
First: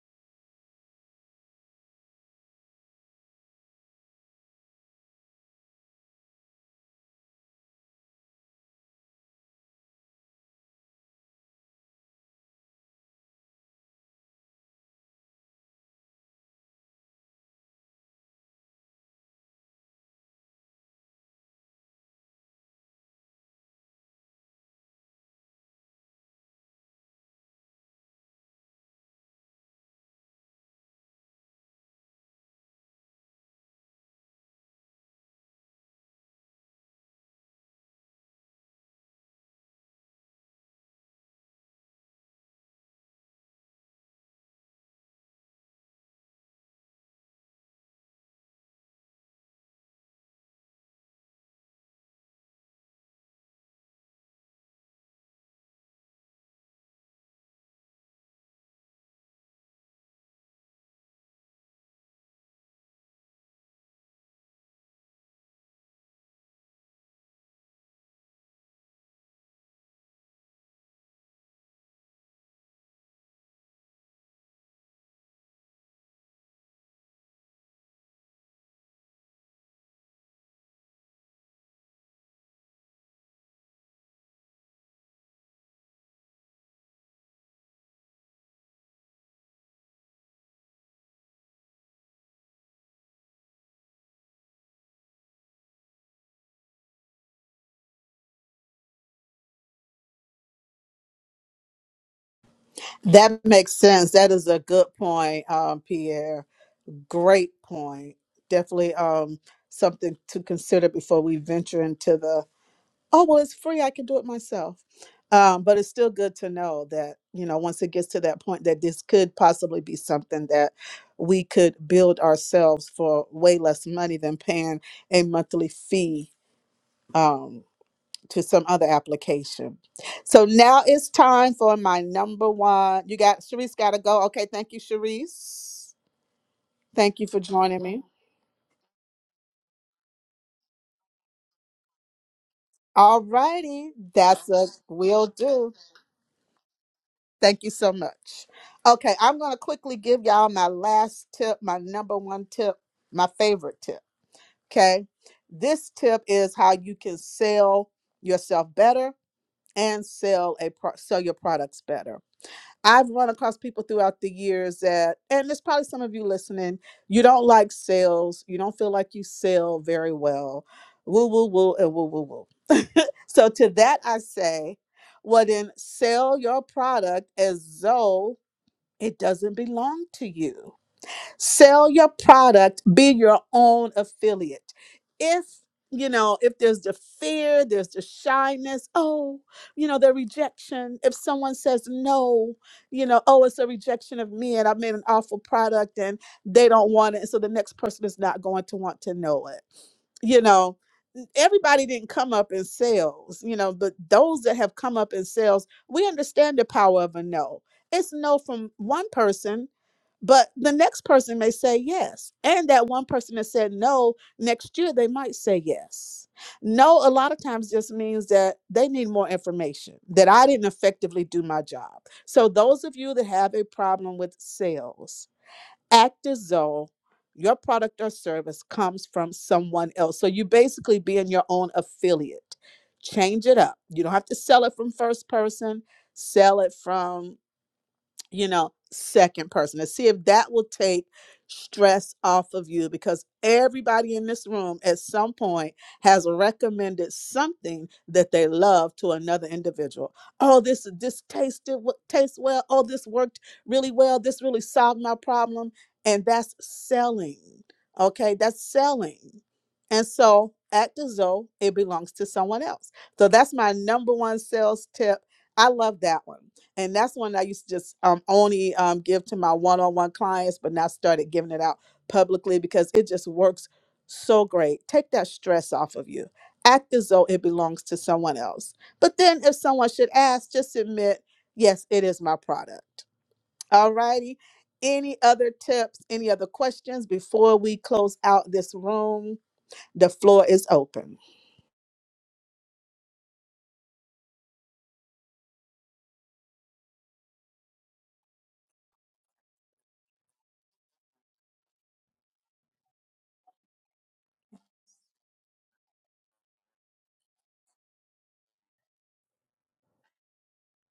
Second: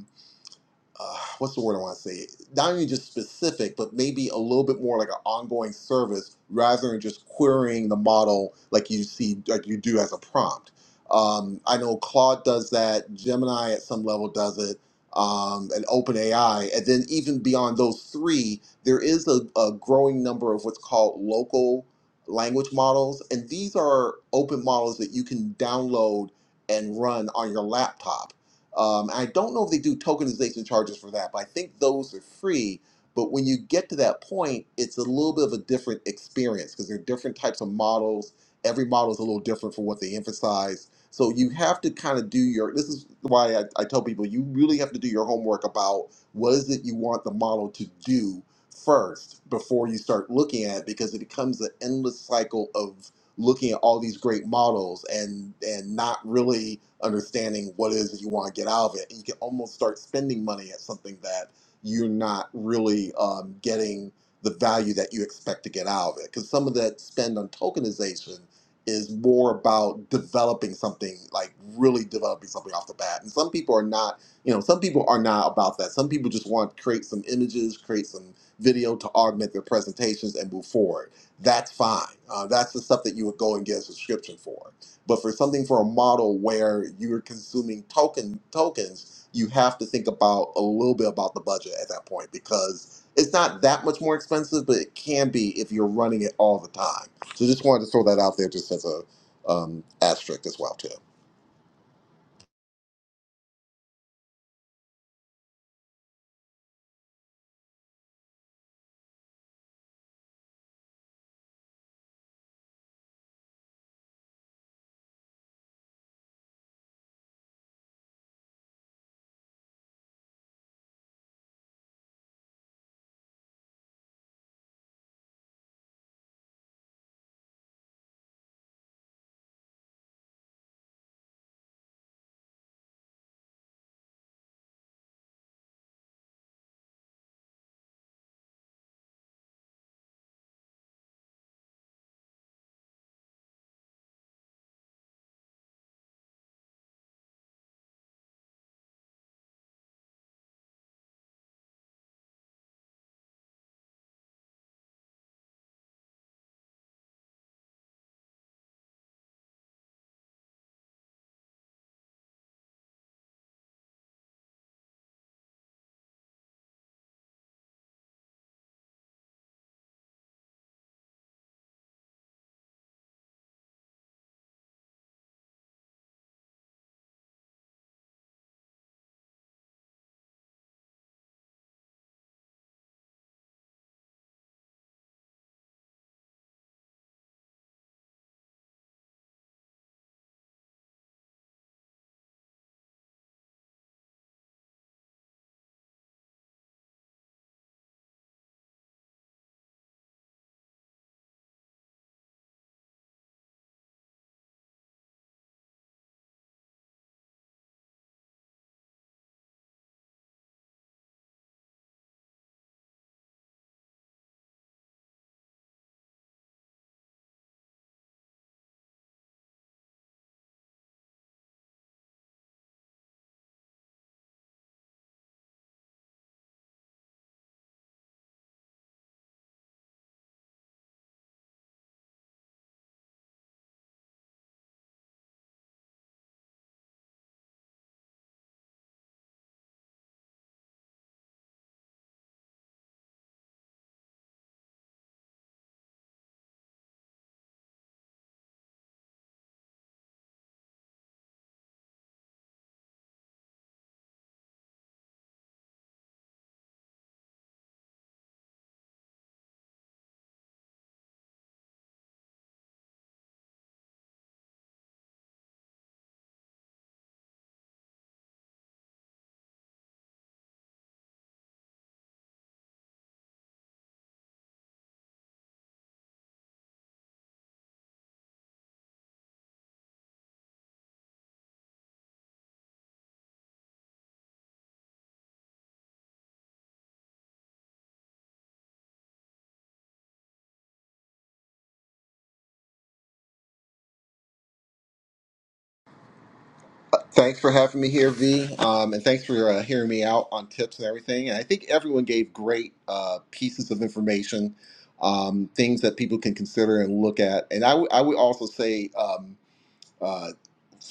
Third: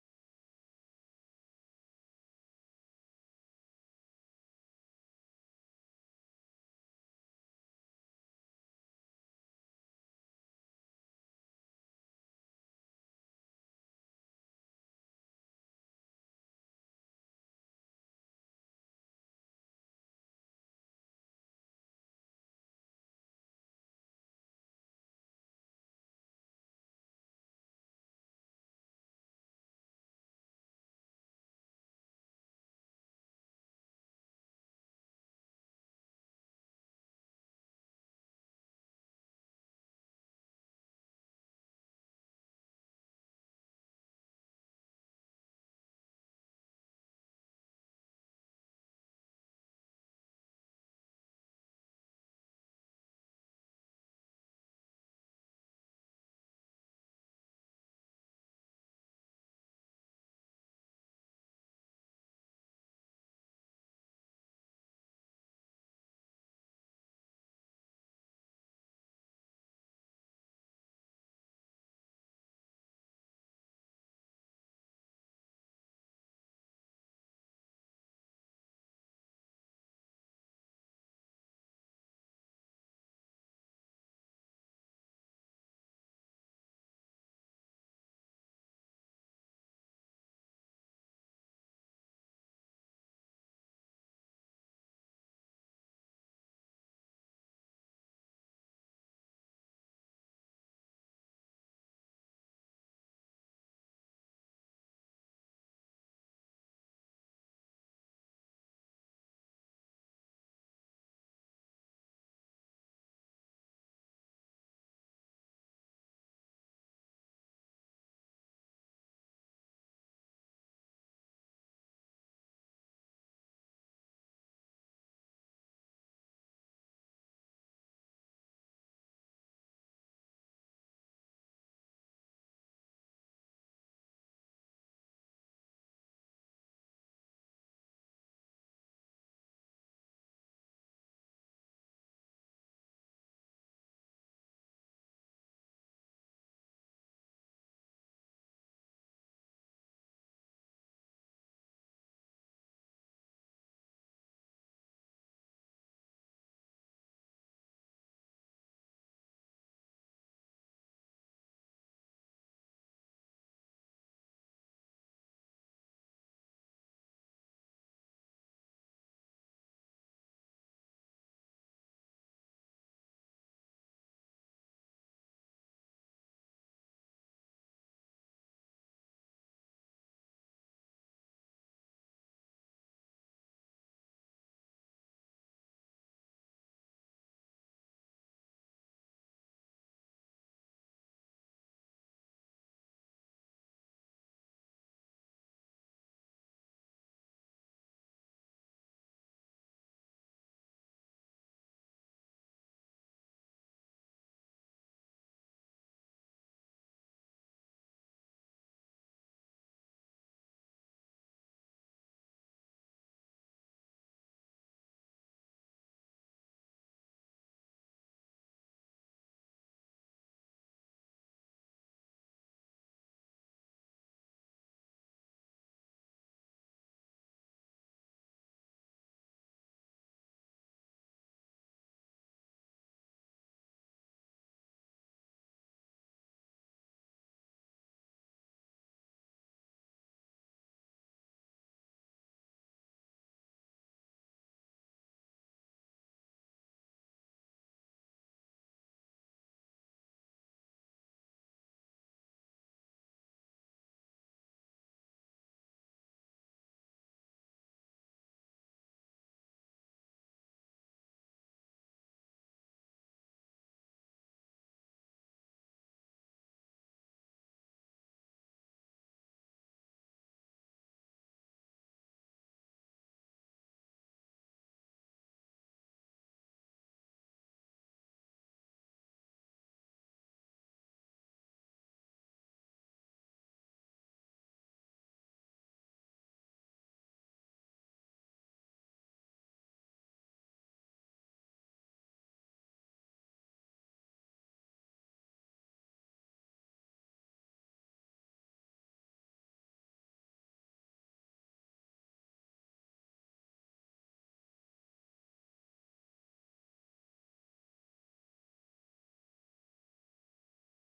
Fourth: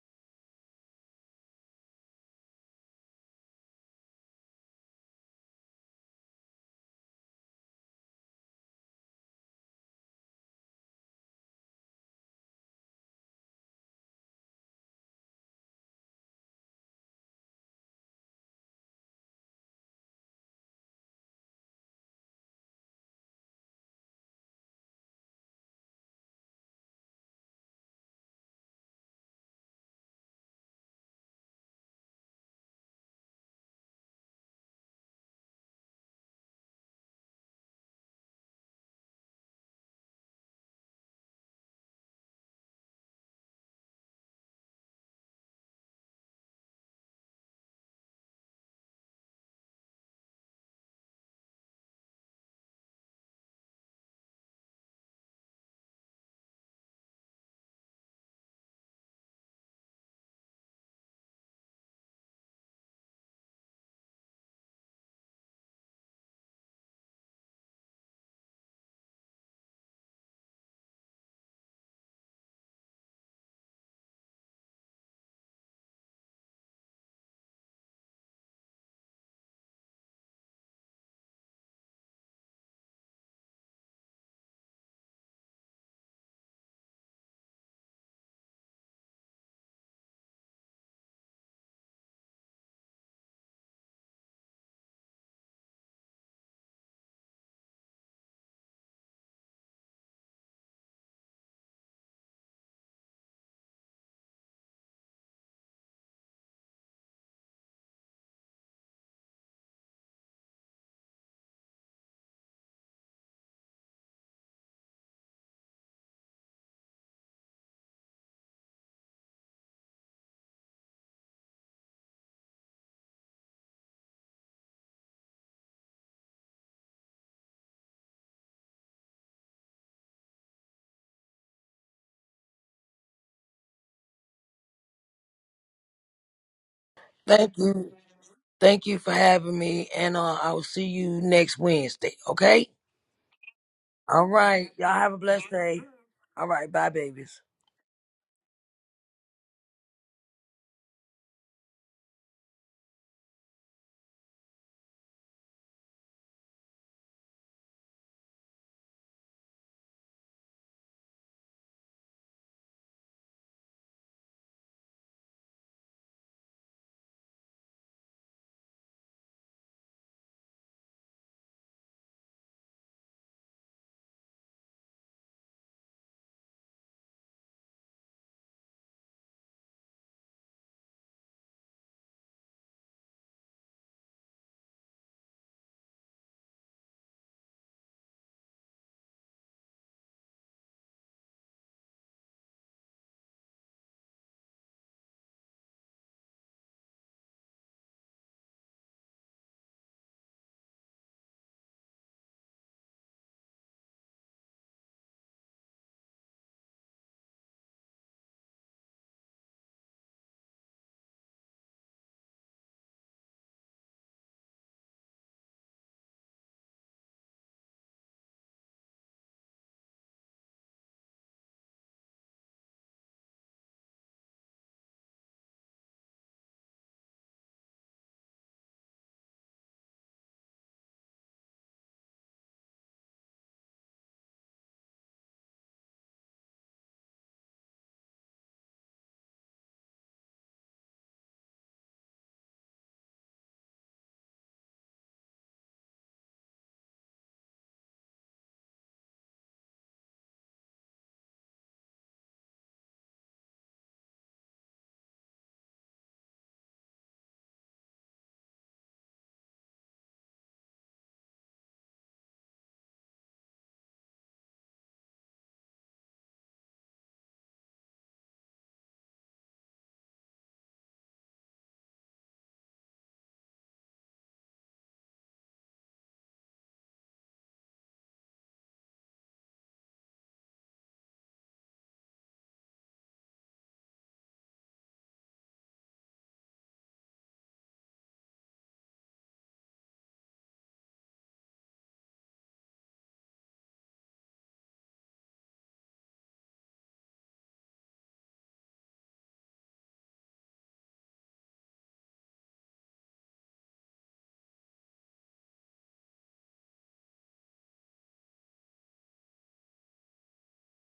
D: uh, what's the word I want to say? Not only just specific, but maybe a little bit more like an ongoing service rather than just querying the model like you see, like you do as a prompt. Um, I know Claude does that, Gemini at some level does it, um, and OpenAI. And then even beyond those three, there is a, a growing number of what's called local language models. And these are open models that you can download and run on your laptop um, I don't know if they do tokenization charges for that, but I think those are free. But when you get to that point, it's a little bit of a different experience because there are different types of models. Every model is a little different for what they emphasize. So you have to kind of do your. This is why I, I tell people you really have to do your homework about what is it you want the model to do first before you start looking at it because it becomes an endless cycle of looking at all these great models and and not really understanding what it is that you want to get out of it. And you can almost start spending money at something that you're not really um, getting the value that you expect to get out of it. Because some of that spend on tokenization is more about developing something, like really developing something off the bat. And some people are not, you know, some people are not about that. Some people just want to create some images, create some video to augment their presentations and move forward that's fine. Uh, that's the stuff that you would go and get a subscription for. But for something for a model where you're consuming token tokens, you have to think about a little bit about the budget at that point because it's not that much more expensive, but it can be if you're running it all the time. So just wanted to throw that out there, just as a um, asterisk as well too.
A: That makes sense. That is a good point, um, Pierre. Great point. Definitely um, something to consider before we venture into the, oh, well, it's free. I can do it myself. Um, but it's still good to know that, you know, once it gets to that point, that this could possibly be something that we could build ourselves for way less money than paying a monthly fee. Um, to some other application. So now it's time for my number one. You got Sharice gotta go. Okay, thank you, Sharice. Thank you for
B: thank
A: joining
B: you
A: me.
B: thank you for having me and uh, i will see you next wednesday okay
A: All righty.
B: all
A: That's a
B: right y'all have a
A: will
B: blessed
A: do.
B: day all right bye babies
A: Thank you so much. Okay, I'm gonna quickly give y'all my last tip, my number one tip, my favorite tip. Okay. This tip is how you can sell yourself better and sell a pro- sell your products better I've run across people throughout the years that, and there's probably some of you listening, you don't like sales, you don't feel like you sell very well, woo, woo, woo, and woo, woo, woo. So to that, I say, well, then sell your product as though it doesn't belong to you Sell your product, be your own affiliate. If you know, if there's the fear, there's the shyness, oh, you know, the rejection. If someone says no, you know, oh, it's a rejection of me and I made an awful product and they don't want it. And so the next person is not going to want to know it. You know, n- everybody didn't come up in sales, you know, but those that have come up in sales, we understand the power of a no. It's no from one person, but the next person may say yes. And that one person that said no, next year they might say yes. No, a lot of times just means that they need more information, that I didn't effectively do my job. So, those of you that have a problem with sales, act as though your product or service comes from someone else. So, you basically being your own affiliate. Change it up. You don't have to sell it from first person, sell it from you know, second person to see if that will take stress off of you because everybody in this room at some point has recommended something that they love to another individual. Oh, this this tasted w- tastes well. Oh, this worked really well. This really solved my problem, and that's selling. Okay, that's selling, and so act as though it belongs to someone else. So that's my number one sales tip. I love that one and that's one that I used to just um, only um, give to my one-on-one clients, but now started giving it out publicly because it just works so great. Take that stress off of you. Act as though it belongs to someone else. But then, if someone should ask, just admit, yes, it is my product. All righty. Any other tips? Any other questions before we close out this room? The floor is open.
D: Thanks for having me here, V, um, and thanks for uh, hearing me out on tips and everything. And I think everyone gave great uh, pieces of information, um, things that people can consider and look at. And I would I would also say. Um, uh,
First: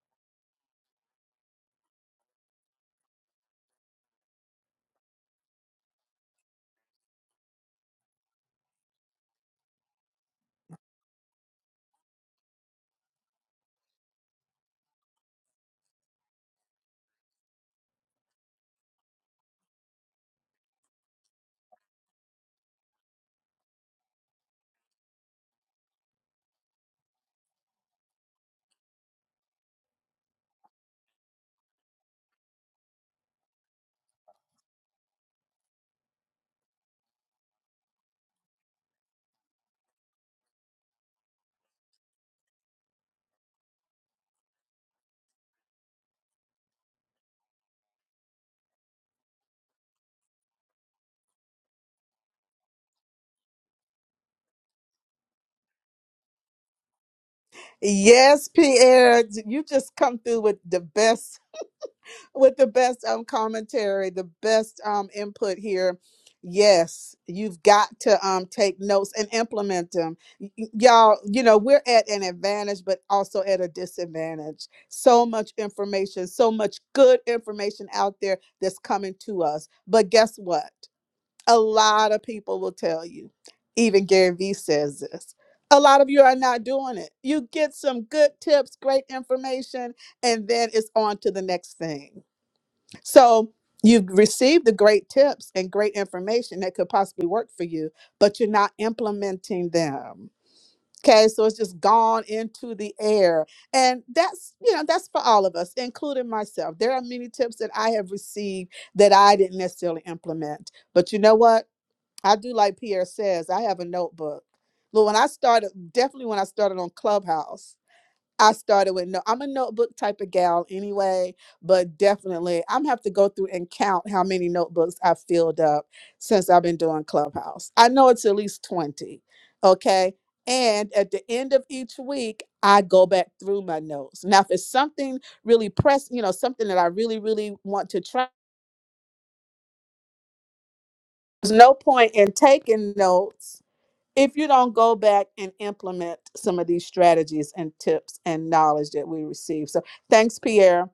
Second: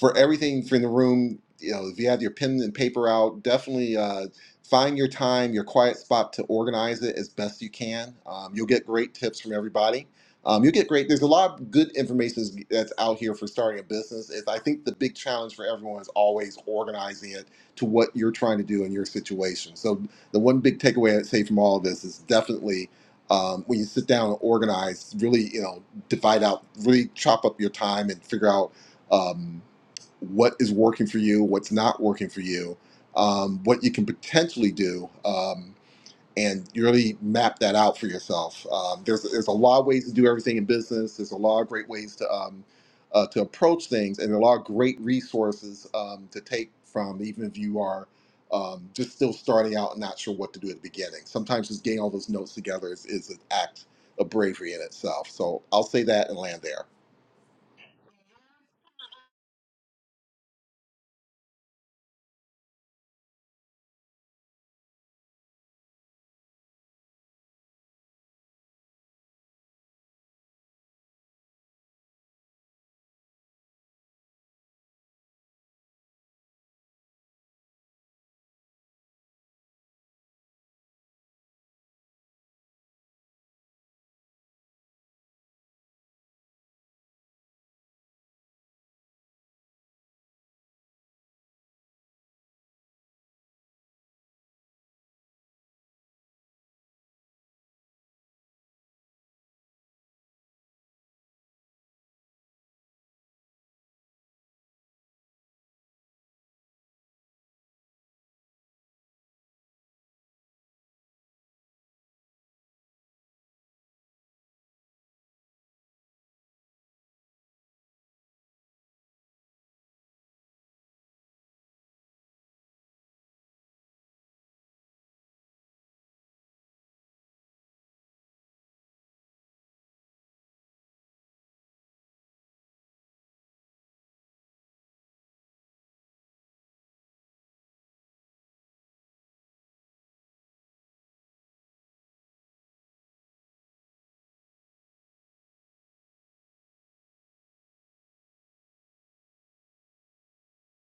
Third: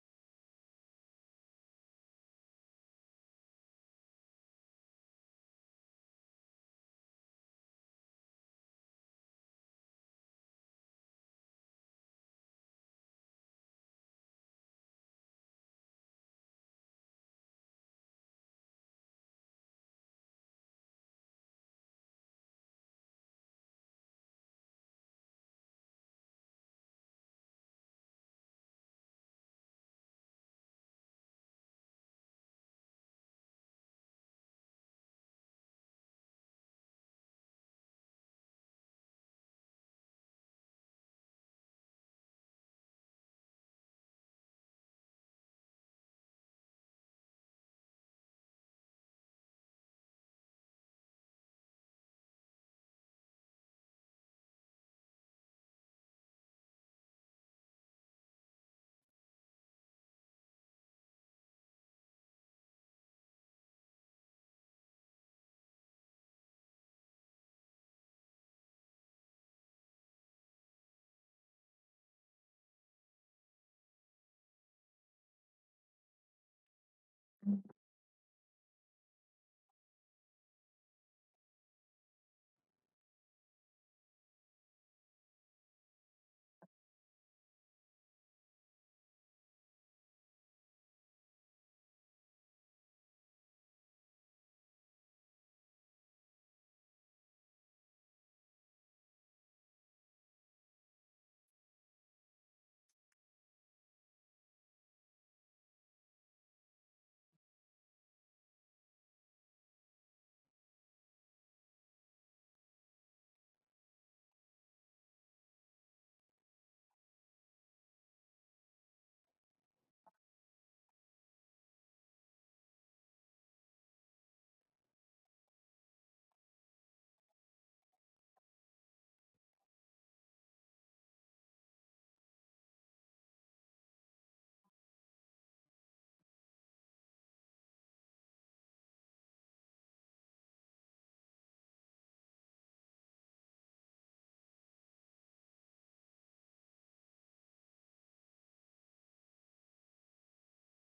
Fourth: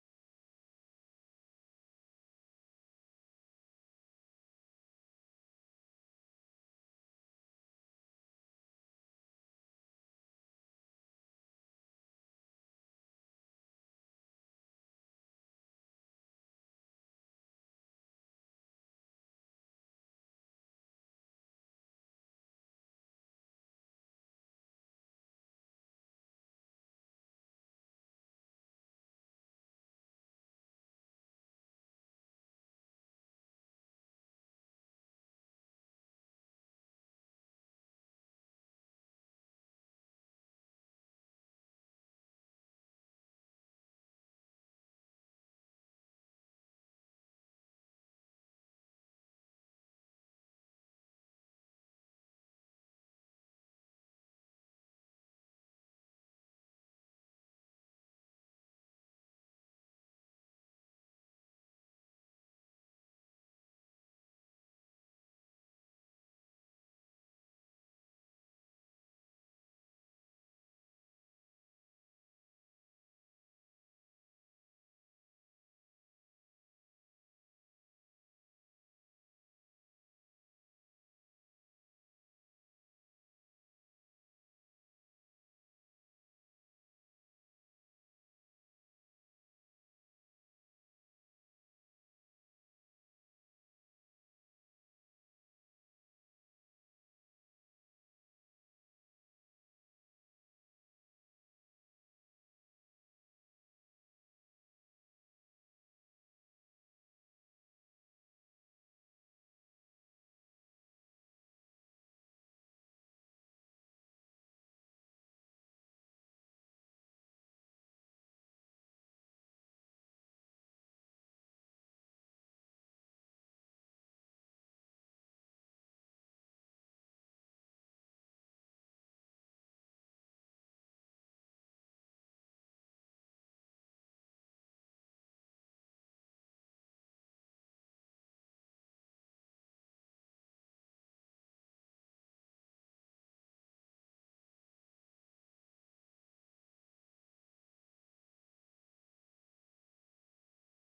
D: for everything from the room you know if you have your pen and paper out definitely uh, find your time your quiet spot to organize it as best you can um, you'll get great tips from everybody um, you'll get great there's a lot of good information that's out here for starting a business is i think the big challenge for everyone is always organizing it to what you're trying to do in your situation so the one big takeaway i'd say from all of this is definitely um, when you sit down and organize really you know divide out really chop up your time and figure out um, what is working for you, what's not working for you, um, what you can potentially do, um, and you really map that out for yourself. Um, there's there's a lot of ways to do everything in business. There's a lot of great ways to um, uh, to approach things, and a lot of great resources um, to take from, even if you are um, just still starting out and not sure what to do at the beginning. Sometimes just getting all those notes together is, is an act of bravery in itself. So I'll say that and land there.
A: Yes, Pierre, you just come through with the best with the best um commentary, the best um input here. Yes, you've got to um take notes and implement them. Y- y- Y'all, you know, we're at an advantage but also at a disadvantage. So much information, so much good information out there that's coming to us. But guess what? A lot of people will tell you. Even Gary Vee says this. A lot of you are not doing it. You get some good tips, great information, and then it's on to the next thing so you've received the great tips and great information that could possibly work for you, but you're not implementing them. Okay, so it's just gone into the air. And that's, you know, that's for all of us, including myself. There are many tips that I have received that I didn't necessarily implement. But you know what? I do like Pierre says, I have a notebook. But when I started, definitely when I started on Clubhouse, I started with no. I'm a notebook type of gal anyway, but definitely I'm have to go through and count how many notebooks I've filled up since I've been doing Clubhouse. I know it's at least 20. Okay. And at the end of each week, I go back through my notes. Now, if it's something really press, you know, something that I really, really want to try, there's no point in taking notes if you don't go back and implement some of these strategies and tips and knowledge that we receive. So thanks, Pierre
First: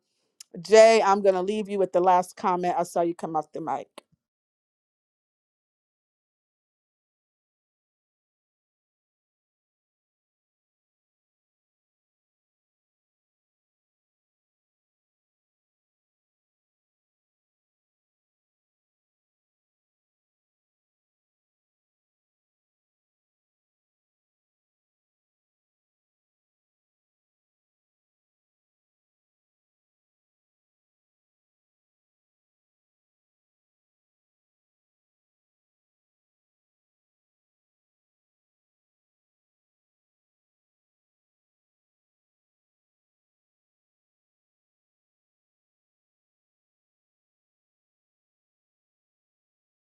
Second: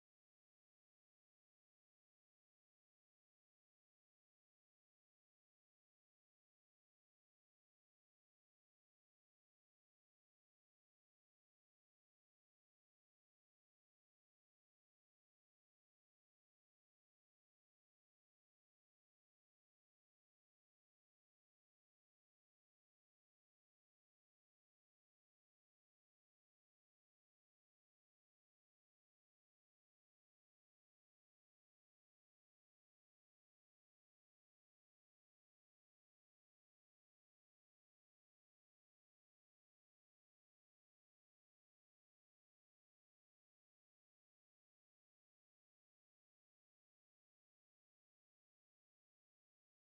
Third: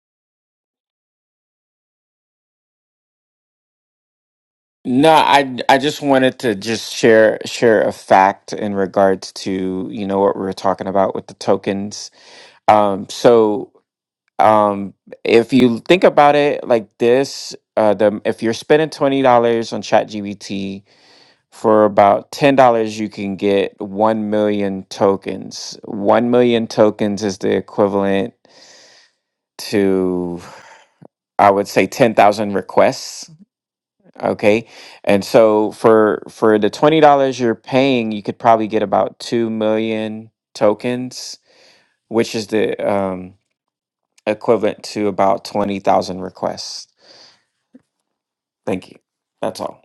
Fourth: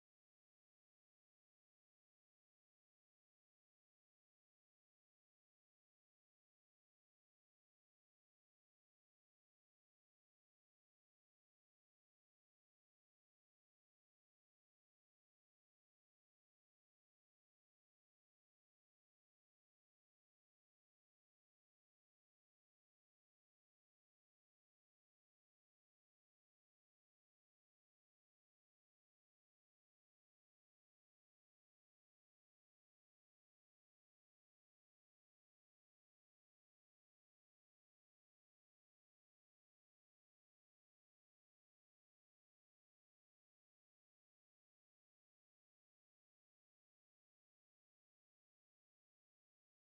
A: Jay, I'm going to leave you with the last comment. I saw you come off the mic.
C: No, I I just wanted to just share share a fact in regards to, you know, what we were talking about with the tokens. Um, so um if you think about it like this, uh the if you're spending twenty dollars on ChatGPT for about ten dollars you can get one million tokens. One million tokens is the equivalent to I would say ten thousand requests. Okay. And so for for the $20 you're paying, you could probably get about 2 million tokens, which is the um equivalent to about 20,000 requests. Thank you. That's all.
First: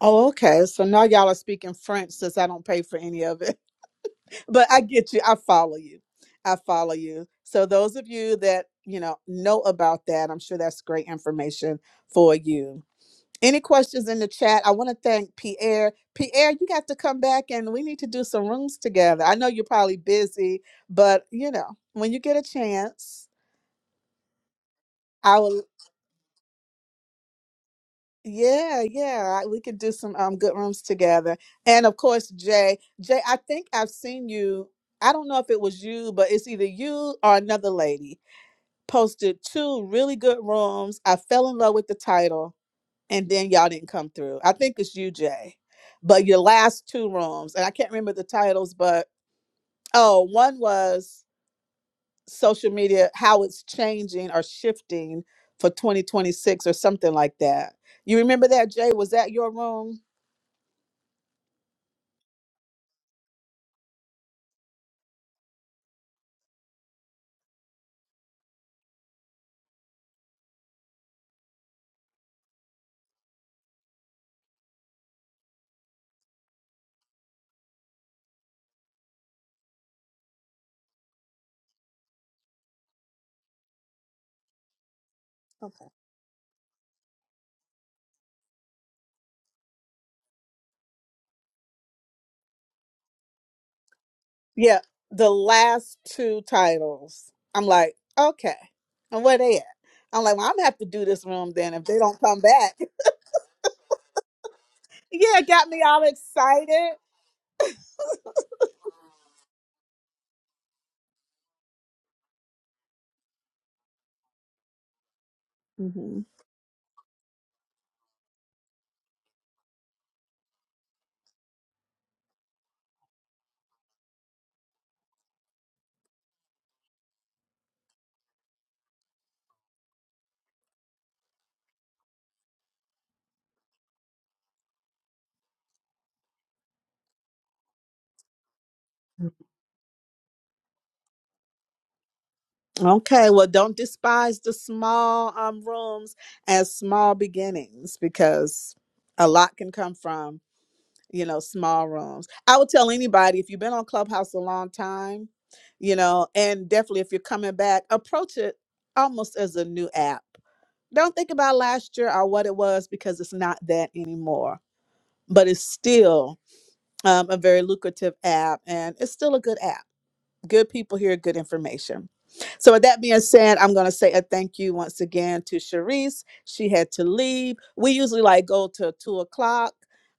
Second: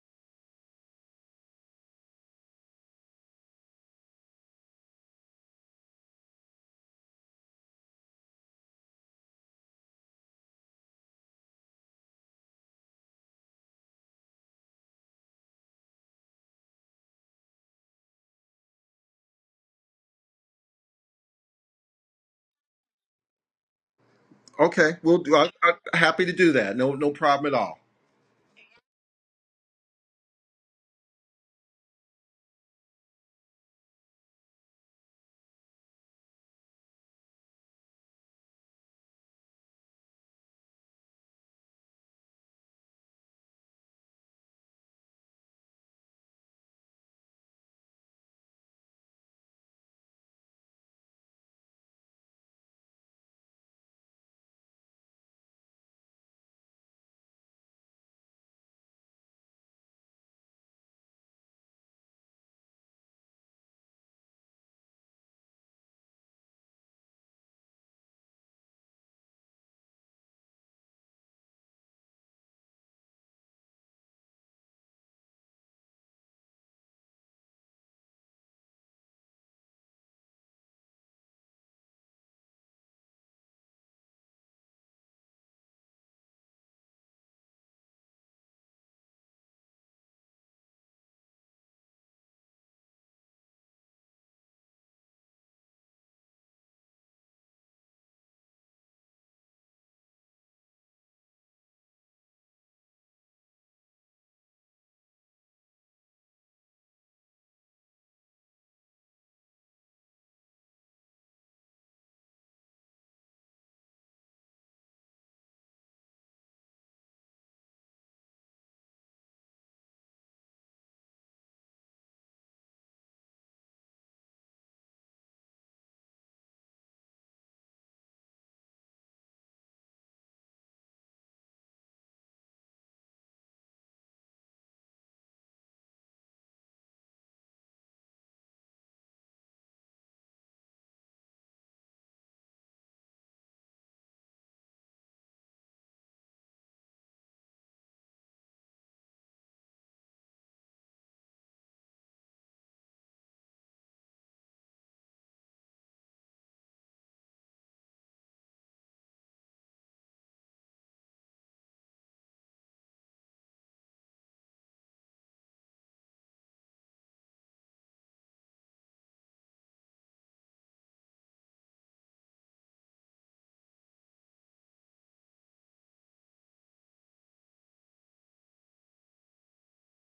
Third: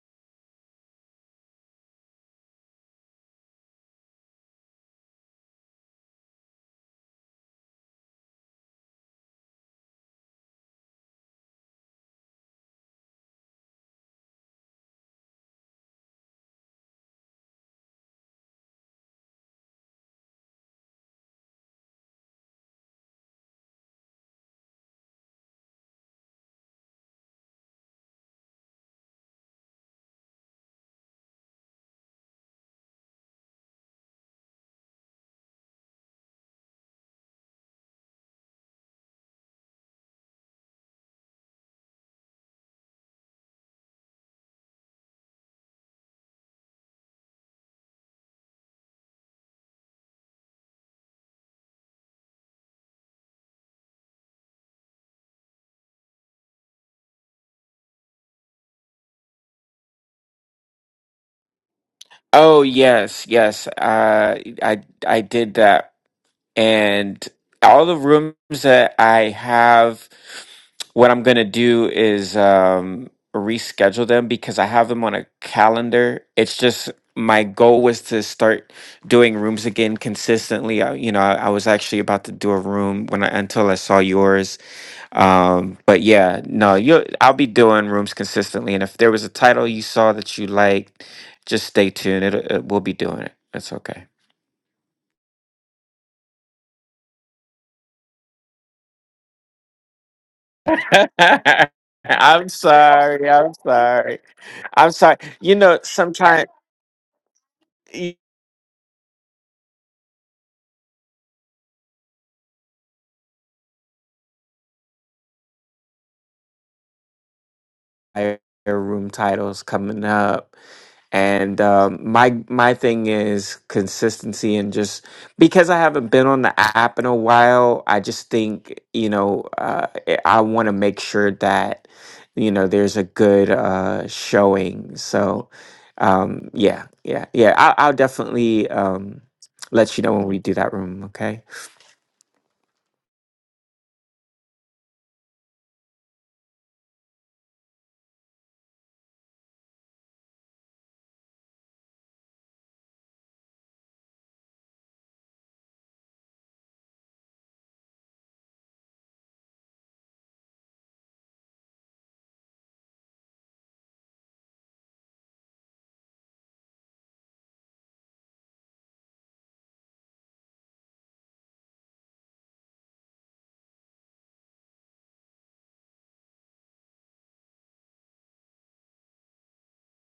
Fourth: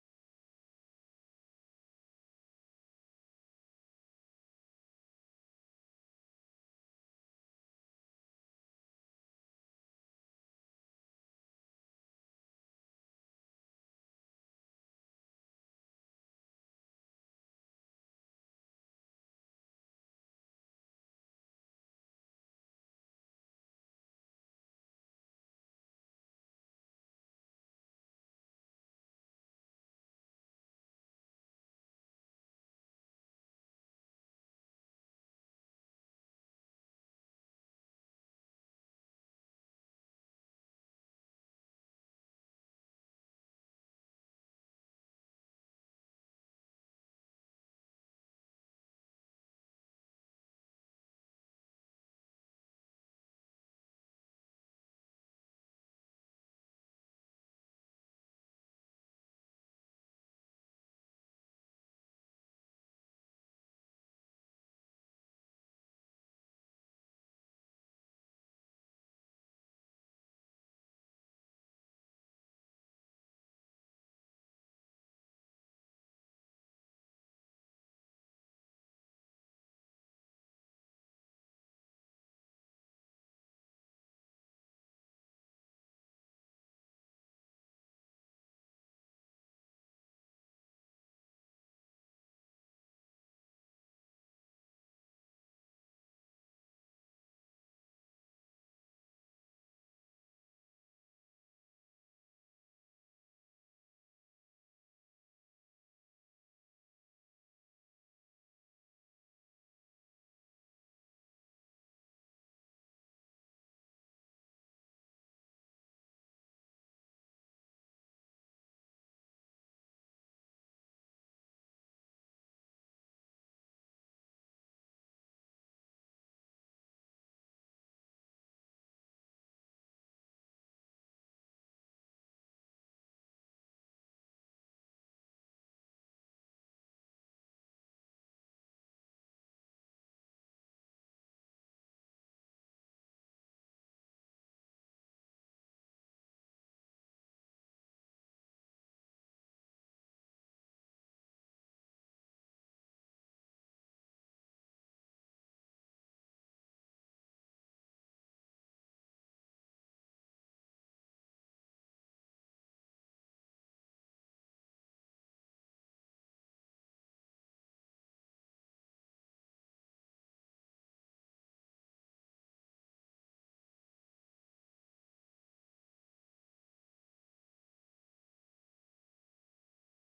A: Oh, okay. So now y'all are speaking French since I don't pay for any of it. But I get you. I follow you. I follow you. So those of you that, you know, know about that, I'm sure that's great information for you. Any questions in the chat? I want to thank Pierre. Pierre, you got to come back and we need to do some rooms together. I know you're probably busy, but you know, when you get a chance,
D: Okay, we'll do.
A: I
D: I,
A: would
D: I, happy to do that. No, no problem at all.
A: Yeah, yeah, I- we could do some um good rooms together. And of course, Jay, Jay, I think I've seen you. I don't know if it was you, but it's either you or another lady posted two really good rooms. I fell in love with the title, and then y'all didn't come through. I think it's you, Jay. But your last two rooms, and I can't remember the titles, but oh, one was social media, how it's changing or shifting for 2026 or something like that. You remember that, Jay? Was that your room?
C: Oh yes, yes. Uh, I I did that and all the rooms that I have, what I'm gonna do is um, reschedule them because I have them on a calendar. It's just my goal was to start doing rooms again consistently. I, you know, I, I was actually about to do a room when I until I saw yours. Um,
A: Okay.
C: but yeah, no, you I'll be doing rooms consistently, and if there was a title you saw that you liked, just stay tuned. It, it we'll be doing it. It's okay.
A: Yeah, the last two titles. I'm like, okay, and where they at? I'm like, well, I'm gonna have to do this room then if they don't come
C: I'm
A: back.
C: sorry. I'm sorry. I'm sorry.
A: yeah, it
C: You
A: got
C: know,
A: me all
C: sometimes
A: excited. hmm
C: room titles coming up, and um, my my thing is consistency and just because I haven't been on the app in a while, I just think you know uh, I want to make sure that you know there's a good uh, showing. So um, yeah, yeah, yeah. I, I'll definitely um, let you know when we do that room. Okay.
A: Okay, well, don't despise the small um, rooms as small beginnings because a lot can come from, you know, small rooms. I would tell anybody if you've been on Clubhouse a long time, you know, and definitely if you're coming back, approach it almost as a new app. Don't think about last year or what it was because it's not that anymore, but it's still um, a very lucrative app and it's still a good app good people here, good information. So, with that being said, I'm going to say a thank you once again to Sharice. She had to leave. We usually like go to two o'clock.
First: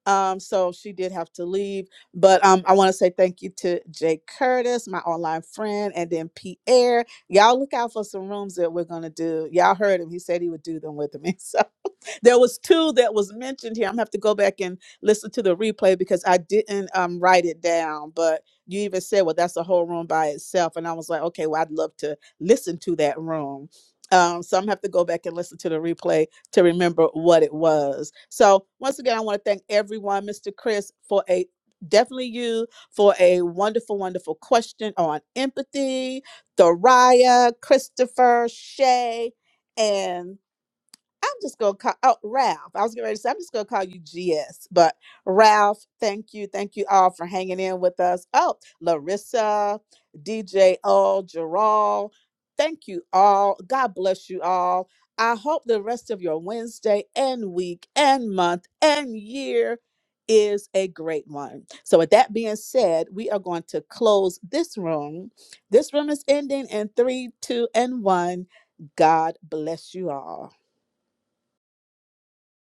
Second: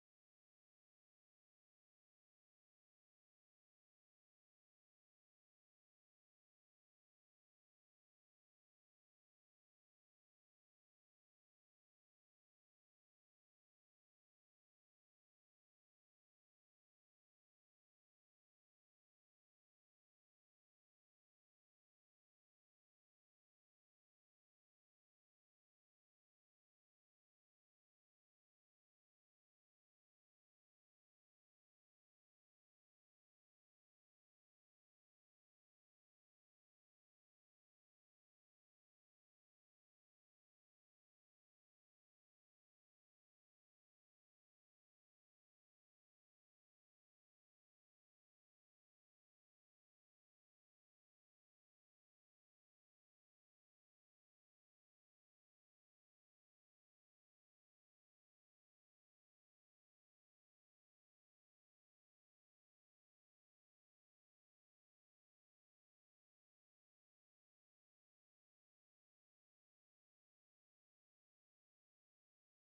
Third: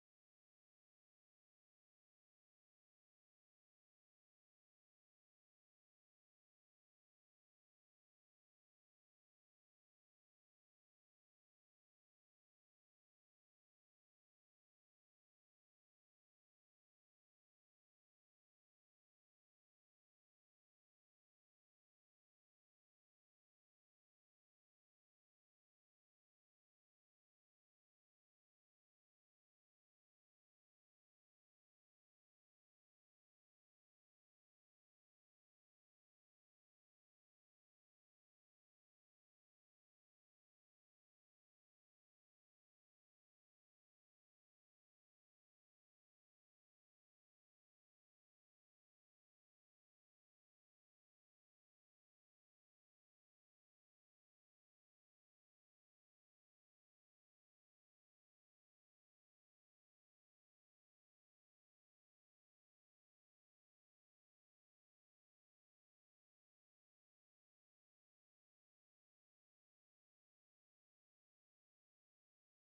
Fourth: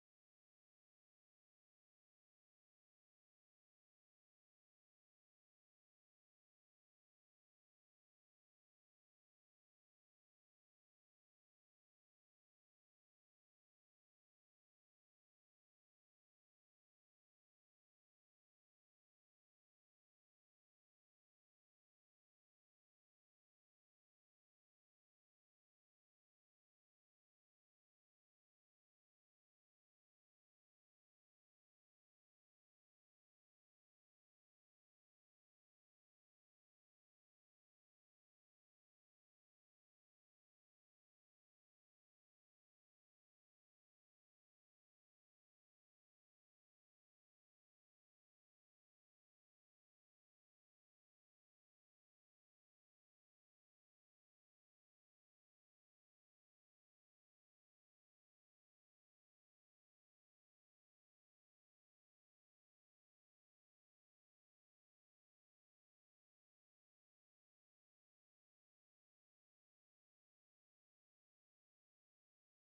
A: Um, so she did have to leave, but um, I want to say thank you to Jay Curtis, my online friend, and then Pierre. Y'all look out for some rooms that we're gonna do. Y'all heard him; he said he would do them with me. So there was two that was mentioned here. I'm gonna have to go back and listen to the replay because I didn't um, write it down. But you even said, well, that's a whole room by itself, and I was like, okay, well, I'd love to listen to that room. Um, so I'm gonna have to go back and listen to the replay to remember what it was. So once again, I want to thank everyone, Mr. Chris, for a definitely you for a wonderful, wonderful question on empathy. Thoriah, Christopher, Shay, and I'm just gonna call oh Ralph. I was getting ready to say I'm just gonna call you GS, but Ralph, thank you, thank you all for hanging in with us. Oh, Larissa, DJ L, Gerald, thank you all. God bless you all. I hope the rest of your Wednesday and week and month and year is a great one. So with that being said, we are going to close this room. This room is ending in three, two, and one. God bless you all.